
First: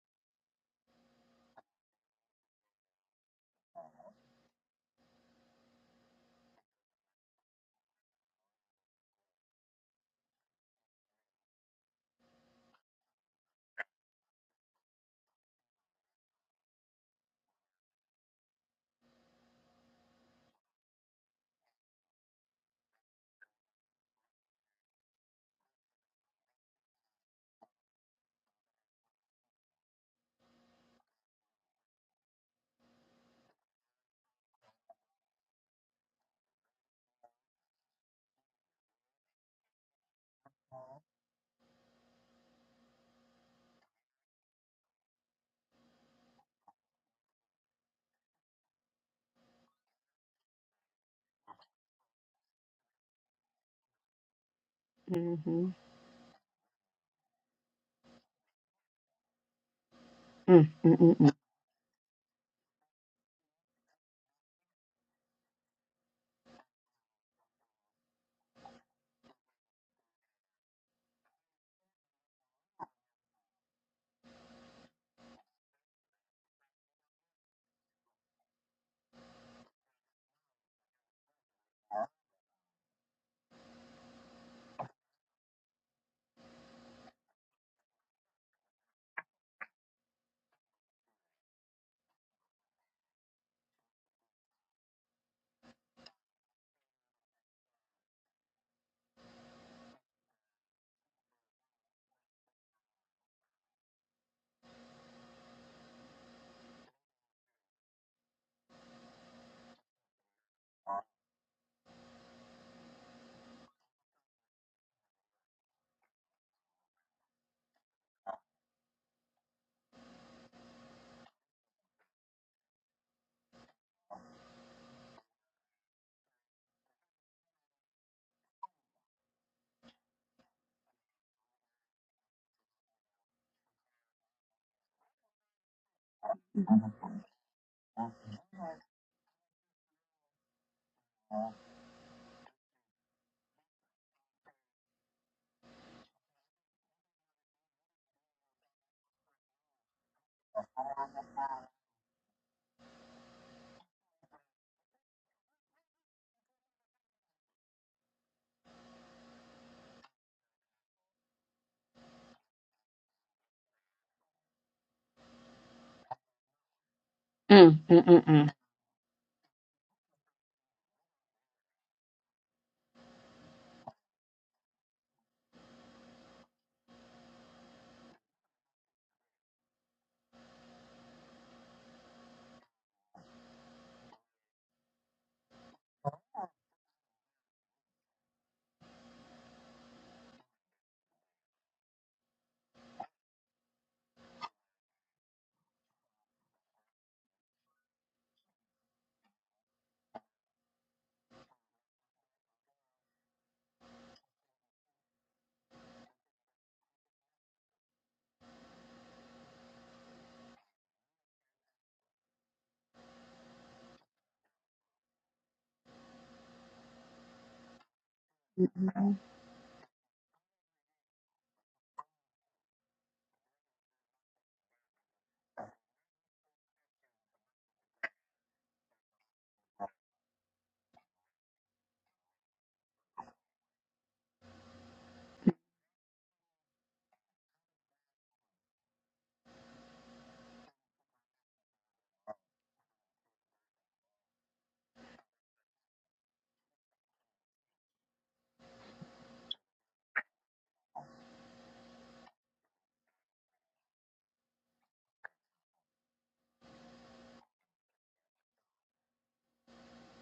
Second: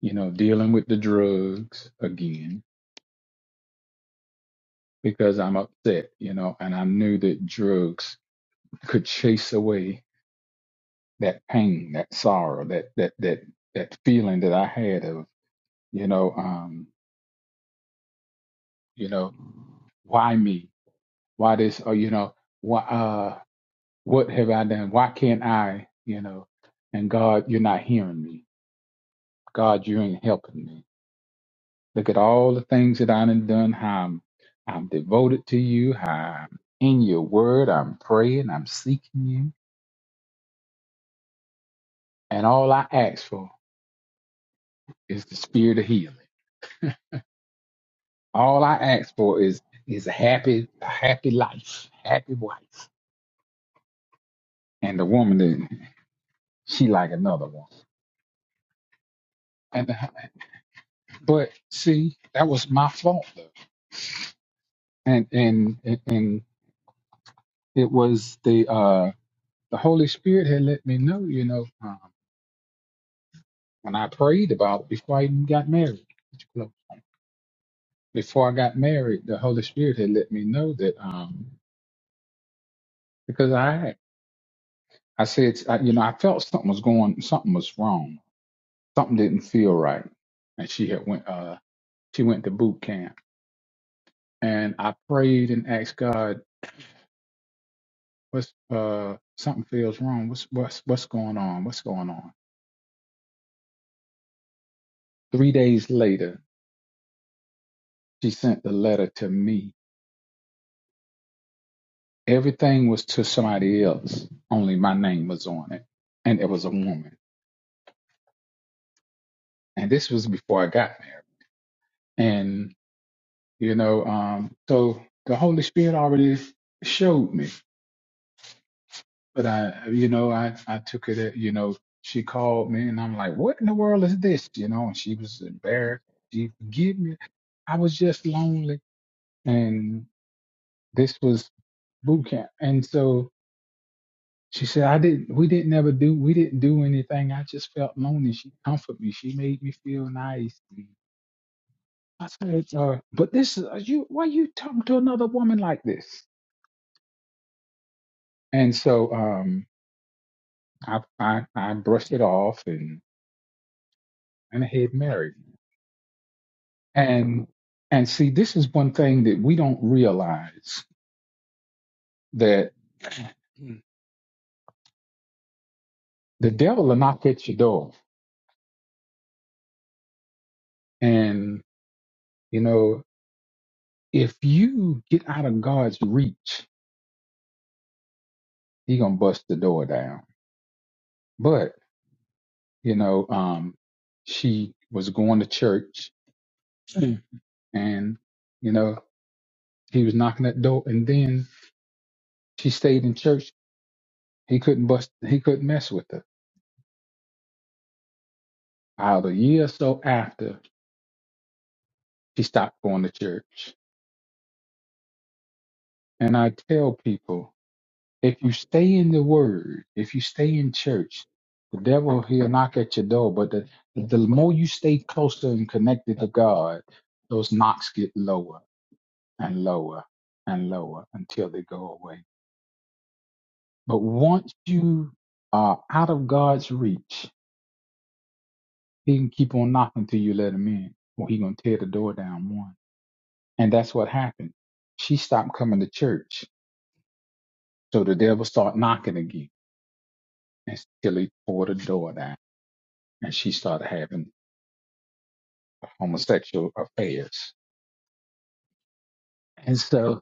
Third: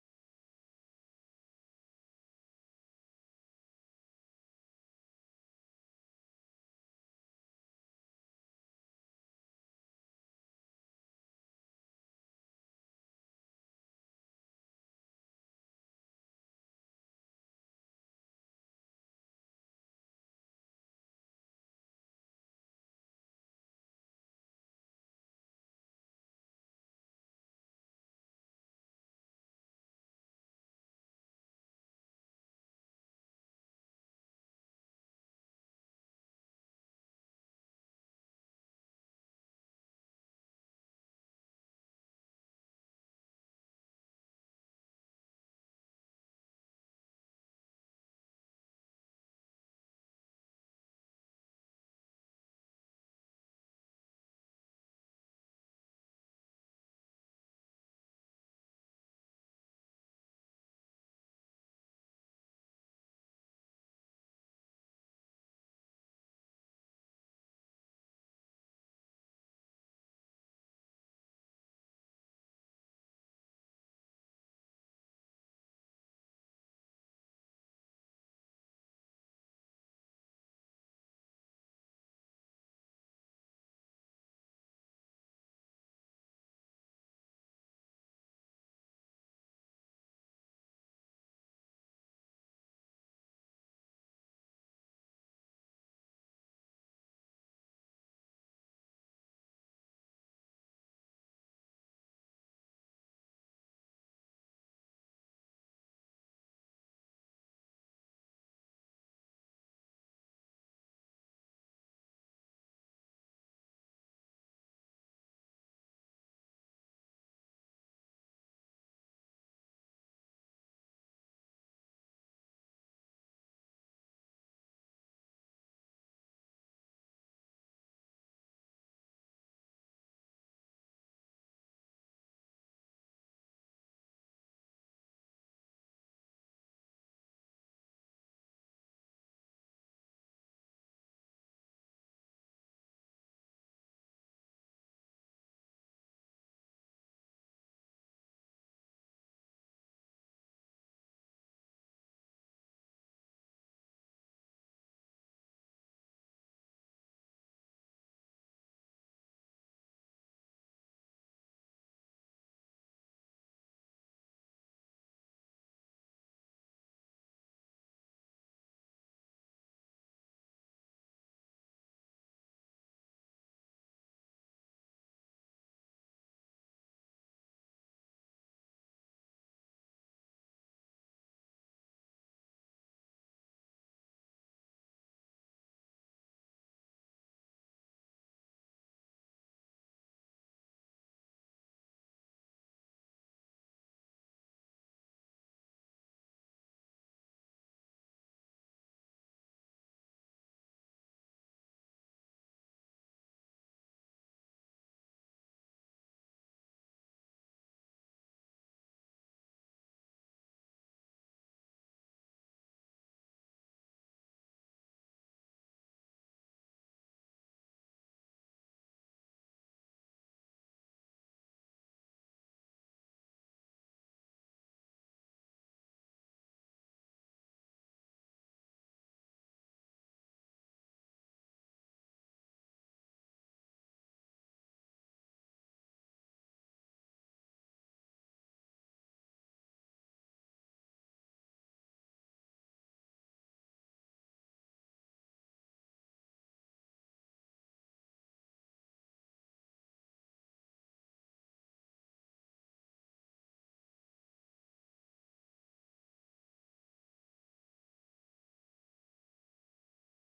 you know, dealing with the drugs again because I'm upset, you know, and I knew that drugs could chase away that pain, that sorrow, that that that that feeling that I had of, you know, um, you know, why me? Why this? Or you know, why? Uh, what have I done? Why can't I? You know, and God, you're not hearing me. God, you ain't helping me Look at all the things that I done done, how I'm, I'm devoted to you, how I'm in your word, I'm praying, I'm seeking you. And all I ask for is the spirit of healing. All I ask for is is a happy, a happy life, happy wife. And the woman story. that she like another one. And the- Mm, mm, mm, mm, but see, that was my fault though. And and and it was the uh the Holy Spirit had let me know, you know. uh, And I prayed about it before I even got married. Before I got married, the Holy Spirit had let me know that um, because I I said I, you know I felt something was going something was wrong something didn't feel right, and she had went uh she went to boot camp and I prayed and asked God what's uh something feels wrong what's what's what's going on what's going on. Three days later, she sent the letter to me Everything was to somebody else, only my name was on it. And it was a woman. And this was before I got married. And, you know, um, so the Holy Spirit already showed me. But I, you know, I, I took it, at, you know, she called me and I'm like, what in the world is this? You know, and she was embarrassed. She forgive me. I was just lonely. And this was boot camp. And so She said, I didn't, we didn't ever do, we didn't do anything. I just felt lonely. She comforted me. She made me feel nice. And I said, uh, but this is, are you, why you talking to another woman like this? And so, um, I, I, I brushed it off and, and I had married. And, mm, and mm, see, mm, this is one thing that we don't realize that the devil will knock at your door. And, you know, if you get out of God's reach, he going to bust the door down But, you know, um, she was going to church Mm. and, you know, he was knocking that door and then she stayed in church. He couldn't bust, he couldn't mess with her. About a year or so after she stopped going to church. And I tell people, if you mm. stay in the word, if you stay in church, the devil, he'll knock at your door. But the, the more you stay closer and connected to God, those knocks get lower and lower and lower until they go away. But once you are out of God's reach, He can keep on knocking till you let Him in, or He gonna tear the door down one. And that's what happened. She stopped coming to church, so the devil started knocking again until he tore the door down, and she started having homosexual affairs. And so,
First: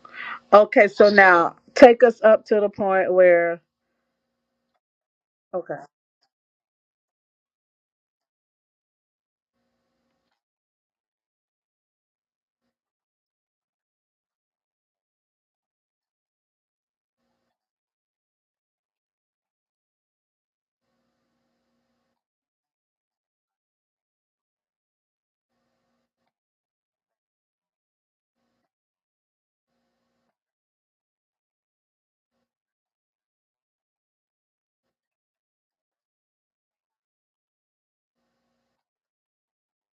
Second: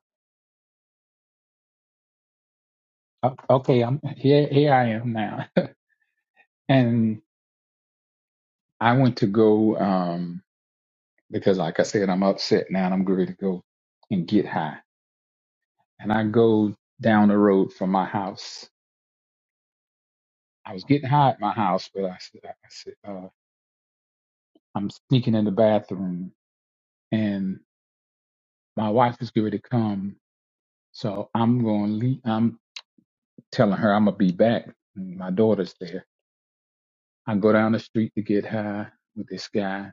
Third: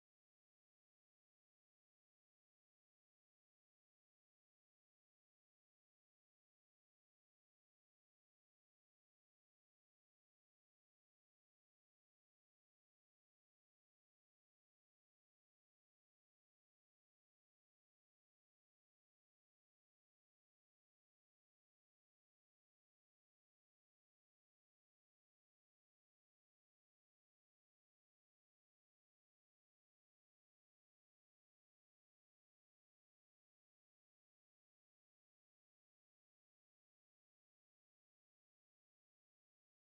Okay, so now take us up to the point o- where. okay, I'm here. Here I am now, Okay. and I went to go. Um, because like I said, I'm upset now and I'm ready to go and get high. And I go down the road from my house. I was getting high at my house, but I said, I said uh, I'm sneaking in the bathroom and my wife is going to come. So I'm going to leave. I'm telling her I'm going to be back. My daughter's there. I go down the street to get high with this guy.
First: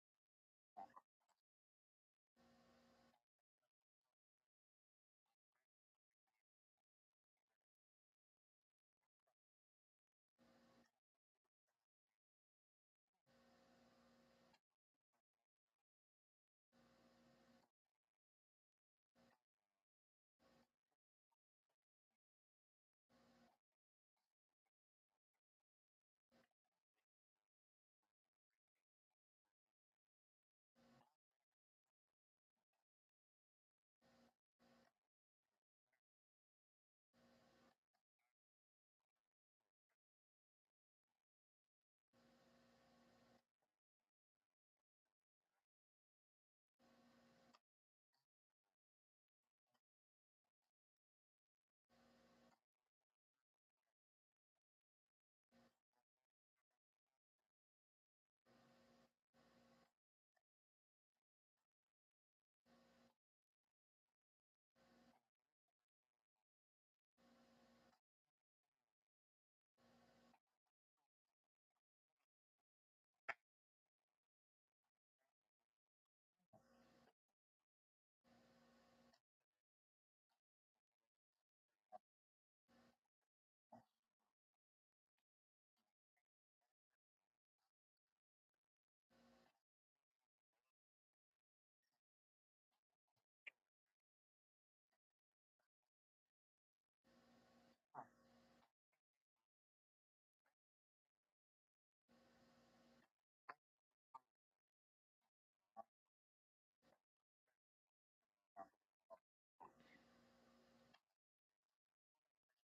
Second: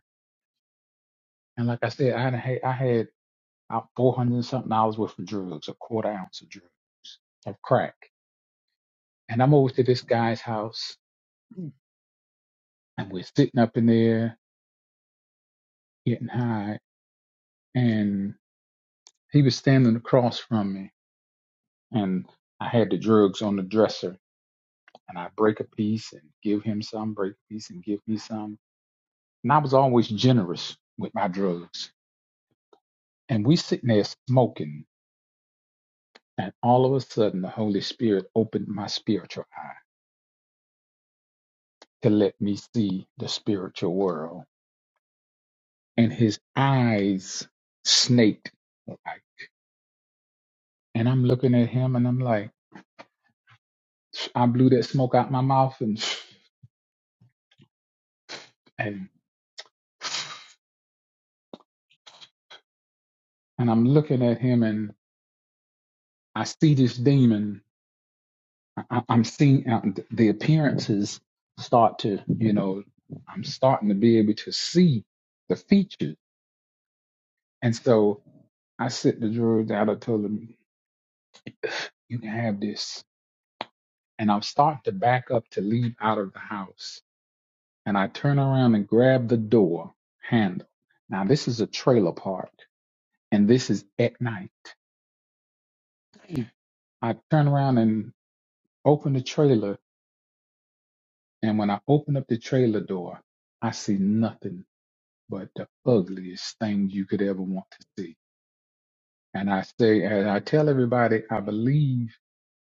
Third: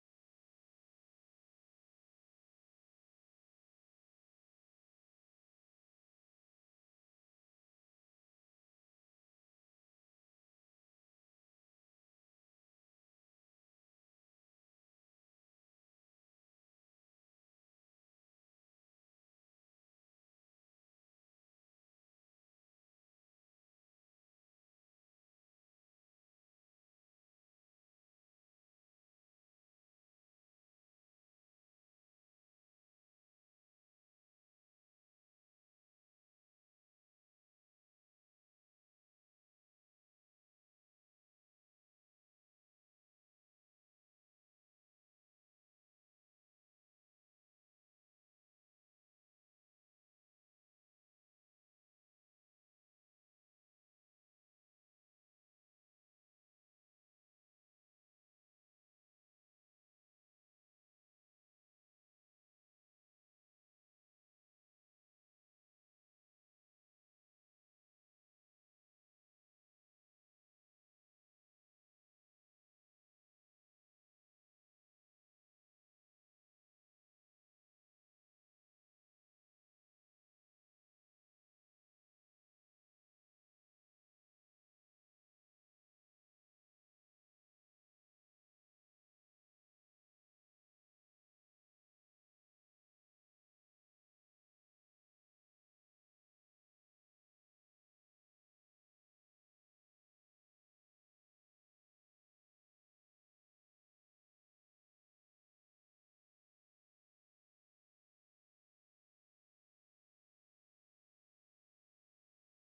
And like I said, I had, I had about 400 and something hours worth of drugs, a quarter ounce of drugs of crack. And I'm over to this guy's house and we're sitting up in there getting high and he was standing across from me and i had the drugs on the dresser and i break a piece and give him some break a piece and give me some and i was always generous with my drugs and we sitting there smoking and all of a sudden the holy spirit opened my spiritual eye to let me see the spiritual world and his eyes snaked like and i'm looking at him and i'm like I blew that smoke out my mouth and and and I'm looking at him and I see this demon. I, I- I'm seeing uh, th- the appearances start to, you know, I'm starting to be able to see the features. And so I sit the drugs out. I told him, you can have this. And I'm starting to back up to leave out of the house. And I turn around and grab the door handle. Now, this is a trailer park and this is at night. I turn around Open the trailer, and when I open up the trailer door, I see nothing but the ugliest thing you could ever want to see. And I say, and I tell everybody, I believe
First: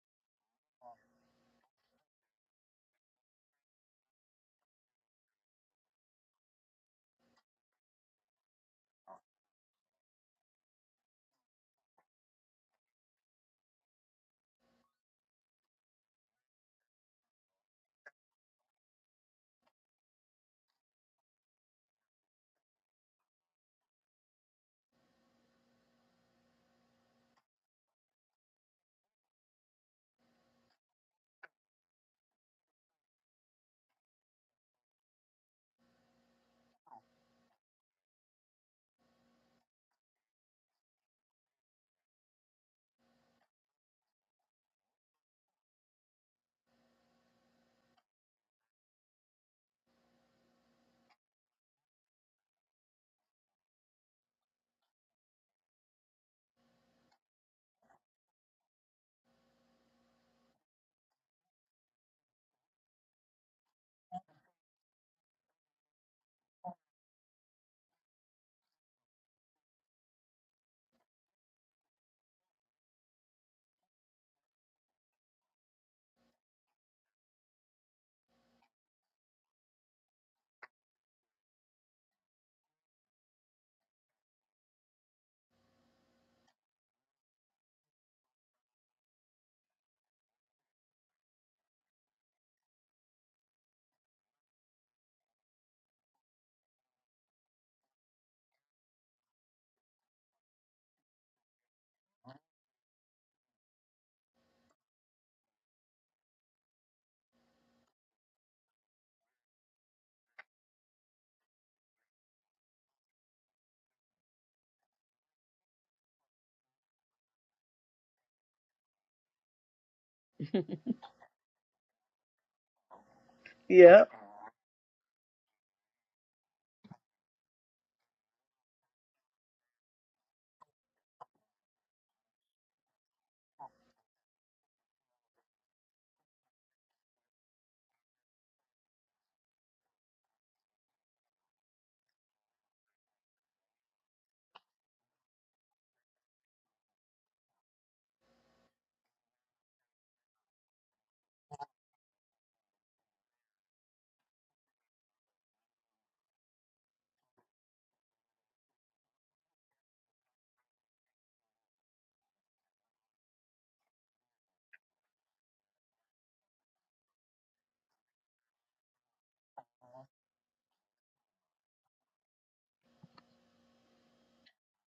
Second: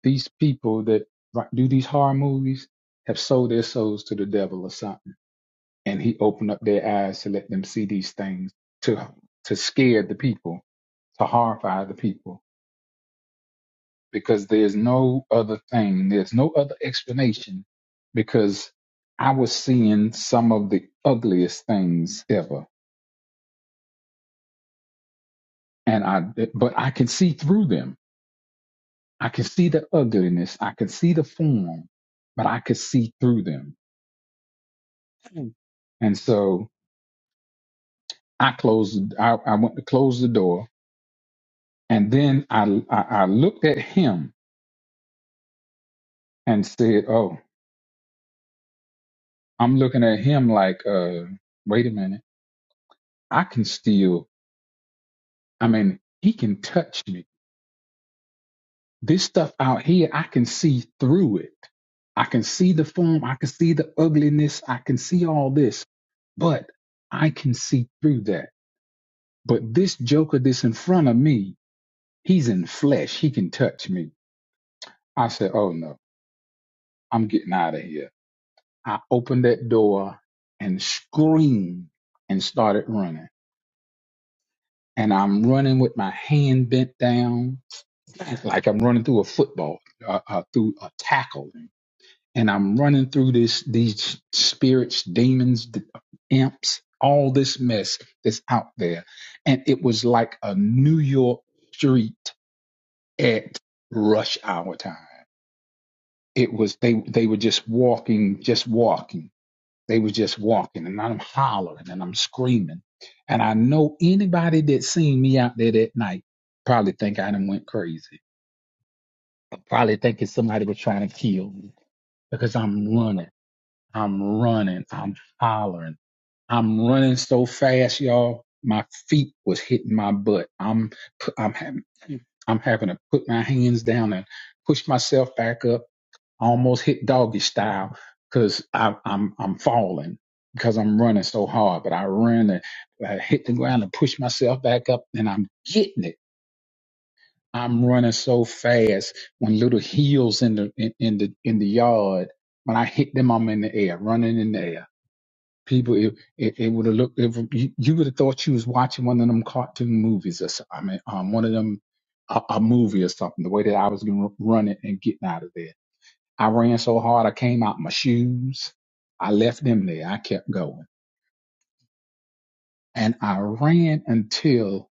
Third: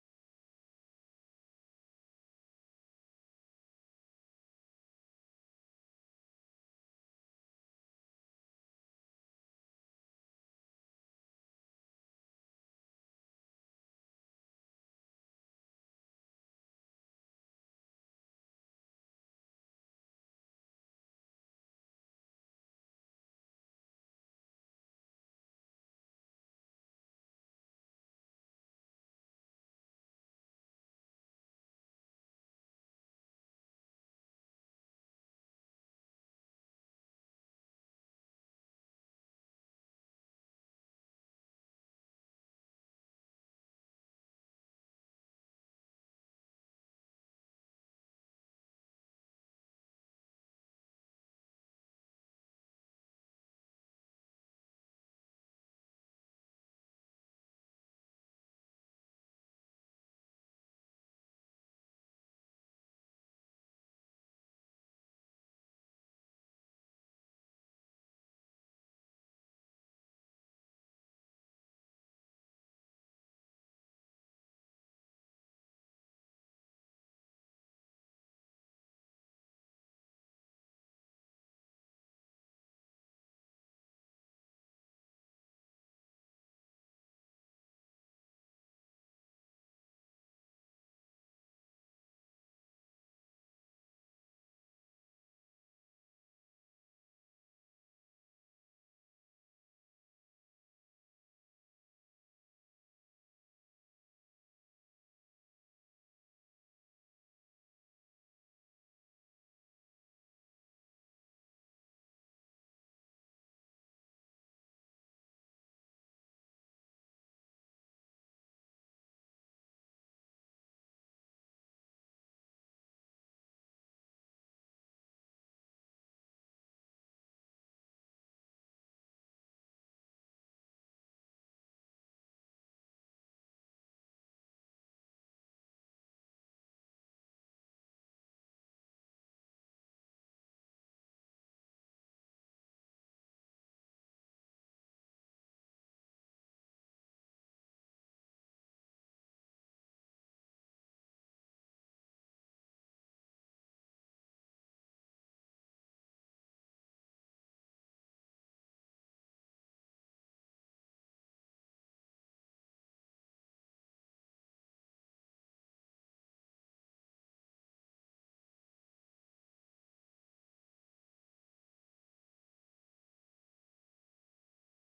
these people that ri- do these horror movies have sold their souls to the devil or something. And he opened up their eyes to let them see these things to to scare the people, to horrify the people because there's no other thing, there's no other explanation because I was seeing some of the ugliest things ever and I but I can see through them. I can see the ugliness, I can see the form, but I could see through them. Mm. And so I closed I, I went to close the door and then I, I I looked at him and said, "Oh, I'm looking at him like uh wait a minute. I can still I mean, he can touch me. This stuff out here, I can see through it. I can see the form. I can see the ugliness. I can see all this, but I can see through that. But this joker that's in front of me, he's in flesh. He can touch me. I said, Oh no, I'm getting out of here. I opened that door and screamed and started running. And I'm running with my hand bent down, like I'm running through a football, uh, uh, through a tackle and I'm running through this these spirits, demons, d- imps, all this mess that's out there. And it was like a New York street at rush hour time. It was they they were just walking, just walking. They were just walking and I'm hollering and I'm screaming. And I know anybody that seen me out there that night probably think I done went crazy. Probably thinking somebody was trying to kill me because I'm running. Yep. I'm running. I'm hollering. I'm running so fast, y'all. My feet was hitting my butt. I'm I'm having I'm having to put my hands down and push myself back up. I almost hit doggy style because I'm I'm falling because I'm running so hard. But I run and I hit the ground and push myself back up, and I'm getting it. I'm running so fast when little heels in the in, in the in the yard. When I hit them, I'm in the air, running in the air people it, it, it would have looked it, you, you would have thought you was watching one of them cartoon movies or so- i mean um, one of them a, a movie or something the way that i was gonna run it and getting out of there i ran so hard i came out my shoes i left them there i kept going and i ran until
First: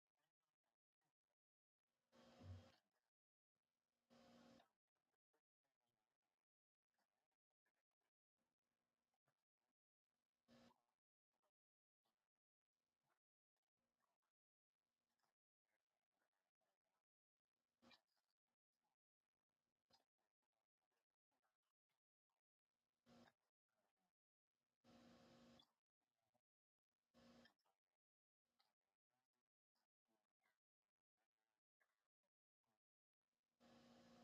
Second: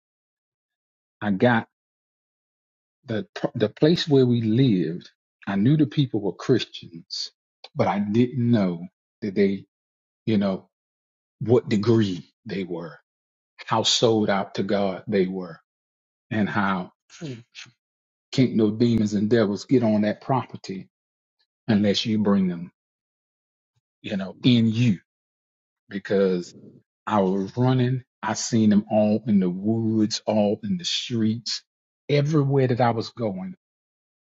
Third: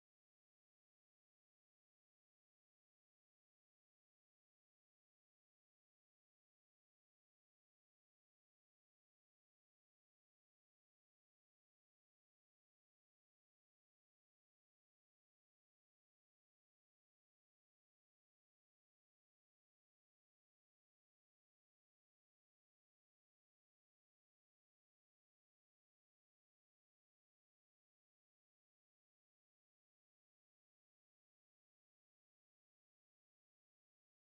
i got the the place where we lived i knew the people were christians but i didn't know that they you know what degree they were how sold out to god they were and how mm. can't no demons and devils get on that property unless you bring them, you know, in you. Because I was running, I seen them all in the woods, all in the streets, everywhere that I was going.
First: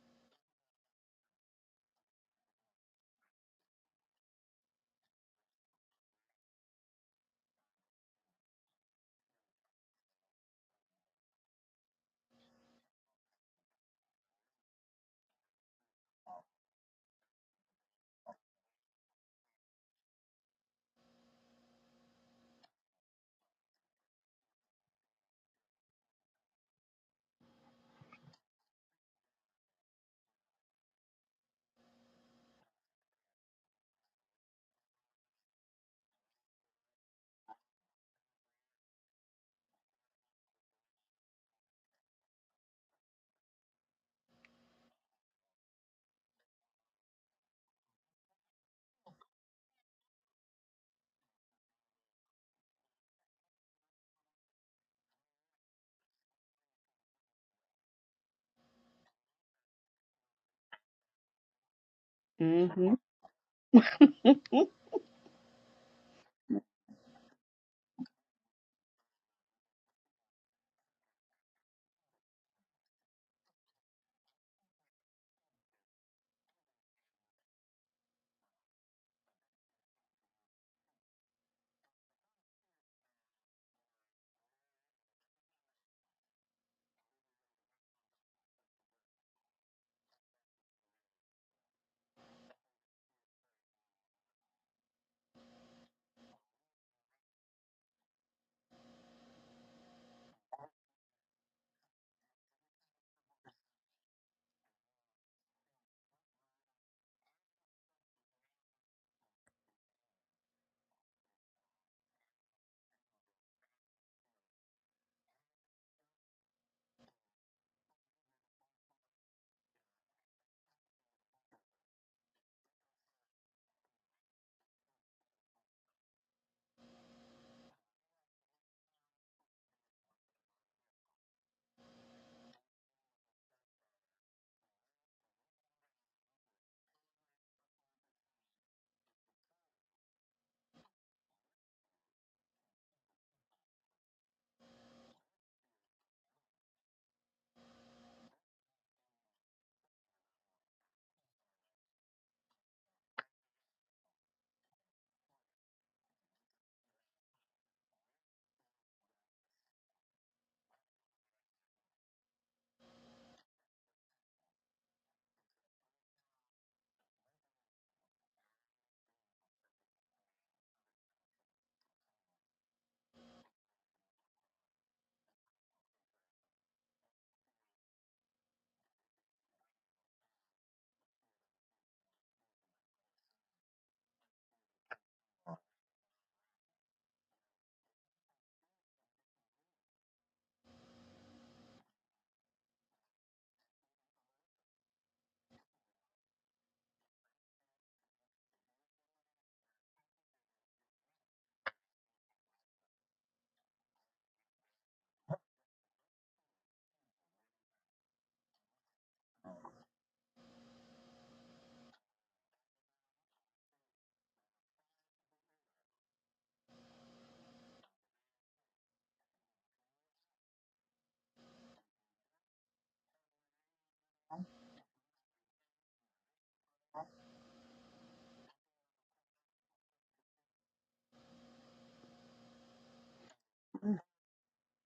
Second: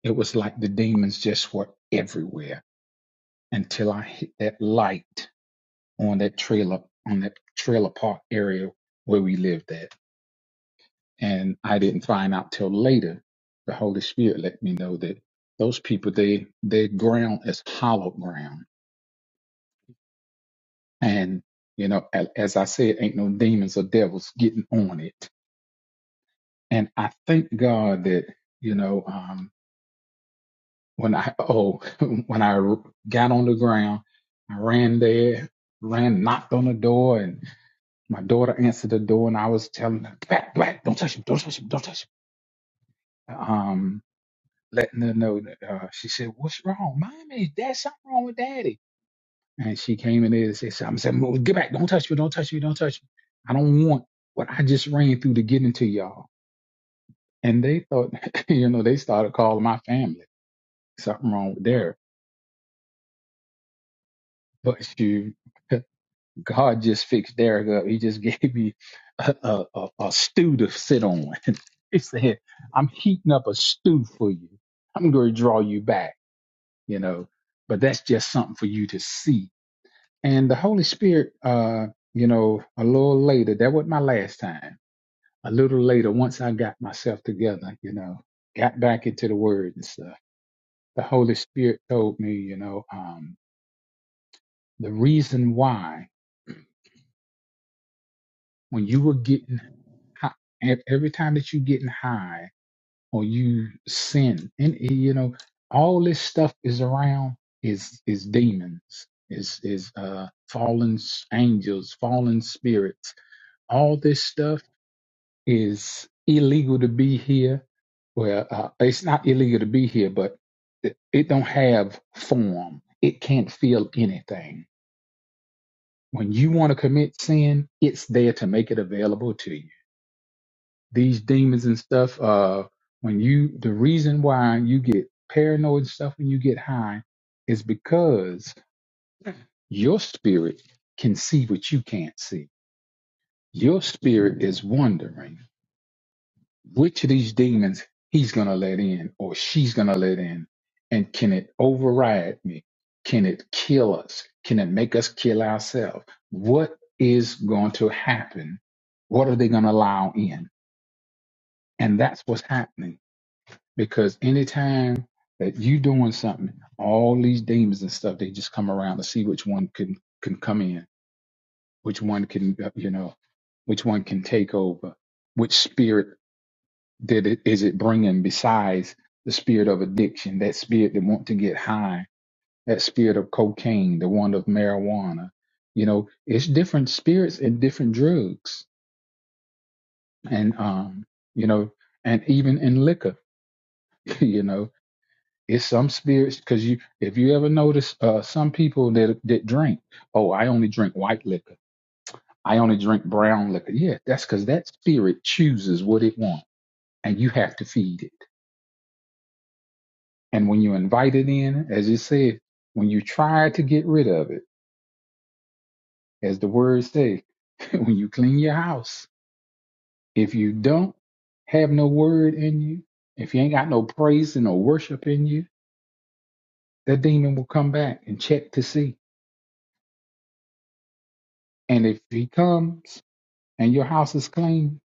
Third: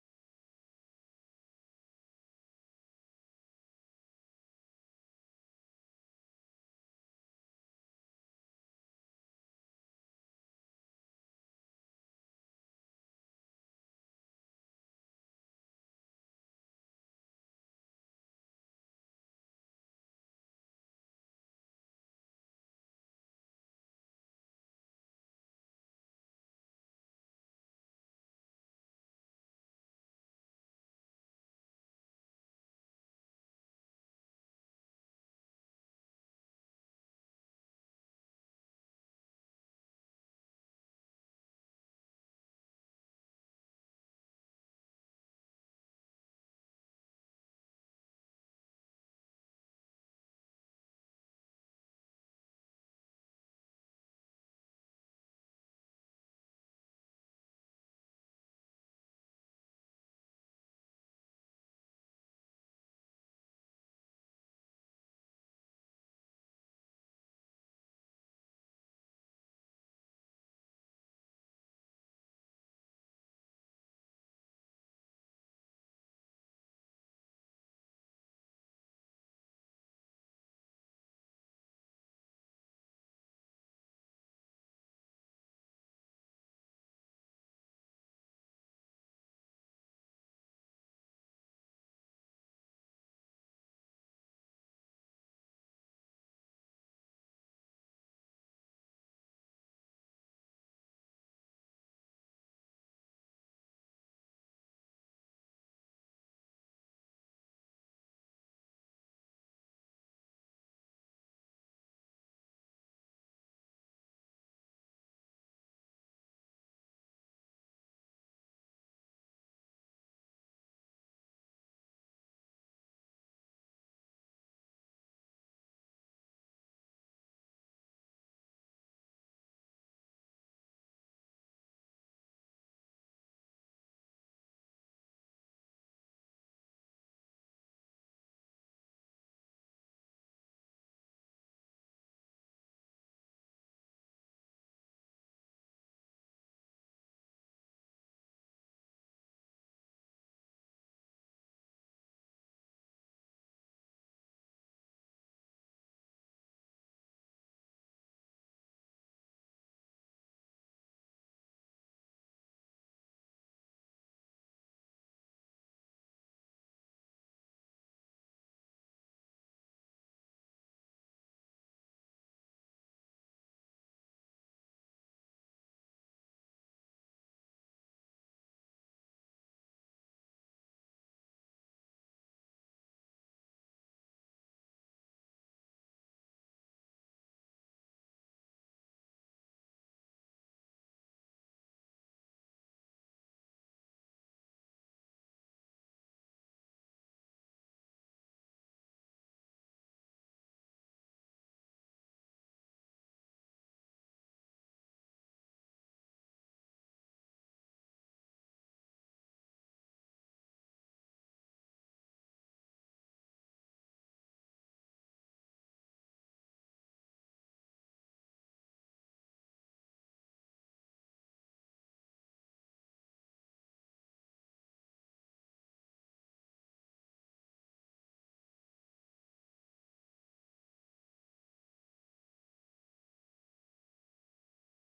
It was like the demons just were everywhere until I hit that light on that trailer, on that trailer park area where we lived at. and I didn't find out till later. The Holy Spirit let me know that those people they their ground is hollow ground, and you know, a- as I said, ain't no demons or devils getting on it. And I thank God that you know um, when I oh when I got on the ground, I ran there, ran knocked on the door, and my daughter answered the door, and I was telling her, back, back, don't touch him, don't touch him, don't touch him. Um, letting her know that uh, she said, "What's wrong, mommy? Is that something wrong with daddy?" And she came in there and said, "Something said, "Well, get back! Don't touch me! Don't touch me! Don't touch me! I don't want what I just ran through to get into y'all." And they thought, you know, they started calling my family something wrong with Derek, hmm but you, God just fixed Derek up. He just gave me a, a, a, a stew to sit on. he said, I'm heating up a stew for you. I'm going to draw you back, you know, but that's just something for you to see And the Holy Spirit, uh, you know, a little later, that was not my last time. A little later, once I got myself together, you know, got back into the word and stuff, the Holy Spirit told me, you know, um, the reason why when you were getting high, every time that you're getting high or you sin, and eh, you know, all this stuff is around is is demons, is is uh fallen s- angels, fallen spirits, all this stuff is illegal to be here. Well, uh, it's not illegal to be here, but it, it don't have form. It can't feel anything. When you want to commit sin, it's there to make it available to you. These demons and stuff. Uh, when you the reason why you get paranoid and stuff when you get high is because your spirit can see what you can't see. Your spirit is wondering. which of these demons he's going to let in or she's going to let in and can it override me can it kill us can it make us kill ourselves what is going to happen what are they going to allow in and that's what's happening because anytime that you doing something all these demons and stuff they just come around to see which one can can come in which one can uh, you know which one can take over which spirit that it is it bringing besides the spirit of addiction, that spirit that want to get high, that spirit of cocaine, the one of marijuana. You know, it's different spirits and different drugs, and um, you know, and even in liquor, you know, it's some spirits because you if you ever notice uh, some people that that drink, oh, I only drink white liquor. I only drink brown liquor. Yeah, that's because that spirit chooses what it wants, and you have to feed it And when you invite it in, as you said, when you try to get rid of it, as the words say, when you clean your house, if you don't have no word in you, if you ain't got no praise and no worship in you, that demon will come back and check to see. And if he comes and your house is clean,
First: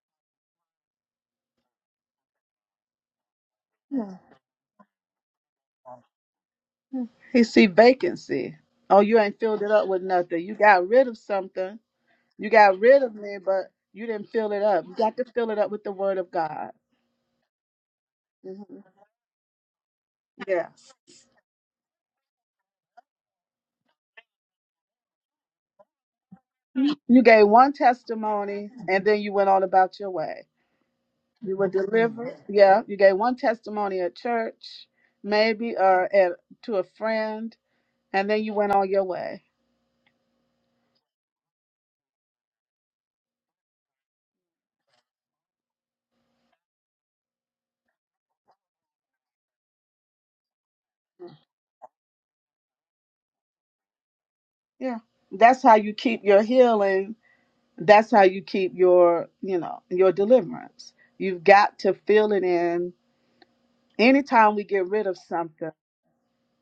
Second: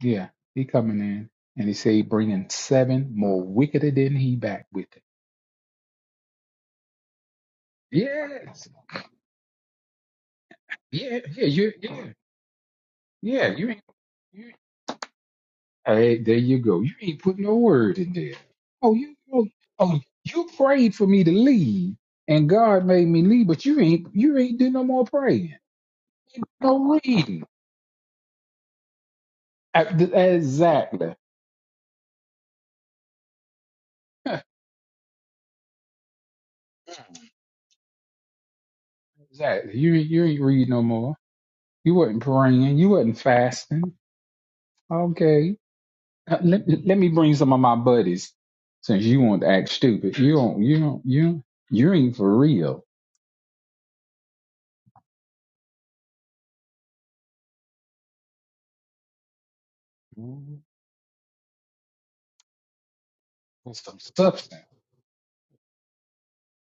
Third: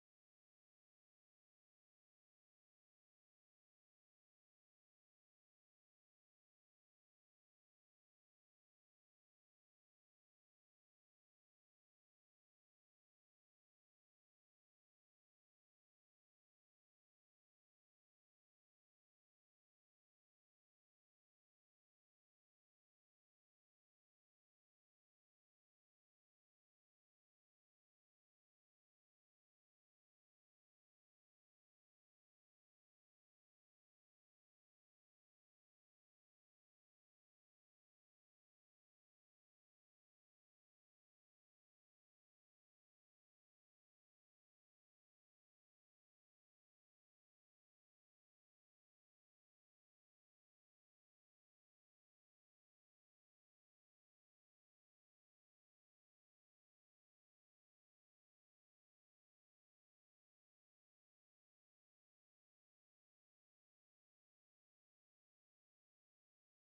yeah, he coming in. And he say he bringing seven more wickeder than he back with it. He see vacancy. Yes. Oh, you ain't filled it up with nothing. You got rid of Yeah, yeah, you something. yeah, You got rid of me, yeah. but You you didn't ain't. fill it up. You got to fill it up with the word Hey, of there you God. go. You ain't put no word in there. Mhm. Oh, you oh, oh you Yes. prayed for me to leave, and God made me leave, but you ain't you ain't do no more praying, no You reading. gave one testimony and then you went on Uh, about your th- way. Exactly, You were delivered. Yeah. You gave one testimony at church, maybe, or at, to a friend and then you went on your way. exactly. You ain't- you ain't read no more. You wasn't praying. You wasn't fasting. Okay, Uh, let let me bring some of my buddies. Since you want to act stupid, you don't you don't you you ain't for real. Yeah. That's how you keep your healing. That's how you keep your, you know, your Mhm. deliverance. You've got to fill it in. With some Anytime we substance. get rid of something,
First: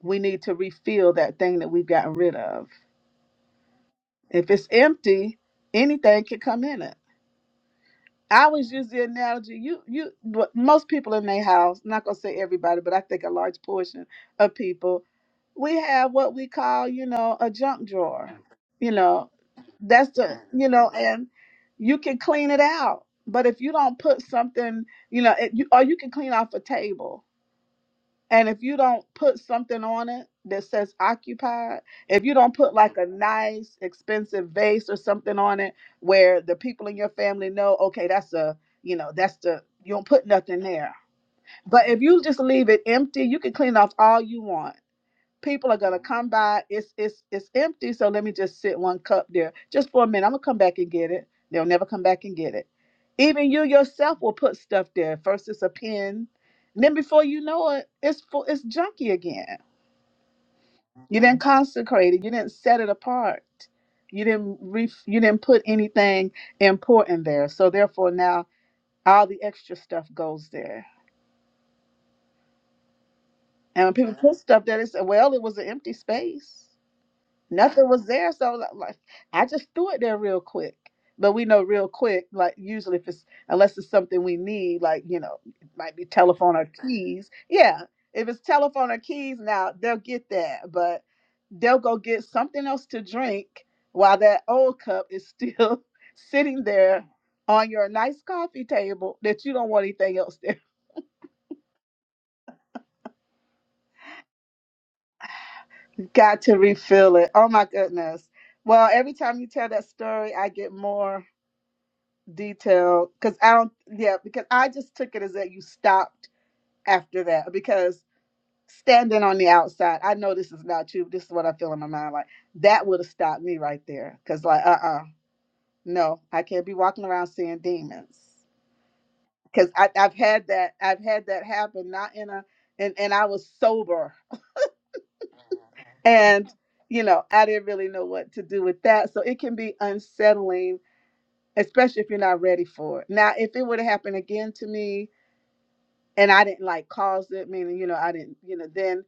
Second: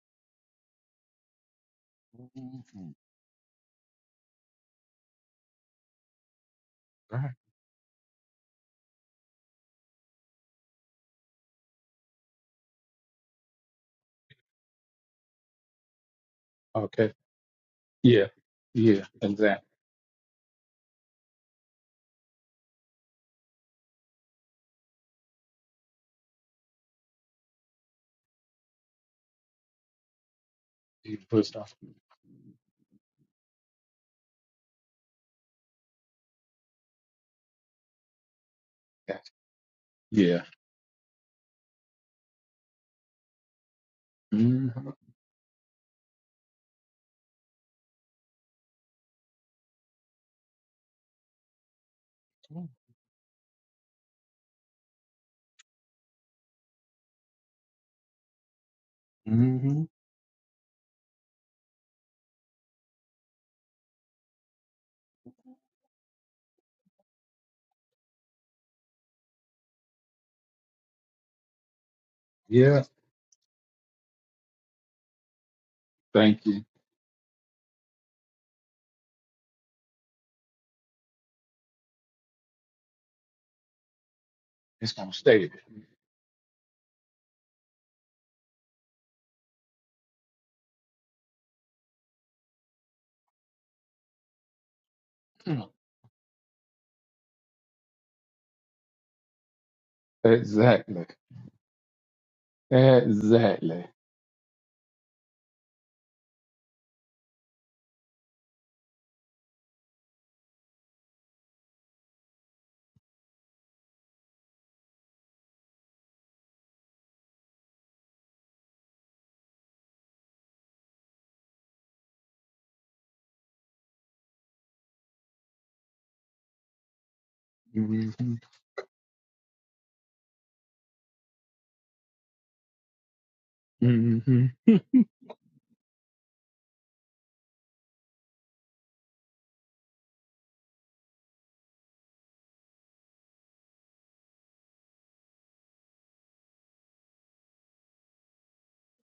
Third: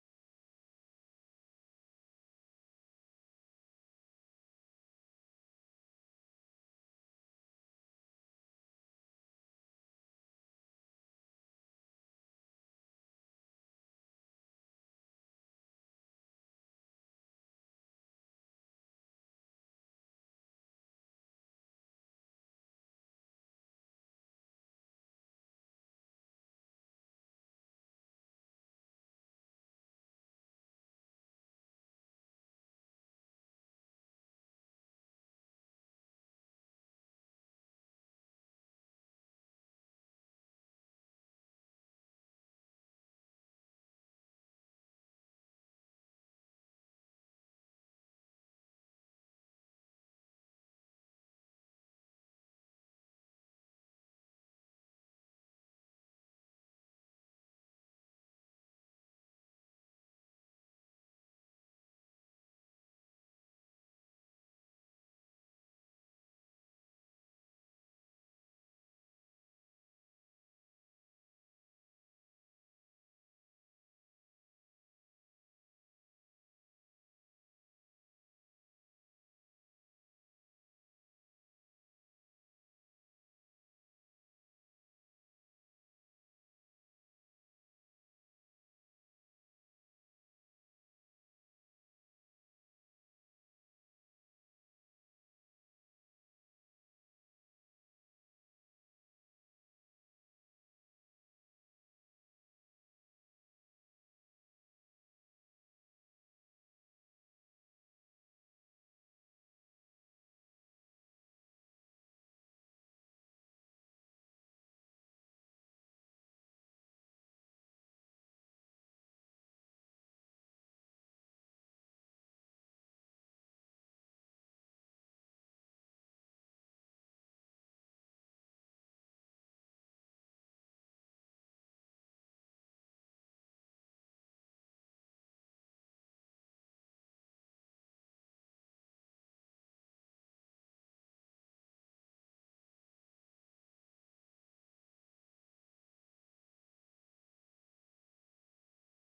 we need to refill that thing that we've gotten rid Mhm. of. If it's empty, anything can come in it. Right. I always use the analogy. You, you, but most people in their house. Not gonna say everybody, but I think a large portion of people, we have what we call, Okay. you know, a junk Yeah, drawer. You yeah, know, exactly. that's the, you know, and you can clean it out. But if you don't put something, you know, it, you, or you can clean off a table and if you don't put something on it that says He pushed off. occupied, if you don't put like a nice, expensive vase or something on it where the people in your family know, okay, that's a, you know, Gotcha. that's the, you don't put Yeah. nothing there. But if you just leave it empty, you can clean off all you hmm want people are gonna come by. It's it's it's empty, so let me just sit one cup there just for a minute. I'm gonna come back and get it. They'll never come back and get it. Even you yourself will put stuff there. First it's a pen, and then before you know it, it's full, it's junky again. hmm You didn't consecrate it. You didn't set it apart. You didn't re- you didn't put anything important there. So therefore now all the extra stuff goes there. Yeah. And when people put stuff there, they say, "Well, it was an empty Thank you. space." nothing was there. So li- like, I just threw it there real quick. But we know real quick, like usually if it's unless it's something we need, It's like gonna you know, stay there. it might be telephone or keys. Yeah, if it's telephone or keys, now they'll get that, but they'll go get something else to drink while that old cup is Mm. still sitting there on your nice coffee table that you don't want anything else there. Exactly. Exactly. Got to refill it. Oh my goodness. Well, every time you tell that story, I get more. detail because I don't, yeah, because I just took it as that you stopped after that because standing on the outside, I know this is not true. This is what I feel in my mind. Like that would have stopped me right there because, like, uh uh no, I can't be walking around seeing hmm demons because I've had that, I've had that happen, not in a, and, and I was sober hmm and, you know, I didn't really know what to do with that. So it can be unsettling, especially if you're not ready for it. Now, if it would have happened again to me, and I didn't like cause it, meaning, you know, I didn't, you know, then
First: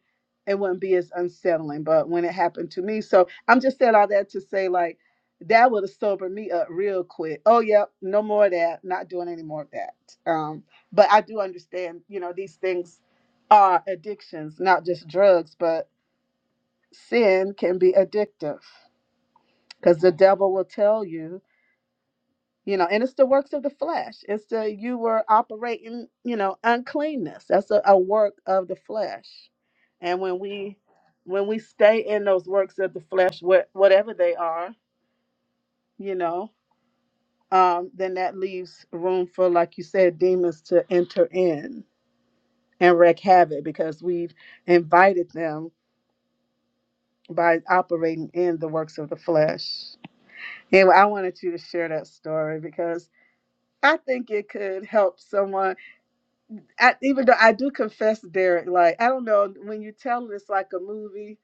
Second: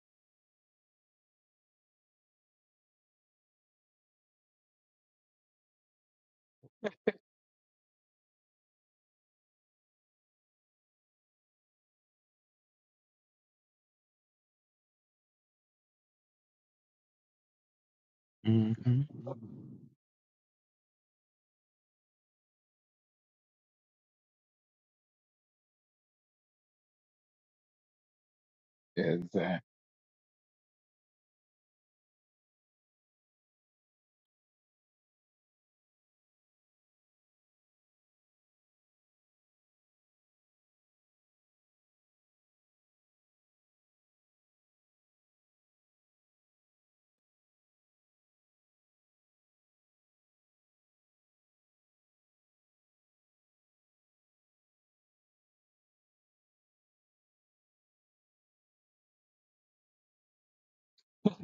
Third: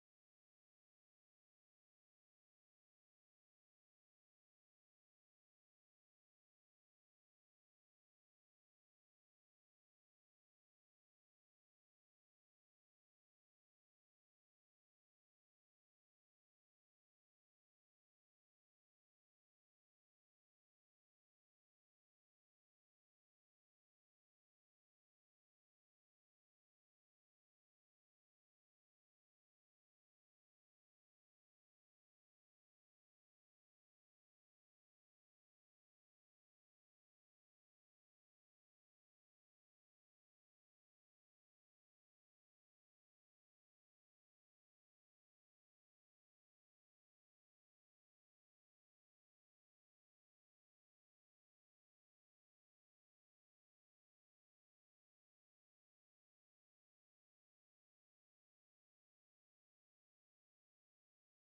it wouldn't be as unsettling. But when it happened to me, so I'm just saying all that to say, like, that would have sobered me up real quick. Oh, yep, no more of that. Not doing any more of that. Um, but I do understand, you know, these things are addictions, not just drugs, but sin can be addictive hmm because the devil will tell you you know and it's the works of the flesh it's the you were operating you know uncleanness that's a, a work of the flesh Exactly. and when we when we stay in those works of the flesh what whatever they are you know um then that leaves room for like you said demons to enter in and wreak havoc because we've invited them by operating in the works of the flesh anyway i wanted you to share that story because i think it could help someone I, even though I do confess, Derek, like I don't know when you tell this like a movie,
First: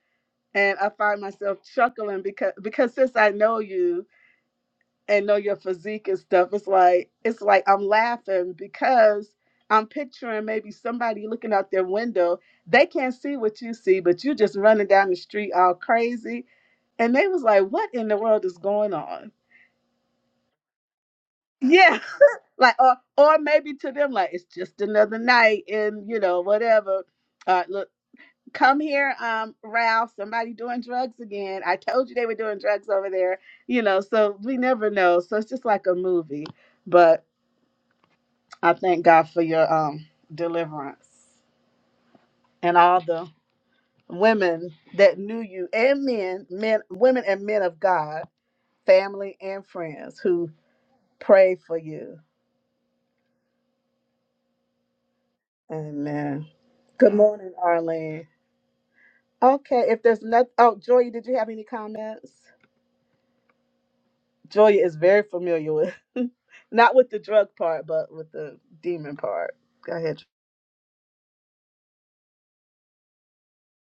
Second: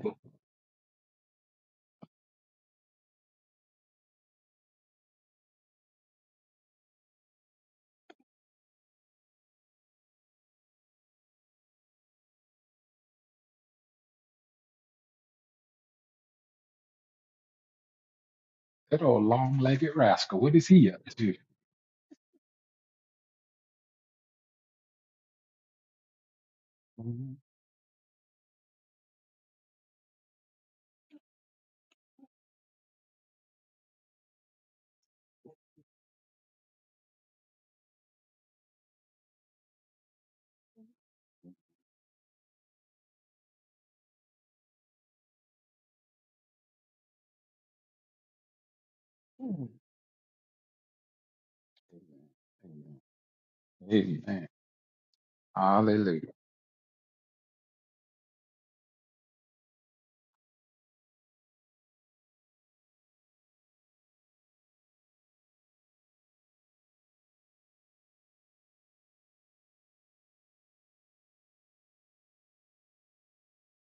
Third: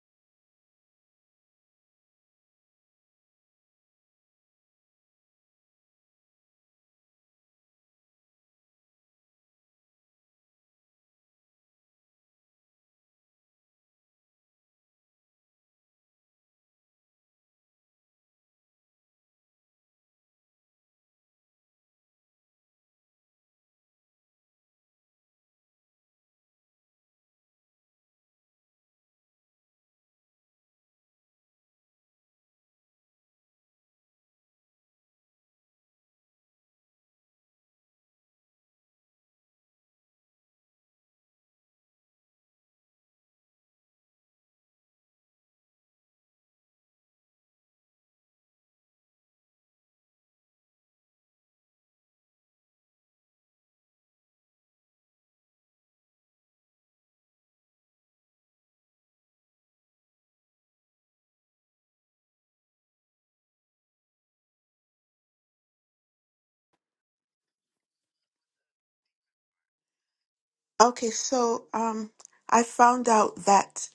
and I find myself chuckling because because since I know you and know your physique and stuff, it's like it's like I'm laughing because I'm picturing maybe somebody looking out their window. They can't see what you see, but you just running down the street all crazy, and they was like, "What in the world is going That old on?" long-legged rascal. What is he up to? Yeah, like or or maybe to them like it's just another night, and you know whatever. Mhm. Uh, Come here, um, Ralph. Somebody doing drugs again. I told you they were doing drugs over there. You know, so we never know. So it's just like a movie. But I thank God for your um deliverance and all the women that knew you and men, men, women and men of God, family and friends who prayed for you. Amen. Hallelujah. Amen. Good morning, Arlene. Okay, if there's nothing, oh, Joy, did you have any comments? Joya is very familiar with, not with the drug part, but with the demon part. Go ahead. Okay, so um I found out that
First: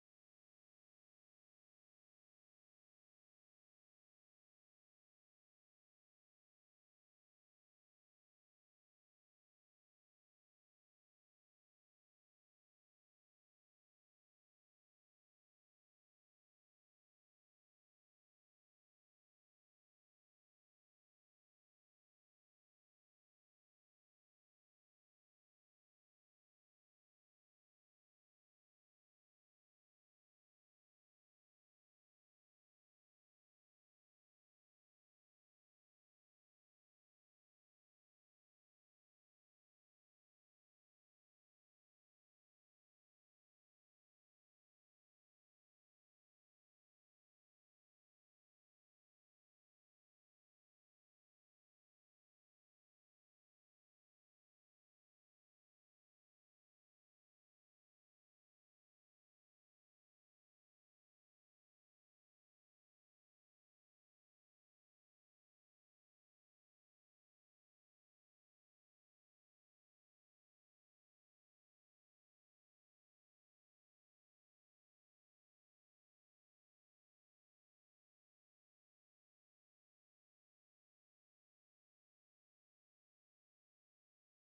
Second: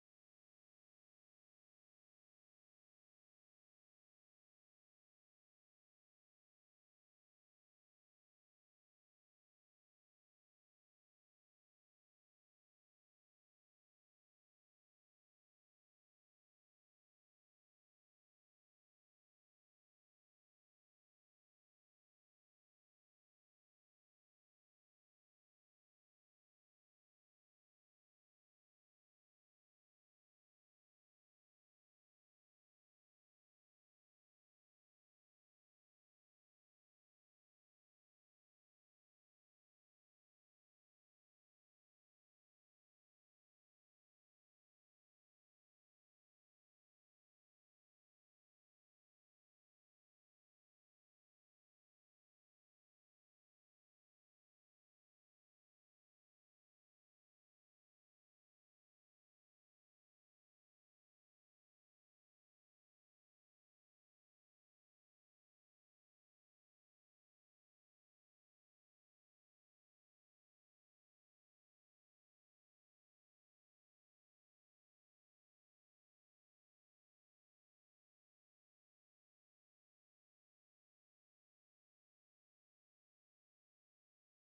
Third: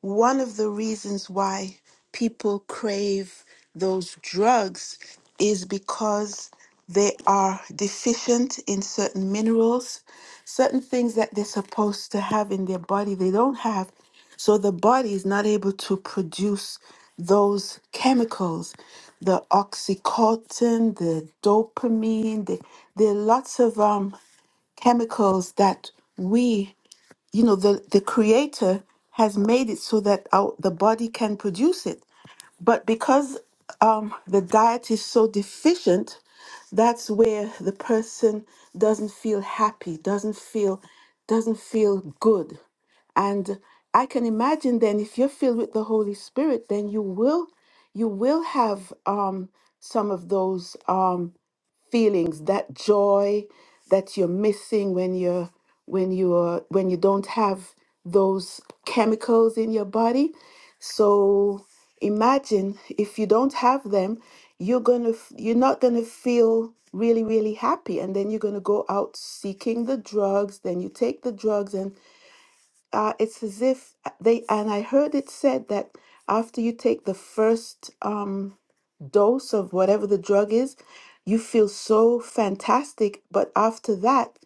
one of the reasons why people crave those drugs is because they are deficient in certain minerals, certain things that they're supposed to have in their body, they don't have. So the body is not able to produce those chemicals, the oxycontin, the dopamine. The, there are lots of um, chemicals that we you know the the creator has made it so that our, the body can produce it but because um the diet is so deficient that's where the person doesn't feel happy doesn't feel doesn't feel good and i can imagine then if you're filled with the holy spirit then you will you will have um some of those um, feelings, that joy that you're missing when you're when you are when you don't have those chemicals in your body. So imagine if you don't have them, you're gonna f- you're not gonna feel really really happy, and then you're gonna go out seeking the drugs. Then you take the drugs, and uh, it's as if uh, they. And I heard it said that after you take the first um, dose of whatever the drug is, you feel so fantastic. But after that,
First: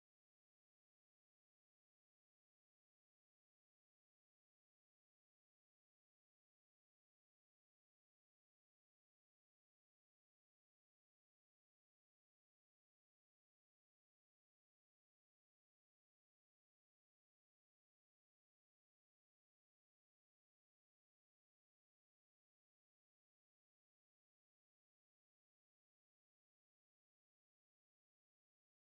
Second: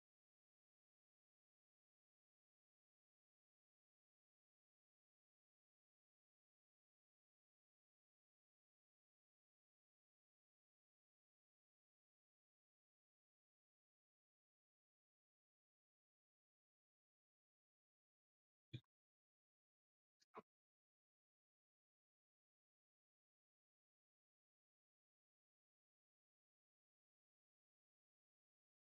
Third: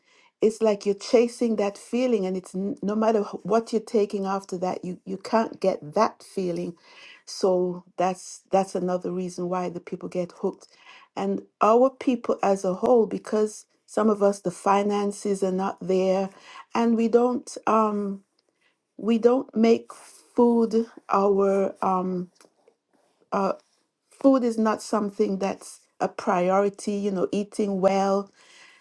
it's like you're chasing that feeling, and it's n- no matter h- what you're taking after that, you you can't get that feeling. So that's that's another reason why the people get hooked, and our people as a whole, because some of us the finances are not there, and we don't um we don't make food our um food is not something that's a priority you know eating well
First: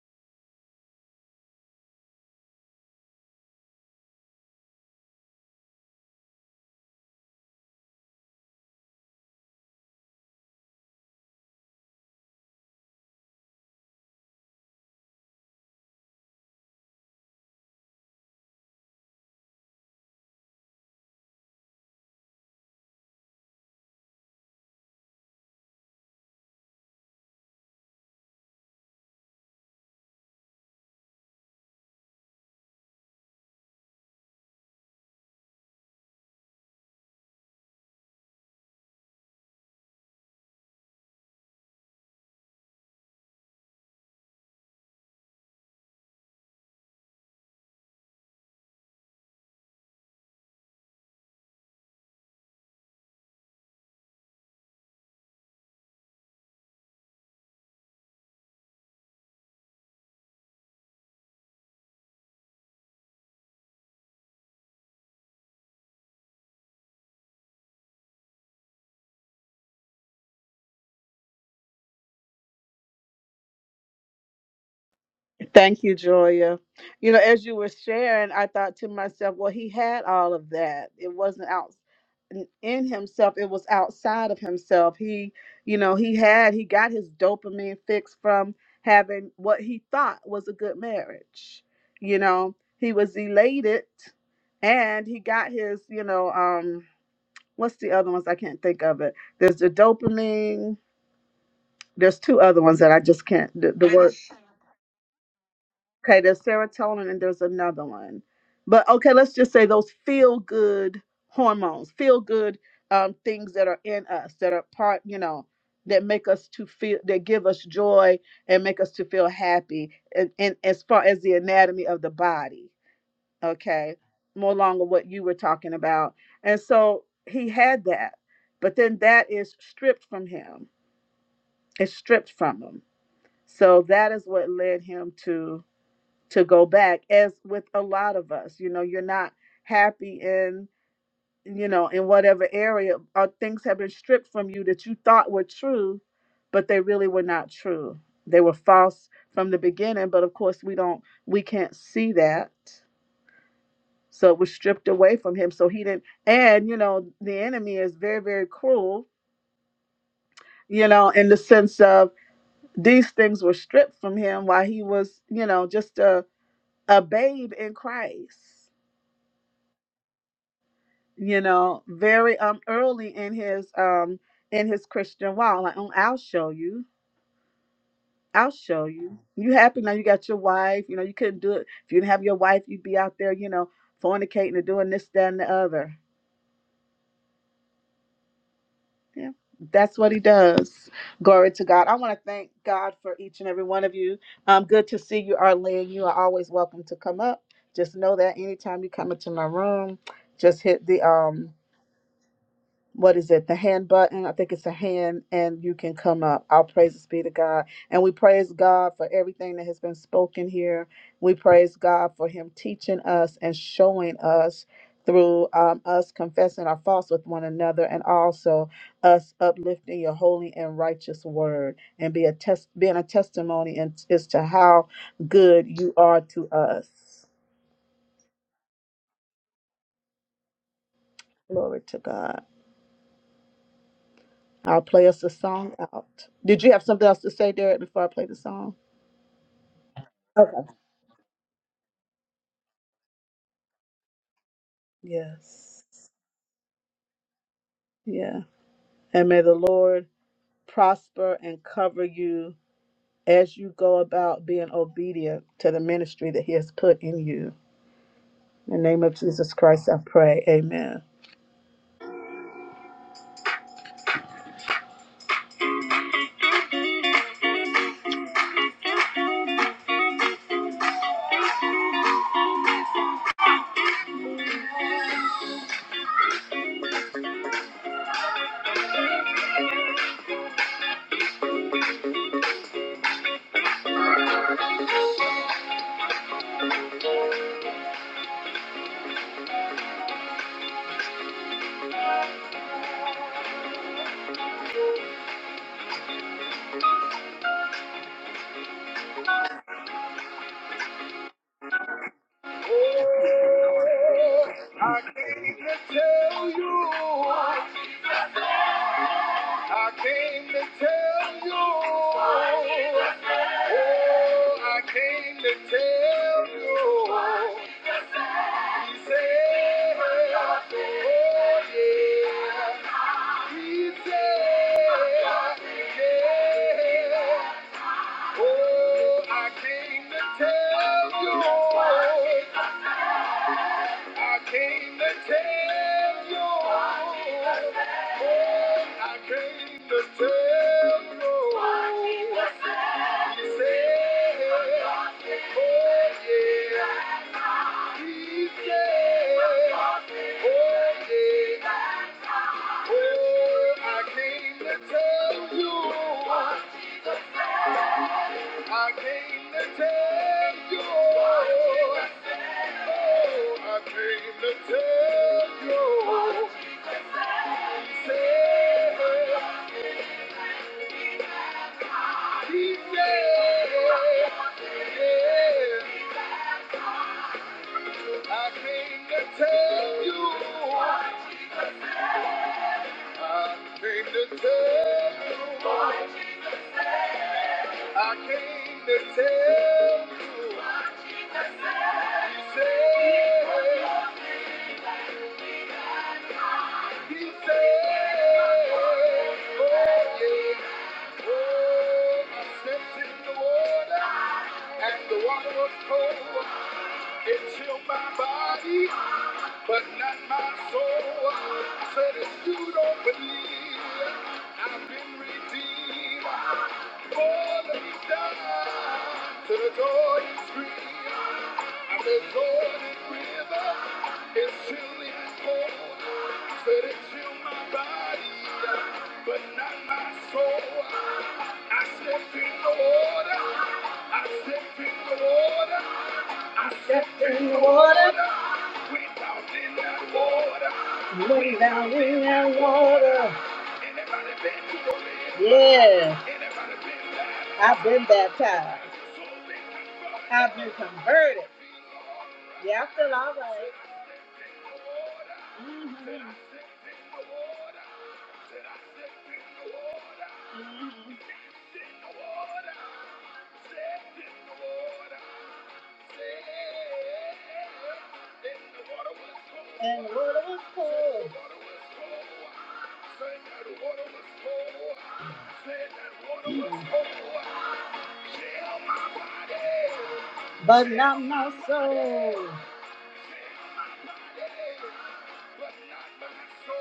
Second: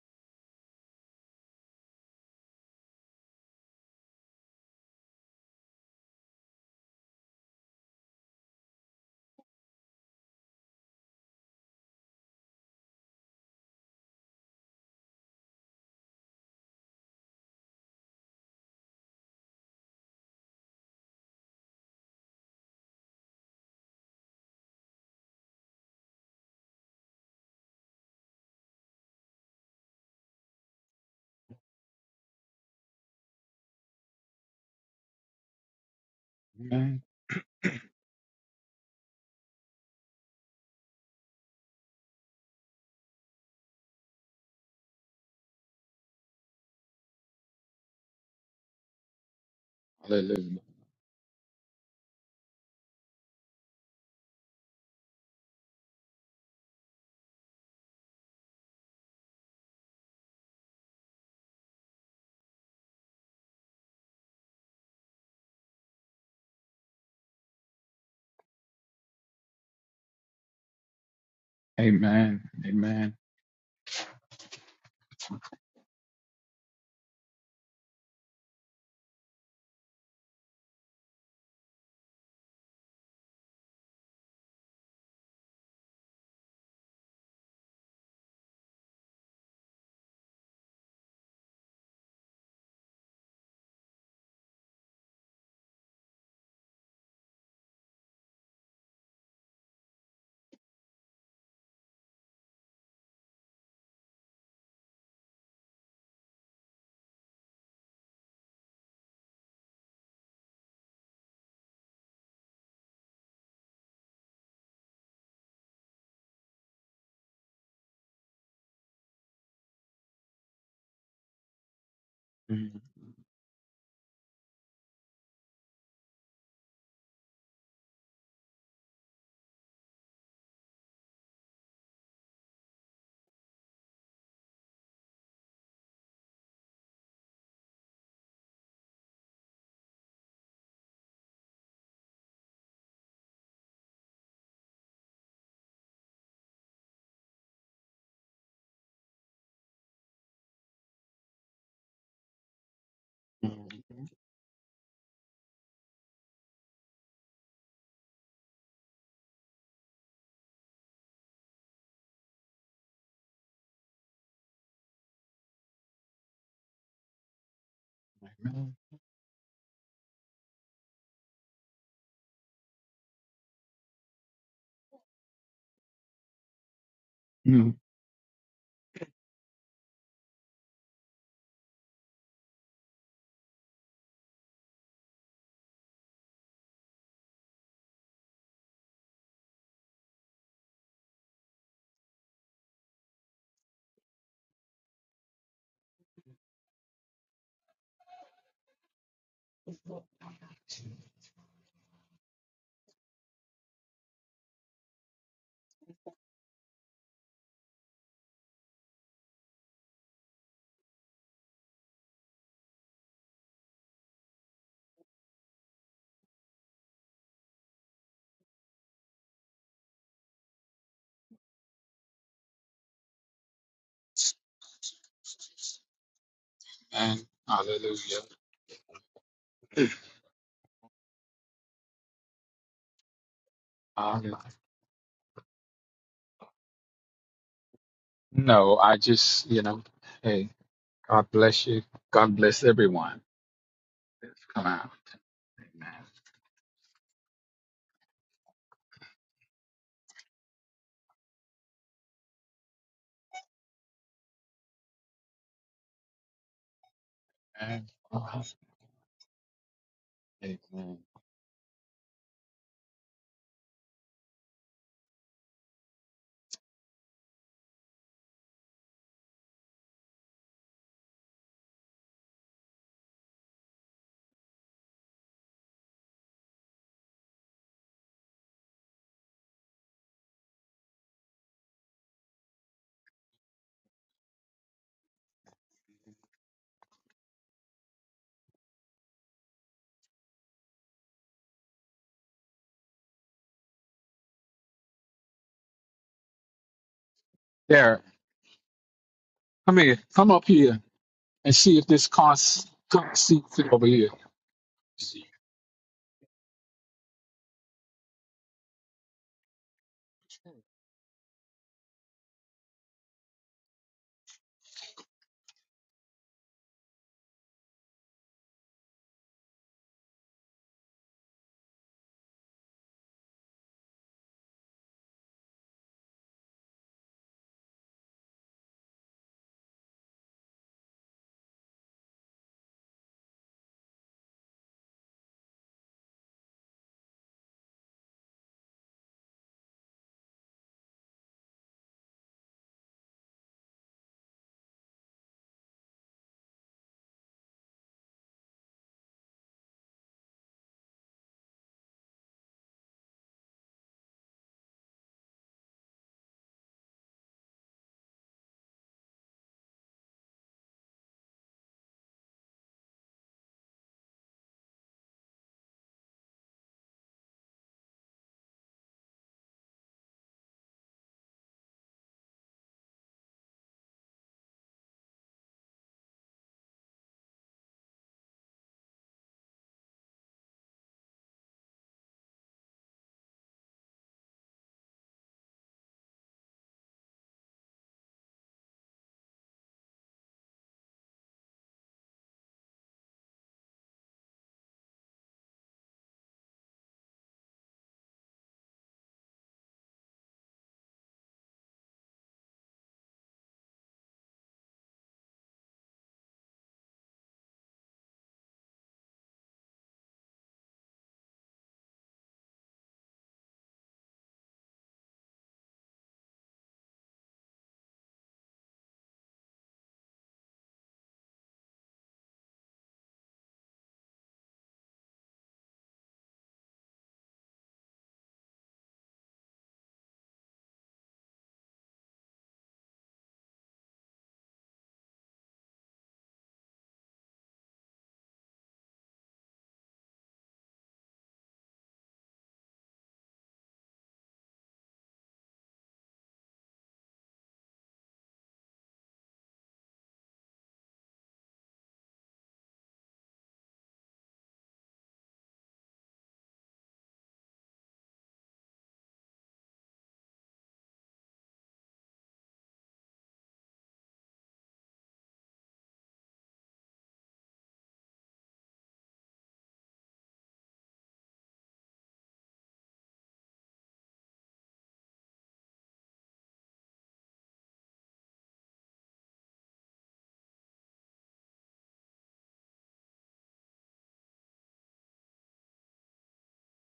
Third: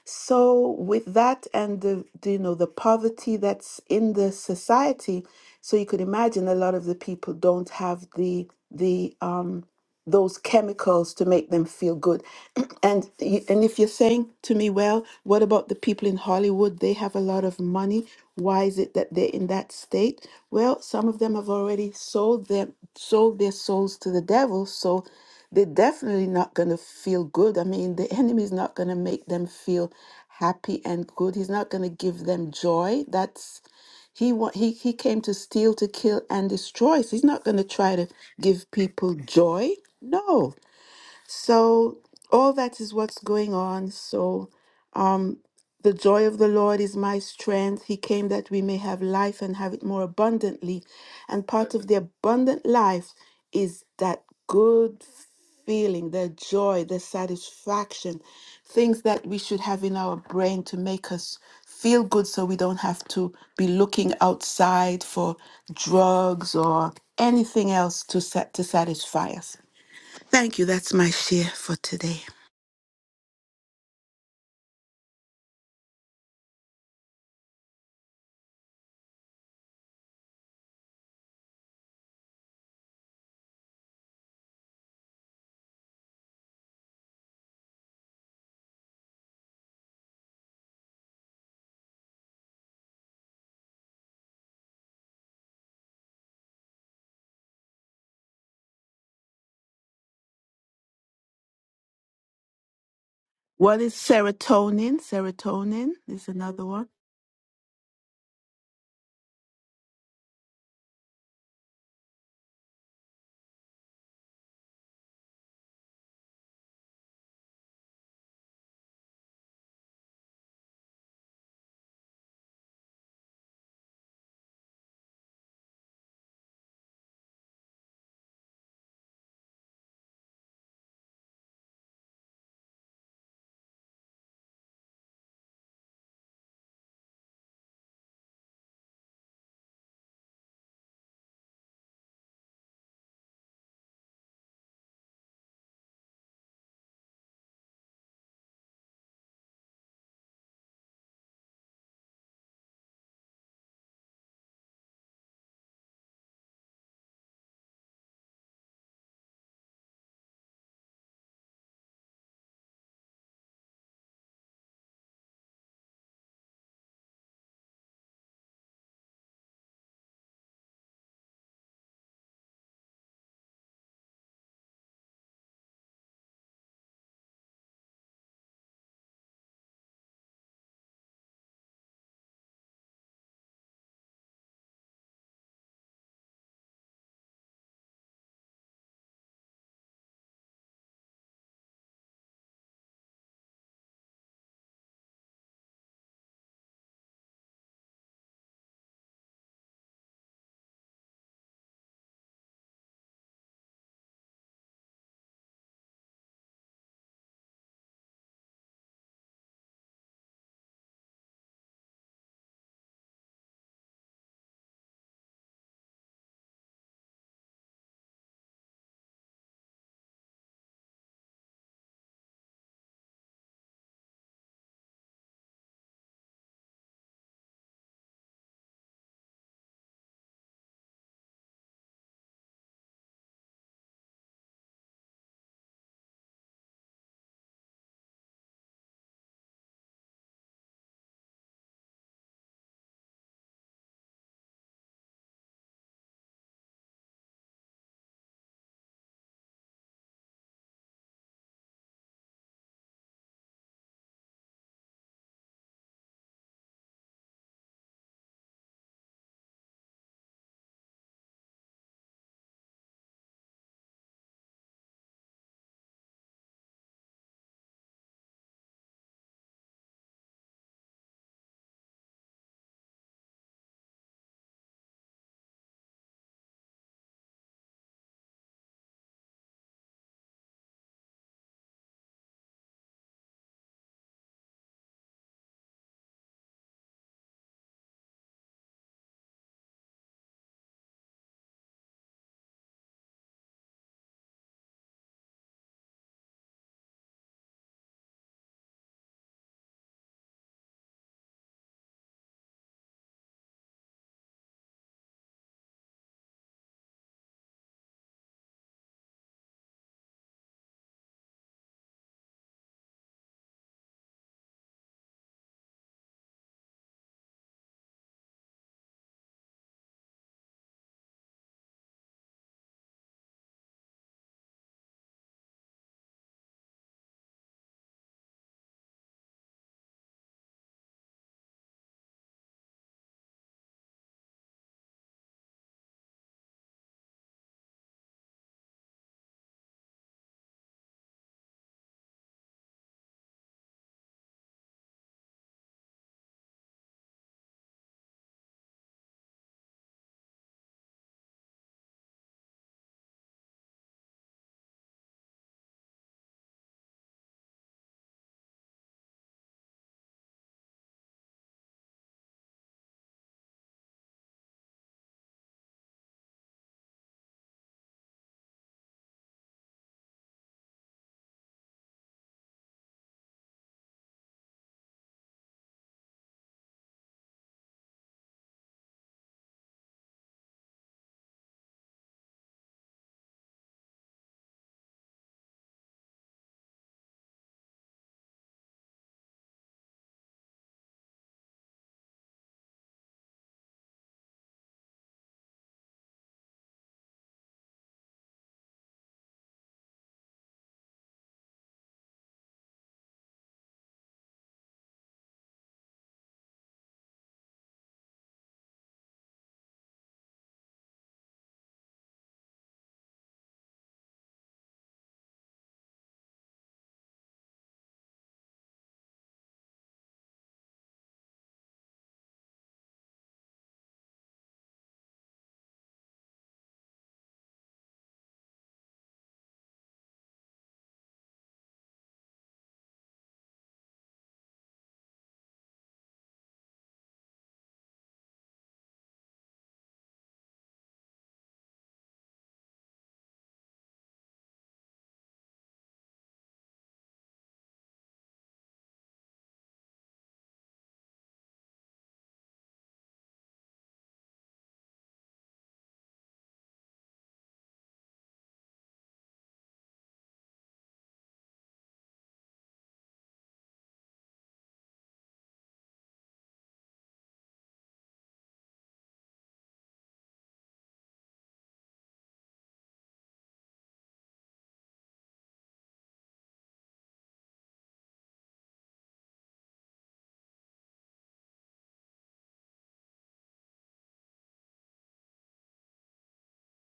so with that and the, the you know the poverty that's in the society so you could imagine a lot of the people don't have the the um those chemicals to make them feel good. and you- and if you're saying to me, well, what about the people in Hollywood? They have a lot of money. Why is it that they're in that state? Well, some of them have already sold them sold their souls to the devil, so they're definitely not going to feel good. I mean, the enemy is not going to make them feel happy and good. He's not going to give them joy. That's he wa- he he came to steal, to kill, and Amen. destroy. So he's not going to try to give people joy. No. So all that is what's going on. So um, the joy of the Lord is my strength. He came that we may have life and have it more Hallelujah. abundantly. And part of the abundant life is that good feeling, the joy, the satisfaction, things that we should have in our brain to make us feel good so we don't have to be looking outside for drugs or anything else to, sat- to satisfy us. Thank you. That's my share for today. Amen. Amen. Thank you, Joya. You know, as you were sharing, I thought to myself, well, he had all of that. It wasn't out in in himself, it was outside of himself. He, you know, he had, he got his dopamine fix from having what he thought was a good marriage. You know, he was elated and he got his, you know, um. what's the other ones? I can't think of it. There's the dopamine. There's two other ones that I just can't. The, What is the word serotonin? Serotonin okay. is There's another one. serotonin and there's another one. But okay, let's just say those feel good hormones, feel good um, things that are in us that are part, you know, that make us to feel that give us joy and make us to feel happy. And, and as far as the anatomy of the body. okay more along with what you were talking about and so he had that but then that is stripped from him it's stripped from him so that is what led him to to go back as with a lot of us you know you're not happy in you know in whatever area or things have been stripped from you that you thought were true but they really were not true they were false from the beginning but of course we don't we can't see that Mhm. So it was stripped away from him. So he didn't. And, you know, the enemy is very, very cruel, you know, in the sense of these things were stripped from him while he was, you know, just a, a babe in Christ, Amen. you know, very um early in his um in his Christian walk. Like, oh, I'll show you. I'll show you. You happy now you got your wife, you know, you couldn't do it. If you didn't have your wife, you'd be out there, you know, fornicating and doing this, that, and the other Yeah, that's what he does. Glory to God. I want to thank God for each and every one of you. Um, good to see you, Arlene. You are always welcome to come up. Just know that anytime you come into my room, just hit the um what is it, the hand button. I think it's a hand, and you can come up. Our praises be to God. And we praise God for everything that has been spoken here. We praise God for Him teaching us and showing us through um, us confessing our faults with one another and also us uplifting your holy and righteous word and be a test being a testimony and as to how good you are to Amen. us hallelujah. glory to god Um, I'll play us a song out. Did you have something else to say, Derek, before I play the song? no, I just, you know, hey, Okay. God bless you. God bless everyone that's come out. Yes. Amen. Yeah. And may the Lord prosper and cover you as you go about being obedient to the ministry that He has put in you. Amen. In the name of Jesus Christ, I pray. Amen. Amen. There, come here. Come up here and see if this car seat fit over here. I came to tell you. Oh, I came to tell you, I came to tell you, oh, I came to tell you, oh yeah, oh yeah. Oh, I came to tell you. I came to tell you. oh, I came to tell you. He said, he said, yeah. I came to tell you. I came to tell you. I came to tell you. He said, He said, Oh, yeah. Oh, I stepped in the water, and the water was cold. It chilled my body. But not my soul said if you don't believe I've been redeemed. For the down to the Jordan stream. And the Jordan River is chilly and cold. Said it chilled my body, but not my soul. I stepped in the water. I stepped in the water. I stepped in the water. Way down in that water. Yeah, I've been baptized. I've been converted. Yeah, I feel all right. Mhm. And the water was cold, but not my soul.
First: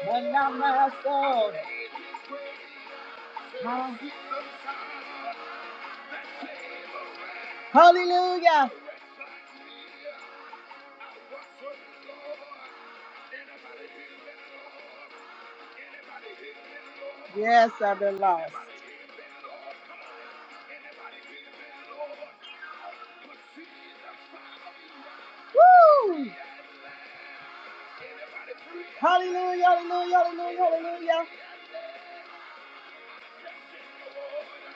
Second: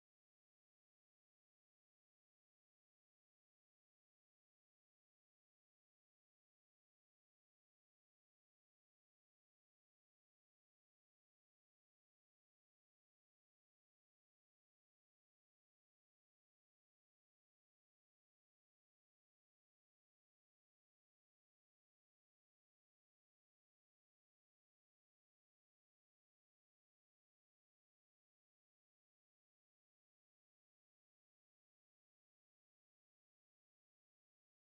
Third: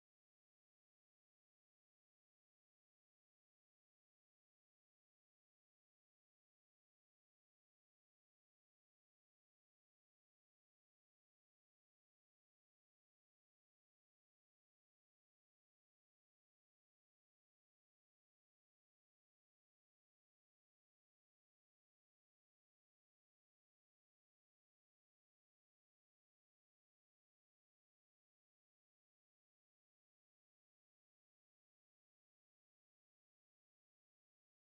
But not my soul. Huh? Hallelujah. Yes, I've been lost. Woo! Hallelujah, hallelujah, hallelujah, hallelujah.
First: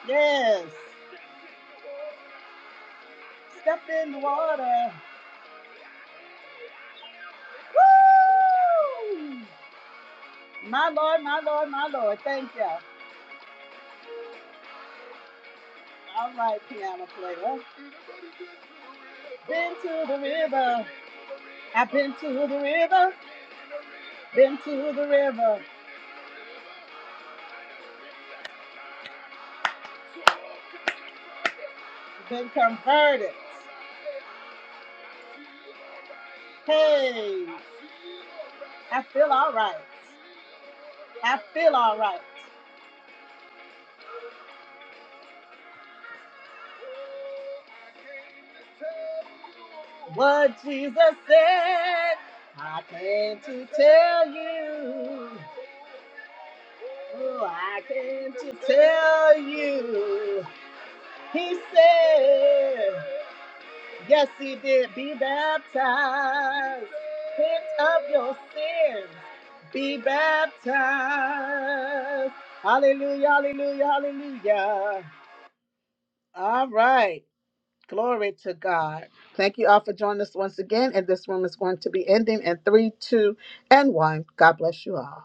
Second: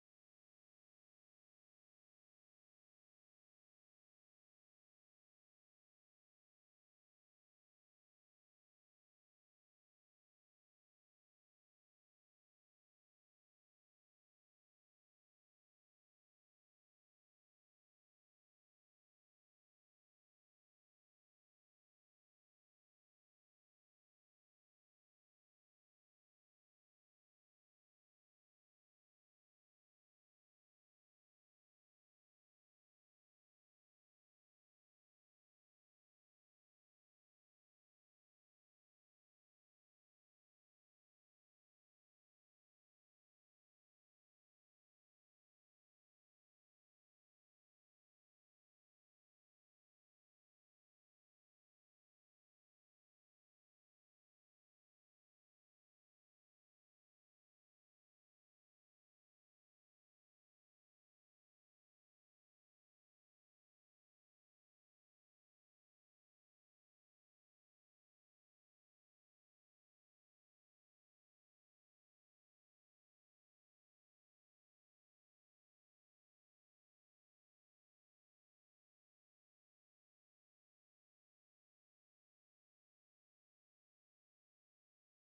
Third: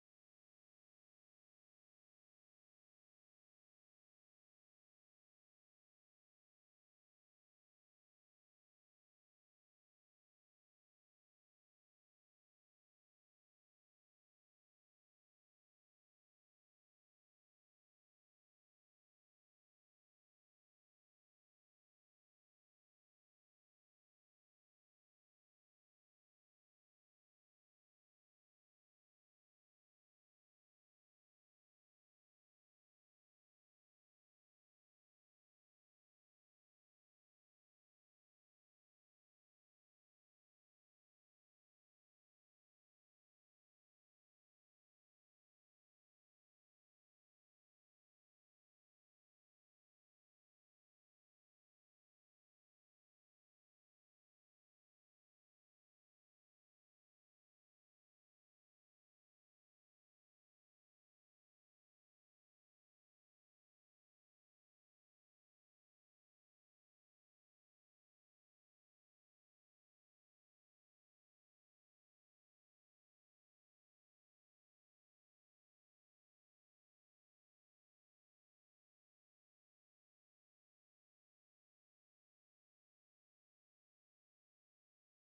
Yes. Step in the water. Woo! My Lord, my Lord, my Lord. Thank you. All right, piano player. Been to the river. What Jesus said. I came to tell you. Oh, I came to tell you. He said, Yes, he did. Be baptized. Repent of your sins. Be baptized. Hallelujah, hallelujah, hallelujah. All right. Glory to God. Thank you all for joining us once again. And this room is going to be ending in three, two, and one. God bless you all.